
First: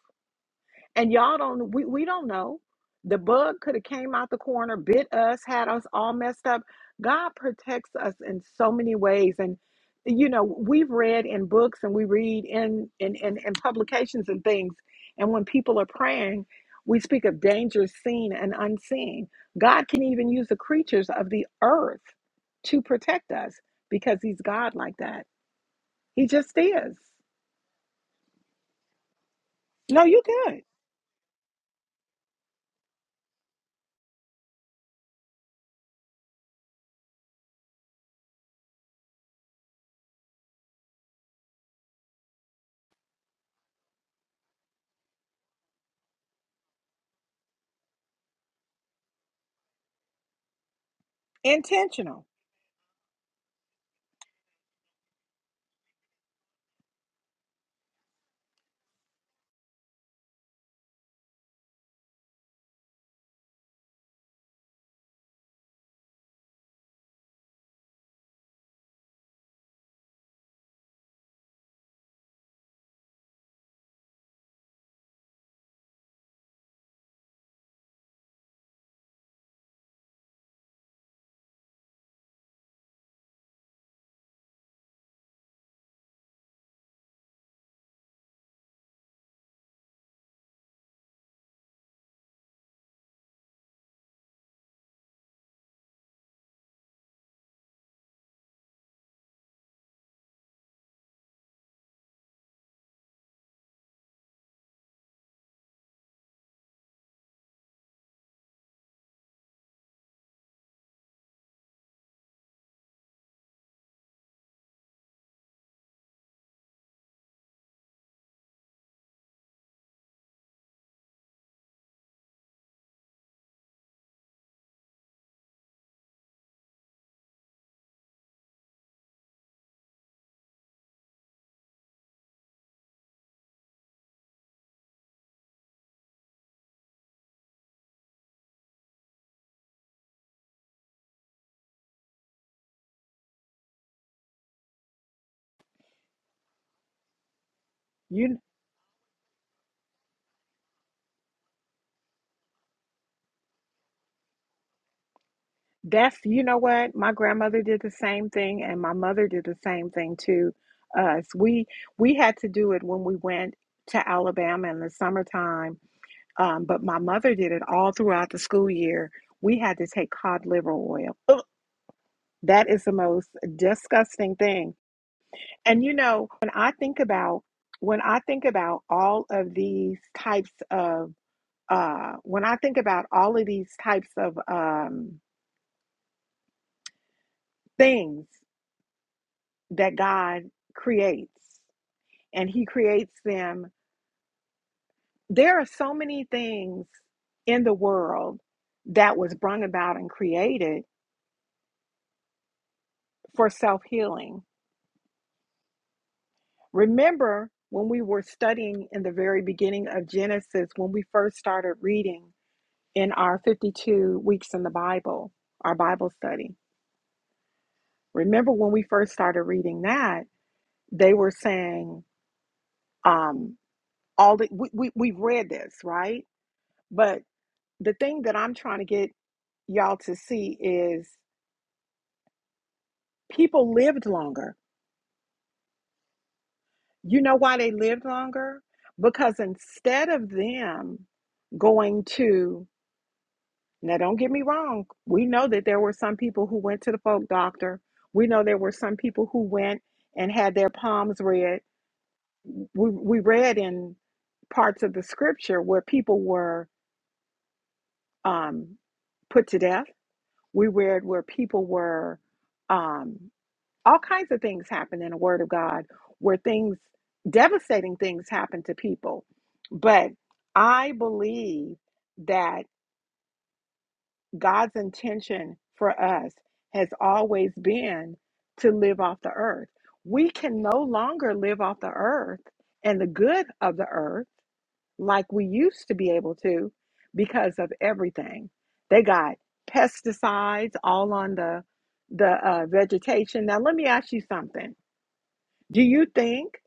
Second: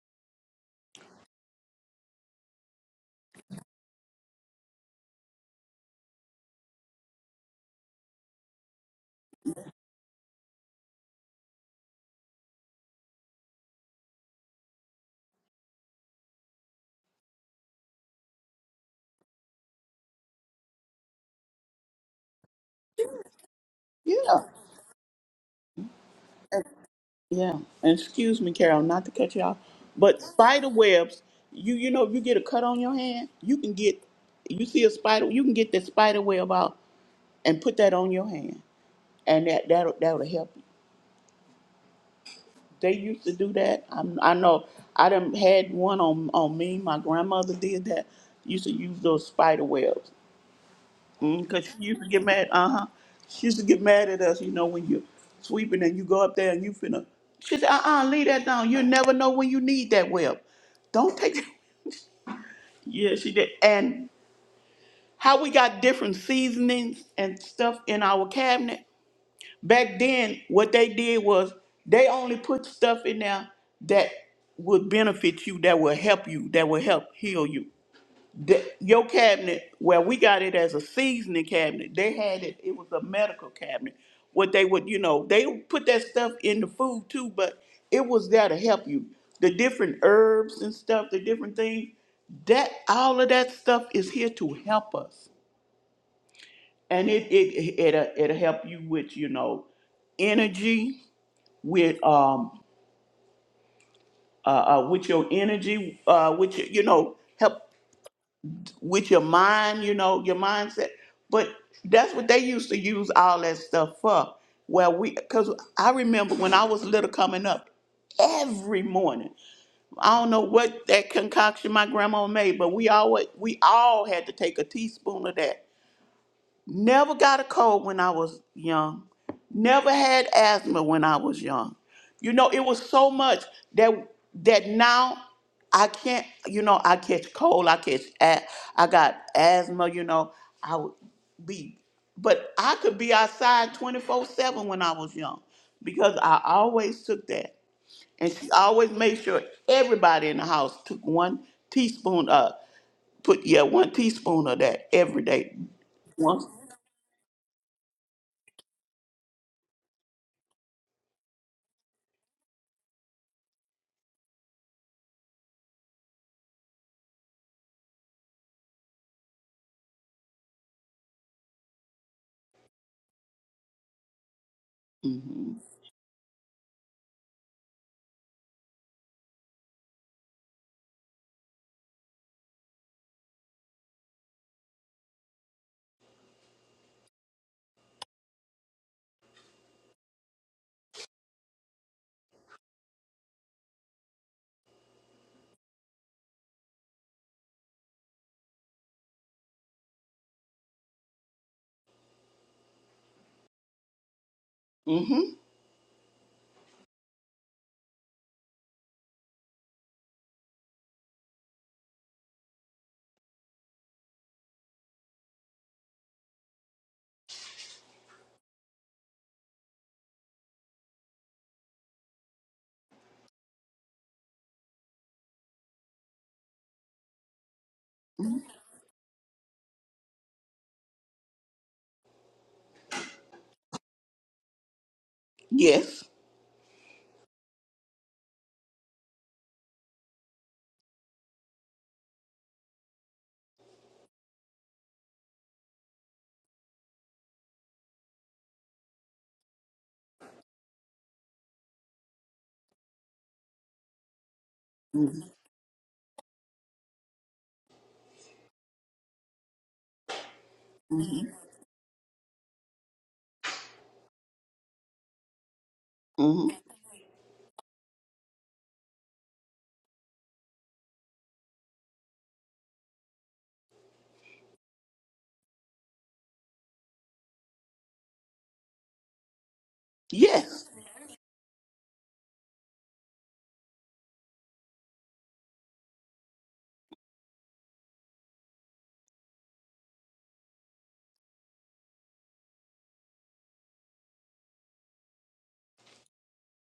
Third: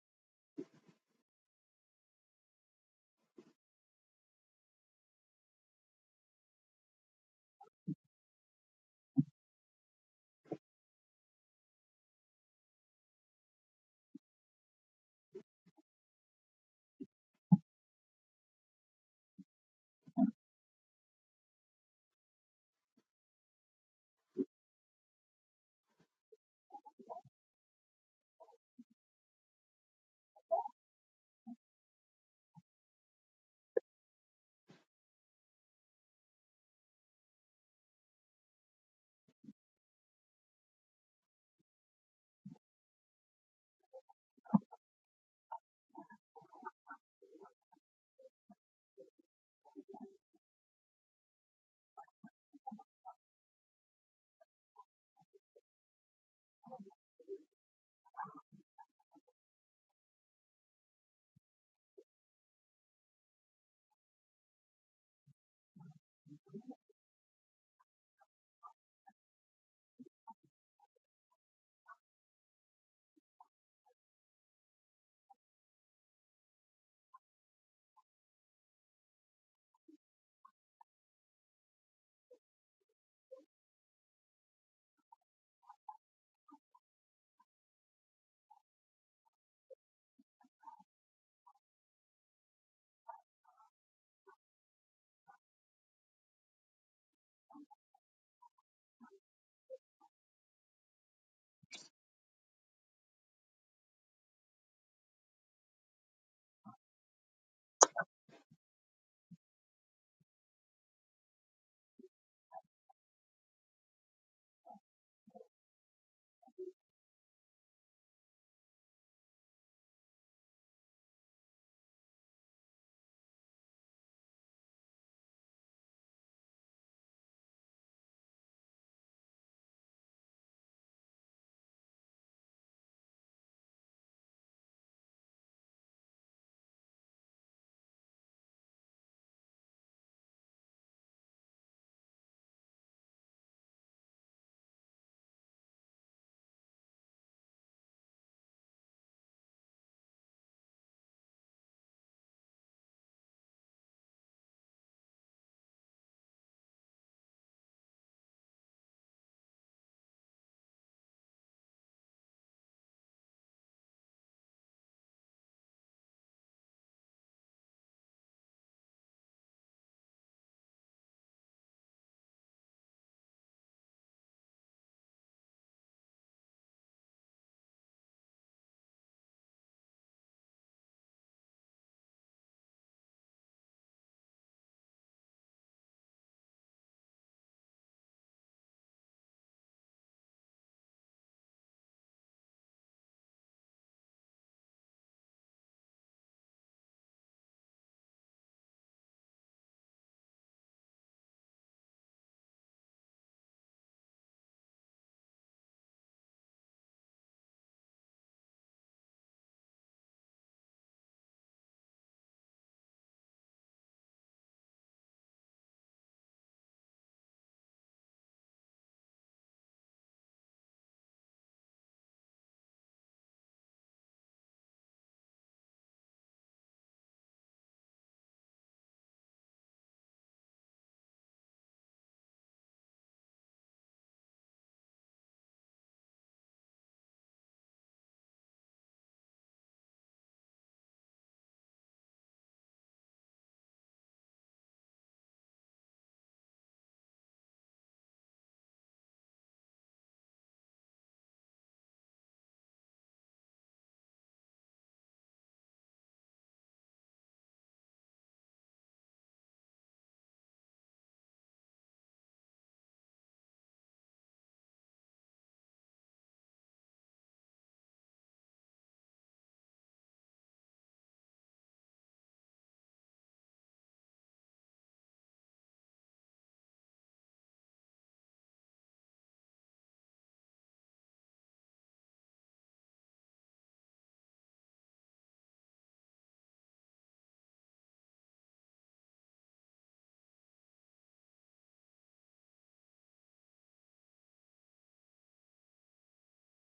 S1: and y'all don't we, we don't know the bug could have came out the corner bit us had us all messed up god protects us in so many ways and you know we've read in books and we read in in in, in publications and things and when people are praying we speak of dangers seen and unseen god can even use the creatures of the earth to protect us because he's
S3: Yeah.
S1: god like that he just is
S3: Yeah, and excuse me, Carol, not to cut you off,
S1: no
S3: but
S1: you good
S3: spider webs, you you know, if you get a cut on your hand, you can get, you see a spider, you can get that spider web out and put that on your hand, and that that will that'll help you. They used to do that. I I know I done had one on on me. My grandmother did that. Used to use those spider webs, Because she used to get
S1: intentional
S3: mad. Uh huh. She used to get mad at us, you know, when you're sweeping and you go up there and you finna. She said, uh uh leave that down. You never know when you need that web. Don't take that. Yeah, she did. And how we got different seasonings and stuff in our cabinet. Back then, what they did was they only put stuff in there that would benefit you, that would help you, that would help heal you. the, your cabinet where we got it as a seasoning cabinet they had it it was a medical cabinet what they would you know they would put that stuff in the food too but it was there to help you the different herbs and stuff the different things that all of that stuff is here to help us and it it it'll, it'll help you with you know energy with um uh, uh with your energy uh with your, you know help with your mind, you know, your mindset. But that's what they used to use all that stuff for. Well, we, because I remember when I was little coming up, every morning, I don't know what that concoction my grandma made, but we always, we all had to take a teaspoon of that Never got a cold when I was young. Never had asthma when I was young. You know, it was so much that that now I can't. You know, I catch cold. I catch. a- I got asthma. You know, I would be, but I could be outside twenty four seven when I was young, because I always took that, and
S1: you.
S3: she always made sure everybody in the house took one teaspoon. Uh, put yeah, one teaspoon of that every day.
S1: That's, you
S3: Once.
S1: know what? My grandmother did the same thing, and my mother did the same thing to us. We we had to do it when we went to Alabama in the summertime, um, but my mother did it all throughout the school year. We had to take cod liver oil. Ugh, that is the most disgusting thing.
S3: Mm-hmm.
S1: And you know, when I think about when I think about all of these types of uh, when I think about all of these types of um, things that God creates, and He creates them. There are so many things in the world that was brought about and created for self healing.
S3: Mm-hmm.
S1: Remember when we were studying in the very beginning of Genesis, when we first started reading in our 52 weeks in the Bible, our Bible study. Remember when we first started reading that, they were saying, um, all the, we, we, we've read this, right? but. the thing that I'm trying to get y'all to see is people lived longer.
S3: Yes.
S1: You know why they lived longer? Because instead of them going to, now don't get me wrong, we know that there were some people who went to the folk doctor. We know there were some people who went and had their palms read. We, we read in parts of the
S3: Mm-hmm.
S1: scripture where people were um, put to death. We read where
S3: Mm-hmm.
S1: people were um. all kinds of things happen in the word of god where
S3: Mm-hmm.
S1: things devastating things happen to people but i believe that god's intention for us has always been to live off the earth we can
S3: Yes.
S1: no longer live off the earth and the good of the earth like we used to be able to because of everything they got pesticides all on the the uh, vegetation now let me ask you something do you think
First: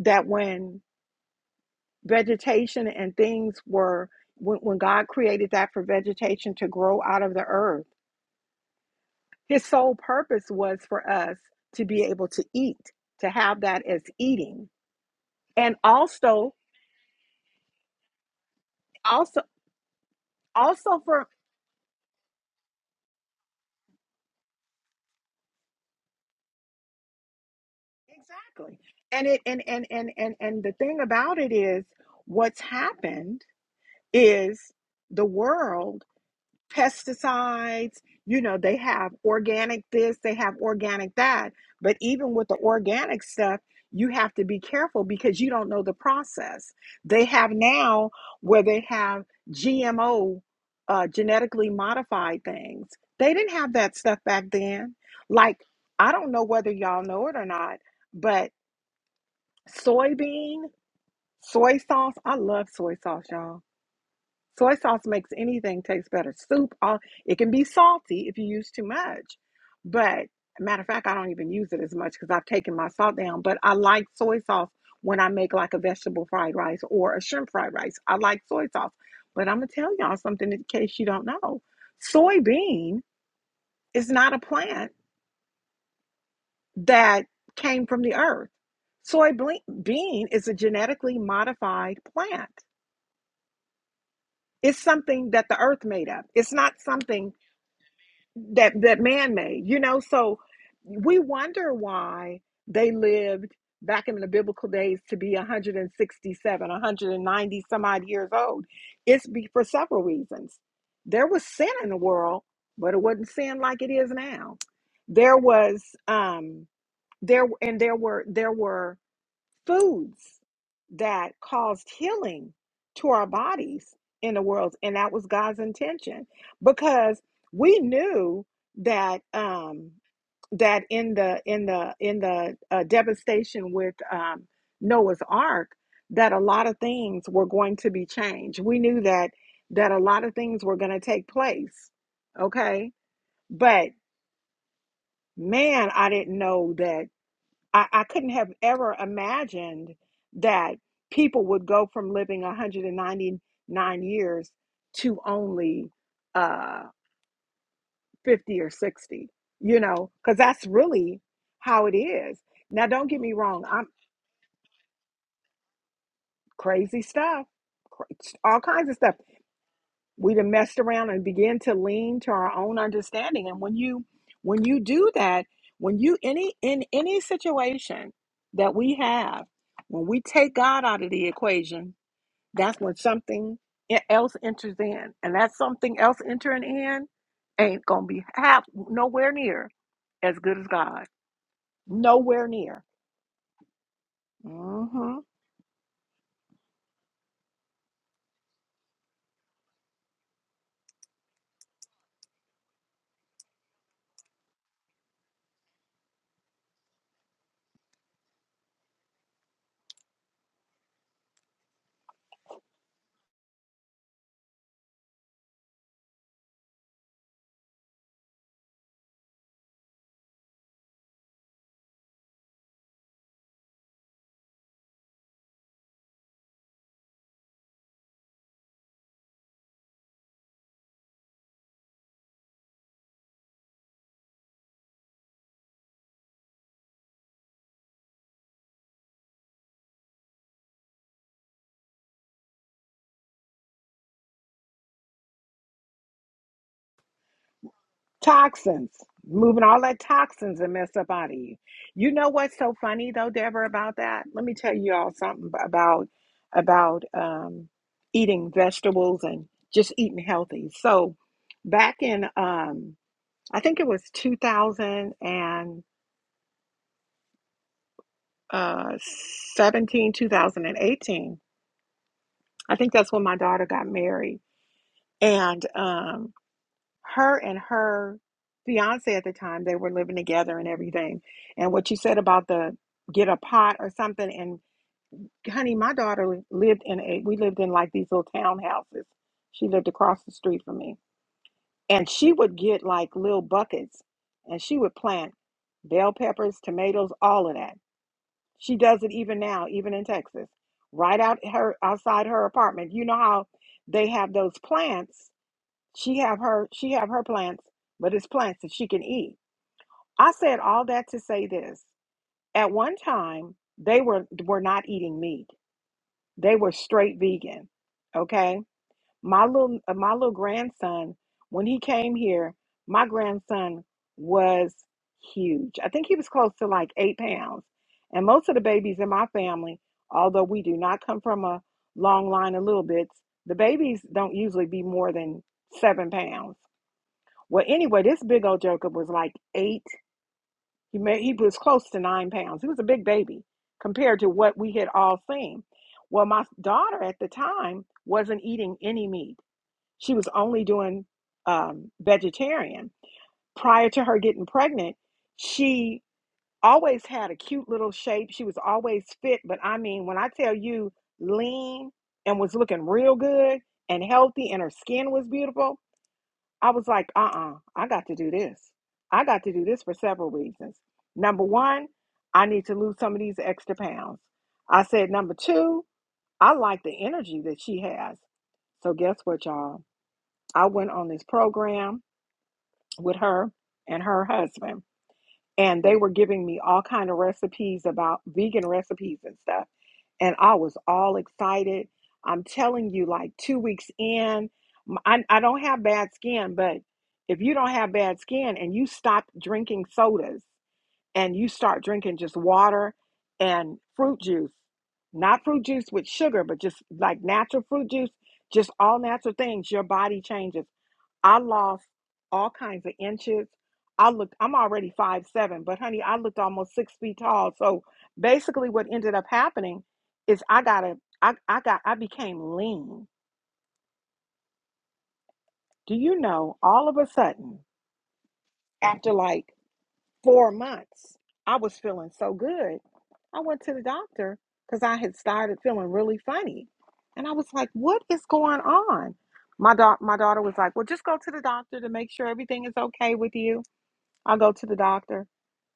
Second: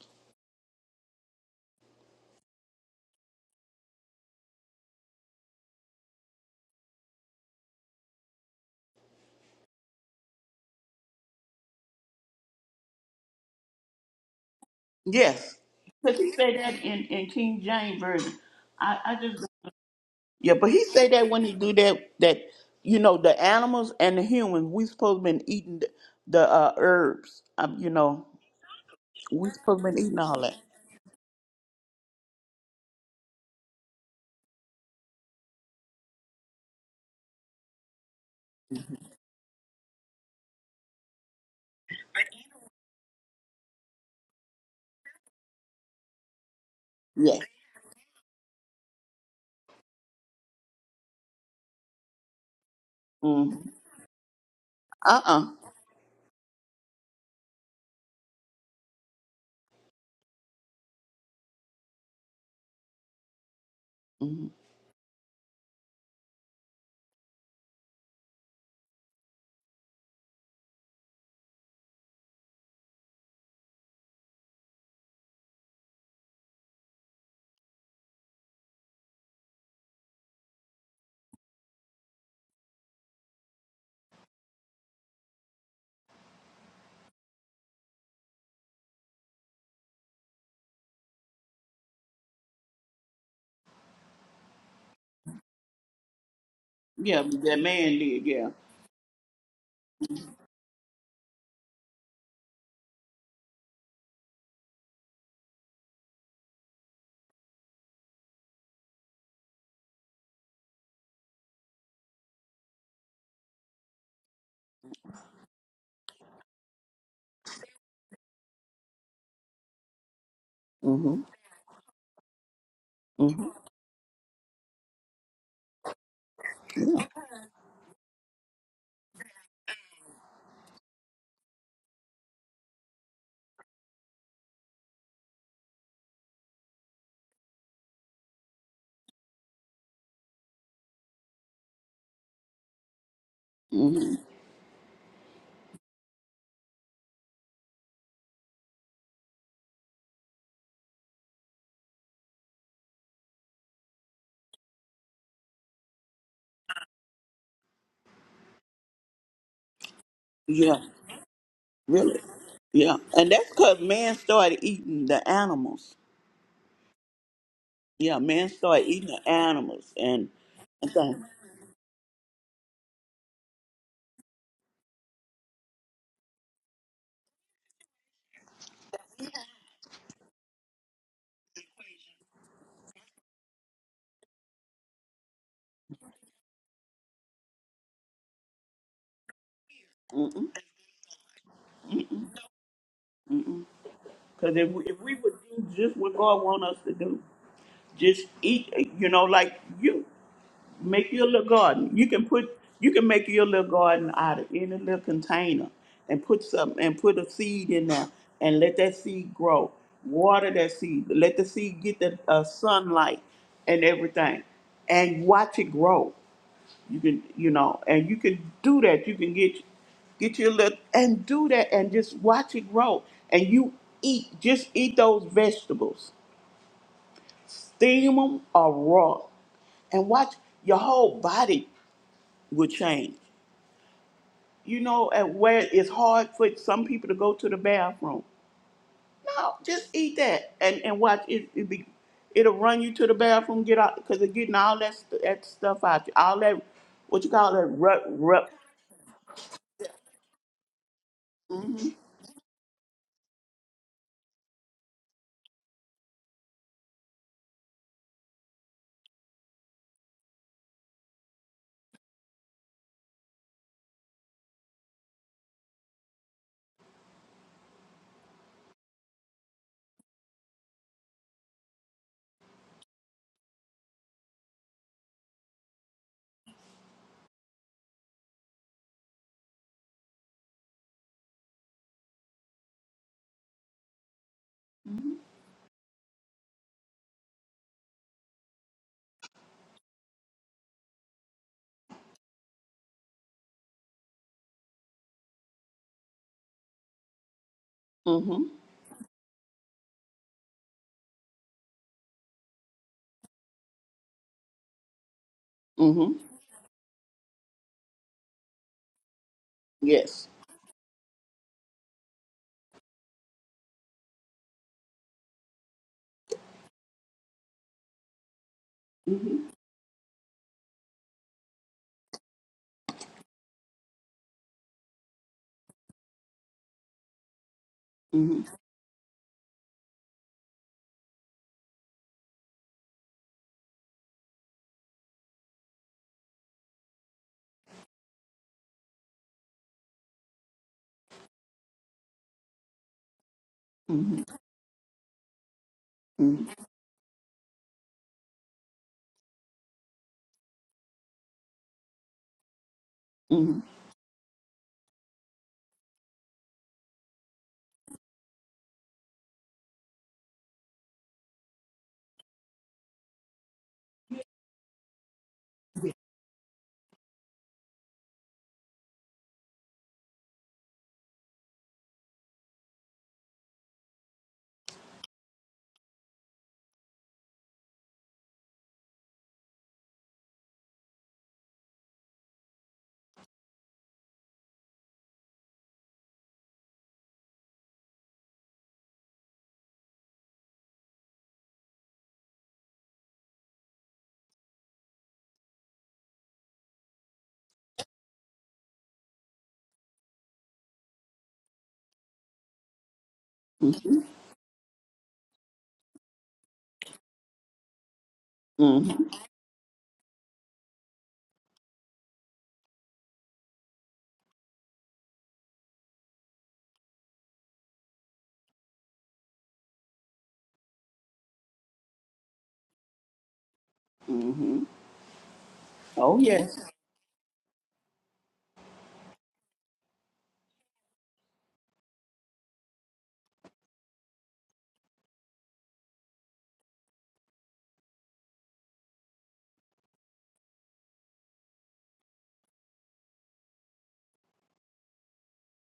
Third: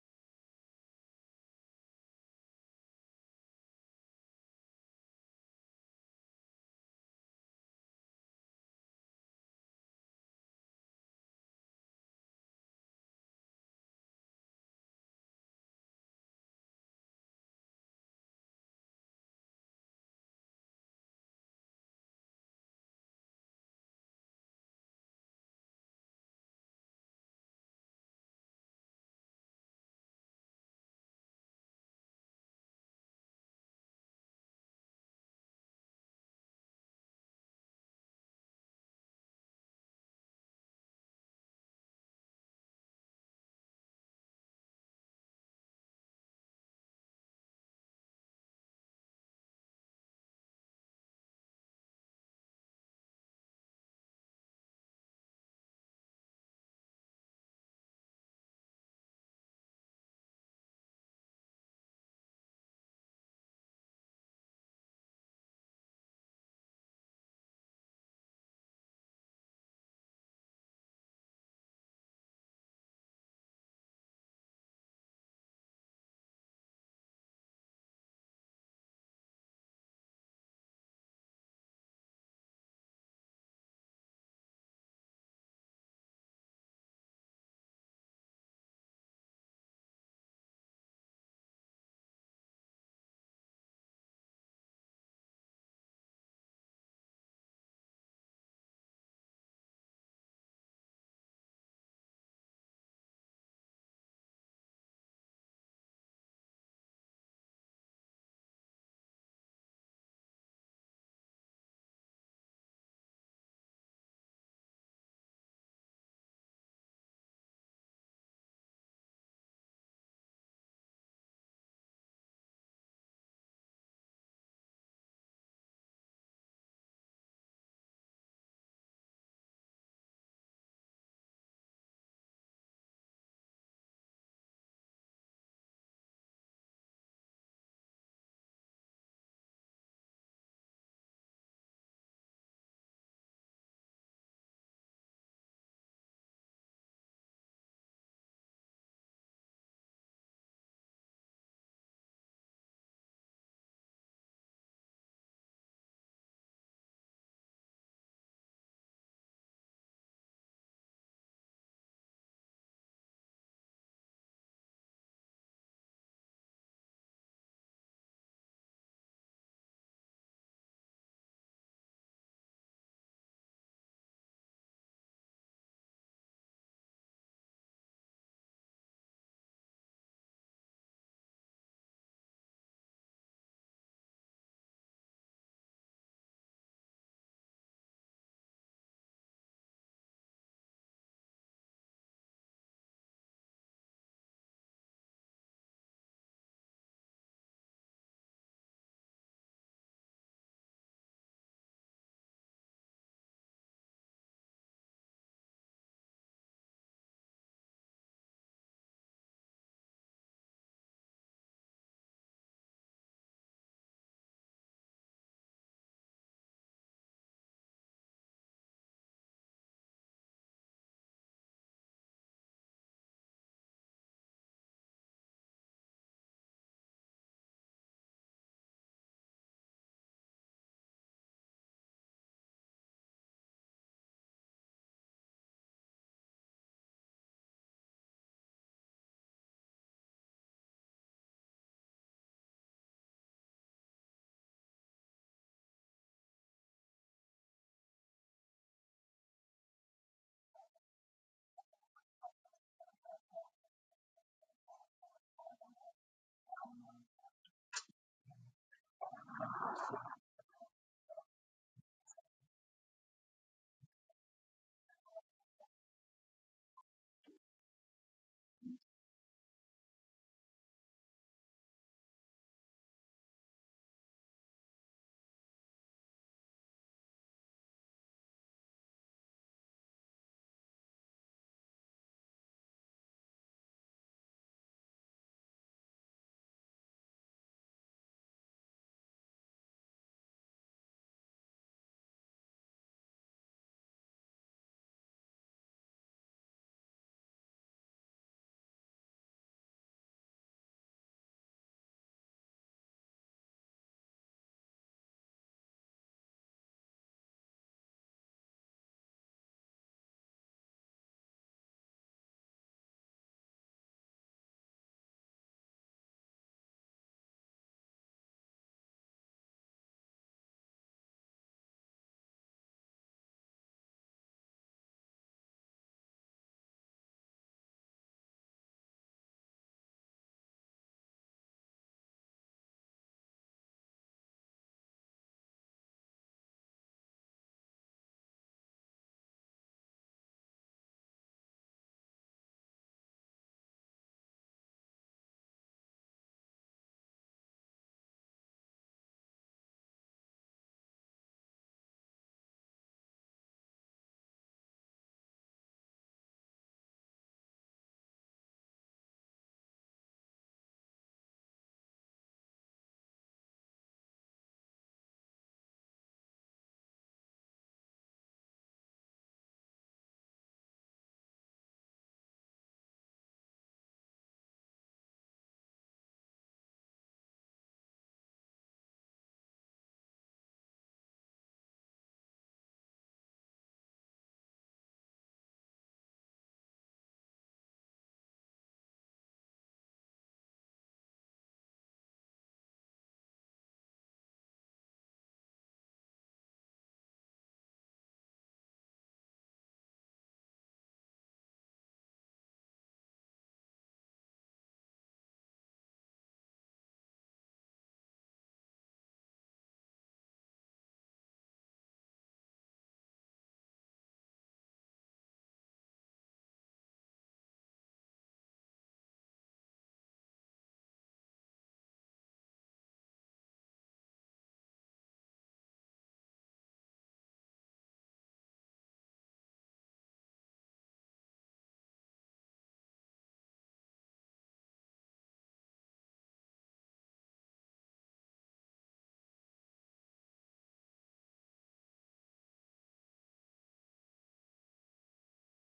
S1: that when vegetation and things were, when, when God created that for vegetation to grow out of the earth, his sole purpose was for us to be able to eat, to have that as eating.
S3: Yes.
S1: And
S3: Because he
S1: also,
S3: say that in, in King James Version. I, I
S1: also,
S3: just Yeah, but he
S1: also
S3: say
S1: for,
S3: that when he do that that you know, the animals and the humans, we supposed to been eating the, the uh herbs. Um, you know,
S1: exactly. And it,
S3: we
S1: and,
S3: supposed to
S1: and,
S3: been
S1: and,
S3: eating
S1: and,
S3: all that.
S1: and the thing about it is what's happened is the world pesticides. You know, they have organic this, they have organic that. But even with the organic stuff, you have to be careful because you don't know the process. They
S3: Yeah.
S1: have now where they have GMO, uh, genetically modified things. They didn't
S3: Mm-hmm.
S1: have that stuff back then.
S3: Uh uh.
S1: Like, I don't know whether y'all know it or not, but soybean, soy sauce, I love soy sauce, y'all
S3: Mm-hmm.
S1: Soy sauce makes anything taste better. Soup, all it can be salty if you use too much. But matter of fact, I don't even use it as much because I've taken my salt down. But I like soy sauce when I make like a vegetable fried rice or a shrimp fried rice. I like soy sauce. But I'm gonna tell y'all something in case you don't know. Soybean is not a plant that came from the earth. Soybean is a genetically modified plant. It's something that the earth made up. It's not
S3: Yeah,
S1: something
S3: that man did, yeah.
S1: that that man made you know so we wonder why they lived back in the biblical days to be 167 190 some odd years old it's be for several reasons there was sin in the world but it wasn't sin like it is now there was um there and there were there were foods
S3: Mm-hmm.
S1: that caused healing to our
S3: Mm-hmm.
S1: bodies in the world and that was god's intention because we knew that um that in the in the in the uh, devastation with um noah's ark that a lot of things were going to be changed we knew that that a lot of things were going to take place okay but
S3: Mm-hmm.
S1: man i didn't know that I, I couldn't have ever imagined that people would go from living 199 years to only uh, 50 or 60, you know, because that's
S3: Yeah,
S1: really how it
S3: really.
S1: is. Now,
S3: Yeah.
S1: don't get
S3: And
S1: me
S3: that's
S1: wrong,
S3: because
S1: I'm
S3: man started eating the animals.
S1: crazy stuff, cra-
S3: Yeah, man
S1: all
S3: started
S1: kinds of
S3: eating
S1: stuff.
S3: the animals and
S1: we done messed
S3: and
S1: around
S3: things.
S1: and begin to lean to our own understanding and when you when you do that when you any in any situation that we have when we take god out of the equation that's when something e- else enters in and that something else entering in ain't gonna be half nowhere near as
S3: Mm-mm,
S1: good as god nowhere near
S3: mm-mm. Cause if we, if we
S1: Mm-hmm.
S3: would do just what God want us to do, just eat. You know, like you make your little garden. You can put you can make your little garden out of any little container and put some and put a seed in there and let that seed grow. Water that seed. Let the seed get the uh, sunlight and everything, and watch it grow. You can, you know, and you can do that. You can get get your little and do that and just watch it grow. And you eat, just eat those vegetables, steam them or raw, and watch your whole body will change. You know, and where it's hard for some people to go to the bathroom. No, just eat that and and watch it. it be, it'll run you to the bathroom, get out because it's getting all that st- that stuff out, you, all that what you call that rut rut.
S1: Toxins, moving all that toxins and mess up out of you. You know what's so funny though, Deborah, about that? Let me tell you all something b- about about um, eating vegetables and just eating healthy. So back in um, I think it was two thousand and uh, seventeen, two thousand and eighteen. I think that's when my daughter got married. And um, her and her fiance at the time they were living together and everything and what you said about the get a pot or something and honey my daughter lived in a we lived in like these little townhouses she lived across the street from me and she would get like little buckets and she would plant bell peppers tomatoes all of that
S3: Mm-hmm.
S1: she does it even now even in texas right out her outside her apartment you know how they have those plants
S3: mm-hmm.
S1: she have her she have her plants, but it's plants that she can eat.
S3: Yes.
S1: I said all that to say this. At one time, they were were not eating meat. They were straight vegan. Okay?
S3: Mm-hmm.
S1: My little uh, my little grandson, when he came here, my grandson was huge. I think he was close to like 8 pounds. And
S3: Mm-hmm.
S1: most of the babies in my family, although we do not come from a long line of little bits, the babies don't usually be more than 7 pounds well, anyway, this big old Jacob was like eight. He made he was close to nine pounds. He was a big baby compared
S3: Mm-hmm.
S1: to what we had all seen. Well, my daughter at the time wasn't eating any meat. She was only doing um, vegetarian.
S3: Mm-hmm.
S1: Prior to her getting pregnant, she always had a cute little shape. She was always fit, but I mean, when I tell you lean and was looking real good and healthy, and her skin was beautiful, I was like, uh uh I got to do this. I got to do this for several reasons. Number one, I need to lose some of these extra pounds. I said, number two, I like the energy that she has. So, guess what, y'all? I went on this program with her and her husband, and they were giving me all kind of recipes about vegan recipes and stuff and I was all excited. I'm telling you, like two weeks in, m- I, I don't have bad skin, but if you don't have bad skin and you stop drinking sodas and you start drinking just water and
S3: Mm-hmm.
S1: fruit juice, not fruit juice with sugar, but just like natural fruit juice, just all
S3: Mm-hmm.
S1: natural things, your body changes. I lost all kinds of inches. I looked, I'm already five seven, but honey, I looked almost six feet tall. So basically what ended up happening is I got a I, I got I became lean.
S3: Mm-hmm.
S1: Do
S3: Oh
S1: you know
S3: yes.
S1: all of a sudden, after like four months, I was feeling so good. I went to the doctor because I had started feeling really funny. And I was like, what is going on? My, da- my daughter was like, well, just go to the doctor to make sure everything is okay with you. I'll go to the doctor.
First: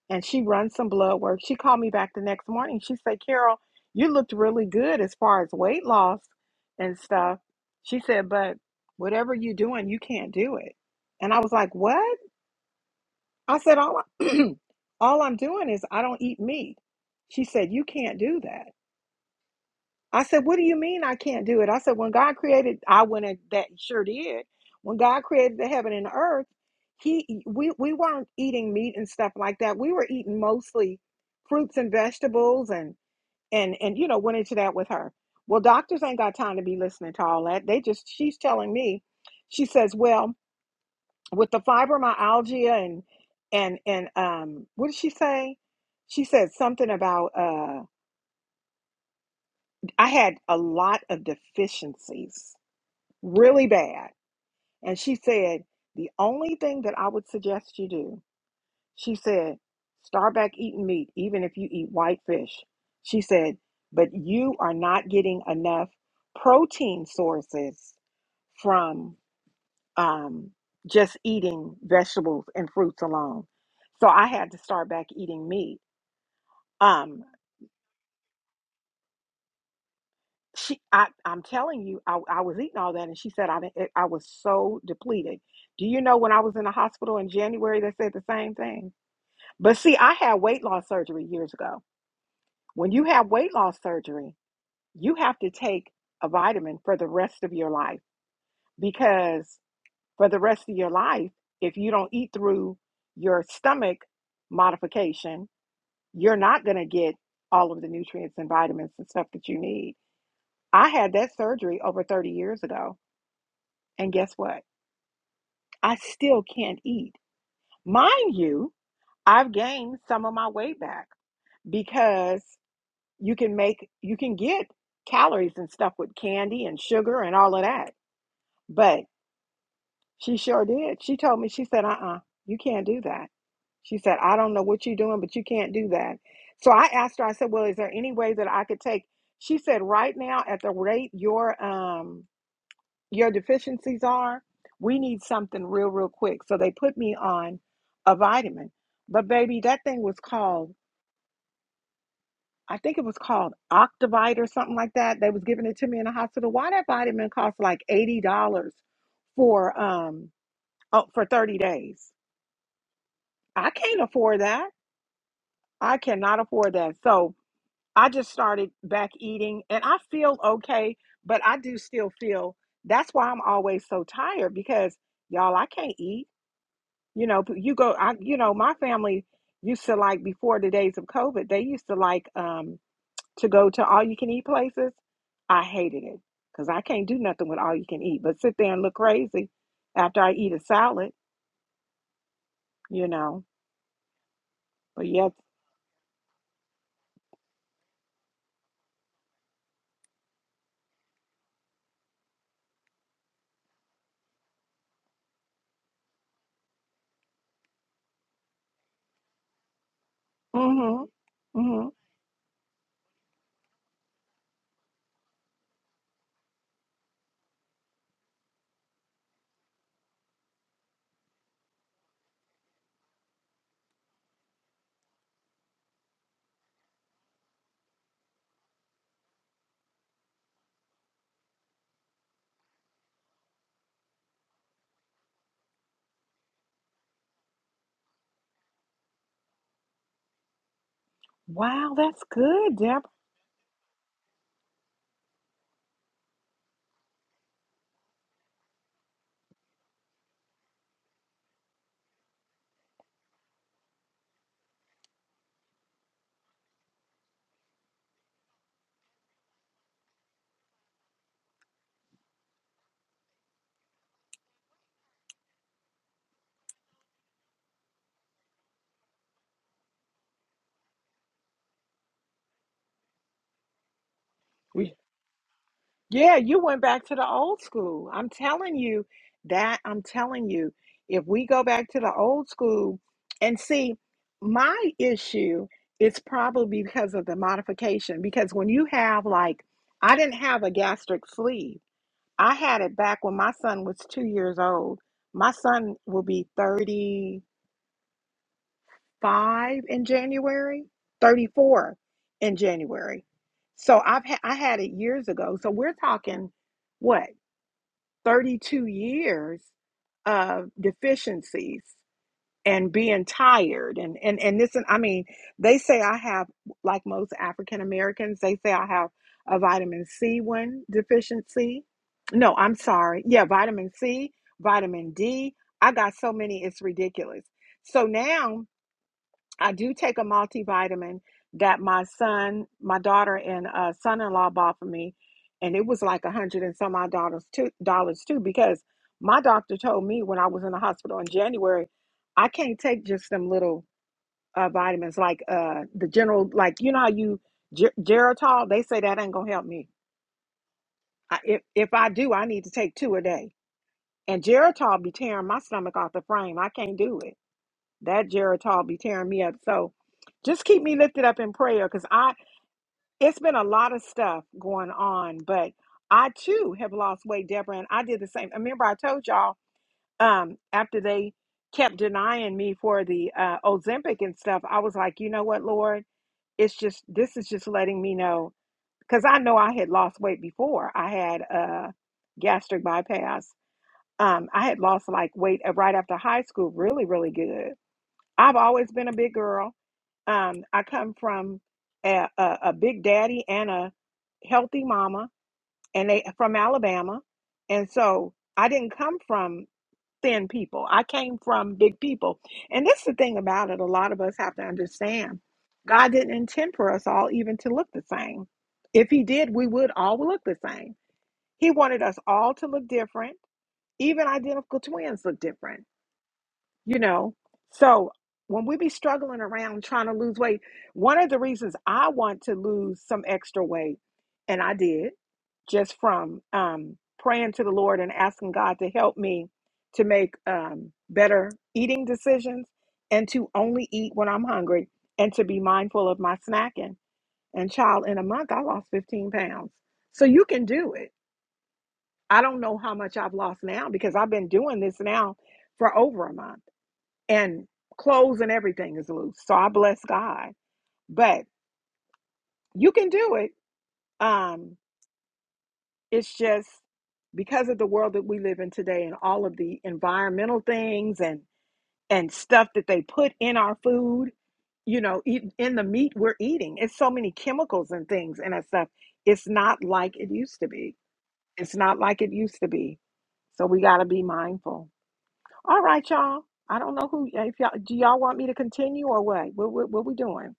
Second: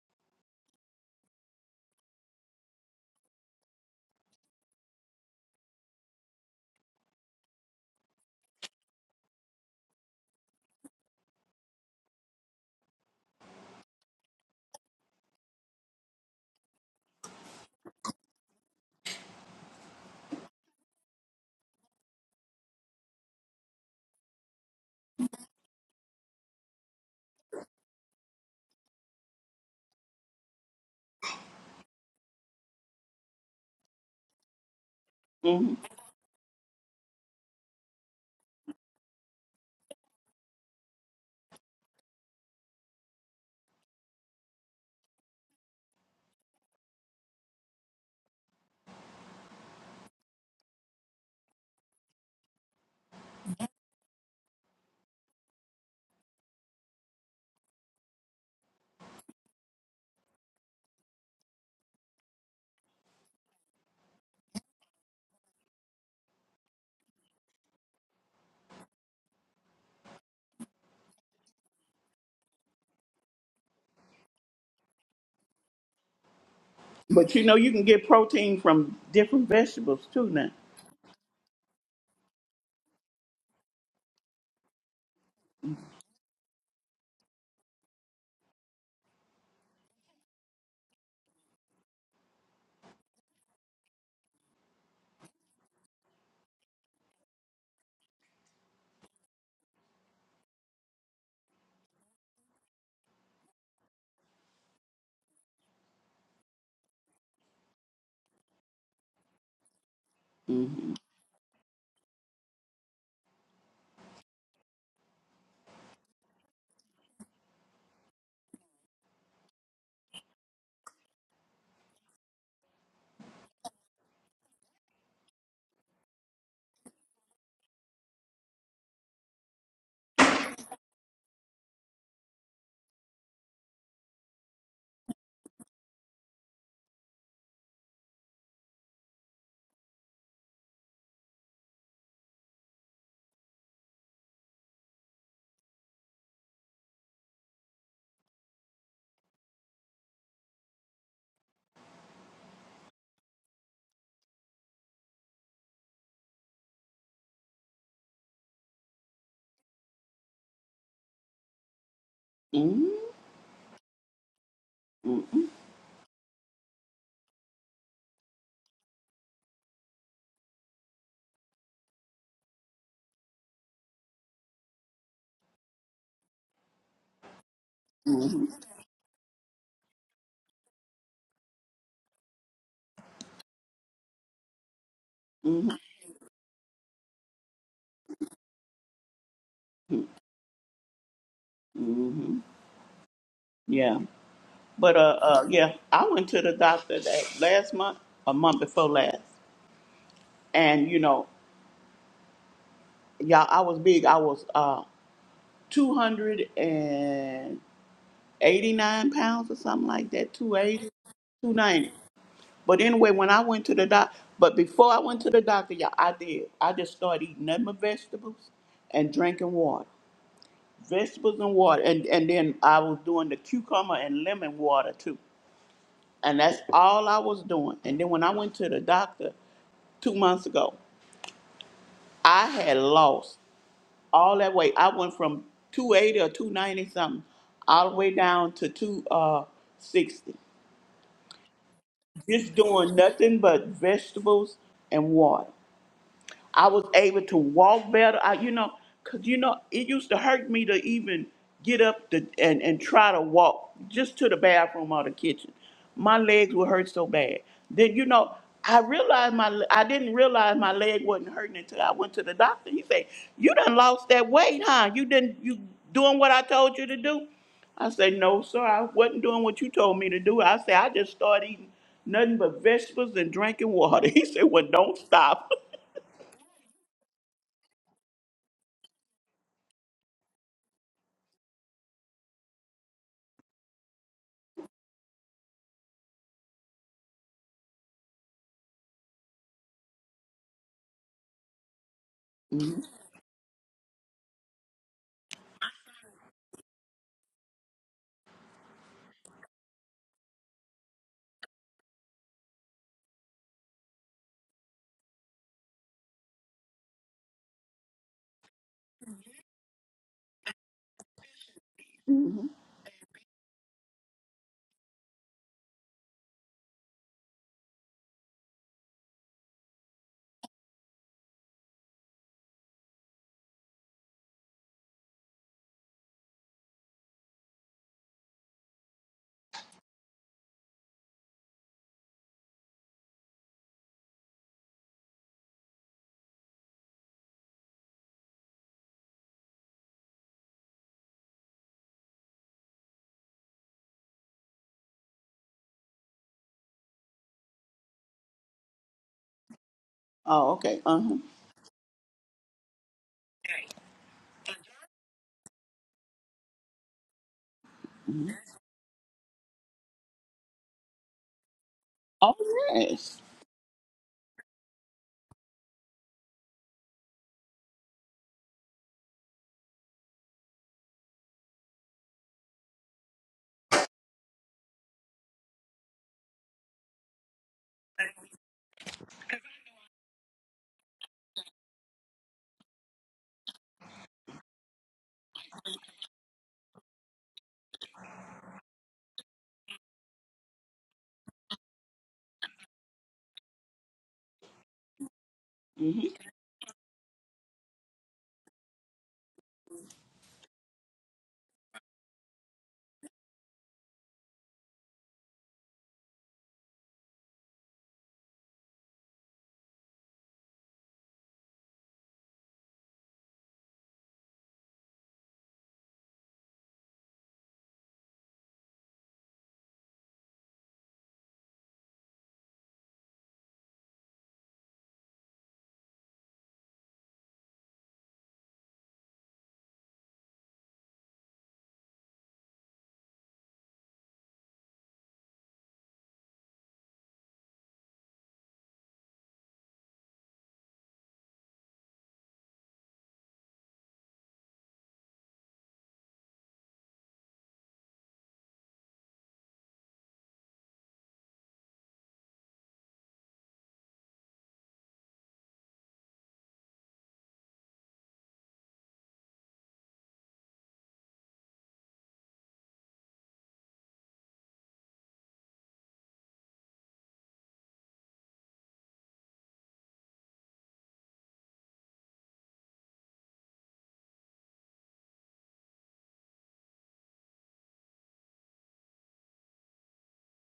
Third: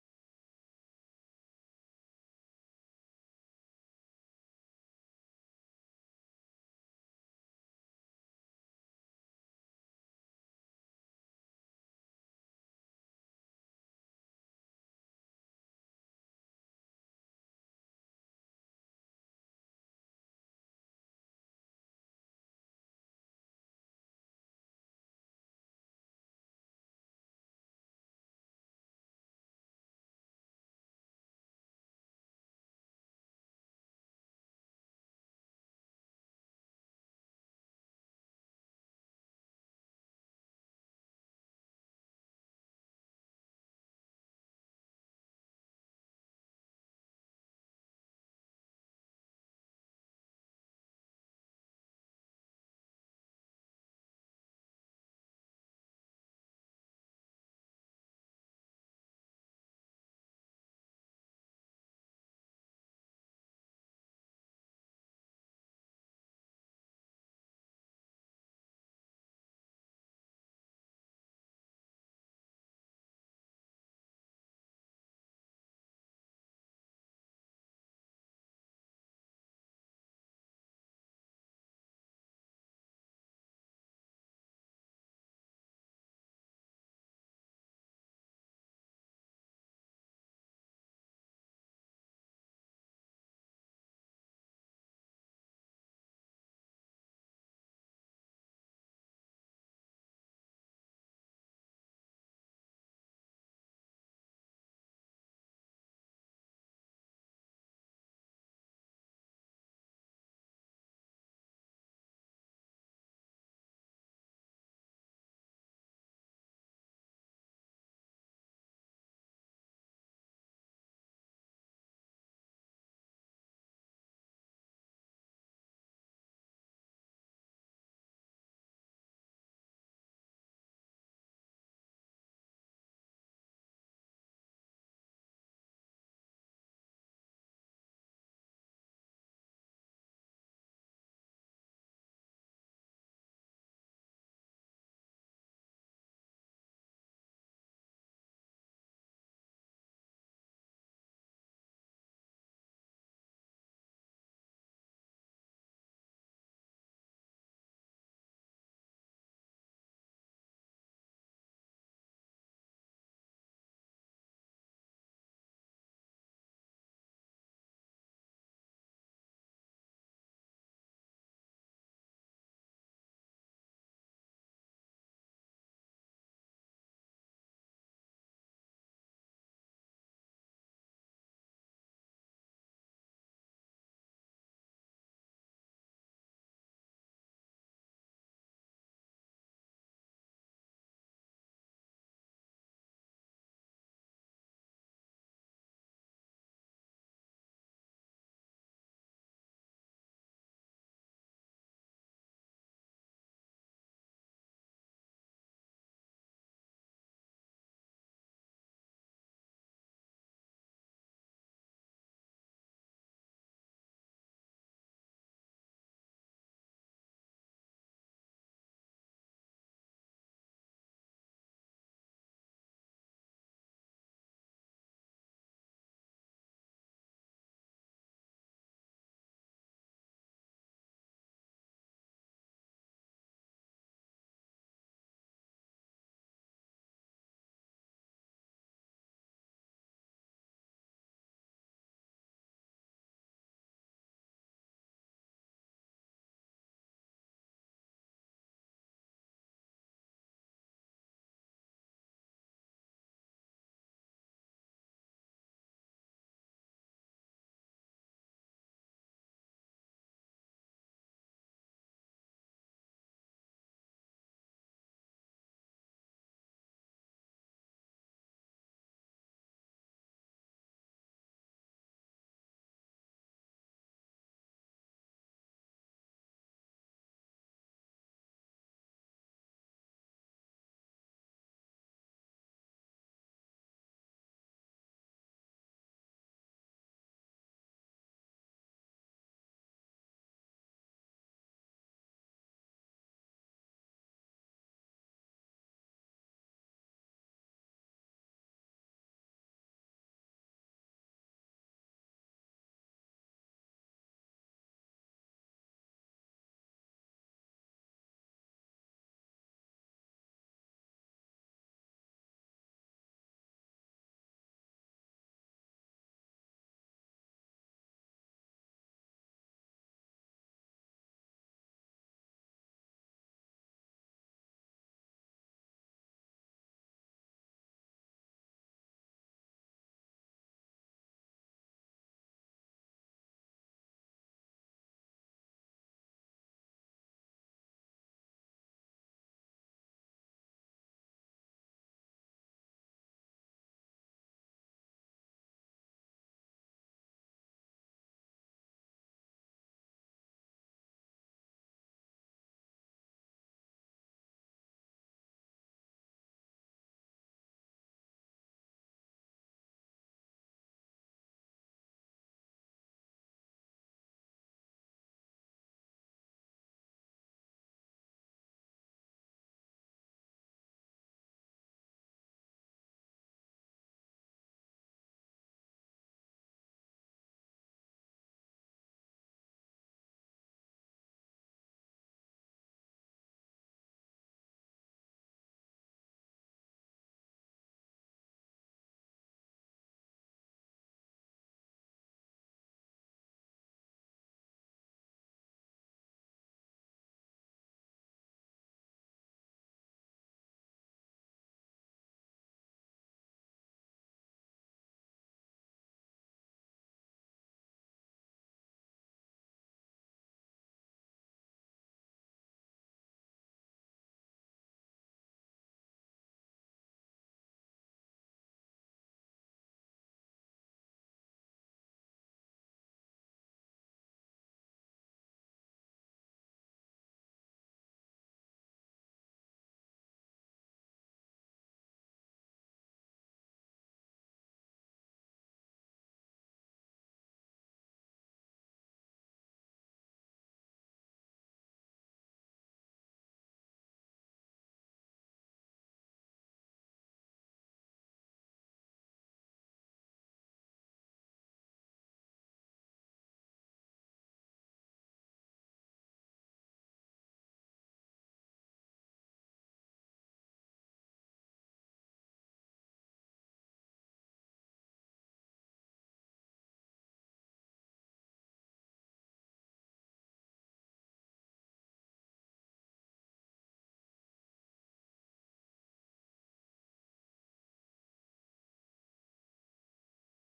S1: and she runs some blood work. She called me back the next morning. She said, Carol, you looked really good as far as weight loss and stuff. She said, but whatever you're doing, you can't do it. And I was like, what? I said, all, I, all I'm doing is I don't eat meat. She said, you can't do that. I said, What do you mean I can't do it? I said, When God created, I went and that sure did. When God created the heaven and the earth, he we we weren't eating meat and stuff like that. We were eating mostly fruits and vegetables and and and you know went into that with her. Well,
S3: Mm-hmm.
S1: doctors ain't got time to be listening to all that. They just she's telling me, she says, Well, with the fibromyalgia and and and um what did she say? She said something about uh I had a lot of deficiencies really bad. And she said, The only thing that I would suggest you do, she said, start back eating meat, even if you eat white fish. She said, But you are not getting enough protein sources from um, just eating vegetables and fruits alone. So I had to start back eating meat. um,
S3: But you know you can get protein from different vegetables too now.
S1: she I, i'm telling you I, I was eating all that and she said i didn't, it, i was so depleted do you know when i was in the hospital in january they said the same thing but see i had weight loss surgery years ago when you have weight loss surgery you have to take a vitamin for the rest of your life because for the rest of your life if you don't eat through your stomach modification you're not going to get all of the nutrients and vitamins and stuff that you need i
S3: Mm-hmm.
S1: had that surgery over 30 years ago And guess what? I still can't eat. Mind you, I've gained some of my weight back because you can make, you can get calories and stuff with candy and sugar and all of that. But she sure did. She told me, she said, uh uh you can't do that. She said, I don't know what you're doing, but you can't do that. So I asked her, I said, well, is there any way that I could take? She said, right now, at the rate your um, your deficiencies are. We need something real, real quick. So they put me on a vitamin. But baby, that thing was called, I think it was called Octavite or something like that. They was giving it to me in the hospital. Why that vitamin cost like $80 for um oh, for 30 days?
S3: Mm-hmm.
S1: I can't afford that. I cannot afford that. So I just started back eating and I feel okay, but I do still feel that's why I'm always so tired because y'all, I can't eat. You know, but you go, I, you
S3: Mm-hmm.
S1: know, my family used to like before the days of COVID, they used to like um to go to all you can eat places. I
S3: Mm-hmm.
S1: hated it because I can't do nothing with all you can eat, but sit there and look crazy after I eat a salad,
S3: Mm-hmm.
S1: you know.
S3: Yeah. But
S1: But
S3: uh,
S1: yes,
S3: uh yeah, I went to the doctor that last month, a month before last. And you know, y'all I was big. I was uh two hundred and eighty nine pounds or something like that, Two eighty, two
S1: mm-hmm, mm-hmm.
S3: ninety. But anyway, when I went to the doc, but before I went to the doctor, y'all, I did. I just started eating nothing but vegetables and drinking water. Vegetables and water. And, and then I was doing the cucumber and lemon water too. And that's all I was doing. And then when I went to the doctor two months ago, I had lost all that weight. I went from 280 or 290 something all the way down to 260.
S1: Wow, that's
S3: Just
S1: good,
S3: doing
S1: Deb.
S3: nothing but vegetables and water. I was able to walk better. I, you know, cause you know, it used to hurt me to even get up to, and and try to walk just to the bathroom or the kitchen. My legs would hurt so bad. Then you know, I realized my le- I didn't realize my leg wasn't hurting until I went to the doctor. He said, "You done lost that weight, huh? You didn't you doing what I told you to do?" I said, "No, sir. I wasn't doing what you told me to do." I said, "I just started eating." Nothing but vegetables and drinking water. He said, Well, don't stop.
S1: Yeah, you went back to the old school. I'm telling you that. I'm telling you, if we go back to the old school and see, my issue is probably because of the modification. Because when you have, like, I didn't have a gastric sleeve, I had it back when my son was two years old. My son will be 35 in January, 34 in January. So I've ha- I had it years ago. So we're talking what? 32 years of deficiencies and being tired and and and this and I mean they say I have like most African Americans they say I have a vitamin C one deficiency no I'm sorry yeah vitamin C vitamin D I got so many it's ridiculous so now I do take a multivitamin that my son, my daughter, and uh, son-in-law bought for me, and it was like a hundred and some odd dollars too, dollars too, because my doctor told me when I was in the hospital in January, I can't take just them little uh, vitamins like uh, the general, like you know how you Ge- Geritol. They say that ain't gonna help me.
S3: Oh, okay. Uh
S1: I, if if I do, I need to take two a day, and Geritol be tearing my stomach off the frame. I can't do it.
S3: huh.
S1: That Geritol be tearing me up. So just keep me lifted up in prayer because I
S3: Oh yes.
S1: it's been a lot of stuff going on, but I too have lost weight, Deborah, and I did the same. Remember I told y'all um after they kept denying me for the uh Ozempic and stuff, I was like, you know what, Lord, it's just this is just letting me know because I know I had lost weight before. I had a gastric bypass. Um, I had lost like weight uh, right after high school, really, really good. I've always been a big girl um, I come from a, a, a big daddy and a healthy mama,
S3: hmm
S1: and they from Alabama, and so I didn't come from thin people. I came from big people, and that's the thing about it. A lot of us have to understand God didn't intend for us all even to look the same. If He did, we would all look the same. He wanted us all to look different. Even identical twins look different you know so when we be struggling around trying to lose weight one of the reasons i want to lose some extra weight and i did just from um, praying to the lord and asking god to help me to make um, better eating decisions and to only eat when i'm hungry and to be mindful of my snacking and child in a month i lost 15 pounds so you can do it i don't know how much i've lost now because i've been doing this now for over a month and clothes and everything is loose. So I bless God. But you can do it. Um, it's just because of the world that we live in today and all of the environmental things and and stuff that they put in our food, you know, e- in the meat we're eating. It's so many chemicals and things and that stuff. It's not like it used to be. It's not like it used to be. So we got to be mindful. All right, y'all. I don't know who if y'all do y'all want me to continue or what? What what, what we doing?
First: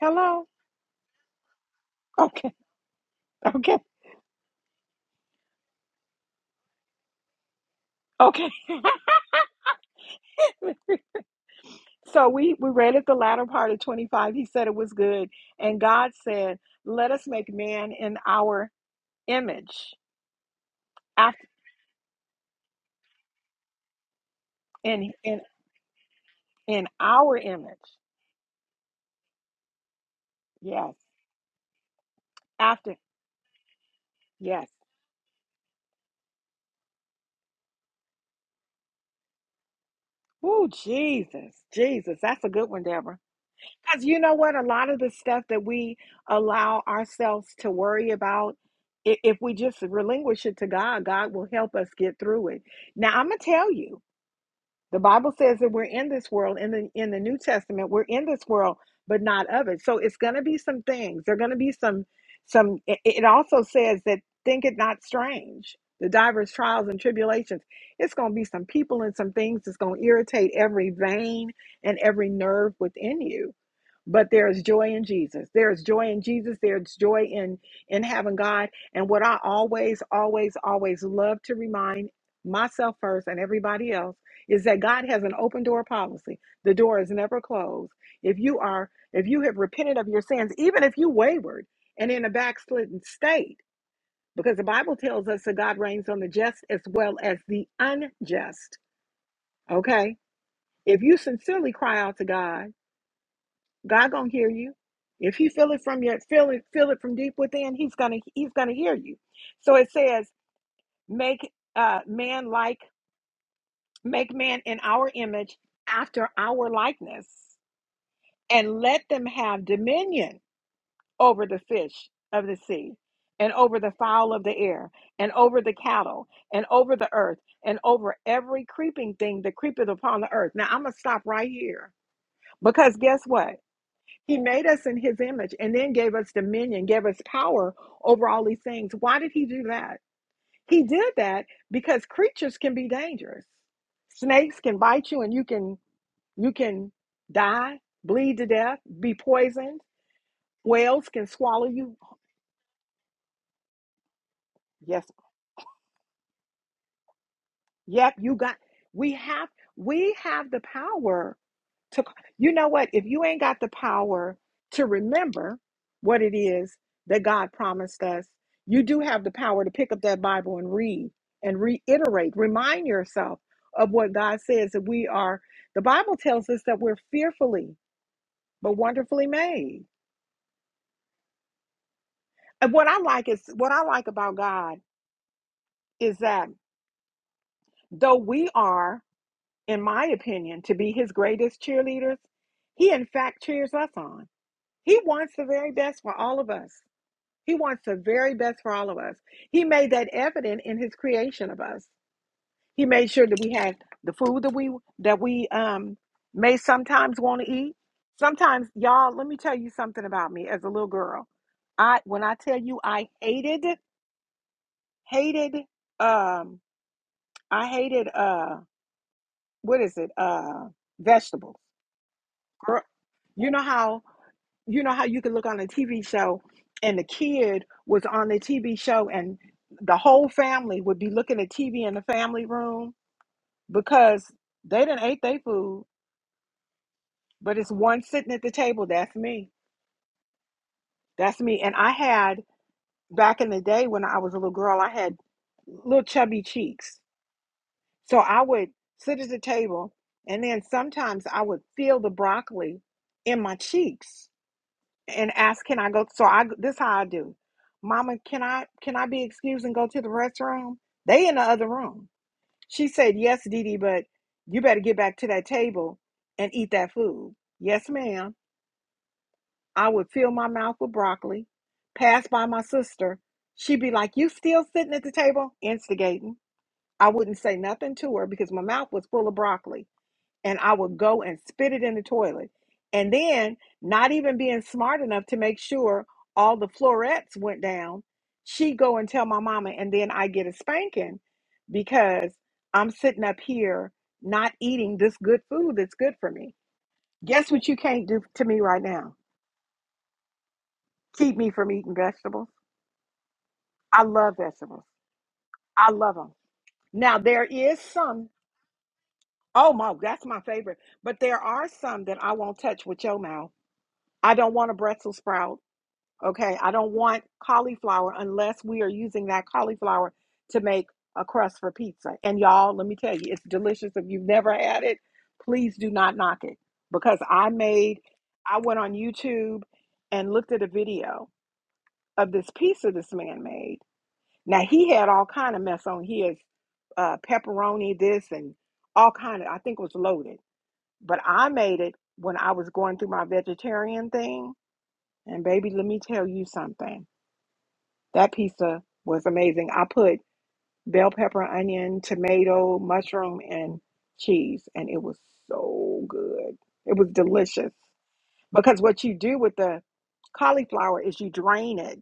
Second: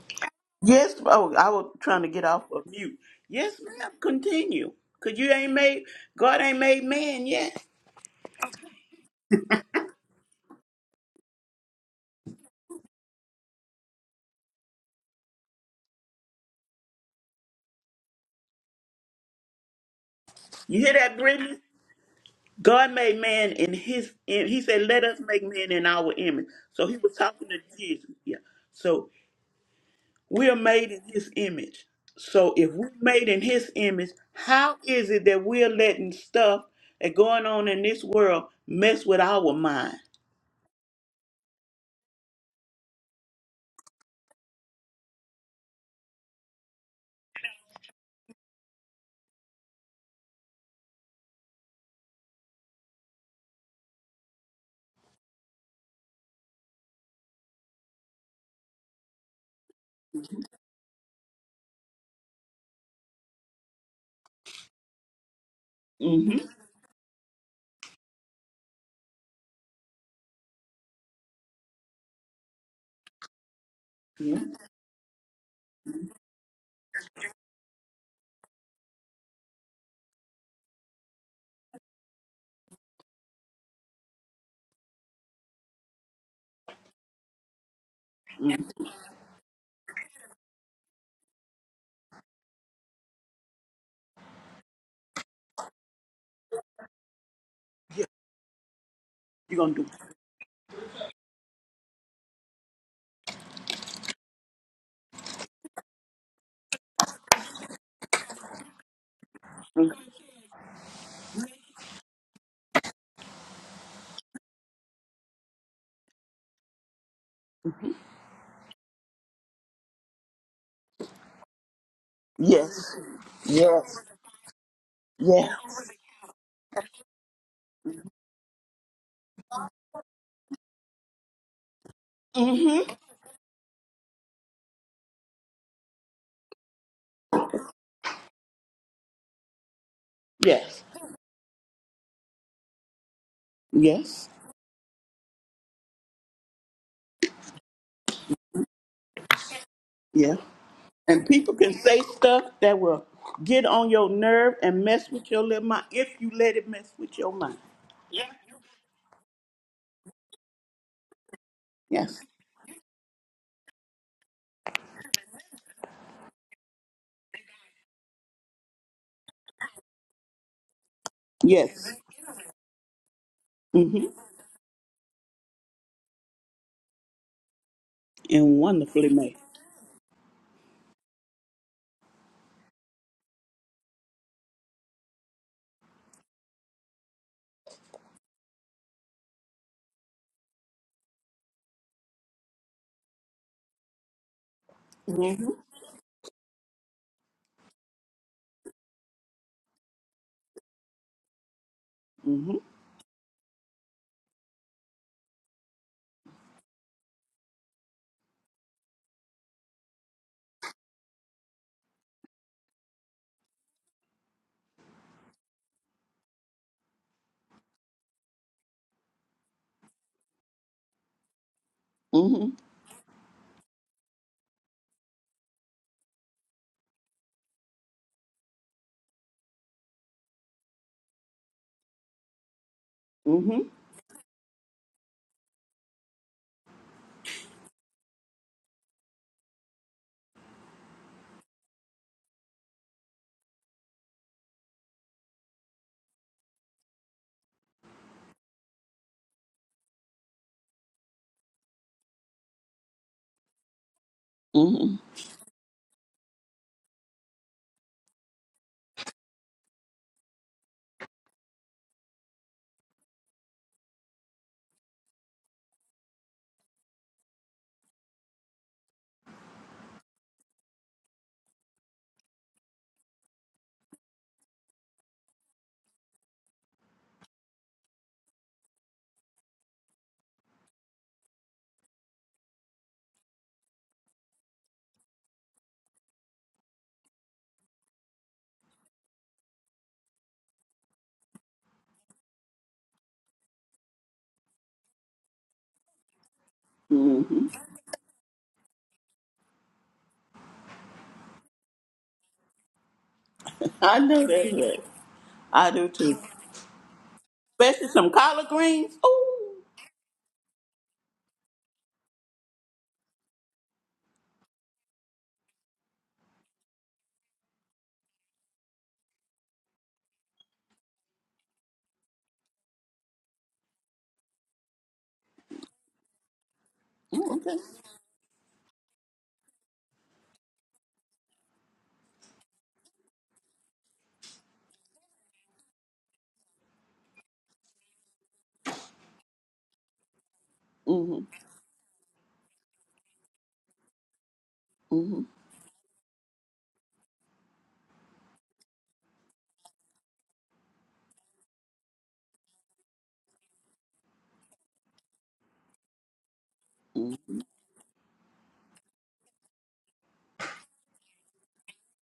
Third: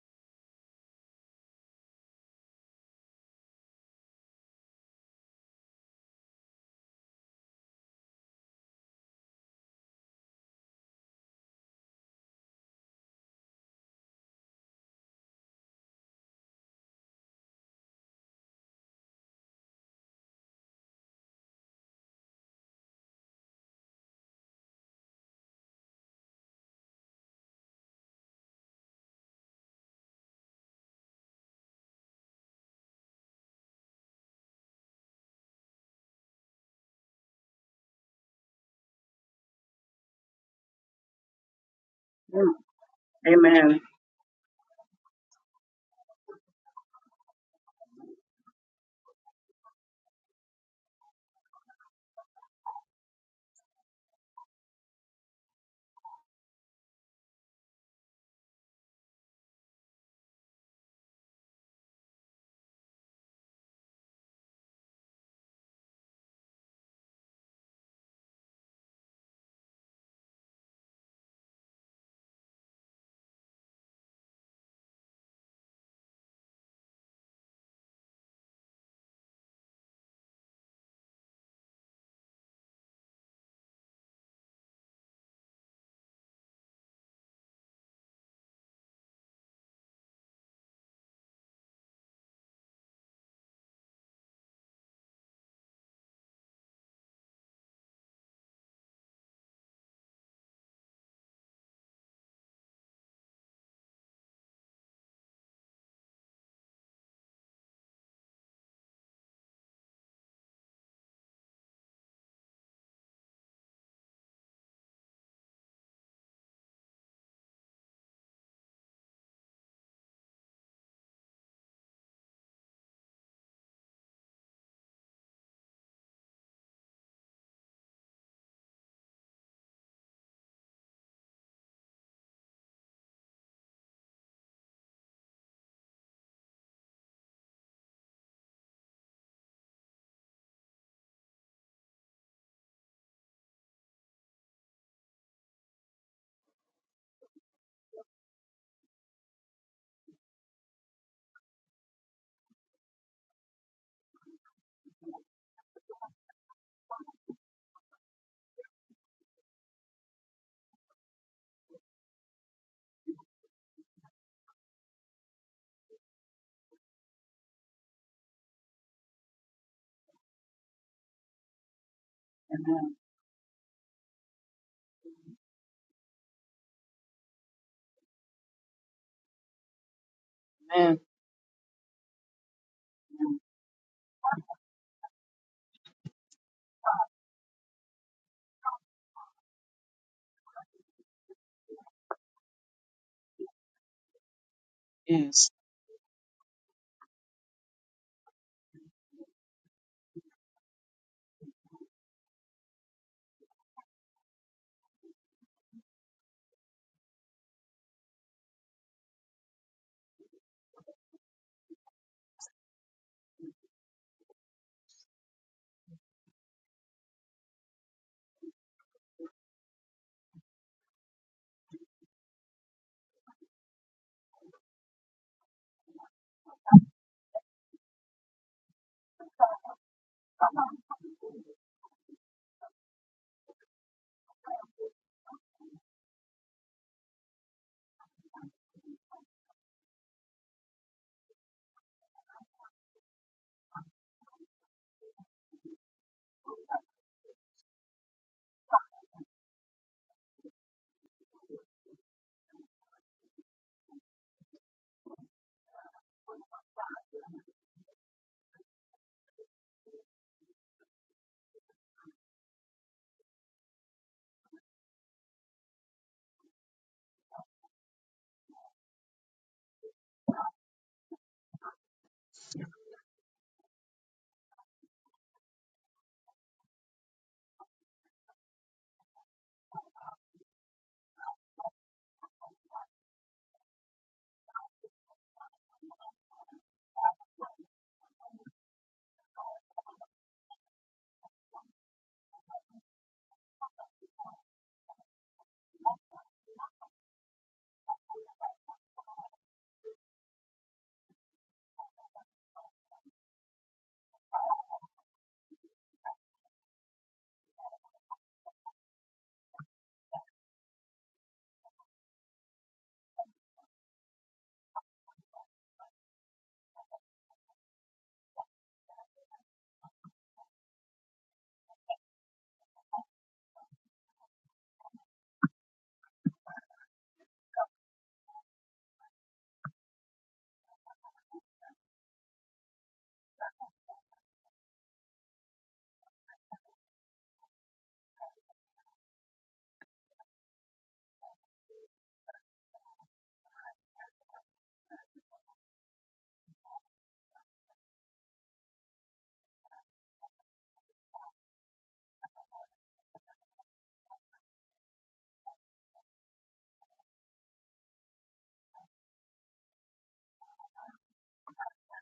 S1: Hello.
S3: Yes. Oh, I was trying to get off
S1: Okay,
S3: of mute. Yes,
S1: okay,
S3: ma'am. Continue. Cause you ain't made God ain't made man yet.
S1: okay. so we we read at the latter part of 25. He said it was good, and God said, "Let us make man in our image,
S3: You hear that,
S1: after
S3: Brittany? God made man in His. In, he said, "Let
S1: in
S3: us
S1: in
S3: make man in our image." So
S1: in
S3: He was
S1: our
S3: talking to
S1: image."
S3: Jesus. Yeah. So we are made
S1: Yes,
S3: in His image. So if we're
S1: after
S3: made in His image,
S1: yes.
S3: how is it that we're letting stuff that going on in this world mess with our mind?
S1: Oh Jesus, Jesus, that's a good one, Deborah.
S2: Amen.
S1: Because you know what, a lot of the stuff that we allow ourselves to worry about. i- If we just relinquish it to God, God will help us get through it. Now, I'm going to tell you, The Bible says that we're in this world in the in the New Testament, we're in this world but not of it. So it's going to be some things. There're going to be some some it it also says that think it not strange. The
S3: Mm-hmm.
S1: diverse trials and tribulations. It's going to be some people and some things that's going to irritate every vein and every nerve within you but
S3: yeah.
S1: there is joy in Jesus. There is joy in Jesus. There's joy in in having God. And what I always, always, always love to remind myself first and everybody else is that God has an open door policy. The door is never closed. If you
S3: Mhm.
S1: are, if you have repented of your sins, even if you wavered and in a backslidden state, because the Bible tells us that God reigns on the just as well as the
S3: Yeah,
S1: unjust.
S3: you're gonna do.
S1: Okay. If you sincerely cry out to God God gonna hear you. If he feel it from your feel it feel it from deep within, he's gonna he's gonna hear you. So it says, make uh man like make man in our image after our likeness,
S3: hmm
S1: and let them have dominion over the fish of the sea,
S3: Yes.
S1: and over the
S3: Yes.
S1: fowl of the air, and
S3: Yeah.
S1: over the cattle, and over the earth, and over every creeping thing that creepeth upon the earth. Now I'm gonna stop right here
S3: hmm
S1: because guess what? He made us in his image and then gave us dominion, gave us power over all these things. Why did he do that? He
S3: Yes.
S1: did that because creatures can be dangerous.
S3: Yes.
S1: Snakes can bite you and you can you can die, bleed to death, be poisoned.
S3: Yeah.
S1: Whales can
S3: And people
S1: swallow
S3: can
S1: you.
S3: say stuff that will get on your nerve and
S1: Yes.
S3: mess with your little mind if you let it mess with your mind.
S1: Yep, you got we have we have the power to
S3: Yes.
S1: you know what if you ain't got the power to remember what it is that god promised us you do have the power to pick up that bible and read and
S3: Yes.
S1: reiterate remind
S2: Amen.
S1: yourself of
S3: hmm
S1: what god says that we are the bible tells us that we're fearfully
S3: And
S1: but
S3: wonderfully
S1: wonderfully
S3: made.
S1: made
S2: Amen.
S1: and what i like is what i like about god is that though we are in my opinion to be his greatest cheerleaders he in fact cheers us on he wants the
S3: hmm
S2: Yes.
S1: very best for all of us He wants the very best for all of us. He made that evident in his creation of us.
S3: hmm
S1: He made sure that we had the food that we that we um may sometimes want to eat. Sometimes, y'all, let me tell you something about me as a little girl. I when I tell you I hated, hated, um, I hated uh what is it? Uh vegetables.
S3: hmm
S1: Girl, you know how you know how you can look on a TV show and the kid was on the TV show and the whole family would be looking at TV in the family room
S3: hmm
S1: because they didn't ate their food, but it's one sitting at the table. That's me. That's me. And I had back in the day when I was a little girl, I had little chubby cheeks. So I would sit at the table and then sometimes I would feel the broccoli in my cheeks
S3: hmm
S1: and ask, "Can I go?" So I this how I do. Mama, can I can I be excused and go to the restroom? They in the other room. She said, "Yes, Didi, but you better get back to that table and eat that food." Yes, ma'am. I would fill my mouth with broccoli. Pass by my sister. She'd be like, "You still sitting at the table?" Instigating. I wouldn't say nothing to her because my mouth was full of broccoli and I would go and spit it in the toilet. And then, not even being smart enough to make sure all the florets went down, she go and tell my mama, and then I get a spanking because I'm sitting up here not eating this good food that's good for me.
S3: hmm
S1: Guess what you can't do to me right now? Keep me from eating vegetables.
S3: I
S1: I
S3: know
S1: love
S3: that's
S1: vegetables.
S3: right. I do
S1: I love
S3: too.
S1: them. Now there is
S3: Especially some
S1: some.
S3: collard greens. Ooh.
S1: Oh my, that's my favorite. But there are some that I won't touch with your mouth. I don't want a Brussels sprout. Okay, I don't want cauliflower unless we are using that cauliflower to make a crust for pizza. And y'all, let me tell you, it's delicious. If you've never had it, please do not knock it because
S3: Ooh,
S1: I
S3: okay.
S1: made, I went on YouTube and looked at a video of this pizza this man made. Now he had all kind of mess on his uh, pepperoni, this and all kind of. I think it was loaded, but
S3: Mm-hmm.
S1: I made it when I was going through my vegetarian thing.
S3: hmm
S1: And baby, let me tell you something. That pizza was amazing. I put bell pepper, onion, tomato, mushroom, and cheese, and it was so good. It was
S3: hmm
S1: delicious. Because what you do with the cauliflower is you drain it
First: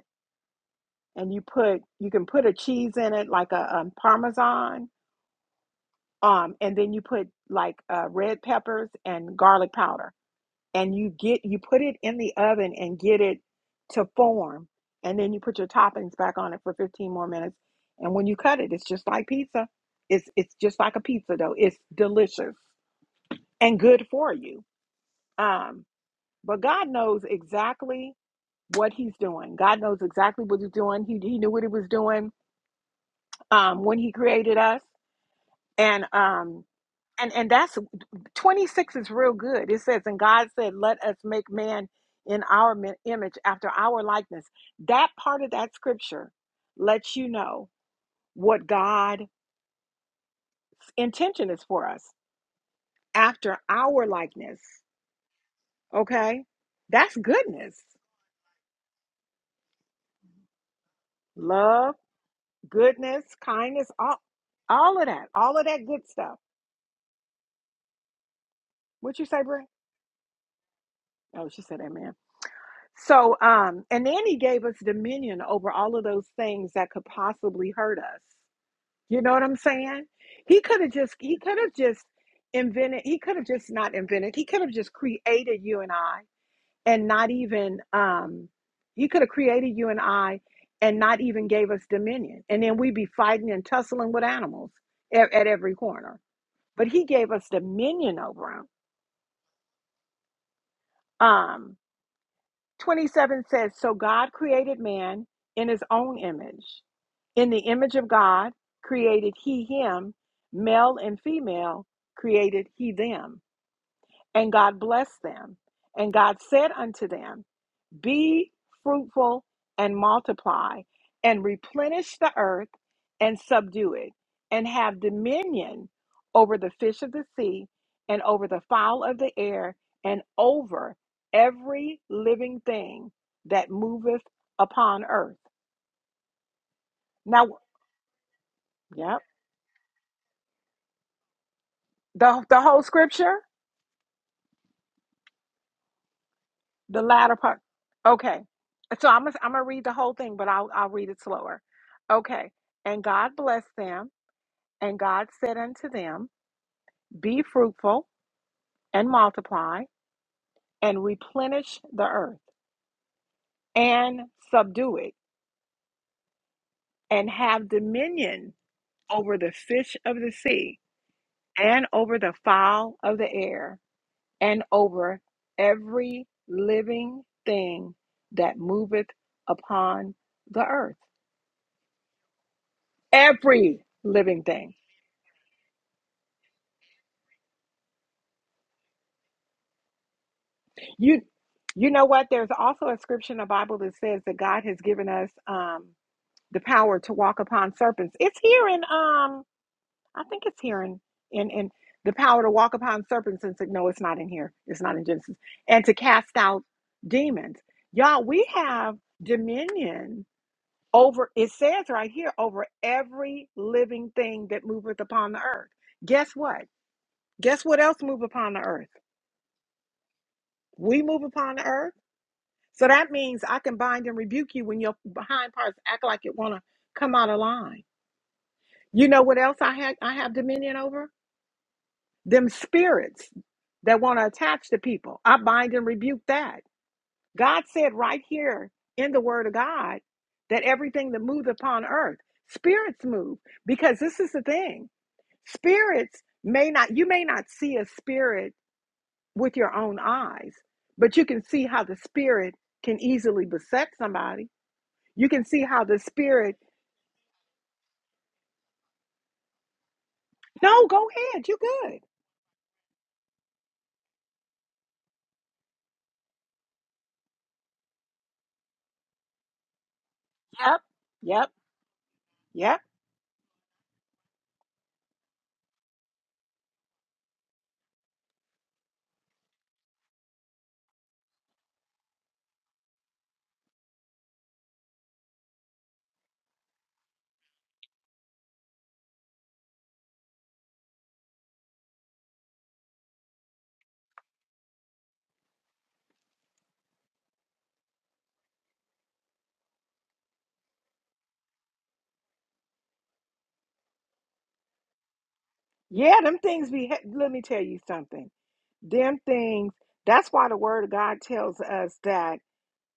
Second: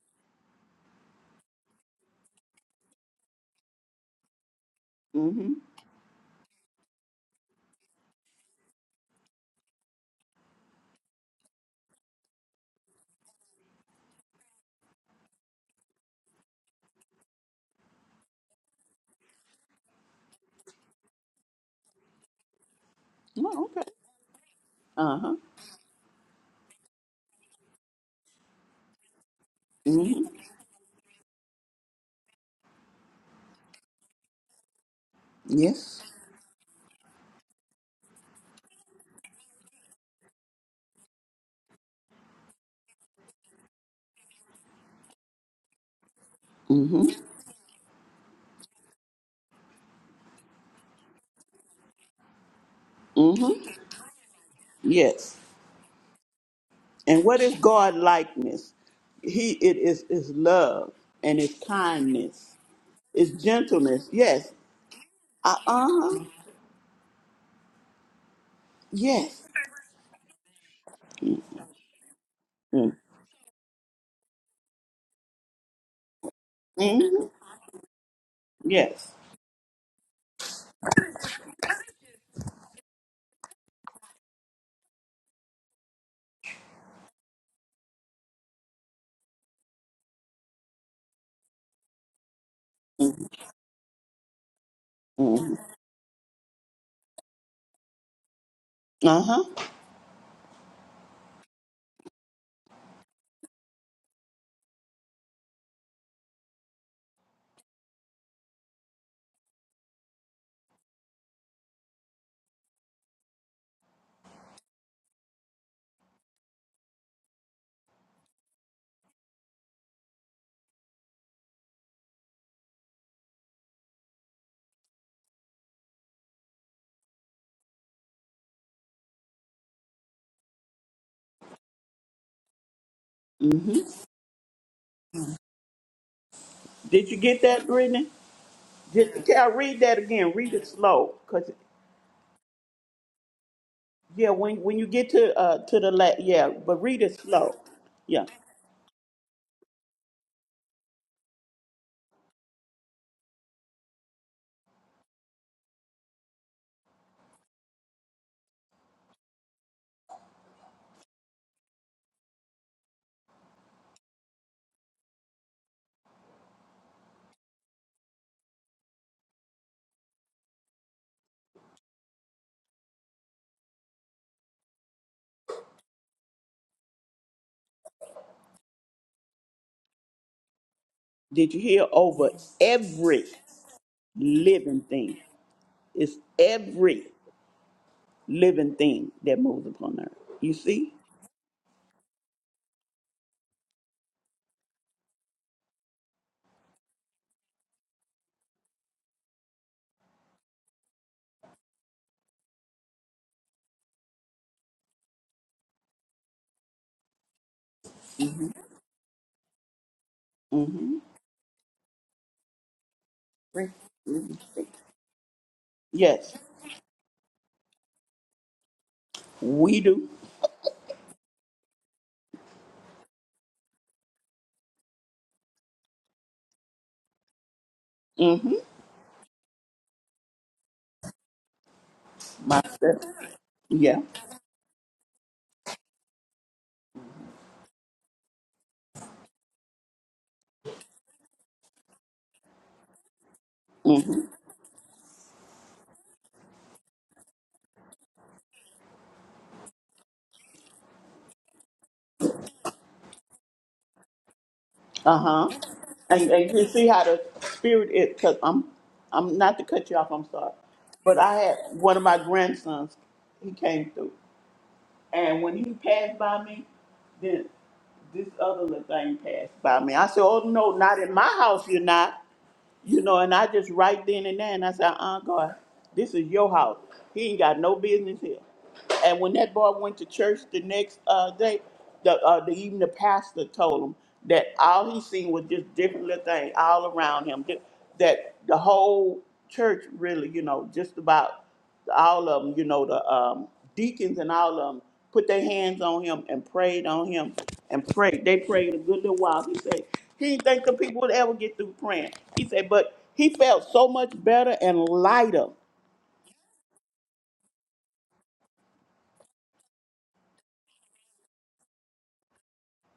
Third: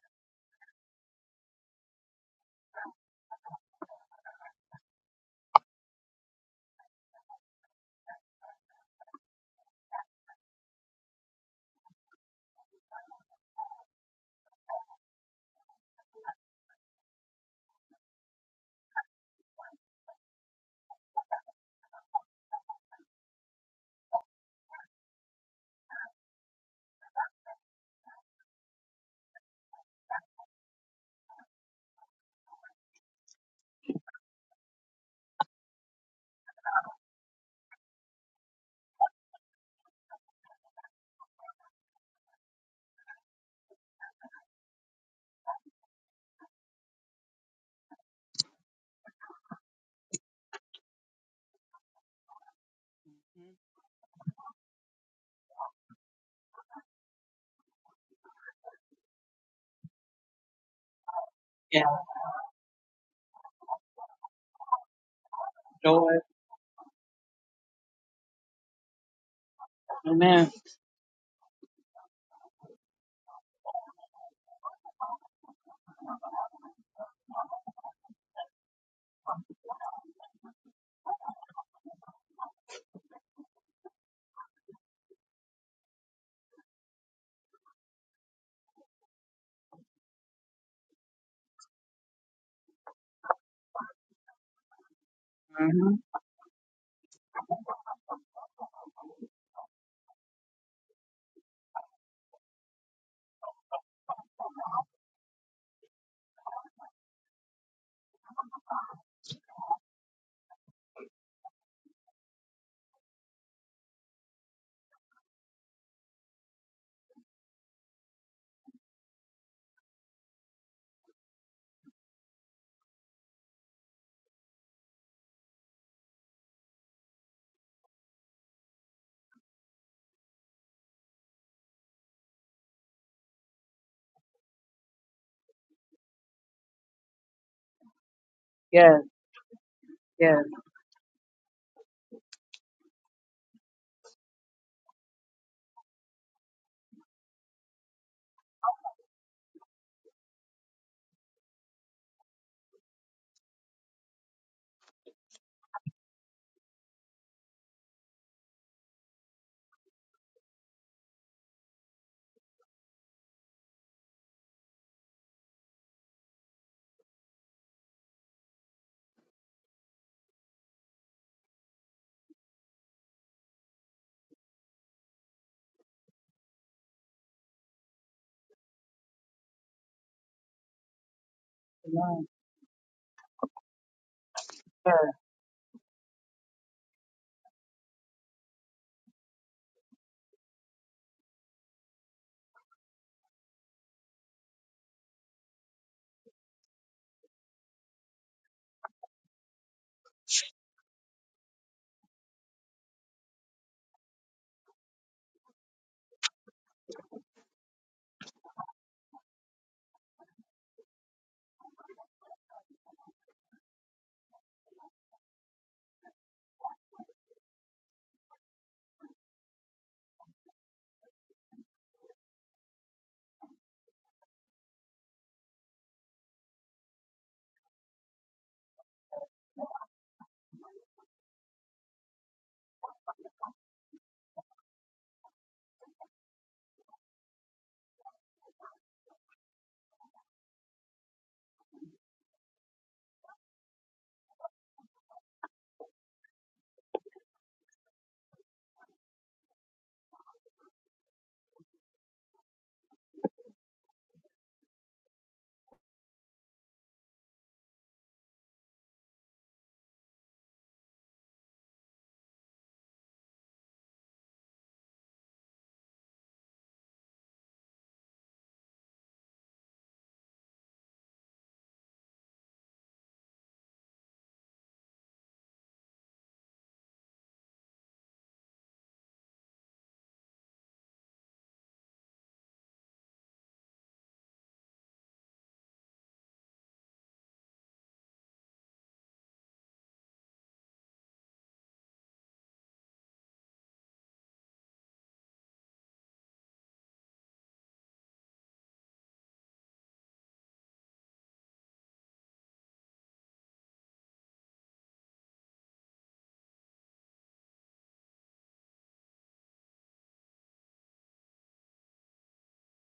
S1: and you put you can put a cheese in it like a um, parmesan
S3: hmm
S1: um and then you put like uh, red peppers and garlic powder and you get you put it in the oven and get it to form and then you put your toppings back on it for 15 more minutes and when you cut it it's just like pizza it's it's just like a pizza dough it's delicious
S3: Oh,
S1: and
S3: okay.
S1: good for you
S3: Uh huh.
S1: um but god knows exactly what he's doing god knows
S3: hmm
S1: exactly what he's doing he, he knew what he was doing um when he created us
S3: Yes.
S1: and um and and that's 26 is real good. It says, And God said, Let us make man in our image, after our likeness. That part of that scripture
S3: hmm
S1: lets you know what God's intention is for us,
S3: hmm
S1: after our likeness.
S3: Yes.
S1: Okay? That's
S3: And what is
S1: goodness,
S3: God likeness? He it is is love and it's
S2: Yeah.
S1: love,
S3: kindness,
S1: goodness,
S3: it's
S1: kindness,
S3: gentleness.
S1: all,
S3: Yes.
S1: all of that,
S3: Uh
S1: all of that good
S2: Joy.
S3: huh.
S1: stuff. What would you say,
S3: Yes.
S1: Brent?
S2: Amen.
S1: Oh, she said amen. So, um, and then he gave us dominion over all of those things that could
S3: Mm-hmm.
S1: possibly hurt us
S3: Yes.
S1: You know what I'm saying? He could have just he could have just invented he could have just not invented. He could have just created you and I and not even um he could have created you and I and not even gave us dominion. And then we'd be fighting and tussling with animals at, at
S3: Mm-hmm.
S1: every
S2: Mm-hmm.
S1: corner. But he gave us dominion over
S3: Uh huh.
S1: them. 27 says, So God created man in his own image. In the image of God created he him, male and female created he them. And God blessed them. And God said unto them, be fruitful and multiply, and replenish the earth and subdue it, and have dominion over the fish of the sea, and over the fowl of the air, and over every living thing that
S3: hmm
S1: moveth upon earth.
S3: Did you get
S1: Now,
S3: that, Brittany?
S2: Yes,
S1: yep,
S3: Did, i read that again.
S2: yes.
S3: Read it slow, cause
S1: the, the whole scripture,
S3: yeah, when when you get to uh to the la yeah, but
S1: the
S3: read it
S1: latter
S3: slow.
S1: part.
S3: Yeah.
S1: Okay. So I'm gonna, I'm gonna read the whole thing, but I'll, I'll read it slower. Okay. And God blessed them, and God said unto them, Be fruitful and multiply and replenish the earth and subdue it and have dominion over the fish of the sea and over the fowl of the air and over every living thing that moveth upon the earth.
S3: Did you hear
S2: Amen.
S3: over every
S1: Every living thing.
S3: living
S2: Yes,
S3: thing? It's every living thing that moves upon earth. You see?
S1: You you know what? There's also a scripture in the Bible that says that God has given us um the power to walk upon serpents. It's here in um I think it's here in in in the power to walk upon serpents and say, no, it's not in here. It's not in Genesis. And to cast out demons. Y'all, we have dominion
S3: Mm-hmm.
S1: over, it says right here, over every living thing that moveth upon the earth. Guess
S3: Yes,
S1: what? Guess what else move upon the earth?
S3: we do.
S1: We move upon the earth. So that means I can bind and rebuke you when your behind parts act like it wanna come out of line.
S3: Mm-hmm.
S1: You know what else I had I have dominion over? Them
S3: Myself.
S1: spirits
S3: Yeah.
S1: that want to attach to people, I bind and rebuke that. God said right here in the Word of God that everything that moves upon earth, spirits move. Because this
S3: Mm-hmm.
S1: is the thing spirits may not, you may not see a spirit with your own eyes, but you can see how the spirit can easily beset somebody. You can
S3: Uh-huh.
S1: see how the
S3: And, and
S1: spirit,
S3: you see how the spirit is, because I'm, I'm not to cut you off, I'm sorry.
S1: no, go
S3: But I
S1: ahead,
S3: had
S1: you
S3: one
S1: good.
S3: of my grandsons, he came through. And when he passed by me, then this other little thing passed by me. I said, Oh no,
S1: Yep,
S3: not in my
S1: yep,
S3: house you're not.
S1: yep
S3: You know, and I just right then and there and I said, Uh uh God, this is your house. He ain't got no business here. And when that boy went to church the next uh, day, the, uh, the even the pastor told him that all he seen was just different little things all around him. Th- That the whole church really, you know, just about all of them, you know, the um, deacons and all of them put their hands on him and prayed on him and prayed. They prayed a good little while. He said he didn't think the people would ever get through praying. He said, but he felt so much better and lighter.
S1: Yeah, them things be, he- let me tell you something. Them things, that's why the word of God tells us that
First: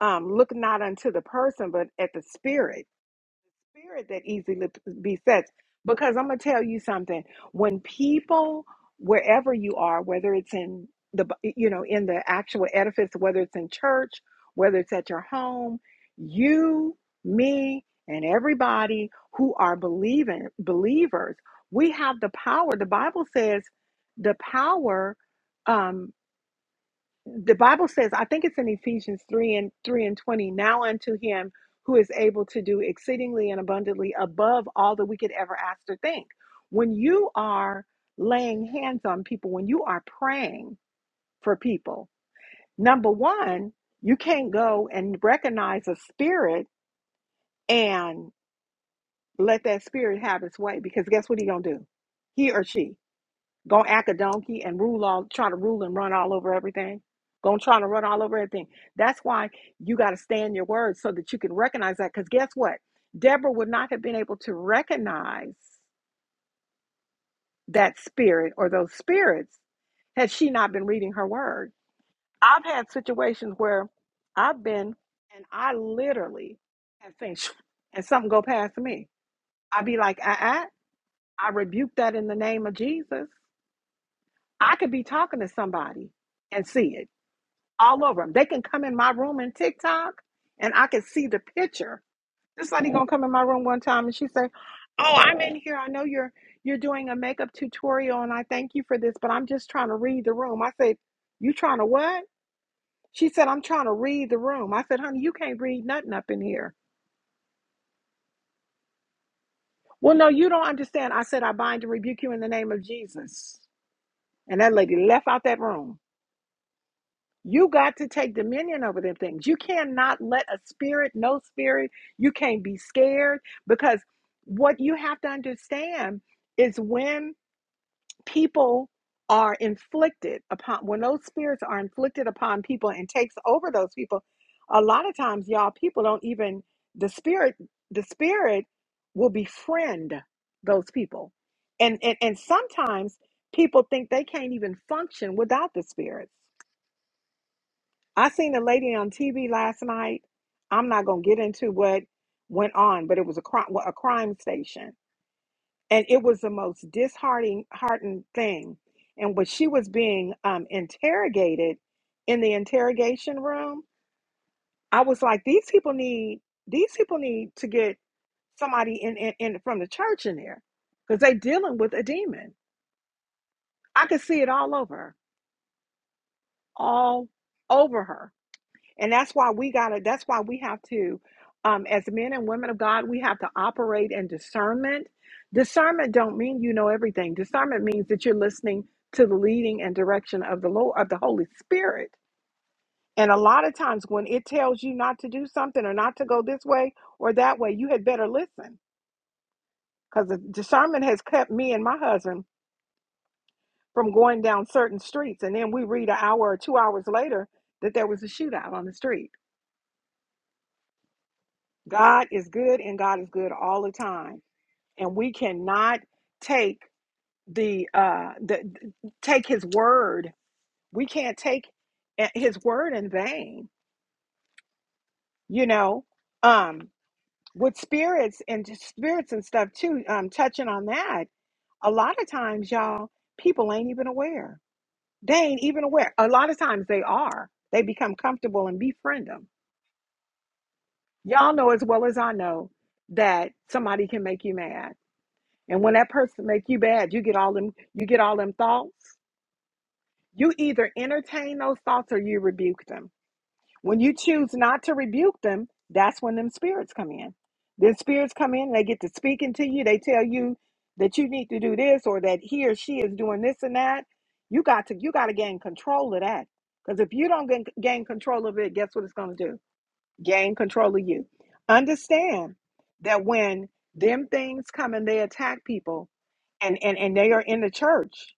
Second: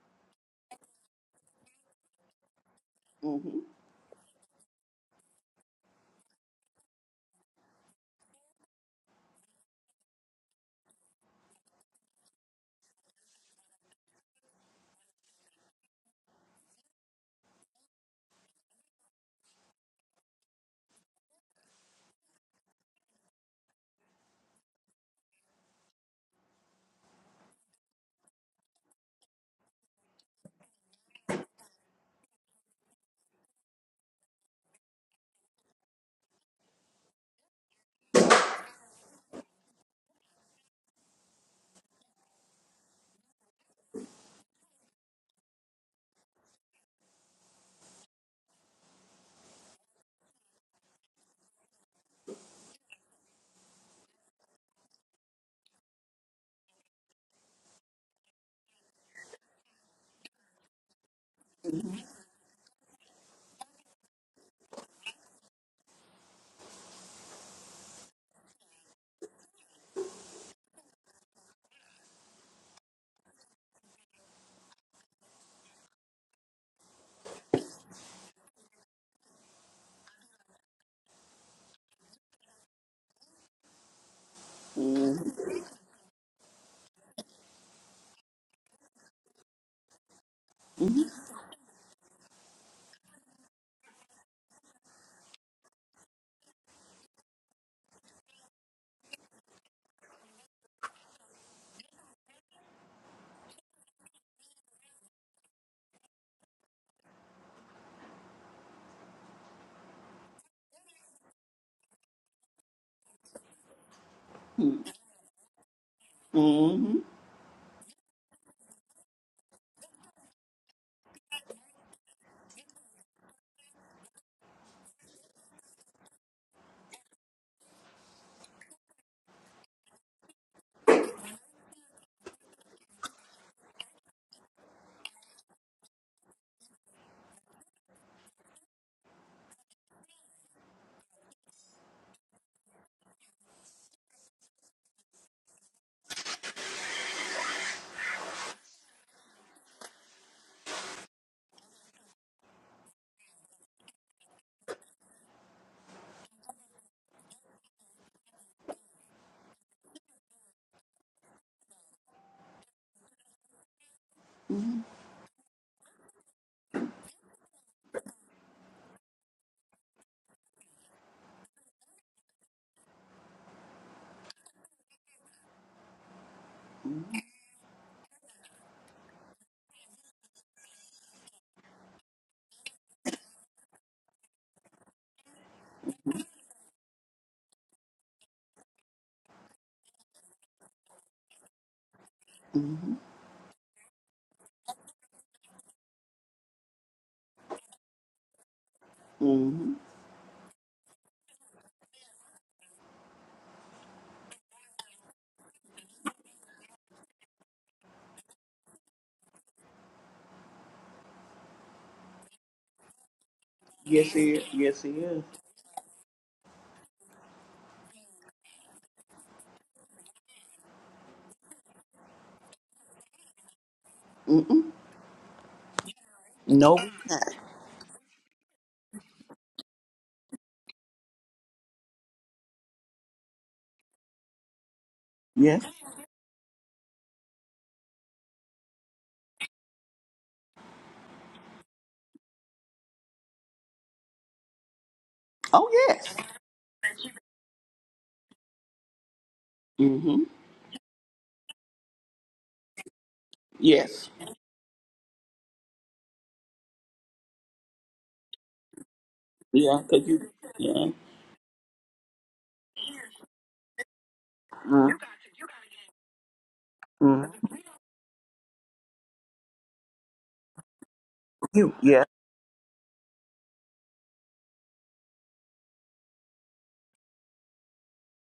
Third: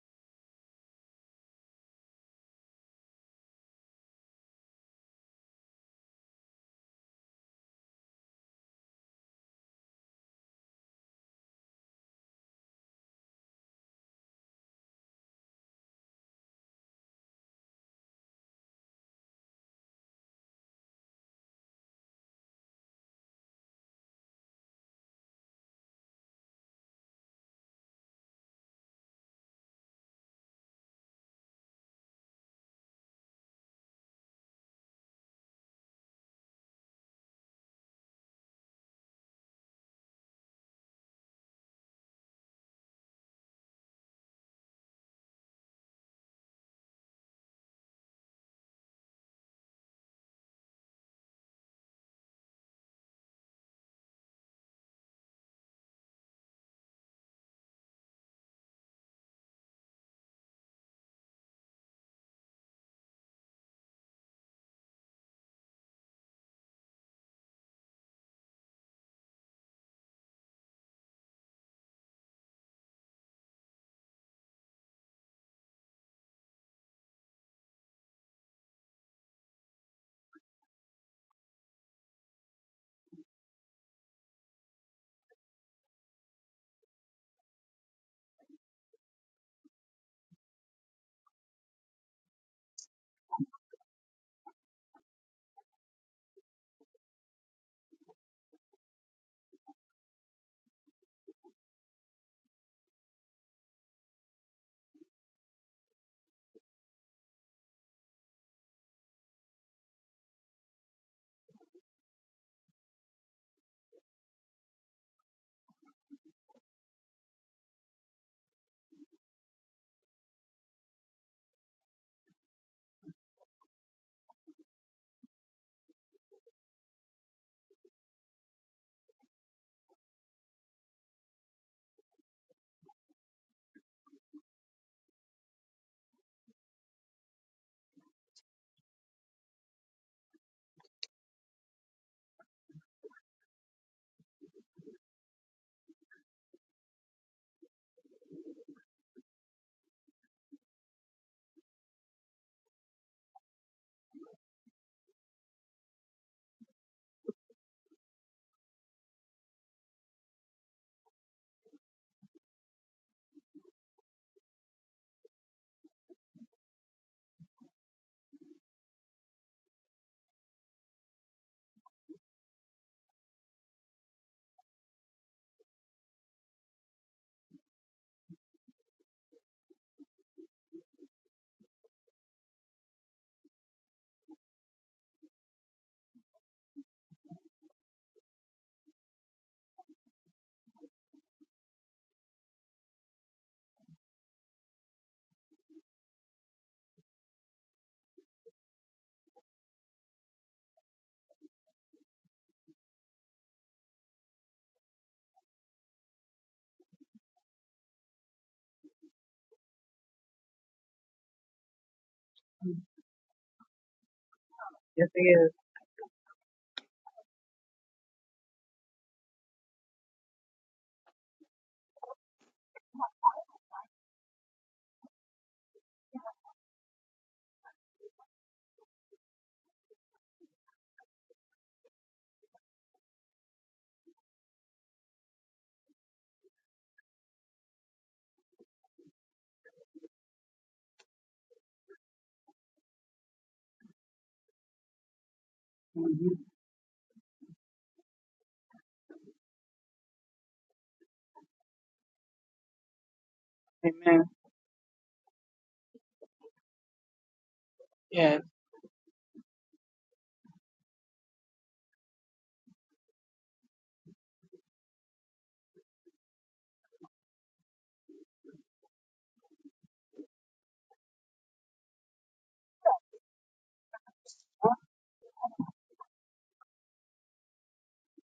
S1: um, look not unto the person, but at the spirit
S3: hmm
S1: spirit that easily besets. Because I'm gonna tell you something. When people, wherever you are, whether it's in the you know in the actual edifice, whether it's in church, whether it's at your home, you, me, and everybody who are believing believers, we have the power. The Bible says the power. um the Bible says, I think it's in Ephesians 3 and 3 and 20, now unto him who is able to do exceedingly and abundantly above all that we could ever ask or think. When you are laying hands on people, when you are praying for people, number one, you can't go and recognize a spirit and let that spirit have its way because guess what he gonna do? He or she gonna act a donkey and rule all try to rule and run all over everything gonna try to run all over everything that's why you got to stand your word so that you can recognize that because guess what deborah would not have been able to recognize that spirit or those spirits had she not been reading her word i've had situations where i've been and i literally have things and something go past me i'd be like uh-uh, i rebuke that in the name of jesus i could be
S3: hmm
S1: talking to somebody and see it all over them. They can come in my room in TikTok and I can see the picture. This lady gonna come in my room one time and she say, Oh, I'm in here. I know you're you're doing a makeup tutorial and I thank you for this, but I'm just trying to read the room. I said, You trying to what? She said, I'm trying to read the room. I said, Honey, you can't read nothing up in here. Well, no, you don't understand. I said, I bind and rebuke you in the name of Jesus. And that lady left out that room.
S3: hmm
S1: You got to take dominion over them things. You cannot let a spirit, no spirit, you can't be scared because what you have to understand is when people are inflicted upon, when those spirits are inflicted upon people and takes over those people, a lot of times, y'all, people don't even, the spirit, the spirit will befriend those people. And, and, and sometimes people think they can't even function without the spirits I seen a lady on TV last night. I'm not gonna get into what went on, but it was a crime, a crime station, and it was the most disheartening, heartening thing. And when she was being um, interrogated in the interrogation room, I was like, these people need these people need to get somebody in, in, in from the church in there because they dealing with a demon. I could see it all over,
S3: Mm-hmm.
S1: all over her And that's why we gotta, that's why we have to, um, as men and women of God, we have to operate in discernment. Discernment don't mean you know everything. Discernment means that you're listening to the leading and direction of the Lord of the Holy Spirit. And a lot of times when it tells you not to do something or not to go this way or that way, you had better listen.
S3: Mm-hmm.
S1: Because the discernment has kept me and my husband from going down certain streets. And then we read an hour or two hours later that there was a shootout on the street God is good and God is good all the
S3: Yes, he
S1: time.
S3: is. Yes, he
S2: yes
S1: And
S2: he
S3: is.
S1: we
S2: is.
S1: cannot take the uh the take his word. We can't take eh, his word in vain,
S3: Mm-mm.
S1: you know.
S3: No,
S1: Um
S3: we not.
S1: with spirits and just spirits and stuff too, um touching on that, a lot of times y'all people ain't even aware. They ain't
S3: Yes.
S1: even aware. A lot of times they are. They become comfortable and befriend them. Y'all know as well as I know that somebody can make you mad
S3: Oh,
S1: And when that
S3: yes.
S2: hmm
S1: person make you bad, you get all them you get all them thoughts.
S3: Mm-hmm.
S1: You either entertain those thoughts or you rebuke them. When
S3: Yes.
S1: you
S2: Amen.
S1: choose not to rebuke them, that's when them spirits come in. Then spirits
S2: Yes.
S1: come in, they get to speaking to
S3: Yeah,
S1: you, they
S3: because
S1: tell
S3: you,
S1: you
S3: yeah.
S1: that you need to do this or that he or she is doing this and that. You got to
S3: Mm-hmm.
S1: you got to gain control of that. Because if you don't gain gain control of it, guess what it's going to do? gain control of you.
S3: You, yeah,
S1: Understand that when them things come and they attack people and and, and they are in the church,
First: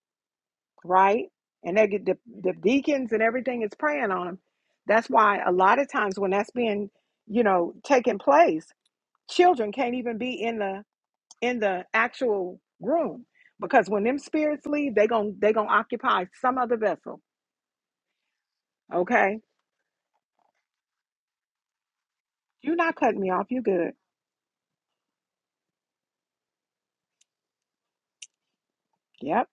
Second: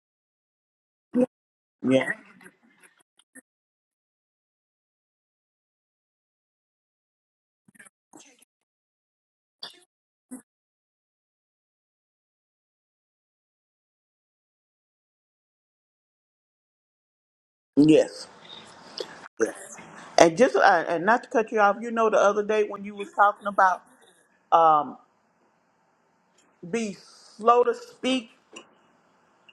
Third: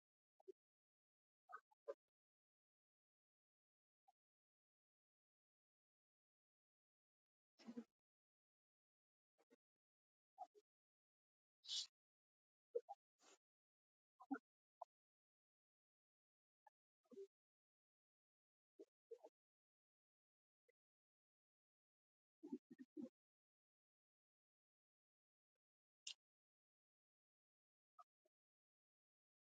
S1: right? And they
S3: yeah.
S1: get the, the deacons and everything is praying on them. That's why a lot of times when that's being, you know, taking place, children can't even be in the in the actual room because when them spirits leave, they gon' they gonna occupy some other vessel.
S3: Yes.
S1: Okay,
S3: And just, uh, and not to cut you off, you know, the other day
S1: you're
S3: when you
S1: not
S3: was
S1: cutting me
S3: talking
S1: off. You
S3: about
S1: good?
S3: um, be slow to speak,
S1: Yep.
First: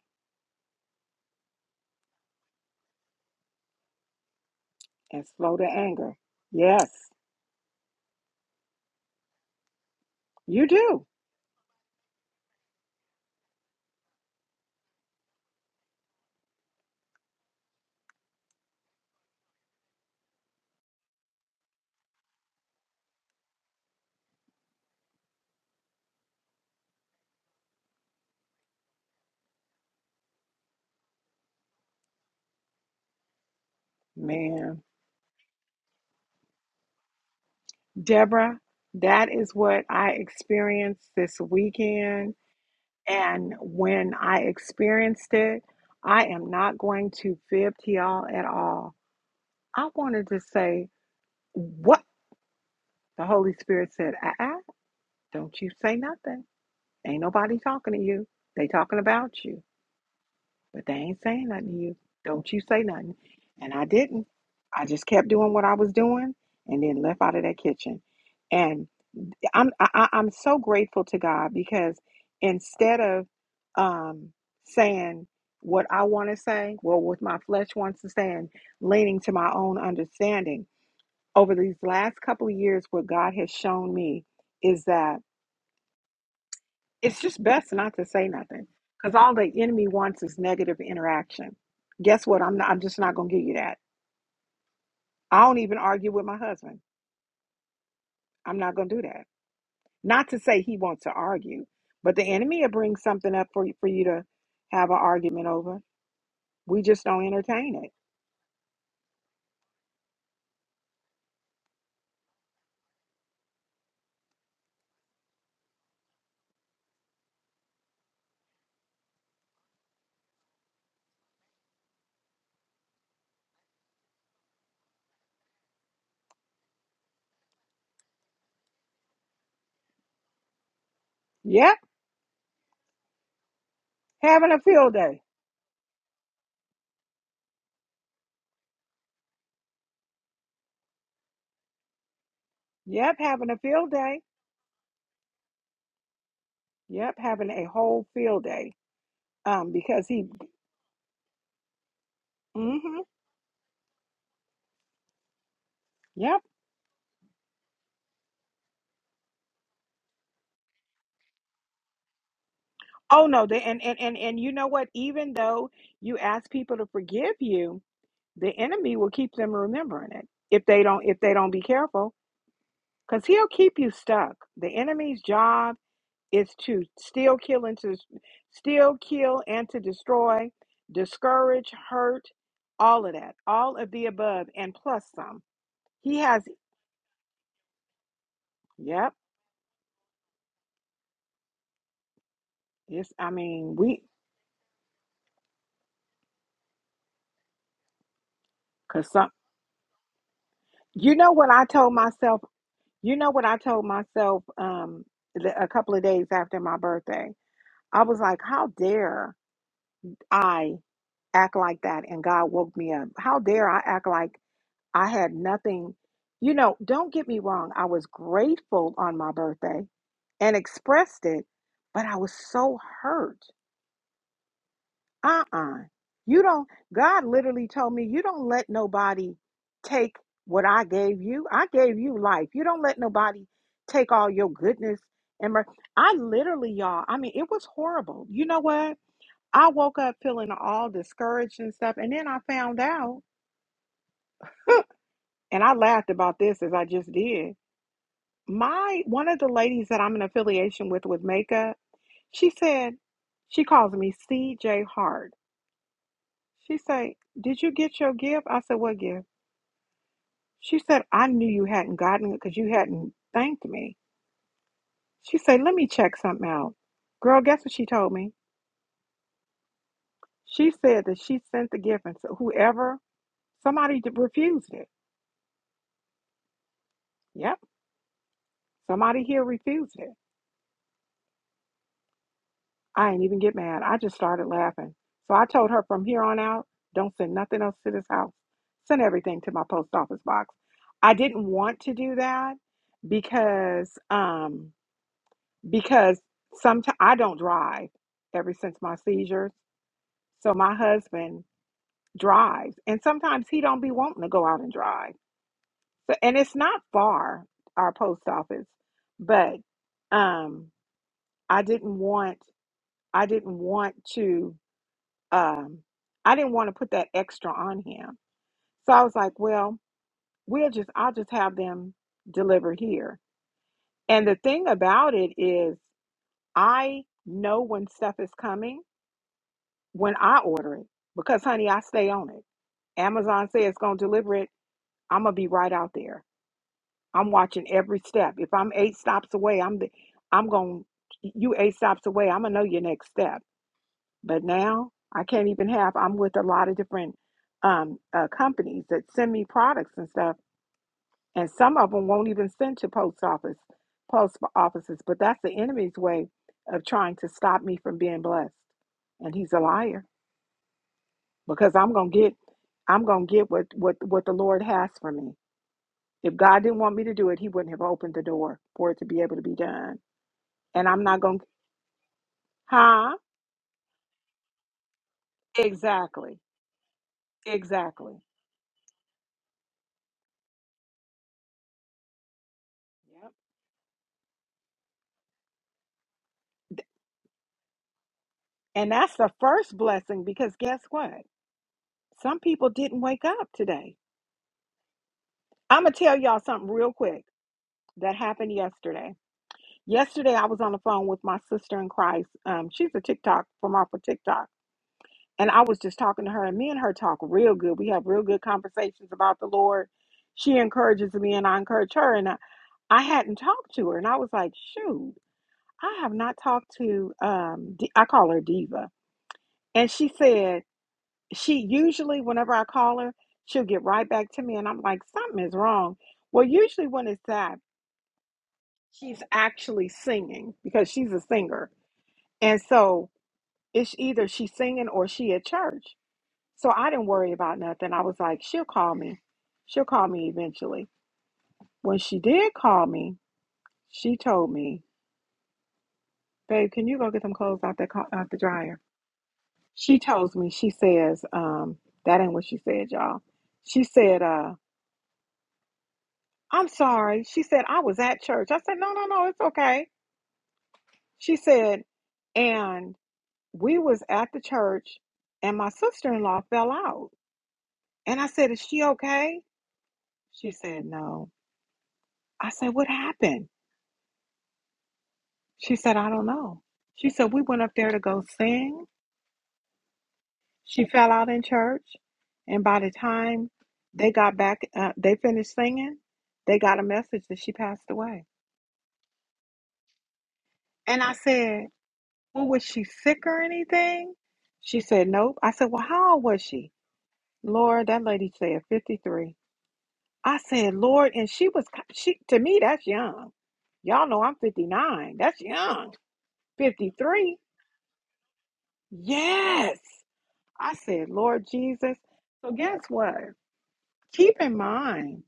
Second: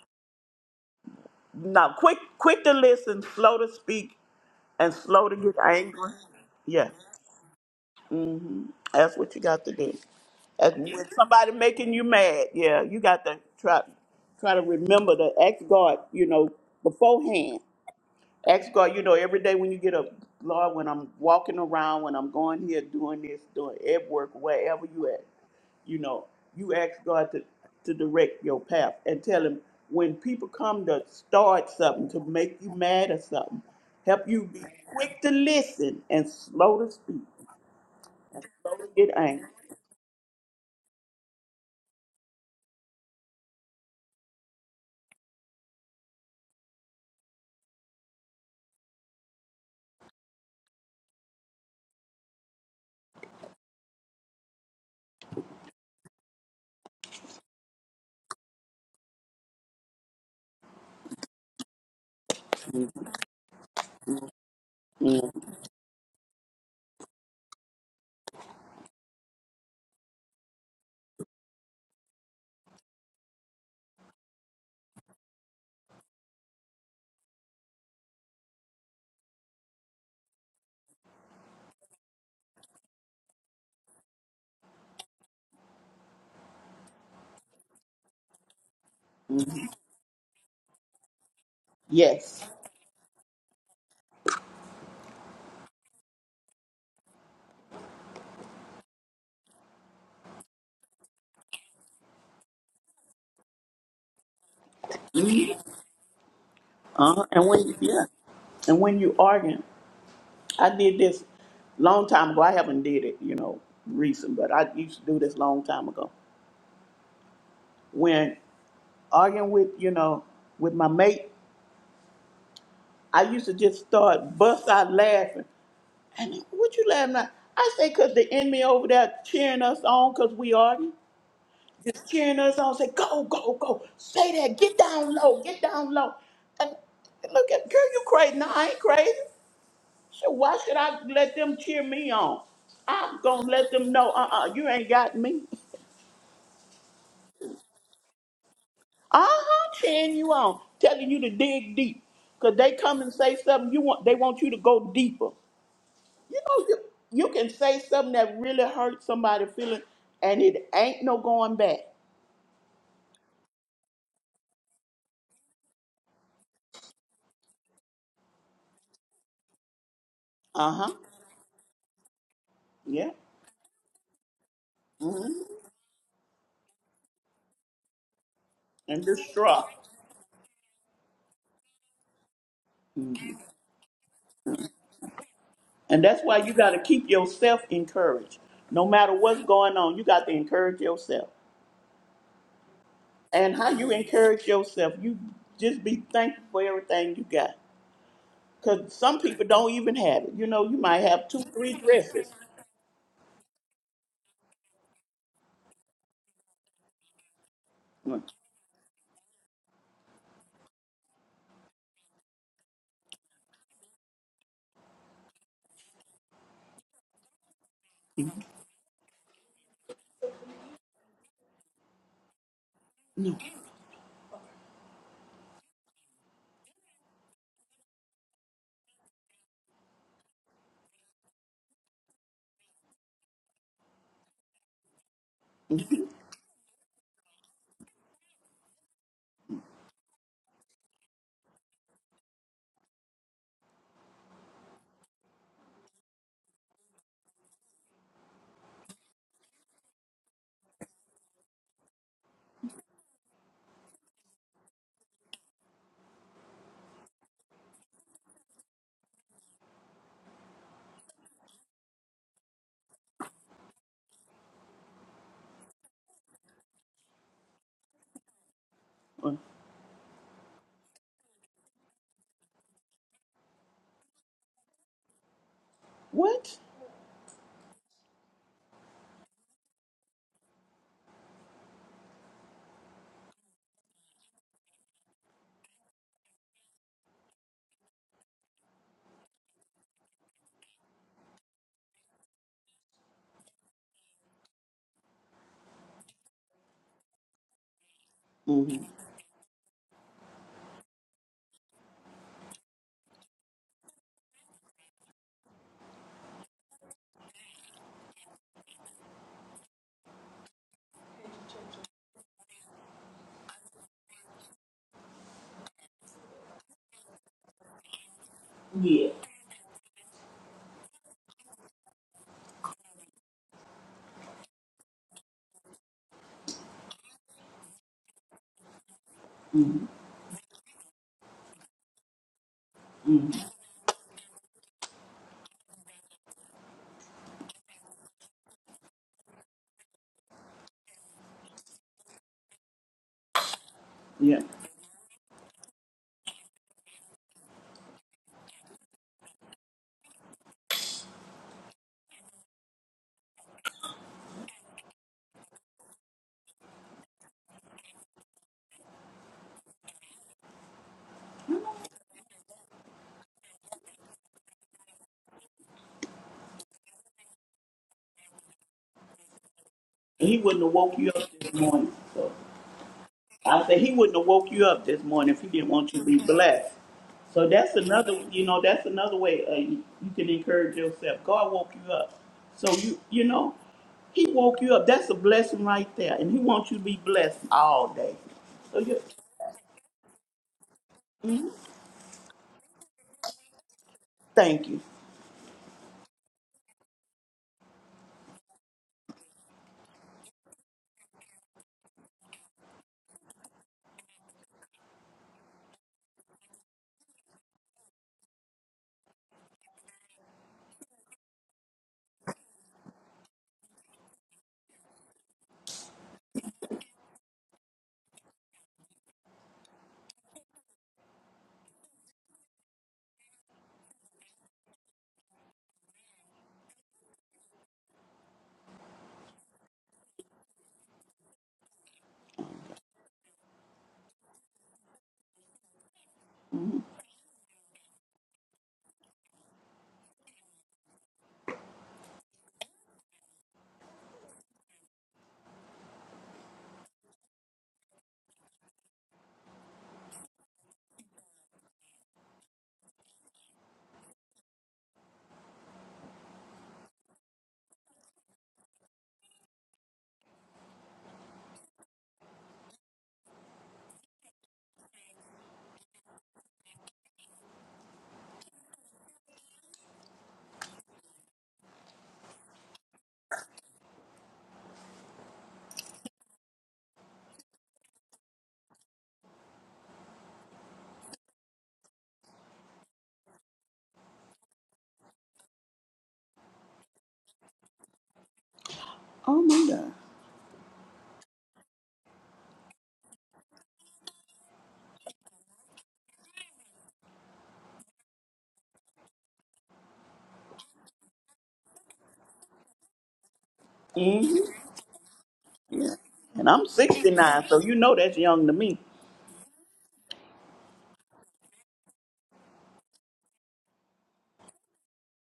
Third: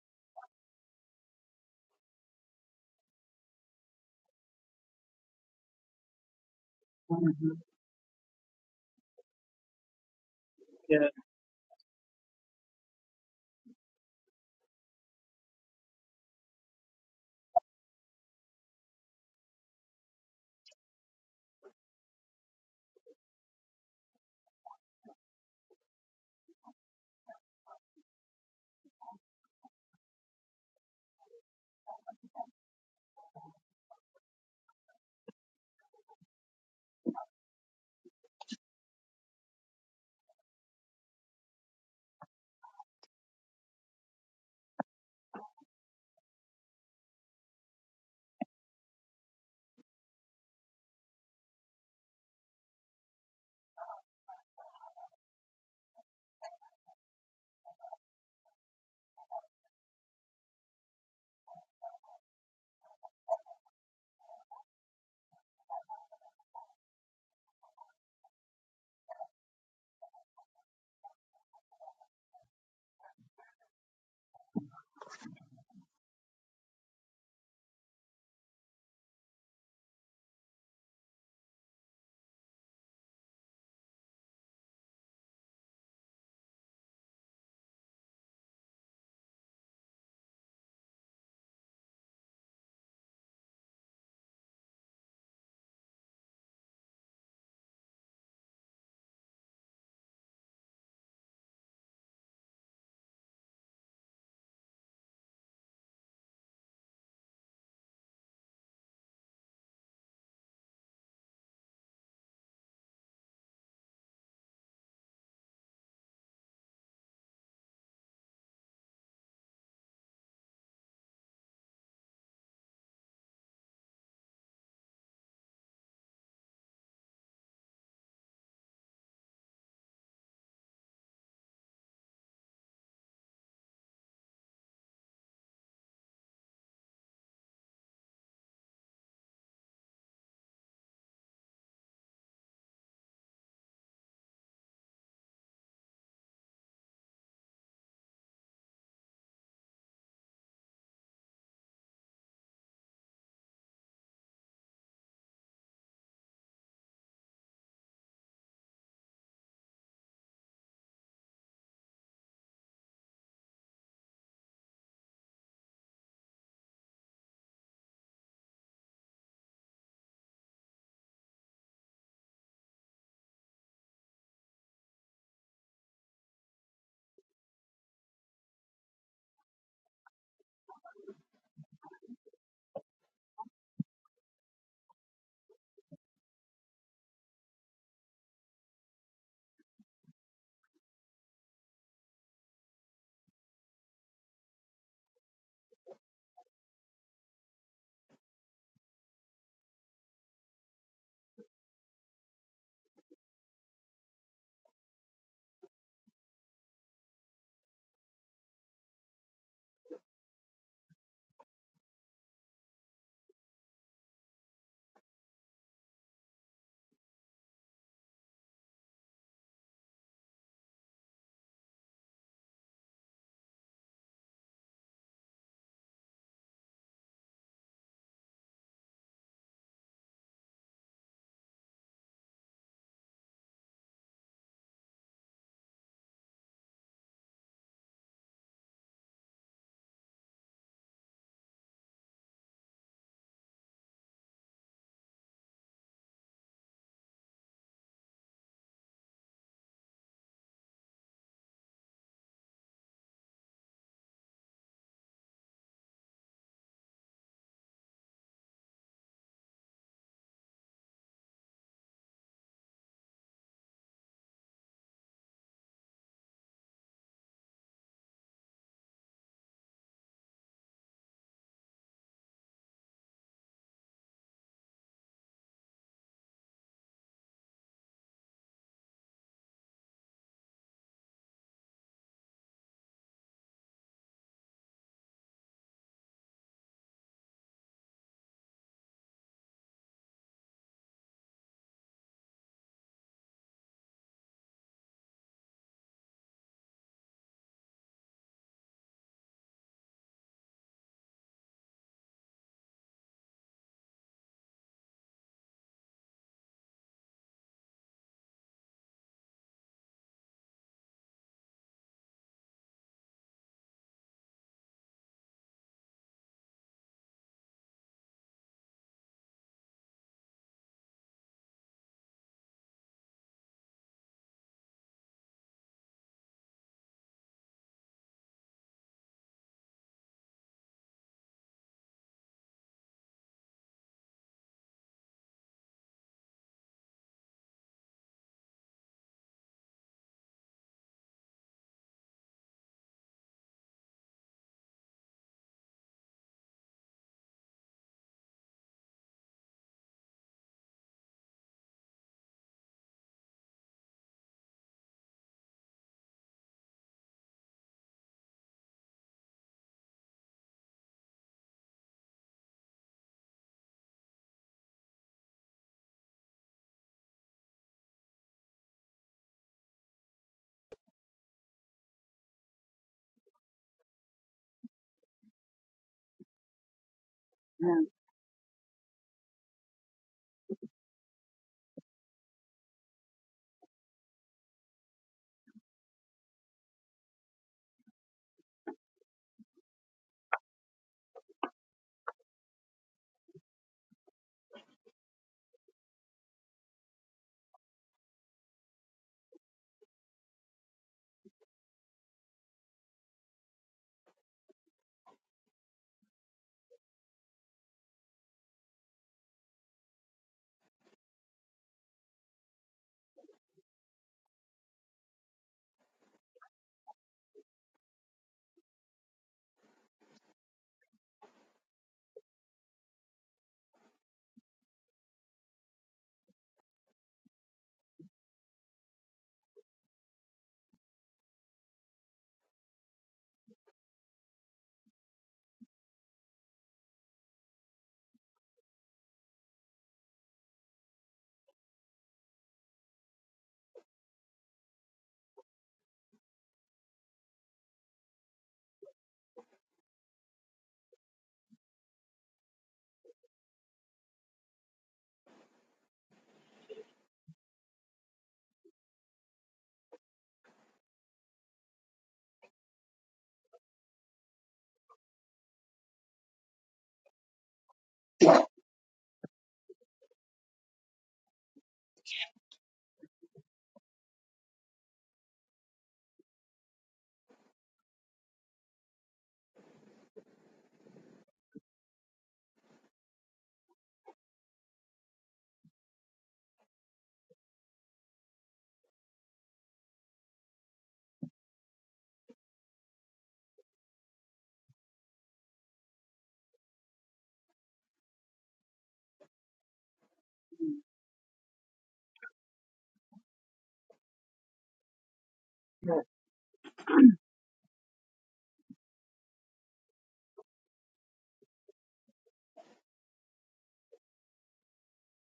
S3: now quick, quick to listen, slow to speak, and
S1: And
S3: slow to get
S1: slow to
S3: angry.
S1: anger.
S3: Yeah.
S1: Yes.
S2: hmm
S3: That's what you got to do.
S1: You
S3: That's
S2: Yes.
S3: when
S1: do,
S3: somebody making you mad, yeah, you got to try try to remember to ask God, you know, beforehand. Ask God, you know, every day when you get up, Lord, when I'm walking around, when I'm going here, doing this, doing at work, wherever you at, you know, you ask God to, to direct your path and tell him when people come to start something, to make you mad or something, help you be
S1: man.
S3: quick to listen and slow to speak,
S1: Deborah,
S3: slow to get
S1: that
S3: angry.
S1: is what I experienced this weekend. And when I experienced it, I am not going to fib to y'all at all. I wanted to say what the Holy Spirit said. Uh-uh, don't you say nothing. Ain't nobody talking to you. They talking about you, but they ain't saying nothing to you. Don't you say nothing. And I didn't. I just kept doing what I was doing and then left out of that kitchen. And I'm I, I- I'm so grateful to God because instead of um, saying what I want to say, well, what my flesh wants to say, and leaning to my own understanding, over these last couple of years, what God has shown me is that it's just best not to say nothing because all
S3: Mm-hmm.
S1: the enemy wants is negative interaction. Guess what?
S3: Yes.
S1: I'm not, I'm just not going to give you that. I don't even argue with my husband. I'm not going to do that. Not to say he wants to argue, but the enemy will bring something up for you, for you to have an argument
S3: Mhm.
S1: over. We just
S3: Uh,
S1: don't
S3: and when
S1: entertain it.
S3: yeah, and when you argue, I did this long time ago. I haven't did it, you know, recent, but I used to do this long time ago. When arguing with you know with my mate, I used to just start bust out laughing. And he, what you laughing at? I say, cause the enemy over there cheering us on, cause we argue,
S1: Yep,
S3: just cheering us on. Say, go, go, go, say
S1: having
S3: that,
S1: a
S3: get
S1: field
S3: down
S1: day.
S3: low, get down low. And look at girl, you crazy? No, I ain't crazy. So why should I let them cheer me on?
S1: Yep,
S3: I'm gonna
S1: having a
S3: let them
S1: field
S3: know,
S1: day.
S3: uh-uh, you ain't got me.
S1: Yep, having a whole field day.
S3: Uh-huh,
S1: Um, because
S3: cheering
S1: he.
S3: you on, telling you to dig deep. Cause they come
S1: Mm-hmm.
S3: and say something you want they want you to go deeper.
S1: Yep.
S3: You know, you, you can say something that really hurts somebody feeling and it ain't no going back.
S1: Oh no. The, and and and and you know what? Even though you ask people to forgive you, the enemy will keep them remembering it if they
S3: Uh-huh.
S1: don't if they don't be careful,
S3: Yeah.
S1: because he'll keep you stuck. The enemy's job It's to steal, kill, and to steal,
S3: And
S1: kill,
S3: distraught.
S1: and to destroy, discourage, hurt, all of that, all of the above, and plus some.
S3: And
S1: He
S3: that's why
S1: has,
S3: you gotta keep yourself encouraged. No
S1: yep.
S3: matter what's going on, you got to encourage yourself.
S1: It's, I
S3: and how
S1: mean,
S3: you
S1: we,
S3: encourage yourself. You just be thankful for everything you got. Because
S1: cause
S3: some
S1: some.
S3: people don't even have it. You know, you might
S1: You
S3: have
S1: know
S3: two,
S1: what I
S3: three
S1: told
S3: dresses.
S1: myself? You know what I told myself? Um, the, a couple of days after my birthday, I was
S3: Mm,
S1: like, how dare I act like that? And God woke me up. How dare I act like I had nothing, you know, don't get me wrong. I was grateful on my birthday and expressed it, but I was so hurt. Uh uh You don't, God literally told me, you don't let nobody take what I gave you. I gave you life. You don't let nobody take all your goodness. And mer-
S3: mm,
S1: I literally, y'all, I mean, it was horrible. You know what? I woke up feeling all discouraged and stuff. And then I found out, and I laughed about this as I just did. my one of the ladies that I'm in affiliation with with makeup, she said she calls me CJ Hart. She said, "Did you get your gift?" I said, "What gift?" She said, "I knew you hadn't gotten it because you hadn't thanked me." She said, "Let me check something out." Girl, guess what she told me?
S3: mm.
S1: She said that she sent the gift and so whoever somebody d- refused it.
S3: What?
S1: Yep, somebody here refused it. I ain't even get mad. I just started laughing. So I told her from here on out, don't send nothing else to this house. Send everything to my post office box. I didn't want to do that because um because sometimes I don't drive ever
S3: hmm
S1: since my seizures. So my husband drives and sometimes he don't be wanting to go out and drive. So and it's not far our post office, but um I didn't want I didn't want to um, I didn't want to put that extra on him. So I
S3: Yeah.
S1: was like, well, we'll just, I'll just have them deliver here. And the thing about it is, I know when stuff is coming
S3: hmm
S1: when I order it because, honey, I stay on it.
S3: hmm
S1: Amazon says it's going to deliver it. I'm going to be right out there. I'm watching every step. If I'm eight stops away, I'm the, I'm going, you eight stops away, I'm going to know your next step.
S3: Yeah.
S1: But now I can't even have, I'm with a lot of different um, uh, companies that send me products and stuff. And some of them won't even send to post office, post offices. But that's the enemy's way of trying to stop me from being blessed. And he's a liar because I'm going to get, I'm going to get what, what, what the Lord has for me. If God didn't want me to do it, he wouldn't have opened the door for it to be able to be done.
S3: He wouldn't have
S1: And
S3: woke
S1: I'm
S3: you
S1: not
S3: up
S1: going to,
S3: this morning. So.
S1: huh?
S3: I said he wouldn't have woke you up this morning if he didn't want you to be
S1: Exactly.
S3: blessed. So that's another,
S1: Exactly.
S3: you know, that's another way uh, you, you can encourage yourself. God woke you up, so you, you know, He woke you up. That's a blessing right there, and He wants you to be blessed all day. So
S1: And
S3: you,
S1: that's the first blessing because guess what? Some people didn't wake up today.
S3: thank you.
S1: I'm going to tell y'all something real quick that happened yesterday. Yesterday, I was on the phone with my sister in Christ. Um, she's a TikTok from off of TikTok. And I was just talking to her, and me and her talk real good. We have real good conversations about the Lord. She encourages me, and I encourage her. And I, I hadn't talked to her, and I was like, shoot, I have not talked to, um, D- I call her Diva. And she said, she usually whenever I call her, she'll get right back to me and I'm like, something is wrong. Well, usually when it's that, she's actually singing because she's a singer. And so it's either she's singing or she at church. So
S3: Mhm.
S1: I didn't worry about nothing. I was like, she'll call me. She'll call me eventually. When she did call me, she told me, babe, can you go get some clothes out the, co- out the dryer? She tells me, she says, um, that ain't what she said, y'all. She said, uh." I'm sorry. She said, I was at church. I said, no, no, no, it's okay. She said, and we was at the church and my sister-in-law fell out. And I said, is she okay? She said, no. I said, what happened? She said, I don't know. She said, we went up there to go sing. She fell out in church. And by the time they got back, uh, they finished singing, they got a message that she passed away.
S3: Oh my God.
S1: And I said, Well, was she sick or anything? She said, Nope. I said, Well, how old was she? Lord, that lady said 53. I said, Lord, and she was, ki- she to me, that's young. Y'all know
S3: hmm
S1: I'm 59. That's young.
S3: Yeah. And I'm
S1: 53?
S3: 69, so you know that's young to me.
S1: Yes. I said, Lord Jesus. So, guess what? Keep in mind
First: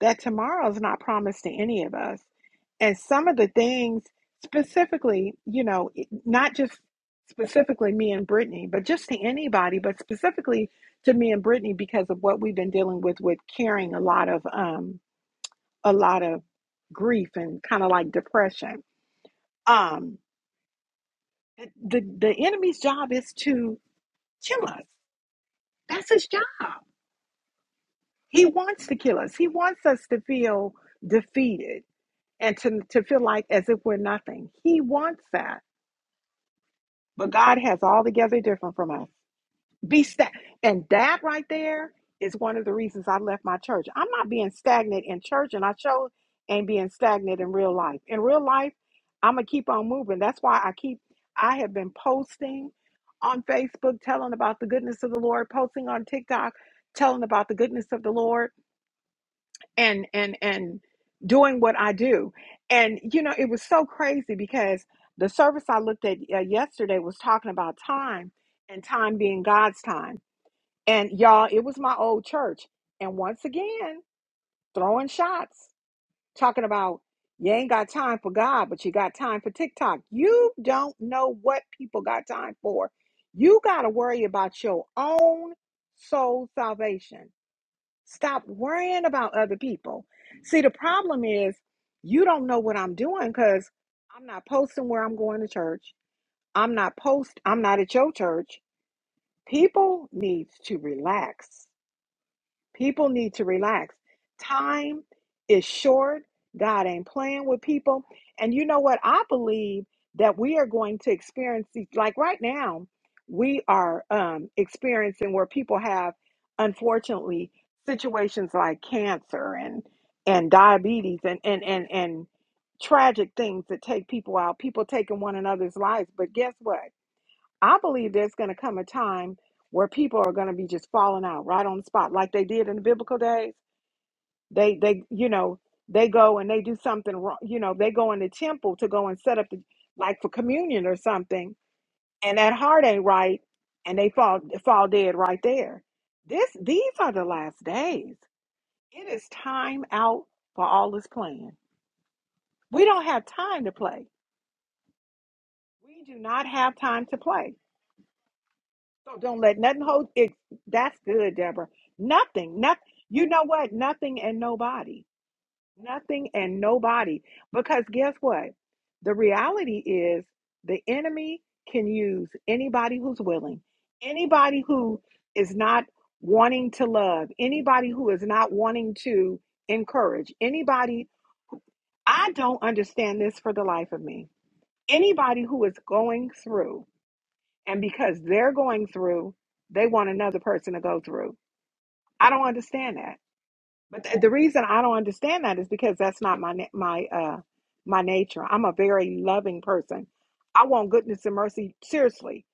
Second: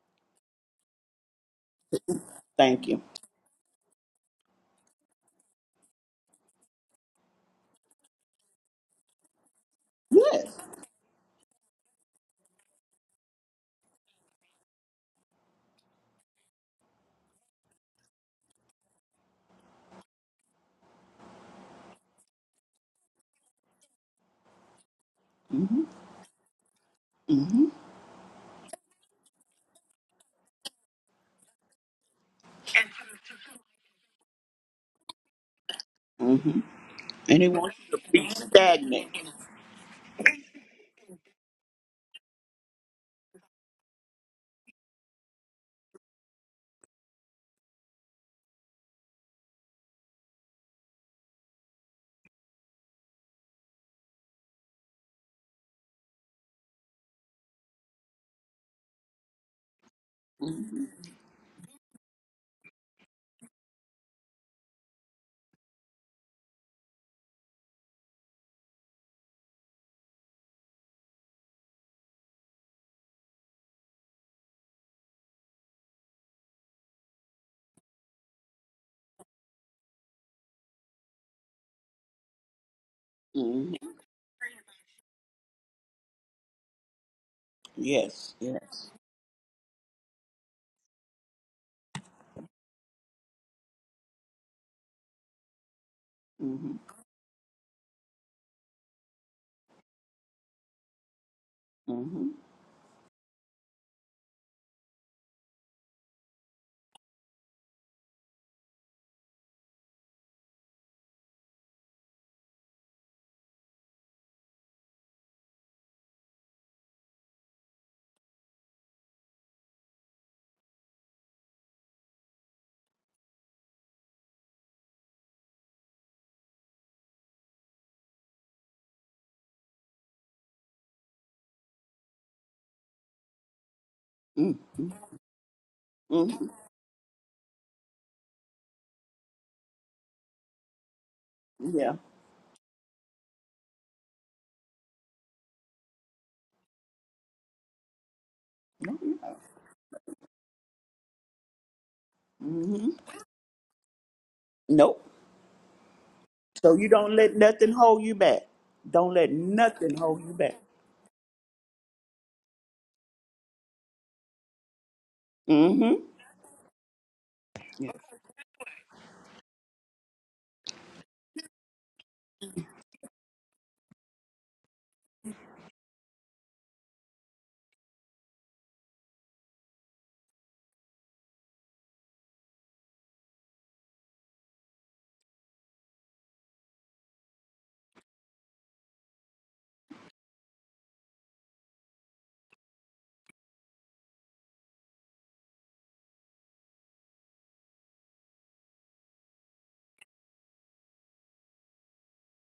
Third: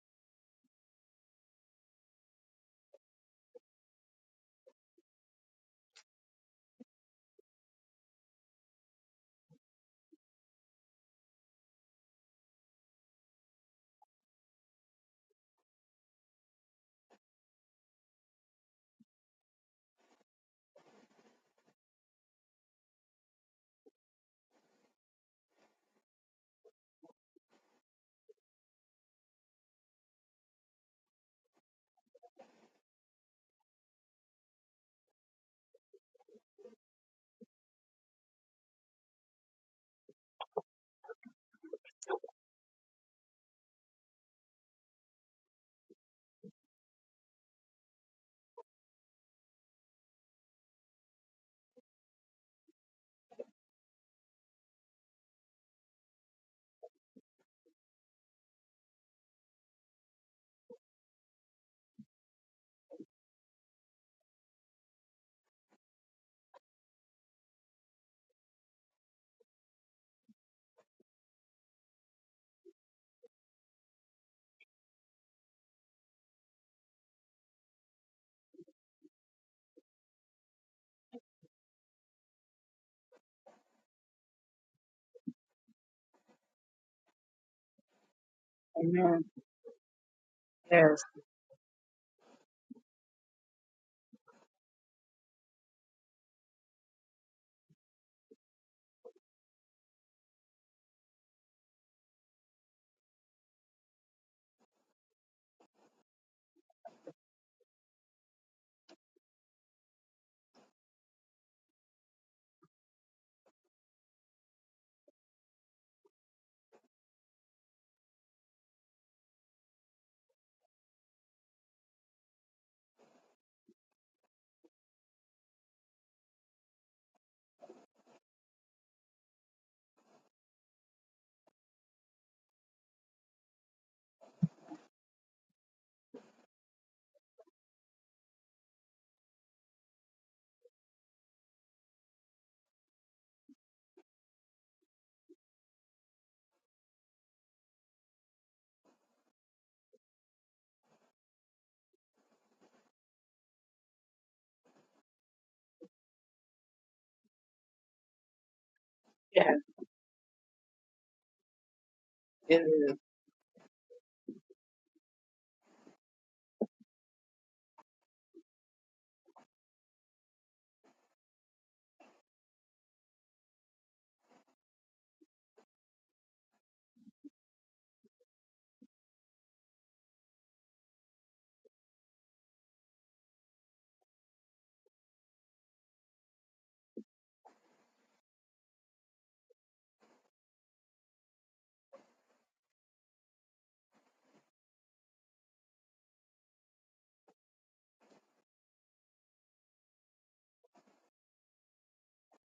S1: that tomorrow is not promised to any of us.
S3: Thank
S1: And
S3: you.
S1: some of the things, specifically, you know, not just specifically me and Brittany, but just to anybody, but
S3: Yes.
S1: specifically to me and Brittany because of what we've been dealing with, with carrying a lot of, um, a lot of grief and kind of like depression. Um, the the enemy's job is to kill us.
S3: hmm
S1: That's his job.
S3: hmm
S1: He wants to kill us. He wants us to feel defeated. and to, to feel like as if we're nothing. He wants that.
S3: hmm
S1: But
S3: And He
S1: God
S3: wants
S1: has
S3: you to be
S1: altogether different from us.
S3: stagnant.
S1: Be sta- and that right there is one of the reasons I left my church. I'm not being stagnant in church, and I chose ain't being stagnant in real life. In real life, I'm gonna keep on moving. That's why I keep I have been posting on Facebook, telling about the goodness of the Lord, posting on TikTok, telling about the goodness of the Lord and and and doing what I do. And you know, it was so crazy because the service I looked at uh, yesterday was talking about time and time being God's time. And y'all, it was my old church. And once again, throwing shots, talking about you ain't got time for God, but you got time for TikTok. You don't know what people got time for. You
S3: hmm
S1: got to worry about your own soul salvation.
S3: Yes.
S1: Stop
S3: Yes.
S1: worrying
S2: Amen.
S1: about other people. See, the
S2: Yes.
S1: problem is you don't know what I'm doing because I'm not posting where I'm going to church.
S3: Mm-hmm.
S1: I'm not post I'm not at your church. People need to relax.
S3: Mm-hmm.
S1: People need to relax. Time is short. God ain't playing with people. And you know what? I believe that we are going to experience these, like right now, we are um, experiencing where people have, unfortunately, situations like cancer and and diabetes and and and and tragic things that take people out. People taking one another's lives. But guess what? I believe there's going to come a time where people are going to be just falling out right on the spot, like they did in the biblical days. They, they, you know, they go and
S3: Mm-hmm.
S1: they do something wrong. You know, they go in the temple to go and set up, the, like for communion or something,
S3: Yeah.
S1: and that heart ain't right, and they fall fall dead right there. This, these are the last days. It is time out for all this playing. We
S3: Mm-hmm.
S1: don't have time to play.
S3: Nope.
S1: We do not
S3: So
S1: have
S3: you
S1: time
S3: don't
S1: to
S3: let
S1: play
S3: nothing hold you back. Don't
S1: So
S3: let
S1: don't
S2: Yes,
S1: let nothing
S3: nothing
S1: hold
S3: hold
S1: it.
S3: you back.
S1: That's good, Deborah.
S2: it
S1: Nothing, not
S2: is.
S1: you know what? Nothing and nobody.
S3: Mm-hmm.
S1: Nothing and nobody. Because
S3: Yeah.
S1: guess what? The reality is the enemy can use anybody who's willing, anybody who is not wanting to love, anybody who is not wanting to encourage, anybody. I don't understand this for the life of me. Anybody who is going through. And because they're going through, they want another person to go through. I don't understand that. But th- the reason I don't understand that is because that's not my na- my uh my nature. I'm a very loving person. I want goodness and mercy seriously.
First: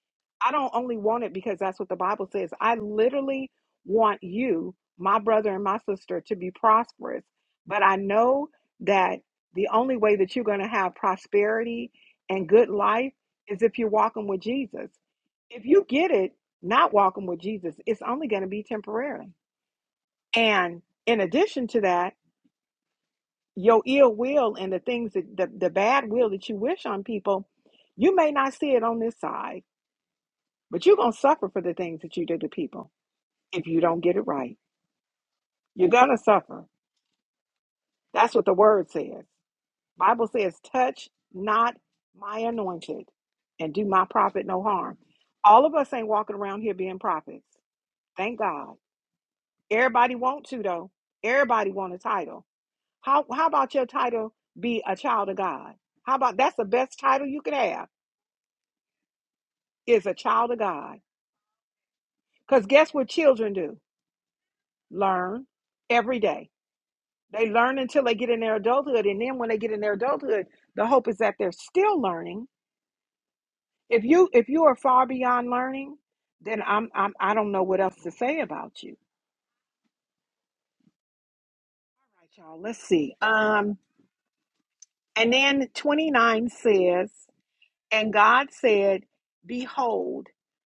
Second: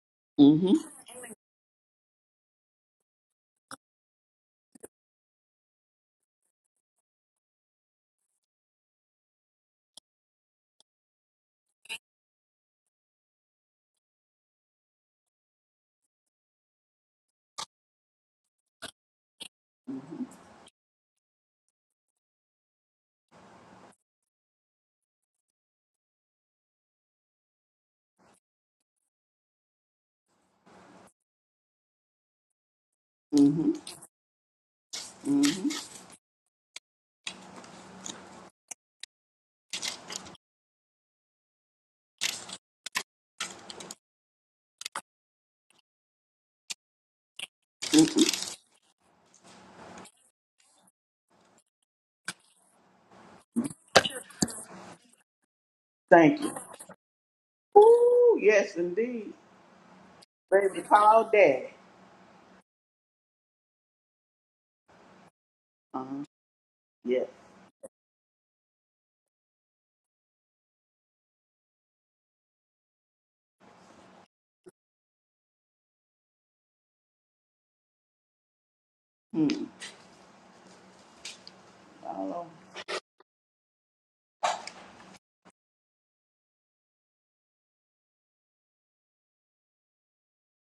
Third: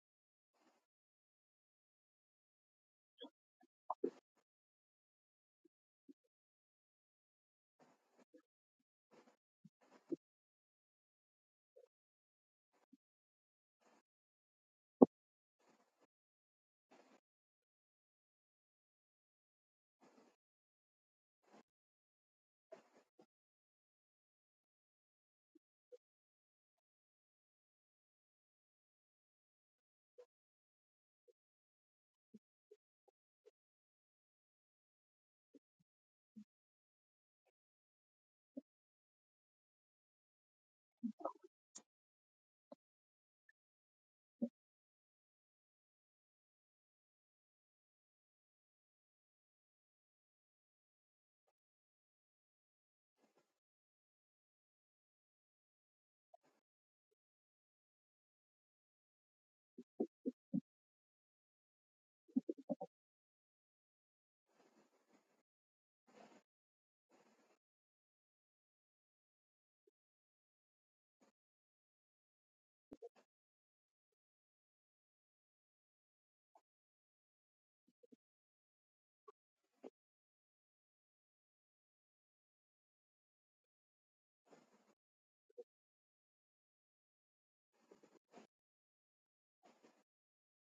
S1: I
S3: Mm-hmm.
S1: don't only want it because that's what the Bible says. I literally want you, my brother and my sister, to be prosperous. But I know that the only way that you're going to have prosperity and good life is if you're walking with Jesus. If you get it not walking with Jesus, it's only going to be temporary. And in addition to that, your ill will and the things that the, the bad will that you wish on people, you may not see it on this side, but you're going to suffer for the things that you did to people if
S3: Mm-hmm.
S1: you don't get it right.
S3: Mm-hmm.
S1: You're going to suffer. That's what the word says. Bible says, touch not my anointed and do my prophet no harm. All of us ain't walking around here being prophets.
S3: Mm-hmm.
S1: Thank God. Everybody want to though. Everybody want a title. How how about your title be a child of God? How about
S3: Thank you.
S1: that's the best title you could have
S3: Ooh, yes, indeed.
S1: is a child of
S3: Baby,
S1: God.
S3: call daddy.
S1: Because guess what children do? Learn every
S3: Uh-huh.
S1: day.
S3: Yeah.
S1: They learn until they get in their adulthood. And then when they get in their adulthood, the hope is that they're still learning. If you if you are far beyond learning, then I'm I'm I don't know what else to say about you. All right,
S3: Follow.
S1: y'all. Let's see. Um and then 29 says, and God said, Behold,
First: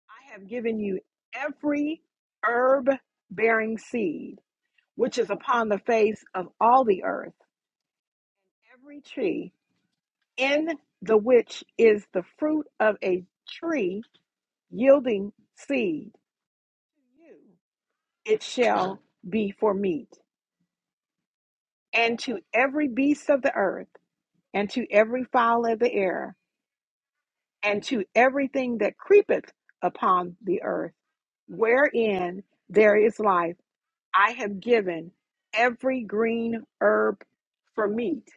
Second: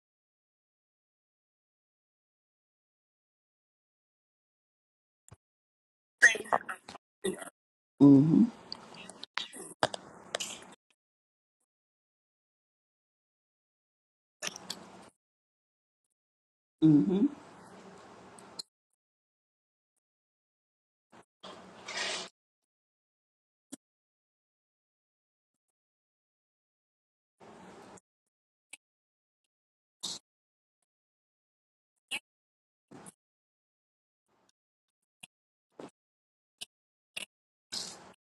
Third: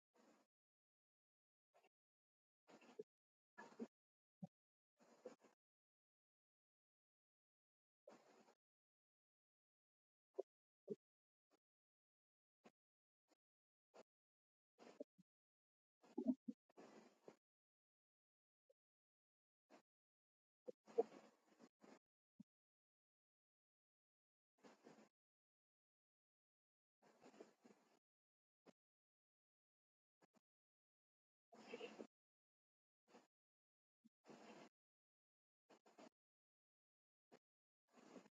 S1: I have given you every herb bearing seed which is upon the face of all the earth,
S3: Mm-hmm.
S1: every tree in the which is the fruit of a tree yielding seed.
S3: Mm-hmm.
S1: It shall be for meat, and to every beast of the earth, and to every fowl of the air, and to everything that creepeth upon the earth, wherein there is life I have given every green herb for meat.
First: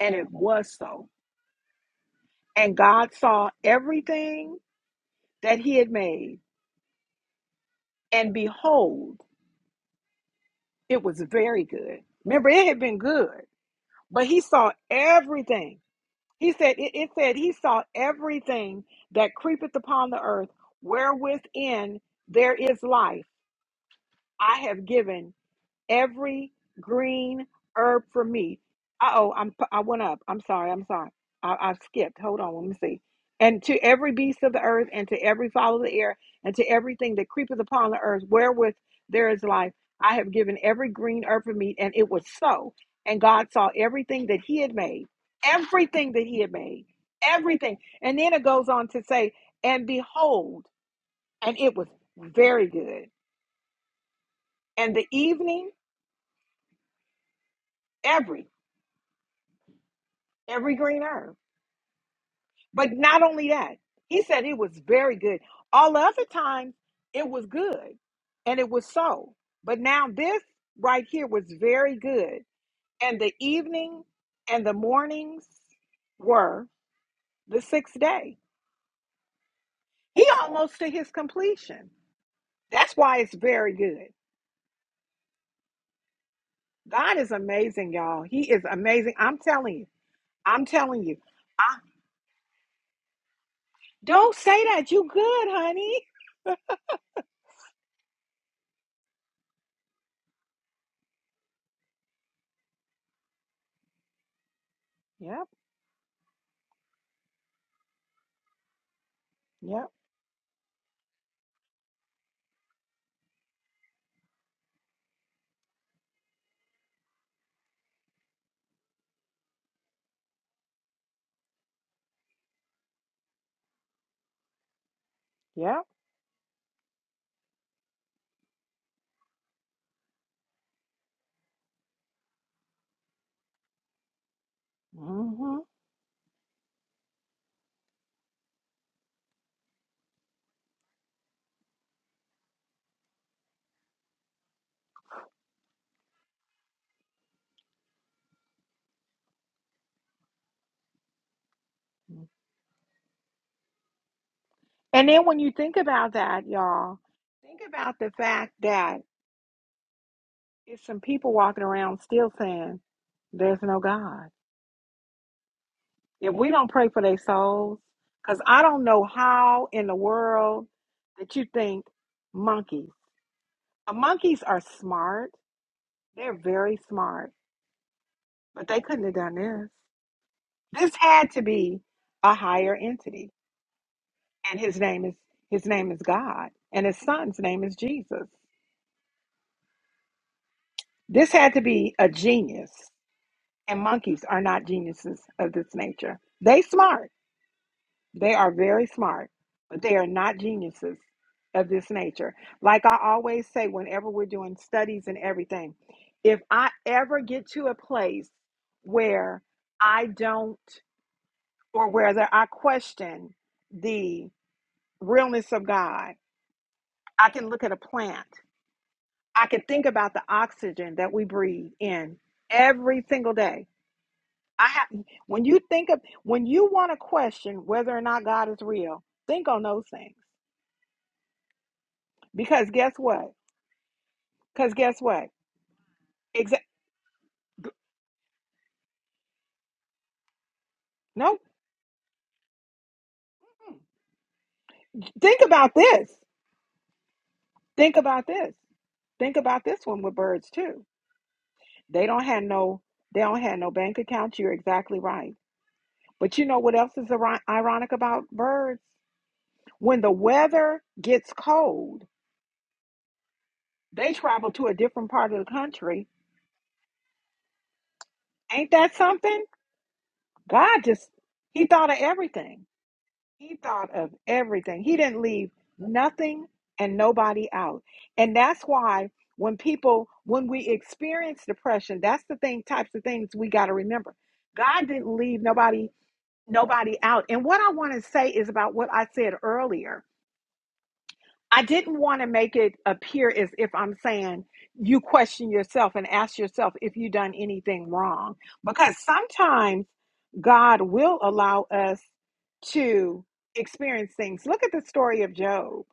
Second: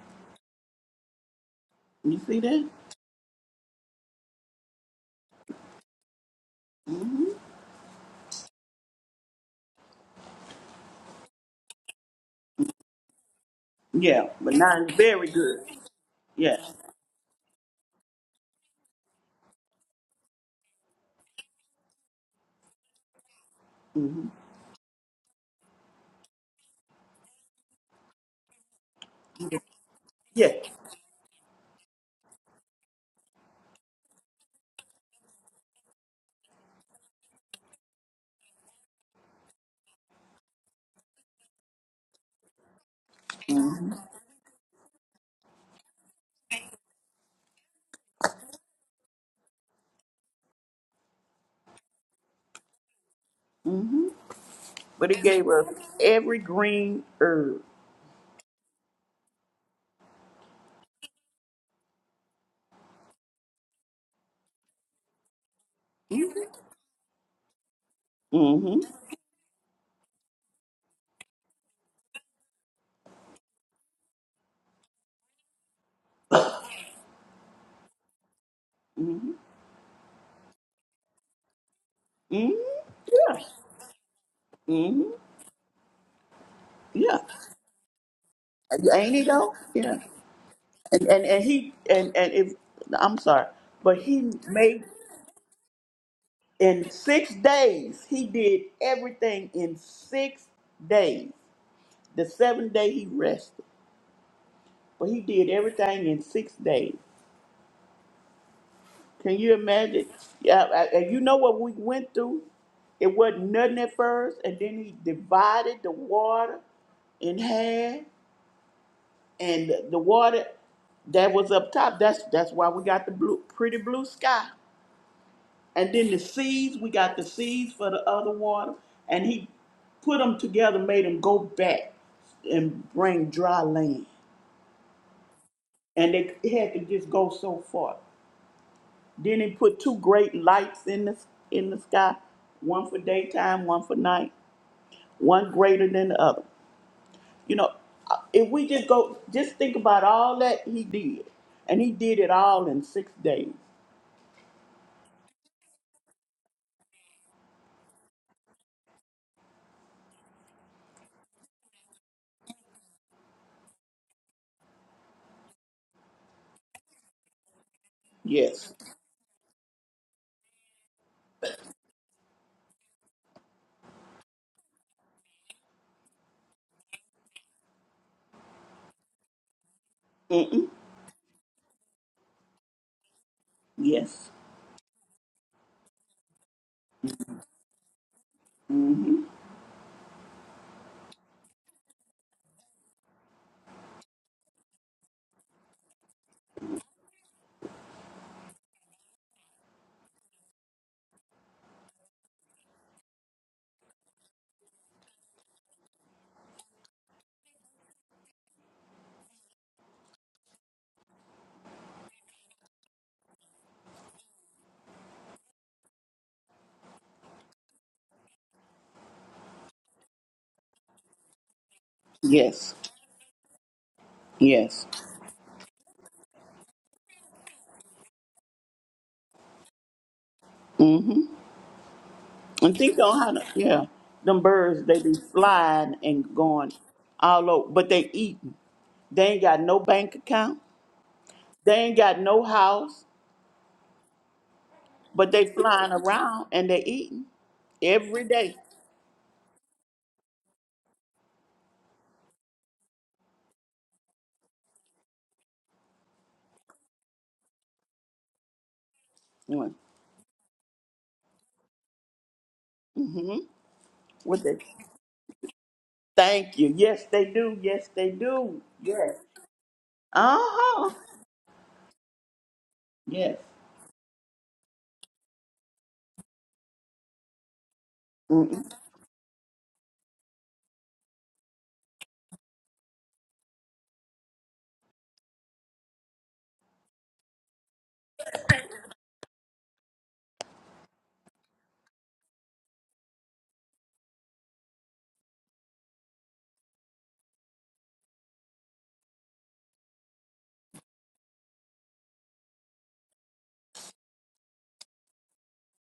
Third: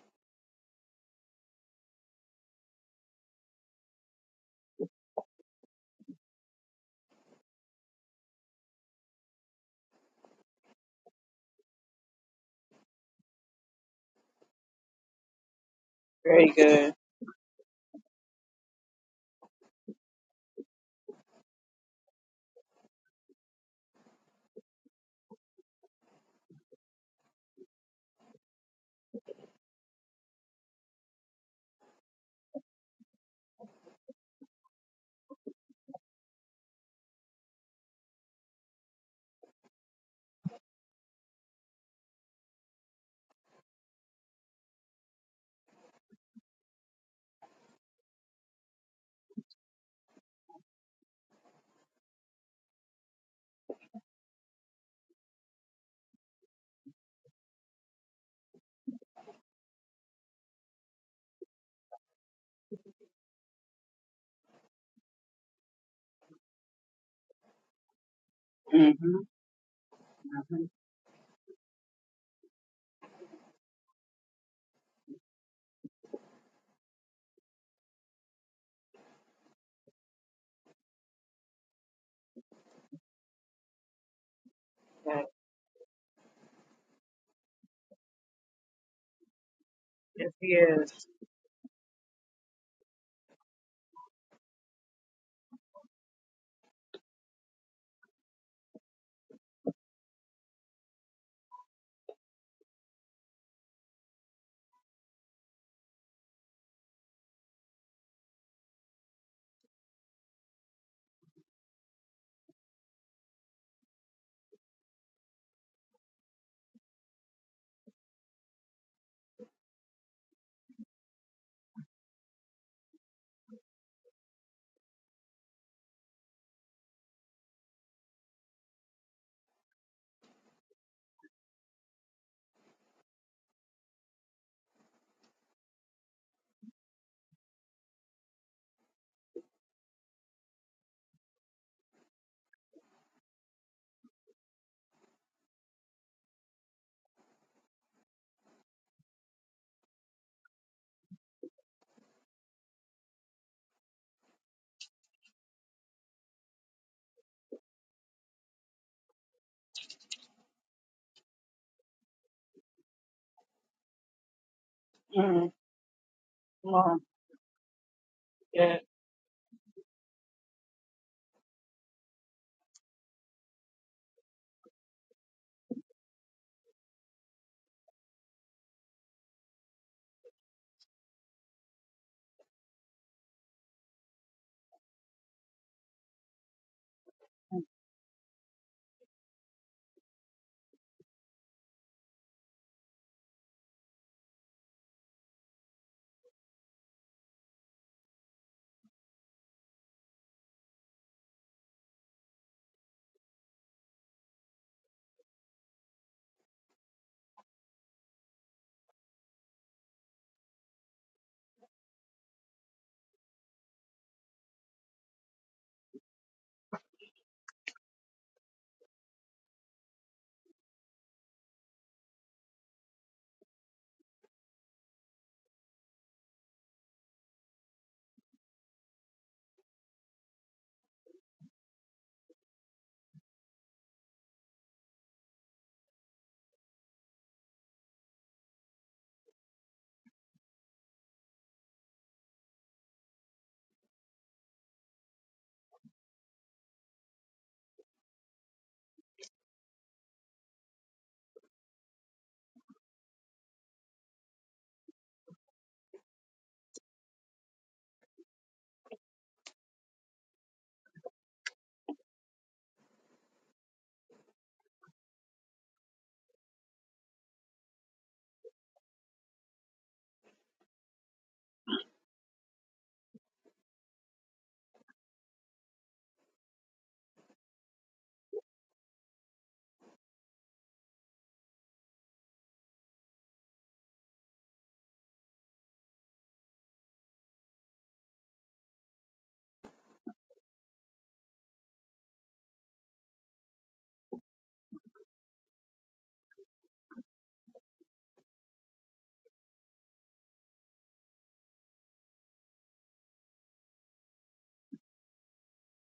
S1: And it was so.
S3: You see that?
S1: And God saw everything that he had made,
S3: Mm-hmm.
S1: and behold, it was very good. Remember, it had been good, but
S3: Yeah.
S1: he
S3: But
S1: saw
S3: now it's very good.
S1: everything.
S2: Very
S1: He
S3: Yeah.
S1: said, it,
S2: good.
S1: it said, he saw everything that creepeth upon the earth, wherewithin there is life.
S3: Mm-hmm.
S1: I have given every green herb for me. Uh oh, I'm I went up. I'm
S3: Yeah.
S1: sorry. I'm sorry. I, I skipped. Hold on. Let me see. And to every beast of the earth, and to every fowl of the air, and to everything that creepeth upon the earth, wherewith there is life, I have given every green herb for meat, and it was so. And God saw
S3: Mm-hmm.
S1: everything that He had made, everything that He had made, everything. And then it goes on to say, and behold, and it was very good.
S3: Mm-hmm.
S1: And the
S3: But it gave us
S1: evening,
S3: every green herb.
S1: every every green herb. But not only that, he said it was very good. All the other times it was good and it was
S3: Mm-hmm.
S2: Mm-hmm.
S1: so. But now this right here was very good. And the evening and the mornings were the sixth day. He almost to his completion.
S3: Mm,
S1: That's why it's
S3: yeah.
S1: very good.
S3: Mm,
S2: Yes,
S1: God
S3: yeah.
S1: is amazing, y'all. He is amazing.
S3: Ain't he
S1: I'm
S3: though?
S1: telling you.
S3: Yeah.
S2: yes he
S1: I'm
S3: And
S1: telling
S2: is.
S1: you.
S3: and, and he
S1: I,
S3: and, and if I'm sorry, but he
S1: don't say
S3: made
S1: that. You good, honey.
S3: in six days, he did everything in six days. The seventh day he rested. But he
S1: Yep,
S3: did everything in six days. Can you
S1: yep,
S3: imagine? Yeah, I- I- and you know what we went through? It wasn't nothing at first, and then he divided the water in half and the water that was up top. That's that's why we got the blue, pretty blue sky.
S1: yep.
S3: And then the seas we got the seas for the other water, and he put them together, made them go back and bring dry land,
S1: Mm-hmm.
S3: and they had to just go so far. Then he put two great lights in the in the sky, one for daytime, one for night, one greater than the other. You know, uh, if we just go, just think about all that he did, and he did it all in six days.
S1: And then when you think about that, y'all, think about the fact that it's some people walking around still saying, there's no God.
S2: Mm-hmm.
S1: If we don't
S2: Come
S1: pray
S2: on.
S1: for their souls, because I
S3: Yes.
S2: Yes,
S1: don't know how in the world that you think monkeys. Uh, Monkeys are smart. They're very smart, but they couldn't have done this.
S3: Mm-mm.
S1: This had to be a higher entity,
S3: Yes.
S1: and his name is his name is God, and his son's name is Jesus.
S3: Mm-hmm.
S1: This had to be a genius And monkeys are not geniuses of this nature. They smart. They are very smart, but they are not geniuses of this nature. Like I always say whenever we're doing studies and everything, if I ever get to a place where I don't or whether I question the realness of God, I can look at a plant. I can think about the oxygen that we breathe in
S3: Yes.
S1: every single day I
S3: Yes.
S1: have when you think of when you want to question whether or not God is real, think on those things.
S3: Mm-hmm.
S1: Because
S3: And
S1: guess
S3: think on how
S1: what?
S3: to, yeah, them
S1: Because
S3: birds,
S1: guess
S3: they be
S1: what?
S3: flying and
S1: Exa-
S3: going all over, but they eating. They ain't got no bank account.
S1: no,
S3: They ain't got no house, but
S1: think
S3: they
S1: about
S3: flying
S1: this.
S3: around and they eating
S1: Think
S3: every
S1: about this.
S3: day.
S1: Think about this one with birds too. They don't have no they don't have no bank accounts. You're exactly right. But you know what else is iri- ironic about birds? When the weather gets cold,
S3: Mm-hmm.
S1: they
S3: What
S1: travel
S3: they,
S1: to a different part of the country.
S3: thank you. Yes, they do. Yes, they do.
S1: Ain't that
S3: Yes.
S1: something? God
S3: Uh-huh.
S1: just he thought of everything.
S3: Yes.
S1: He thought of everything. He didn't leave nothing and nobody out. And
S3: Mm-hmm.
S1: that's why when people, when we experience depression, that's the thing, types of things we got to remember. God didn't leave nobody, nobody out. And what I want to say is about what I said earlier I didn't want to make it appear as if I'm saying you question yourself and ask yourself if you've done anything wrong. Because sometimes God will allow us to experience things. Look at the story of Job.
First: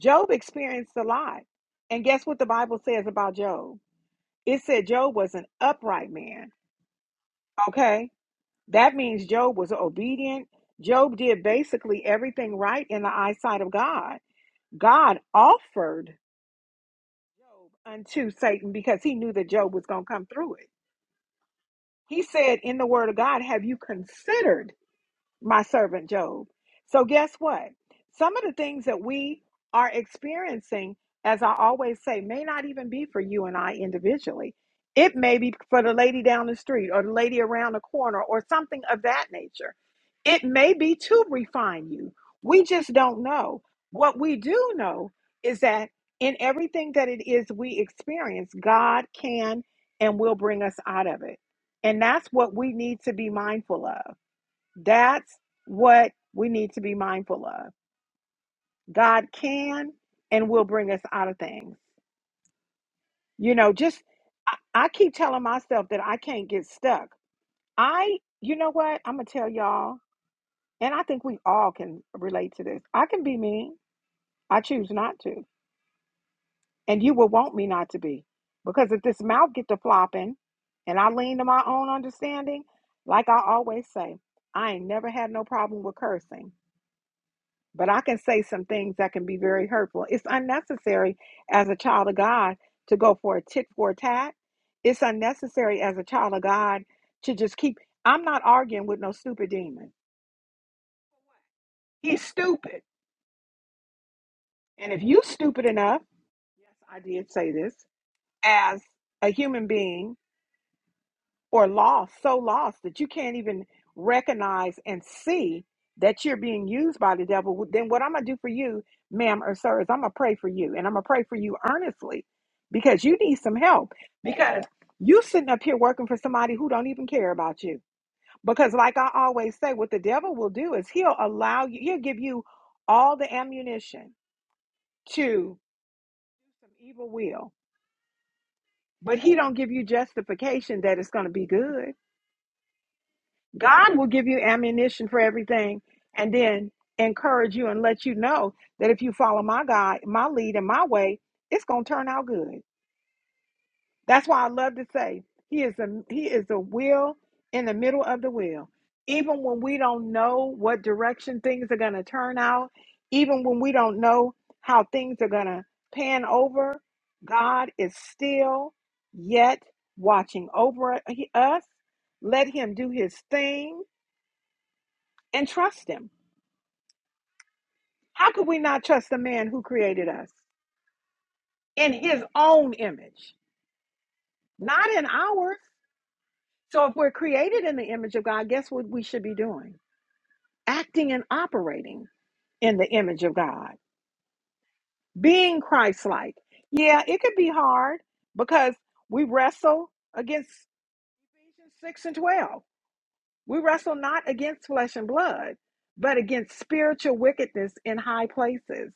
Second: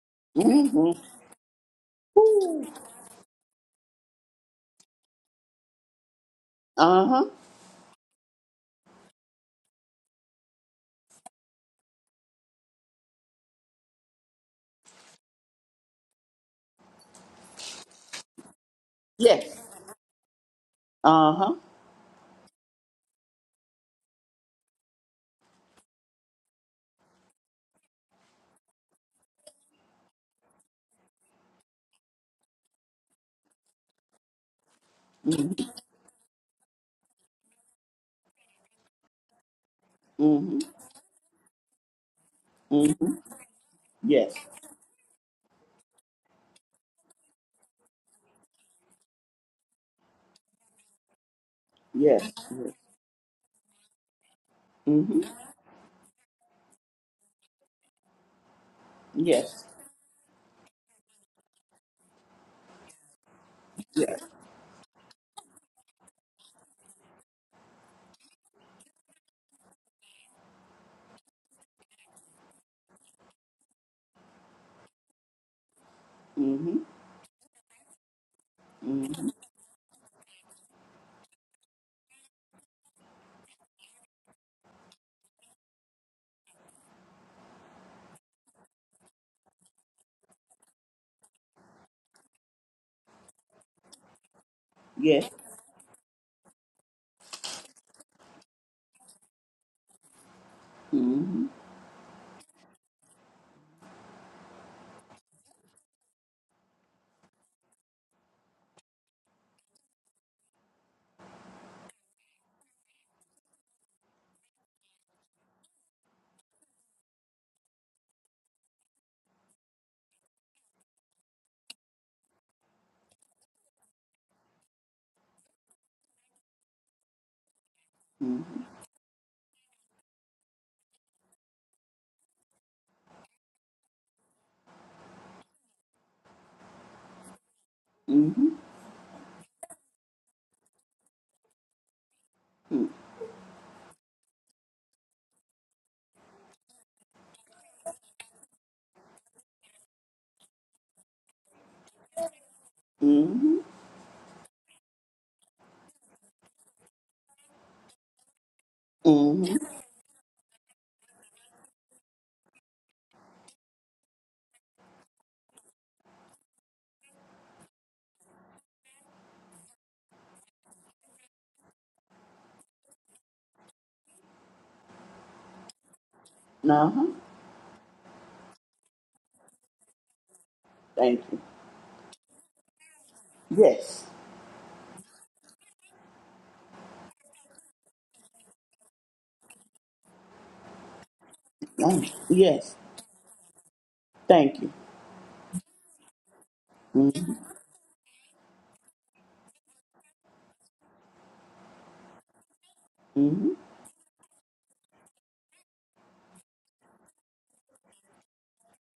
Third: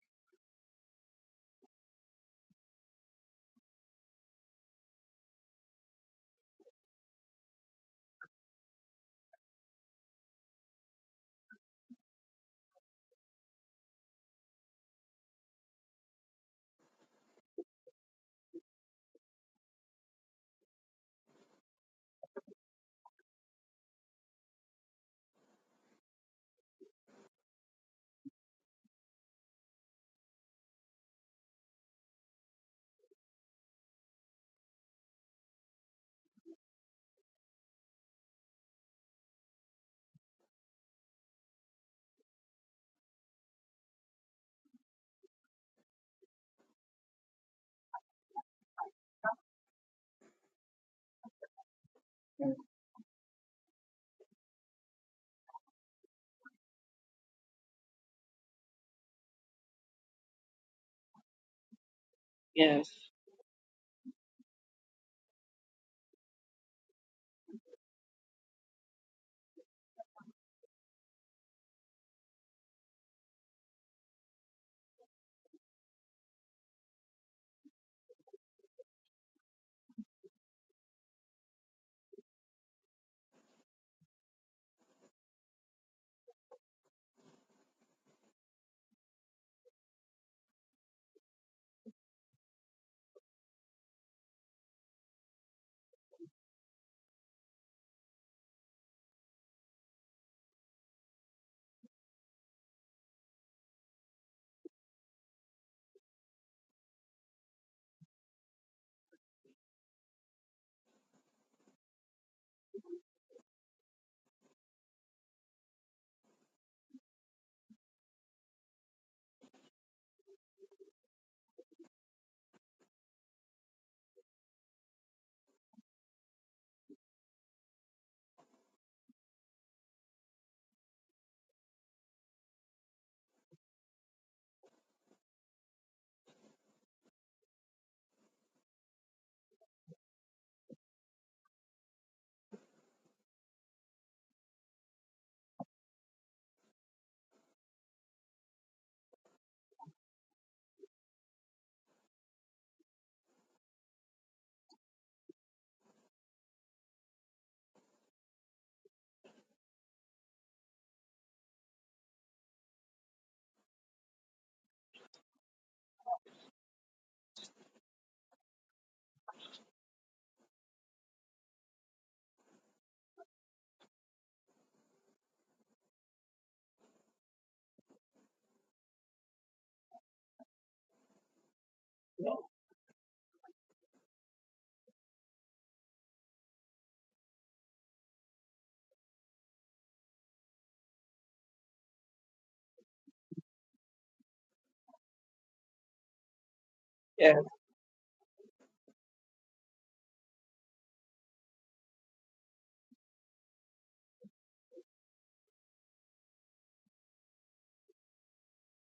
S1: Job experienced a lot. And guess what the Bible says about Job? It said Job was an upright man.
S3: Uh-huh.
S1: Okay? That means Job was obedient. Job did basically everything right in the eyesight of God. God offered unto Satan because he knew that
S3: Yes.
S1: Job was going to come through it.
S3: Uh-huh.
S1: He said in the word of God, Have you considered? my servant Job. So, guess what? Some of the things that we are experiencing, as I always say, may not even be for you and I individually. It may
S3: Mm-hmm.
S1: be for the lady down the street or the lady around the corner or something of that nature. It
S3: Mm-hmm.
S1: may be to refine you. We just
S3: Mm-hmm.
S1: don't know. What
S3: Yes.
S1: we do know is that in everything that it is we experience, God can and will bring us out of it. And that's
S3: Yes.
S1: what we
S3: Yes.
S1: need to be mindful of
S3: Mm-hmm.
S1: that's what we need to be mindful of. God
S3: Yes.
S1: can and will bring us out of things.
S2: yes,
S1: You know, just
S3: Yes.
S1: I, I keep telling myself that I can't get stuck. I, you know what? I'm going to tell y'all, and I think we all can relate to this. I can be mean. I choose not to.
S3: Mm-hmm.
S1: And you will want me not to be. Because if this
S3: Mm-hmm.
S1: mouth get to flopping and I lean to my own understanding, like I always say, I ain't never had no problem with cursing. but I can say some things that can be very hurtful. It's unnecessary as a child of God to go for a tit for a tat. It's
S3: Yes.
S1: unnecessary as a child of God to just keep. I'm not arguing with no stupid demon.
S3: Mm-hmm.
S1: He's stupid. And if you stupid enough, yes, I did say this, as a human being or lost, so lost that you can't even recognize and see that you're being used by the devil, then what I'm going to do for you, ma'am or sir, is I'm going to pray for you. And I'm going to pray for you earnestly because you need some help because you sitting up here working for somebody who don't even care about you.
S3: Mm-hmm.
S1: Because like I always say, what the devil will do is he'll allow you, he'll give you all the ammunition to some evil will,
S3: Mm-hmm.
S1: but he don't give you justification that it's going to be good God will give you ammunition for everything and then encourage you and let you know that if you follow my God, my lead and my way, it's going to turn out good.
S3: Mm-hmm.
S1: That's why I love to say he is a he is the will in the middle of the will. Even
S3: Mm-hmm.
S1: when we don't know what direction things are going to turn out, even when we don't know how things are going to pan over, God is still yet watching over us. Let him do his thing and trust him.
S3: Uh-huh.
S1: How could we not trust the man who created us
S3: Thank you.
S1: in his own image,
S3: Yes.
S1: not in ours? So if we're created in the image of God, guess what we should be doing? Acting and
S3: Thank
S1: operating
S3: you. Yes.
S1: in the image of God,
S3: Thank you.
S1: being Christ like. Yeah, it
S3: Mm-hmm.
S1: could
S2: yes.
S1: be hard because we wrestle against Ephesians 6 and 12. We
S3: Mm-hmm.
S1: wrestle not against flesh and blood, but against spiritual wickedness in high places.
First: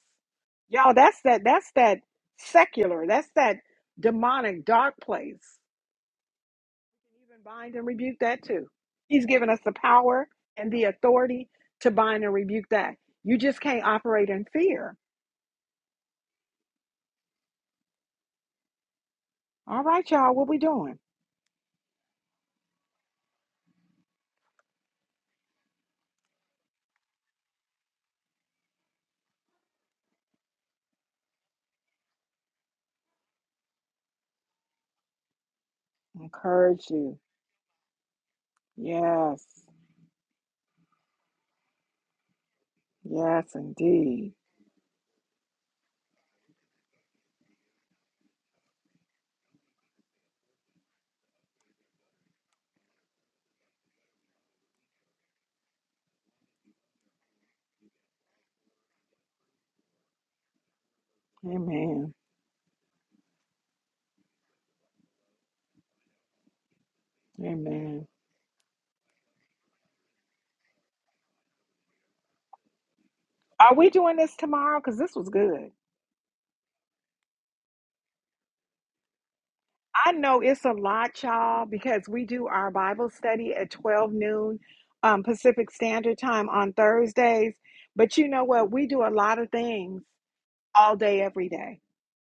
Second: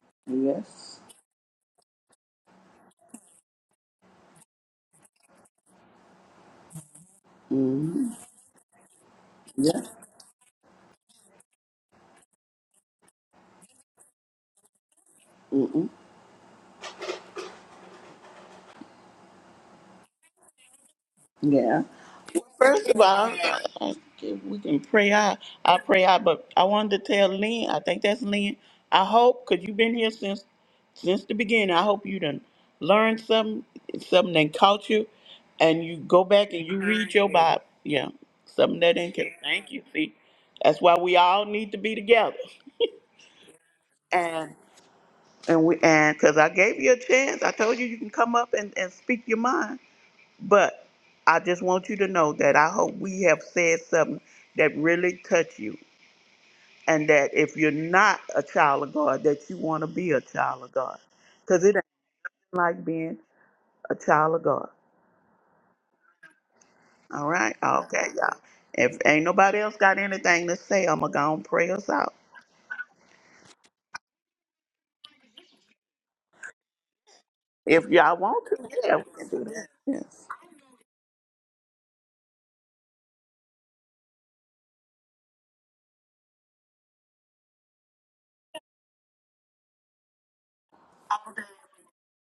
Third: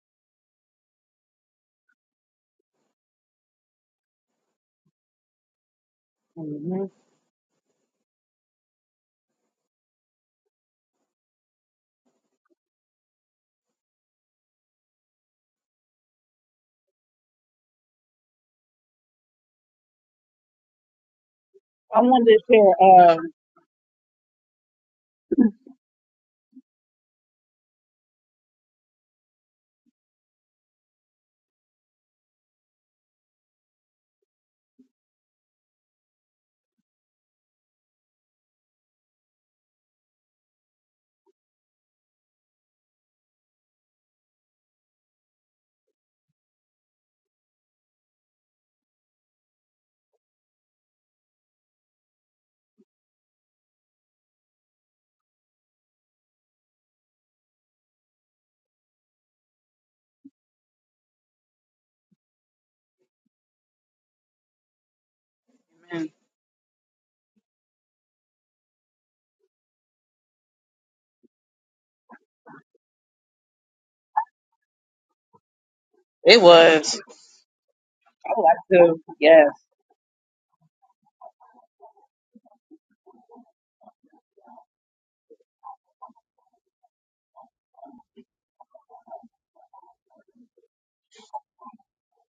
S1: Y'all,
S3: Yes.
S1: that's that that's that secular, that's that demonic dark place.
S2: hmm
S1: Even bind and
S3: Mm-hmm.
S1: rebuke that too. He's given us the
S3: Yeah.
S1: power and the authority to bind and rebuke that. You just can't operate in fear.
S3: Mm-hmm.
S1: All right, y'all, what we doing?
S3: Yeah.
S2: I wanted to
S3: First of
S2: share, uh,
S3: all, I- I- if we can pray out. I pray out, but I wanted to tell Lynn, I think that's Lynn. I hope, because you've been here since since the beginning. I hope you done learned something, something that caught you, and you go back and you
S1: Encourage
S3: read
S1: you.
S3: your Bible. Yeah, something that ain't.
S1: Yes.
S3: Thank you. See, that's why we all need to be together.
S1: Yes, indeed.
S3: And and we and because I gave you a chance, I told you you can come up and and speak your mind. But I just want you to know that I hope we have said something that really touched you, and that if you're not a child of God, that you want to be a child of God, because it ain't
S1: Amen.
S3: like being a child of God.
S2: man,
S3: All right.
S1: Amen.
S3: Okay, y'all. If ain't nobody else got anything to say, I'm going to go and pray us out.
S1: Are we doing this tomorrow? Because this was good.
S2: it was.
S3: If y'all
S2: I would
S3: want
S2: like
S3: to, yeah,
S2: to.
S3: we can do
S2: Yes,
S3: that.
S1: I
S3: Yes.
S1: know it's a lot, y'all, because we do our Bible study at 12 noon um, Pacific Standard Time on Thursdays. But you know what? We do a lot of things all day, every day.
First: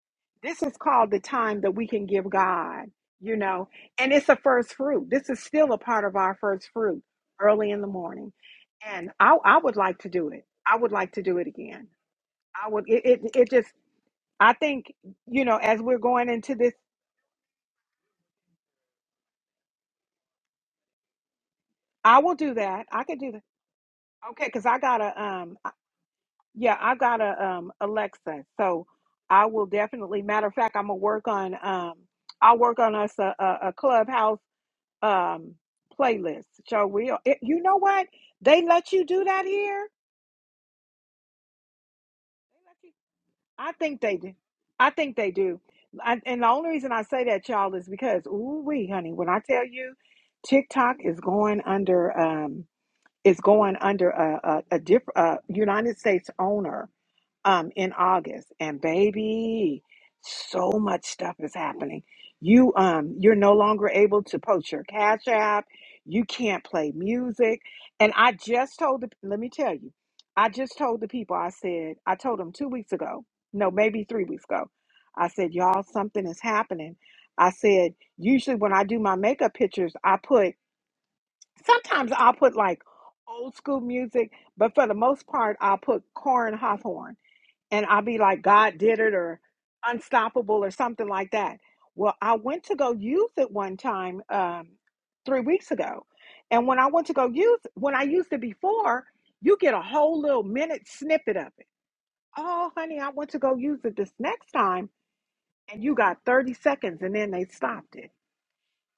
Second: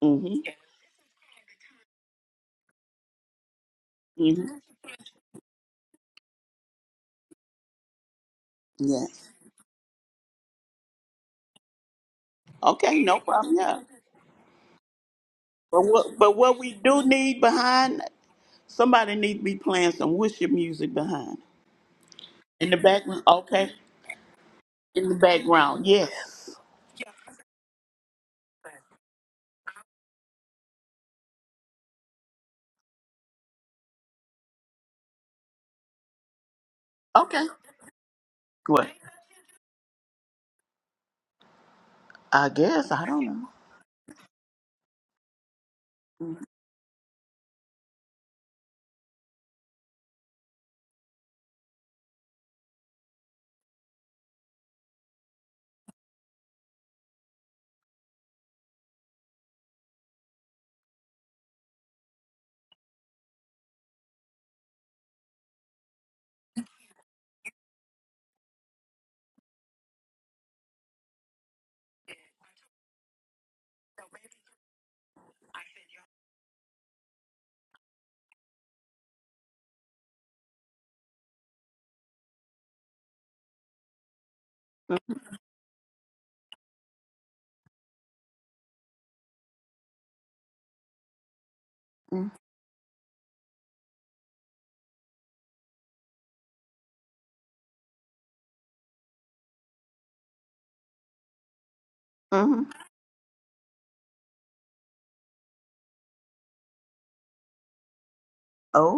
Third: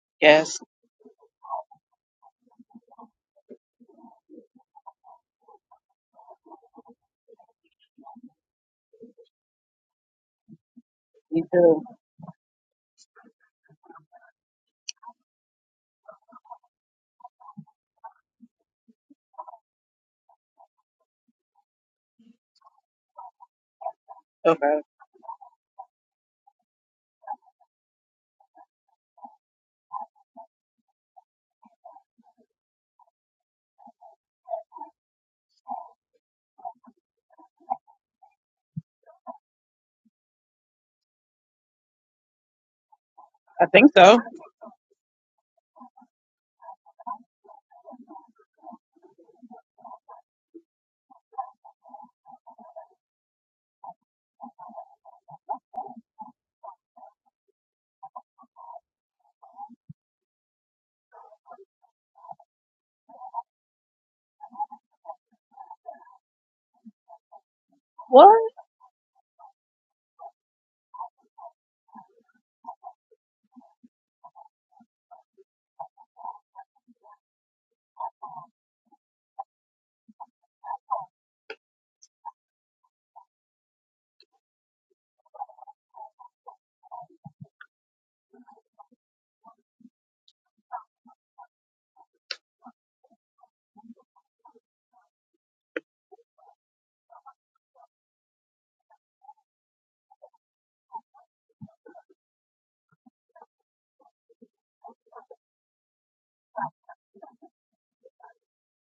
S3: Mm-hmm.
S2: yes.
S1: This is called the time that we can give God, you know, and it's a
S3: Mm-hmm.
S1: first fruit. This is still a part of our first fruit early in the morning. And
S3: Yes.
S1: I, I would like to do it. I would like to do
S2: Me
S1: it
S2: too.
S1: again. I would,
S3: Okay,
S1: it,
S3: no
S1: it, it
S3: problem.
S1: just,
S3: Yeah.
S1: I think, you know, as
S3: But
S1: we're
S3: what,
S1: going
S3: but
S1: into
S3: what we
S1: this,
S3: do need behind, somebody need to be playing some worship music behind.
S1: I will do
S3: In the
S1: that. I could
S3: background.
S1: do that.
S3: Okay.
S1: Okay, because I
S2: Okay.
S1: got
S3: In the
S1: a um I-
S3: background. Yes.
S1: yeah, I got a um Alexa. So I will definitely matter of fact, I'm gonna work on um I'll work on us a, a, a clubhouse um playlist. So we it,
S3: Okay.
S1: you know what? They
S3: What?
S1: let you do that here?
S3: I
S1: They let you-
S3: guess. I don't know.
S2: I
S1: I
S2: think
S1: think
S2: so.
S1: they do. I think they do. I, and the only reason I say that, y'all, is because ooh wee, honey, when I tell you TikTok is going under um is going under a a, a different uh, United States owner um, in August, and baby, so much stuff is happening. You um, you're no longer able to post your Cash App. You can't play music. And I
S2: What?
S1: just told the let me tell you, I just told the people. I said I told them two weeks ago. No, maybe three weeks ago. I said, y'all, something is happening. I said, usually when I do my makeup pictures, I put sometimes I'll put like old school music, but for the most part, I'll put corn Hawthorne and I'll be like, God did it or unstoppable or something like that. Well,
S3: Mm-hmm.
S1: I went to go use it one time um, three weeks ago. And when I went to go use, when I used it before, you get a whole little minute snippet of it.
S3: Mm-hmm.
S1: Oh, honey, I went to go use it this next time. And you got 30 seconds and then they stopped it.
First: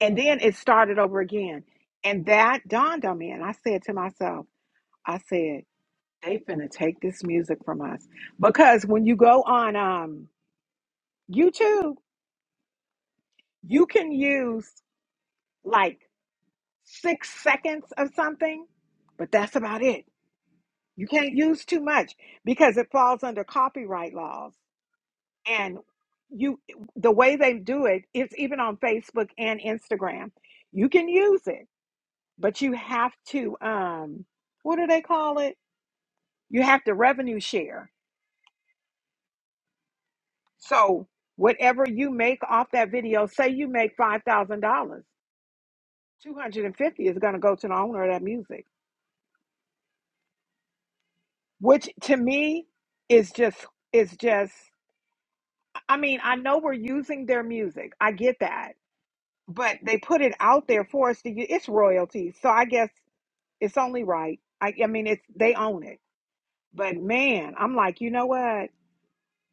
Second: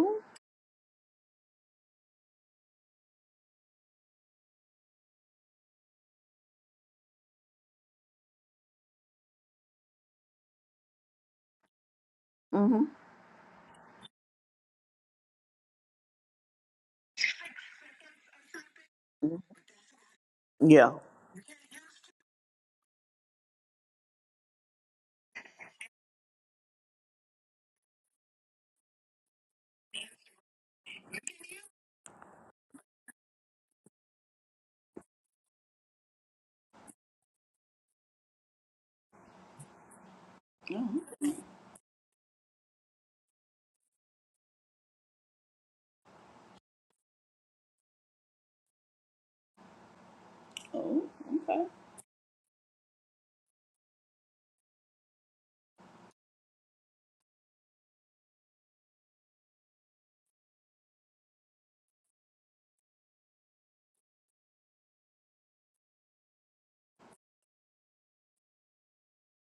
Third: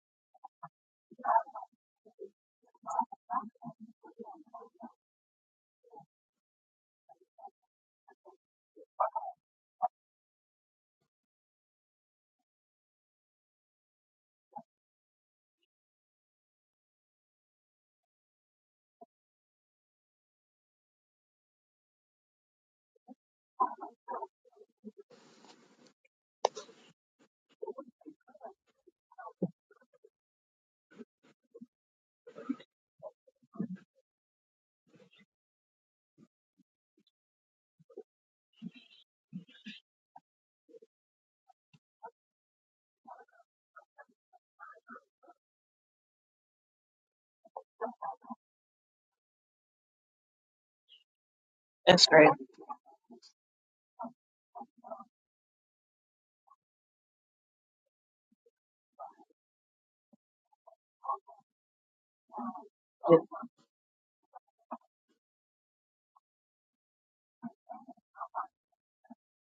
S1: And then it started over again. And that dawned on me. And I said to myself, I said, they finna take this music from us. Because when you go on, um, YouTube,
S3: Mm-hmm.
S1: you can use like six seconds of something, but that's about it.
S3: Yeah.
S1: You can't use too much because it falls under copyright laws. And you, the way they do it is even on Facebook and Instagram. You can use it, but you have to, um, what do they call it? You have to revenue share.
S3: Mhm.
S1: So whatever you make off that video, say you make $5,000, 250 is going to go to the owner of that music
S3: Oh, okay.
S1: which
S2: That's
S1: to
S2: crazy.
S1: me is just is just i mean i know we're using their music i get that but they put it out there for us to use it's royalties so i guess it's only right i, I mean it's they own it but man i'm like you know what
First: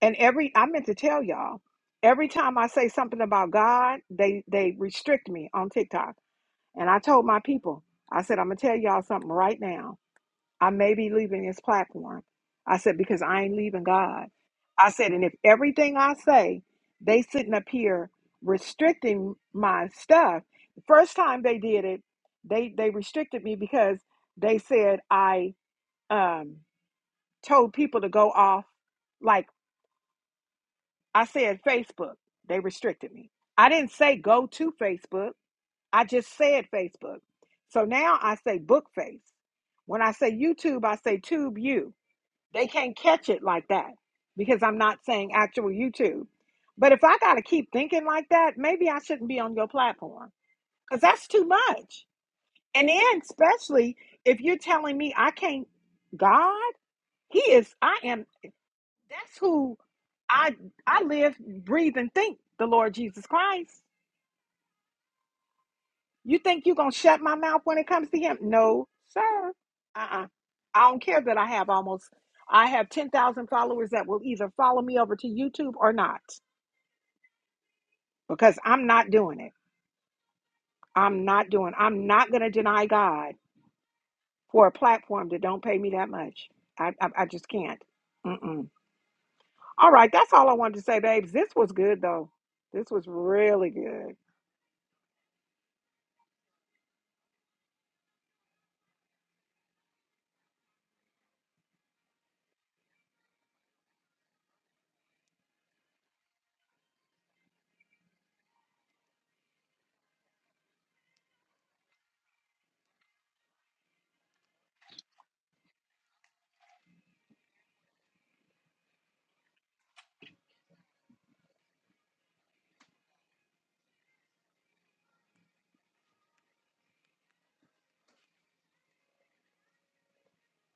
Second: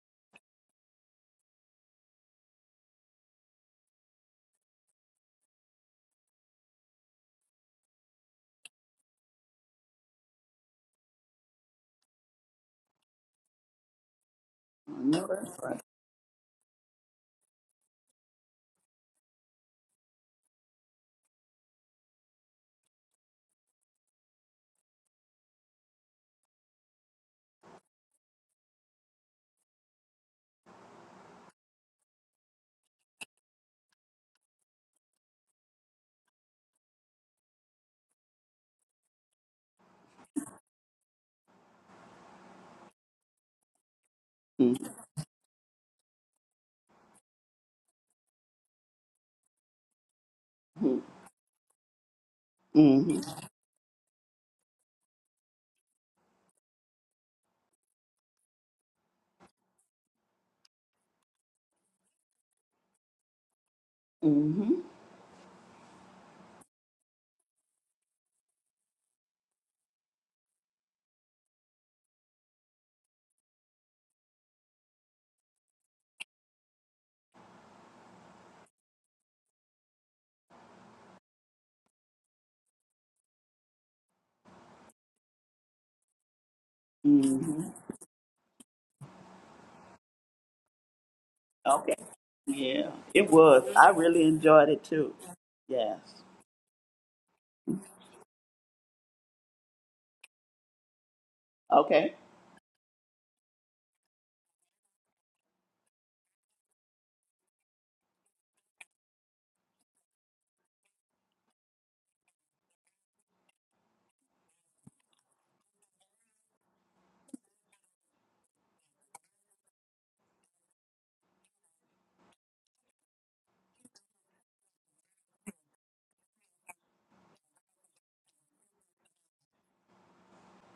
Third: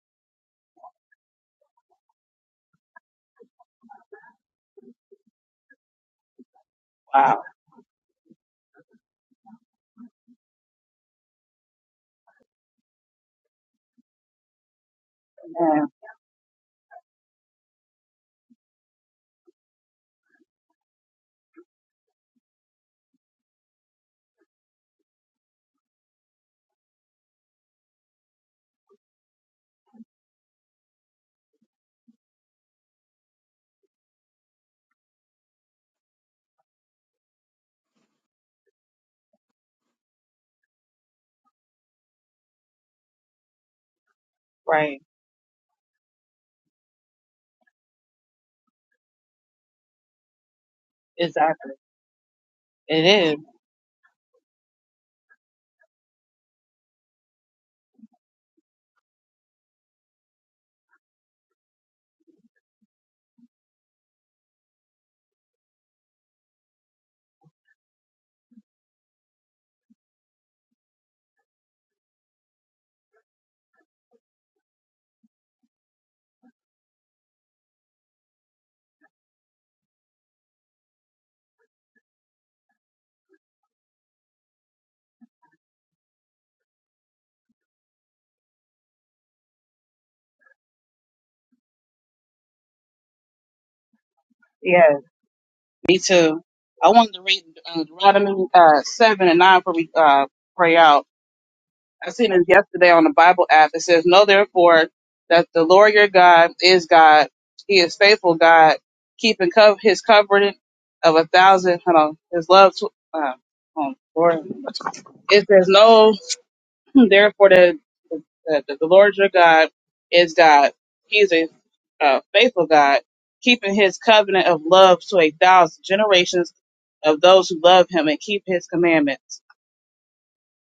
S1: and every i meant to tell y'all every time i say something about god they they restrict me on tiktok and i told my
S2: Wow.
S1: people i said i'm gonna tell y'all something right now I may be leaving this platform. I said, because I ain't leaving God. I
S3: I
S1: said, and
S3: know
S1: if
S3: that's
S2: Man,
S1: everything I say, they sitting up here restricting my stuff. The first time they did it, they they restricted me because they said I um told people to go off like I said Facebook. They restricted me. I didn't say go to Facebook. I just said Facebook. So now I say book face. When I say YouTube, I say tube you. They can't catch it like that because
S3: right.
S1: I'm
S2: right.
S1: not saying actual YouTube. But if I got to keep thinking like that, maybe I shouldn't be on your platform because that's too
S2: Exactly.
S1: much. And
S3: Mm-hmm.
S1: then,
S2: It is.
S1: especially if you're telling me I can't, God, He is, I am, that's who I, I live, breathe, and think the Lord Jesus Christ.
S3: Mm-hmm.
S1: You think you're going to shut my mouth when it comes to him? No, sir. Uh-uh. I don't care that I have almost, I have 10,000 followers that will either follow me over to YouTube or not because I'm not doing it. I'm not doing, I'm not going to deny God for a platform that don't pay me that much. I, I, I just
S3: Mm-hmm.
S1: can't. Mm-mm. All right. That's all I wanted to say, babes. This was
S3: Okay.
S1: good though. This
S3: Yeah,
S1: was
S3: it was.
S1: really
S3: I
S1: good.
S3: really enjoyed it
S2: Yes.
S3: too. Yes.
S2: Me too. I wanted to read uh, Deuteronomy uh, 7 and 9 before we uh, pray out. I
S3: Okay.
S2: seen this yesterday on the Bible app. It says, Know therefore that the Lord your God is God. He is faithful God, keeping co- his covenant of a thousand. Hold on. His love. Tw- uh, oh, Lord. It says, No. Therefore, the, the, the Lord your God is God. He's a uh, faithful God, keeping his covenant of love to a thousand generations of those who love him and keep his commandments.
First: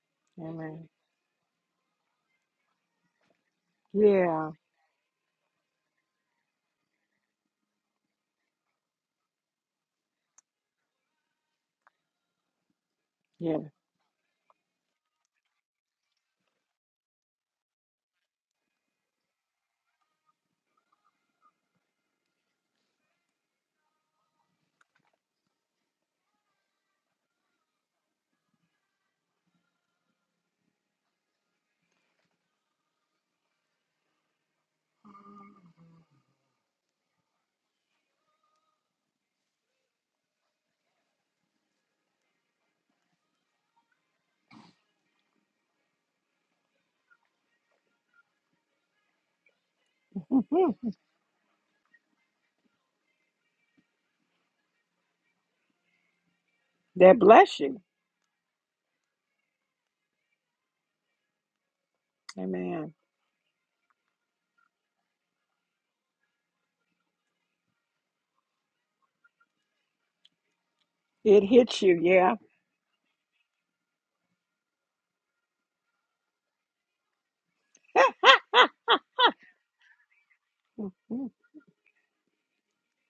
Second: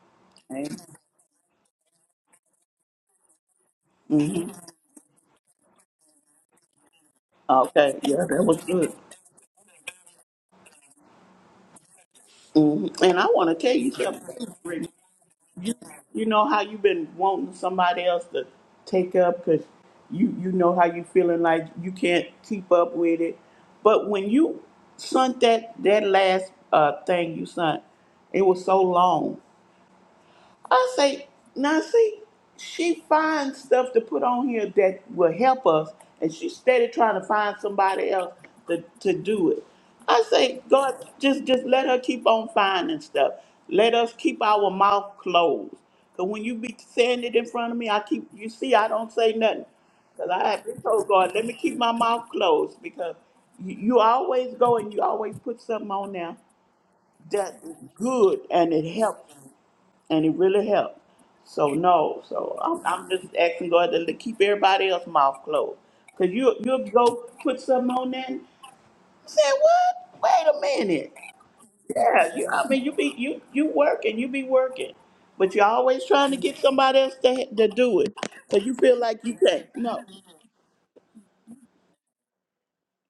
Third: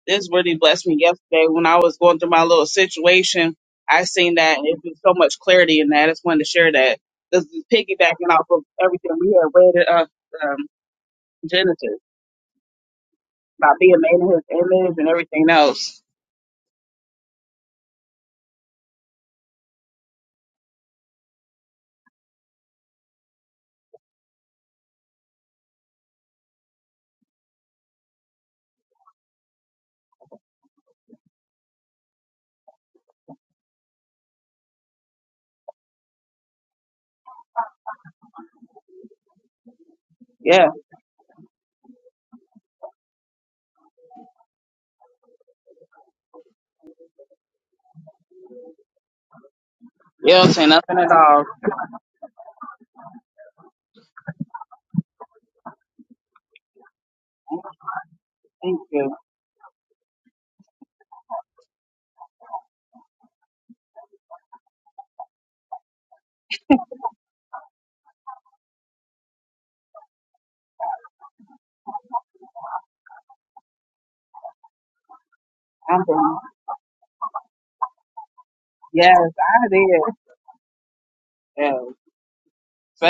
S2: This really blessed
S1: Amen.
S2: me yesterday when I was going through my little situation. I seen
S1: Yeah.
S3: Mm-hmm.
S2: that and it was so much clarity in that. I just wanted to share that. This is
S3: Okay. Yeah,
S2: piggybacking
S3: that
S2: off of
S3: was good.
S2: everything we had read in uh, um, Genesis
S3: hmm And I want
S1: Yeah.
S3: to tell
S2: about
S3: you
S2: being made in his
S3: something, Brittany.
S2: image and everything
S3: You,
S2: else.
S3: you know how you've been wanting somebody else to take up because you you know how you feeling like you can't keep up with it. But when you sent that that last uh, thing you sent, it was so long. I say, now see, she finds stuff to put on here that will help us, and she's steady trying to find somebody else to, to do it. I say,
S2: Yeah,
S3: God, just just let her keep on finding stuff. Let us keep our mouth closed. Cause when you be saying it in front of me, I keep you see I don't say nothing. Cause
S2: you
S3: I
S2: don't
S3: have
S2: say
S1: Mhm.
S3: been
S2: nothing
S3: told
S2: at
S3: God,
S2: all.
S3: let me keep my mouth closed because you, you always go and you always put something on there
S1: That
S3: that
S1: bless
S3: is
S1: you.
S3: good and
S2: Thank
S3: it
S2: you.
S3: helps and it really helped. So no, so I'm,
S1: Amen.
S3: I'm just asking God to keep everybody else's mouth closed. Cause you you'll go put something on that. and Say what? Wait a minute.
S1: It hits you.
S3: Yeah,
S1: Yeah.
S3: you, I mean you be you you working, you be working, but you're
S2: I'm
S3: always trying
S2: done.
S3: to get somebody else to to do it. Cause you feel
S2: Yes,
S3: like you can't.
S2: I did.
S3: No.
S2: Yeah.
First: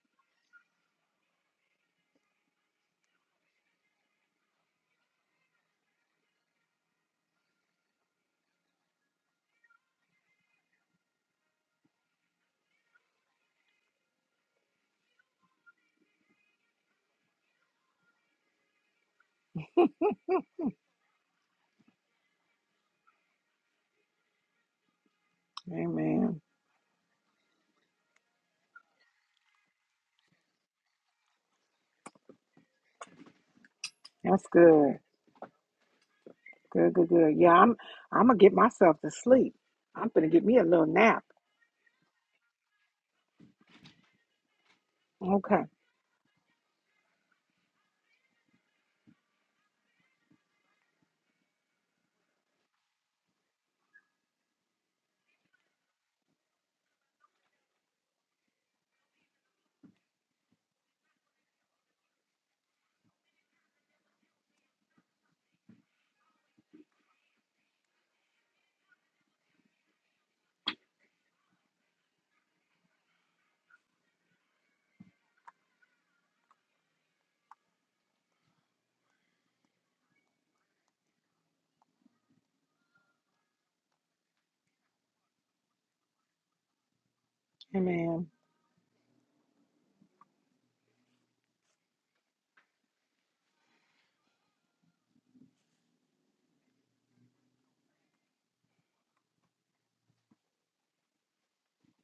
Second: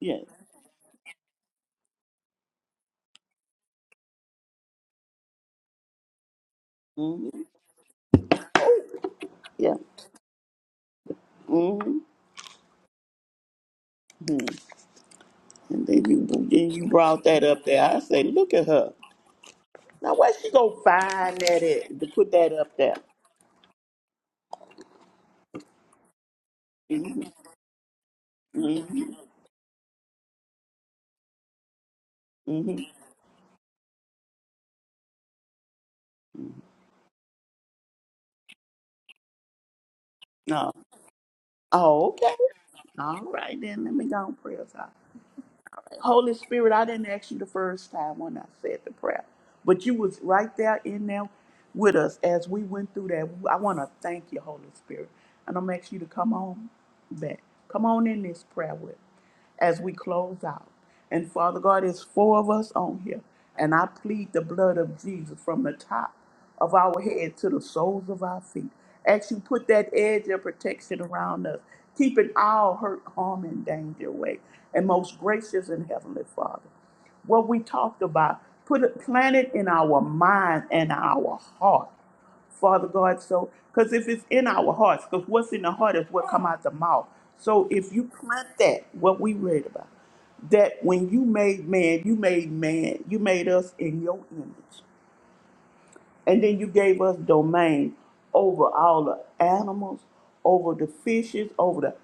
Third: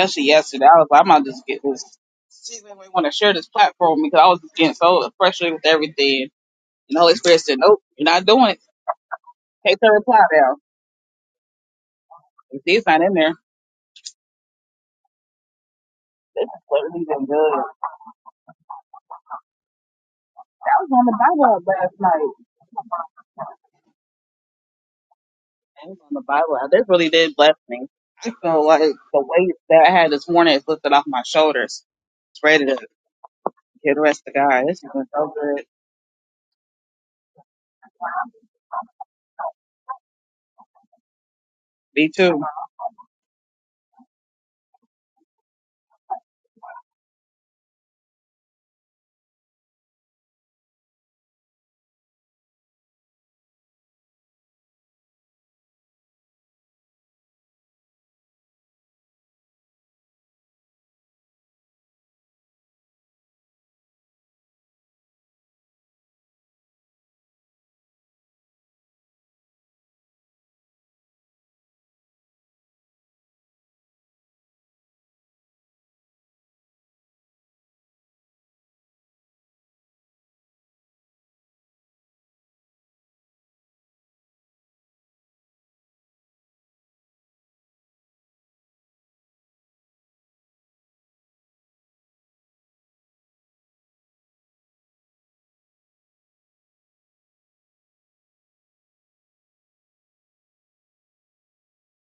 S3: Yeah.
S2: yesterday, I was like, I'm about to just get this. See, when we want to share this platform because I was just getting so frustrated with everything. And the Holy
S3: hmm
S2: Spirit said, Nope, you're not doing it.
S3: Yeah.
S2: Take the reply down.
S3: hmm
S2: If it's not in there,
S3: And then you
S2: this is
S3: then
S2: what
S3: you
S2: really
S3: brought
S2: been
S3: that
S2: good.
S3: up there. I say, look at her. Now where she gonna
S2: That was on the
S3: find
S2: Bible
S3: that
S2: app last
S3: at to put
S2: night.
S3: that up there?
S2: That was on the
S1: Amen.
S2: Bible app. This really
S3: Mm-hmm.
S2: did bless me. I feel like the weight that I had this morning is lifted off my shoulders. It's ready to
S3: Mm-hmm.
S2: get the rest of
S1: That's
S2: God. This has
S1: good.
S2: been so good.
S1: Good, good, good. Yeah, I'm I'm gonna get myself to sleep. I'm gonna get me a
S3: No.
S1: little nap.
S3: Oh,
S2: Me
S3: okay.
S2: too.
S3: All right, then let me go on prayer time.
S1: Okay.
S3: Holy Spirit, I didn't ask you the first time when I said the prayer, but you was right there in there with us as we went through that. I want to thank you, Holy Spirit, and I'm asking you to come on back, come on in this prayer with, as we close out. And Father God, it's four of us on here, and I plead the blood of Jesus from the top. of our head to the soles of our feet. As you put that edge of protection around us, keeping all hurt, harm, and danger away. And most gracious and heavenly Father, what we talked about, put it, plant it in our mind and our heart. Father God, so because if it's in our hearts, because what's in the heart is what come out the mouth. So if you
S1: Amen.
S3: plant that, what we read about, that when you made man, you made man, you made us in your image. And then you gave us domain over all the animals, over the fishes, over the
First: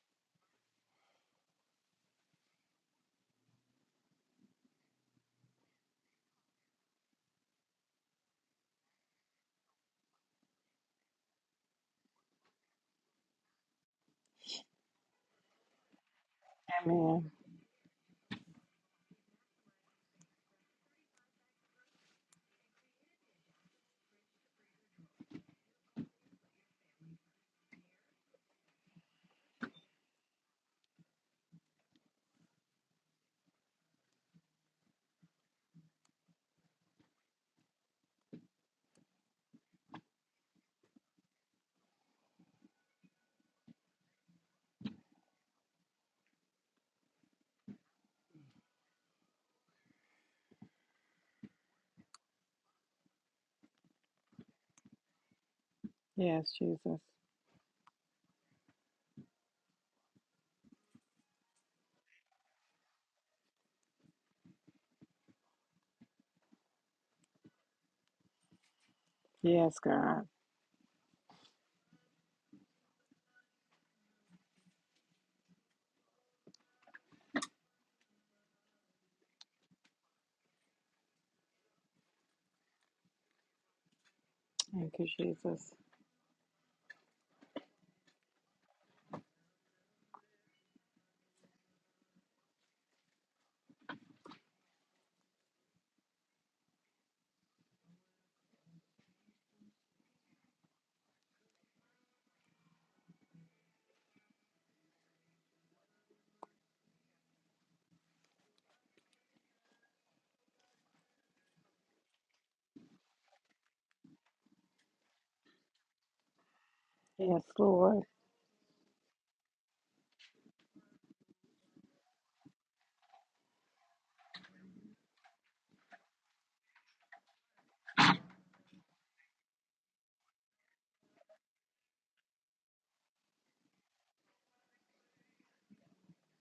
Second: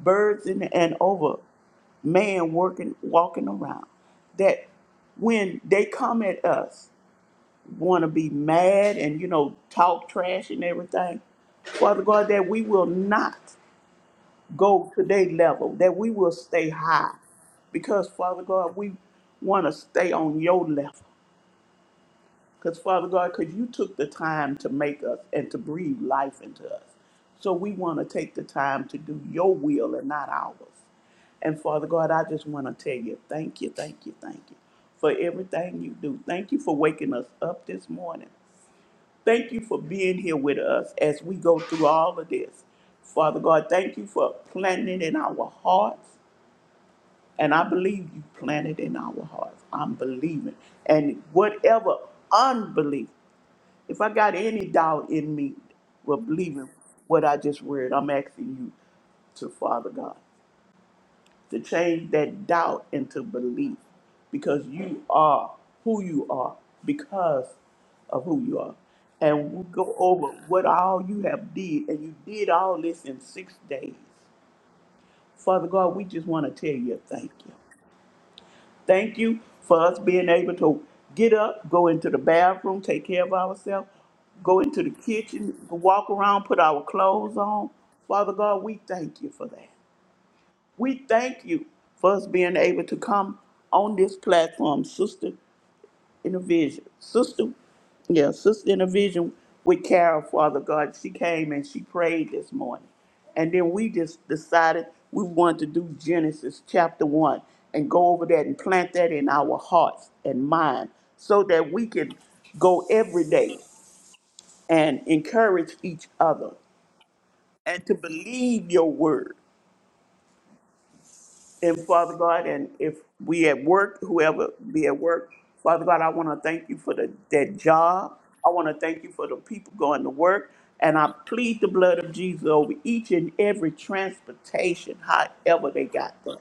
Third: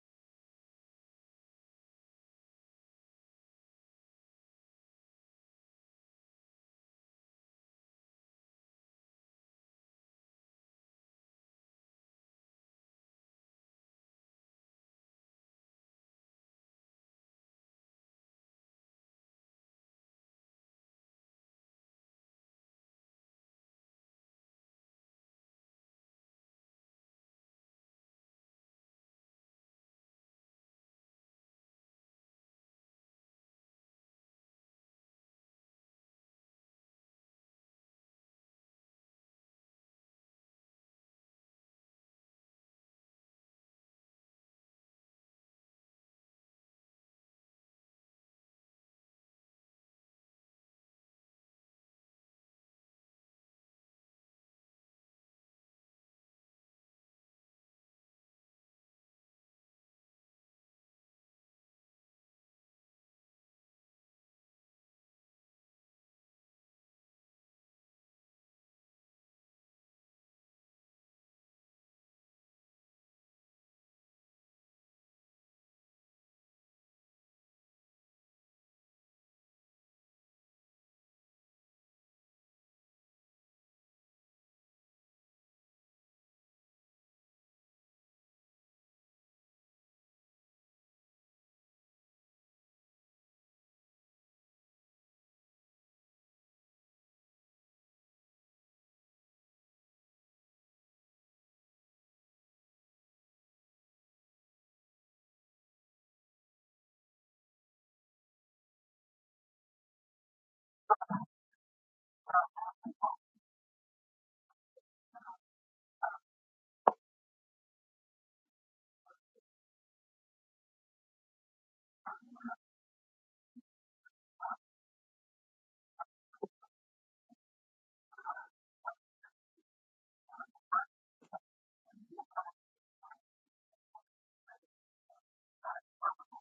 S3: birds, and, and over man working, walking around. That when they come at us, want to be mad and, you know, talk trash and everything, Father God, that we will not go to their level, that we will stay high.
S1: Amen.
S3: Because, Father God, we want to stay on your level. Because, Father God, because you took the time to make us and to breathe life into us. So we want to take the time to do your will and not ours. And, Father God, I just want to tell you thank you, thank you, thank you for everything you do. Thank you for waking us up this morning. Thank you for being here with us as we go through all of this. Father God, thank you for planting it in our hearts. And I believe you planted in our hearts. I'm believing. And whatever unbelief if I got any doubt in me of
S1: Yes,
S3: believing
S1: Jesus.
S3: what I just read, I'm asking you to Father God to change that doubt into belief because you are who you are because of who you are. And we'll
S1: Yes,
S3: go
S1: God.
S3: over what all you have did, and you did all this in six days. Father God, we just want to tell you thank you. Thank you for us being able to get up, go into the bathroom, take care of ourselves, go into the
S1: Thank you,
S3: kitchen,
S1: Jesus.
S3: walk around, put our clothes on. Father God, we thank you for that. We thank you for us being able to come on this platform, sister, in a vision. Sister, yeah, sister in a vision with Carol, Father God. She came and she prayed this morning. And then we just decided we wanted to do Genesis chapter one and go over that and plant that in our hearts and mind so that we can go every day and encourage each other
S1: Yes,
S3: and to
S1: Lord.
S3: believe your word. And Father God, and if we at work, whoever be at work, Father God, I want to thank you for the, that job. I want to thank you for the people going to work. And I plead the blood of Jesus over each and every transportation, however they got there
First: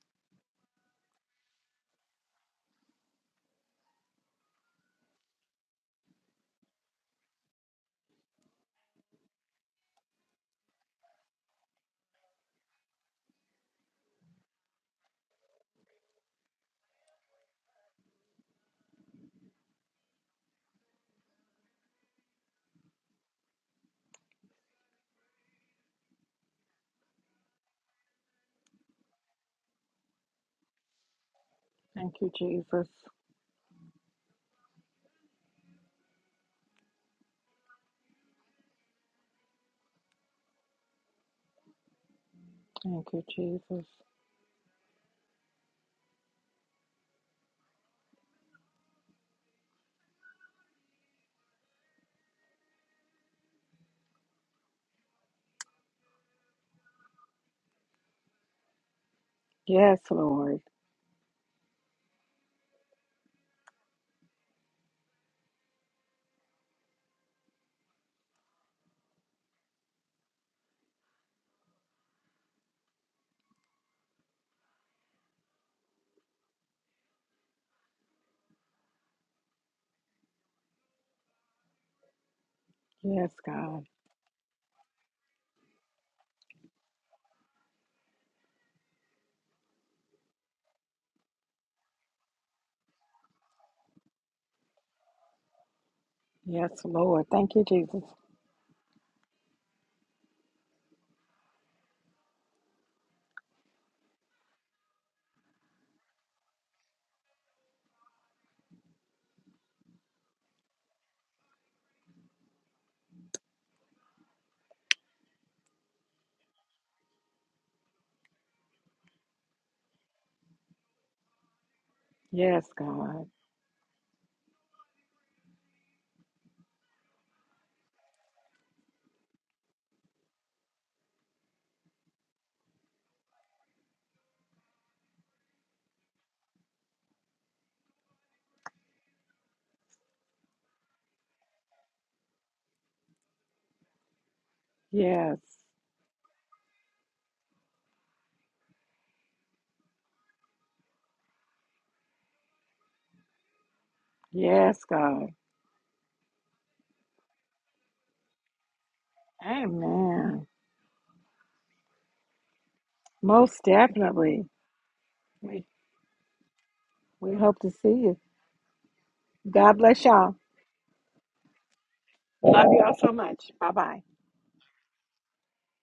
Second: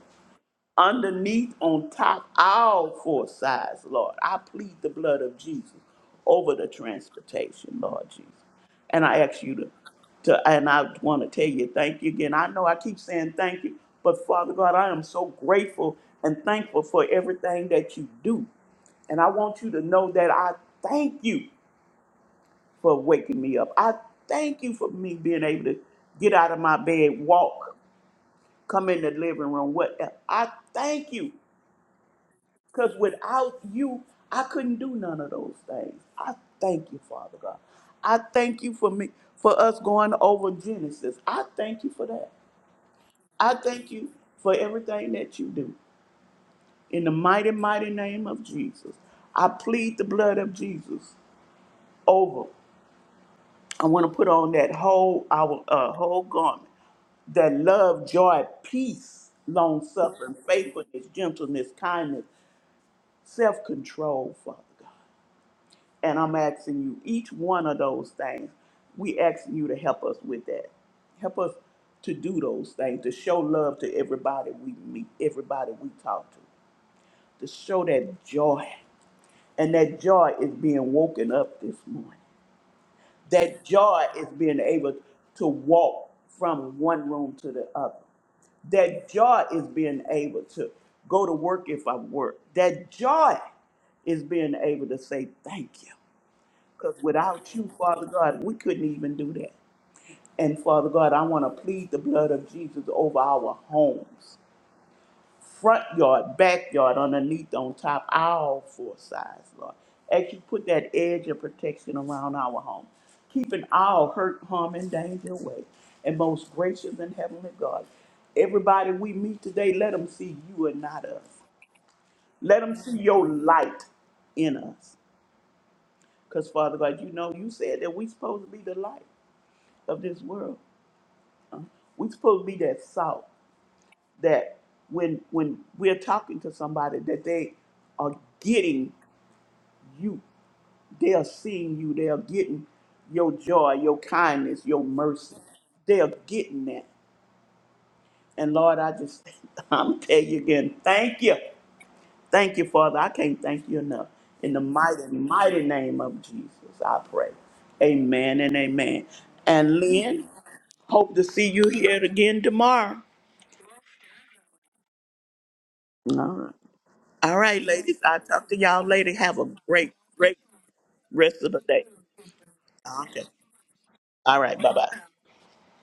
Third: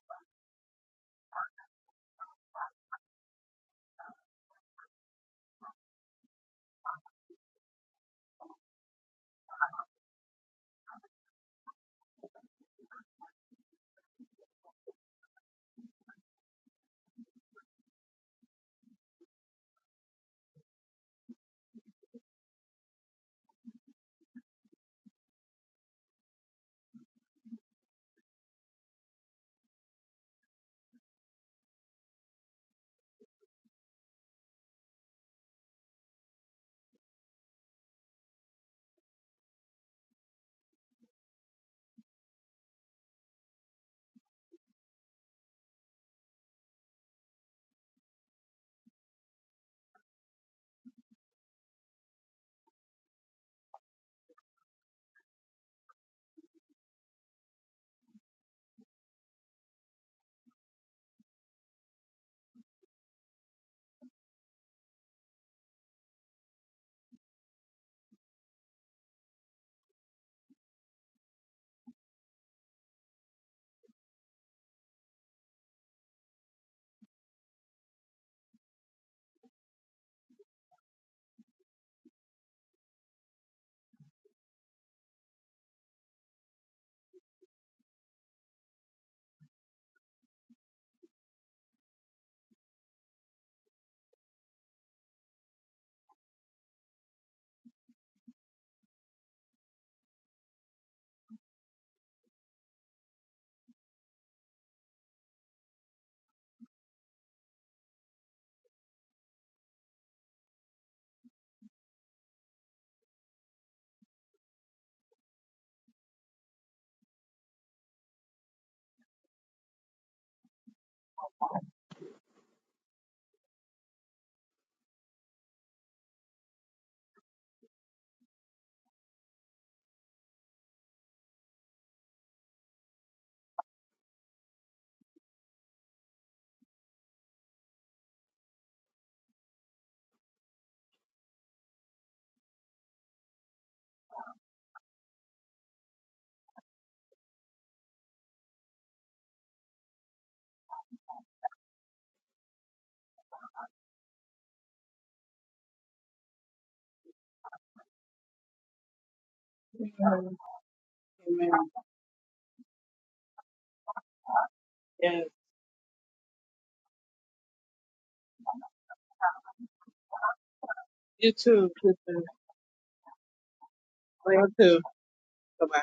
S3: underneath, on top, all four sides, Lord. I plead the blood of Jesus over the transportation, Lord Jesus. And I ask you to, to and I want to tell you thank you again. I know I keep saying thank you, but Father God, I am so grateful and thankful for everything that you do. And I want you to know that I thank you for waking me up. I thank you for me being able to get out of my bed, walk, come in the living room, whatever. I thank you
S1: Thank you, Jesus.
S3: because without you, I couldn't do none of those things. I thank you, Father God. I thank you for me for us going over Genesis. I thank you for that.
S1: Thank you,
S3: I
S1: Jesus.
S3: thank you for everything that you do. In the mighty, mighty name of Jesus. I plead the blood of Jesus over. I want to put on that whole our uh, whole garment that love, joy, peace, long
S1: Yes,
S3: suffering,
S1: Lord.
S3: faithfulness, gentleness, kindness, self control, Father God. And I'm asking you, each one of those things, we asking you to help us with that. Help us to do those things, to show love to everybody we meet, everybody we talk to, to show that joy. And that joy is being woken up this morning.
S1: Yes,
S3: That
S1: God.
S3: joy is being able to walk from one room to the other. That joy is being able to go to work if I work. That joy is being able to say thank you.
S1: Yes,
S3: Because
S1: Lord.
S3: without
S1: Thank you,
S3: you,
S1: Jesus.
S3: Father God, we couldn't even do that. And Father God, I want to plead the blood of Jesus over our homes, front yard, backyard, underneath, on top, all four sides, Lord. As you put that edge of protection around our home, keeping all hurt, harm, and danger away. And most gracious and heavenly God, everybody we meet today, let them see you and not us. Let
S1: Yes,
S3: them see
S1: God.
S3: your light in us. Because, Father God, you know you said that we supposed to be the light. of this world. We're supposed to be that salt that when when we're talking to somebody that they are getting you, they are seeing you, they are getting your joy, your kindness, your mercy.
S1: Yes.
S3: They are getting that. And Lord, I just I'm tell you again, thank you. Thank you, Father. I can't thank you enough. In the
S1: Yes,
S3: mighty,
S1: God.
S3: mighty name of Jesus, I pray. Amen and amen. And Lynn,
S1: Amen.
S3: hope to see
S2: Amen.
S3: you here again tomorrow.
S1: Most definitely.
S2: Yes,
S1: We
S3: All right.
S1: we
S3: All
S1: hope
S3: right,
S1: to see
S3: ladies.
S1: you.
S3: I'll talk to y'all later. Have a
S1: God
S3: great,
S1: bless y'all.
S3: great
S2: you
S3: rest of the day.
S2: too.
S1: Love y'all so
S3: Okay.
S1: much. Bye bye.
S3: All
S2: Love
S3: right. Bye
S2: too.
S3: bye.
S2: Bye bye.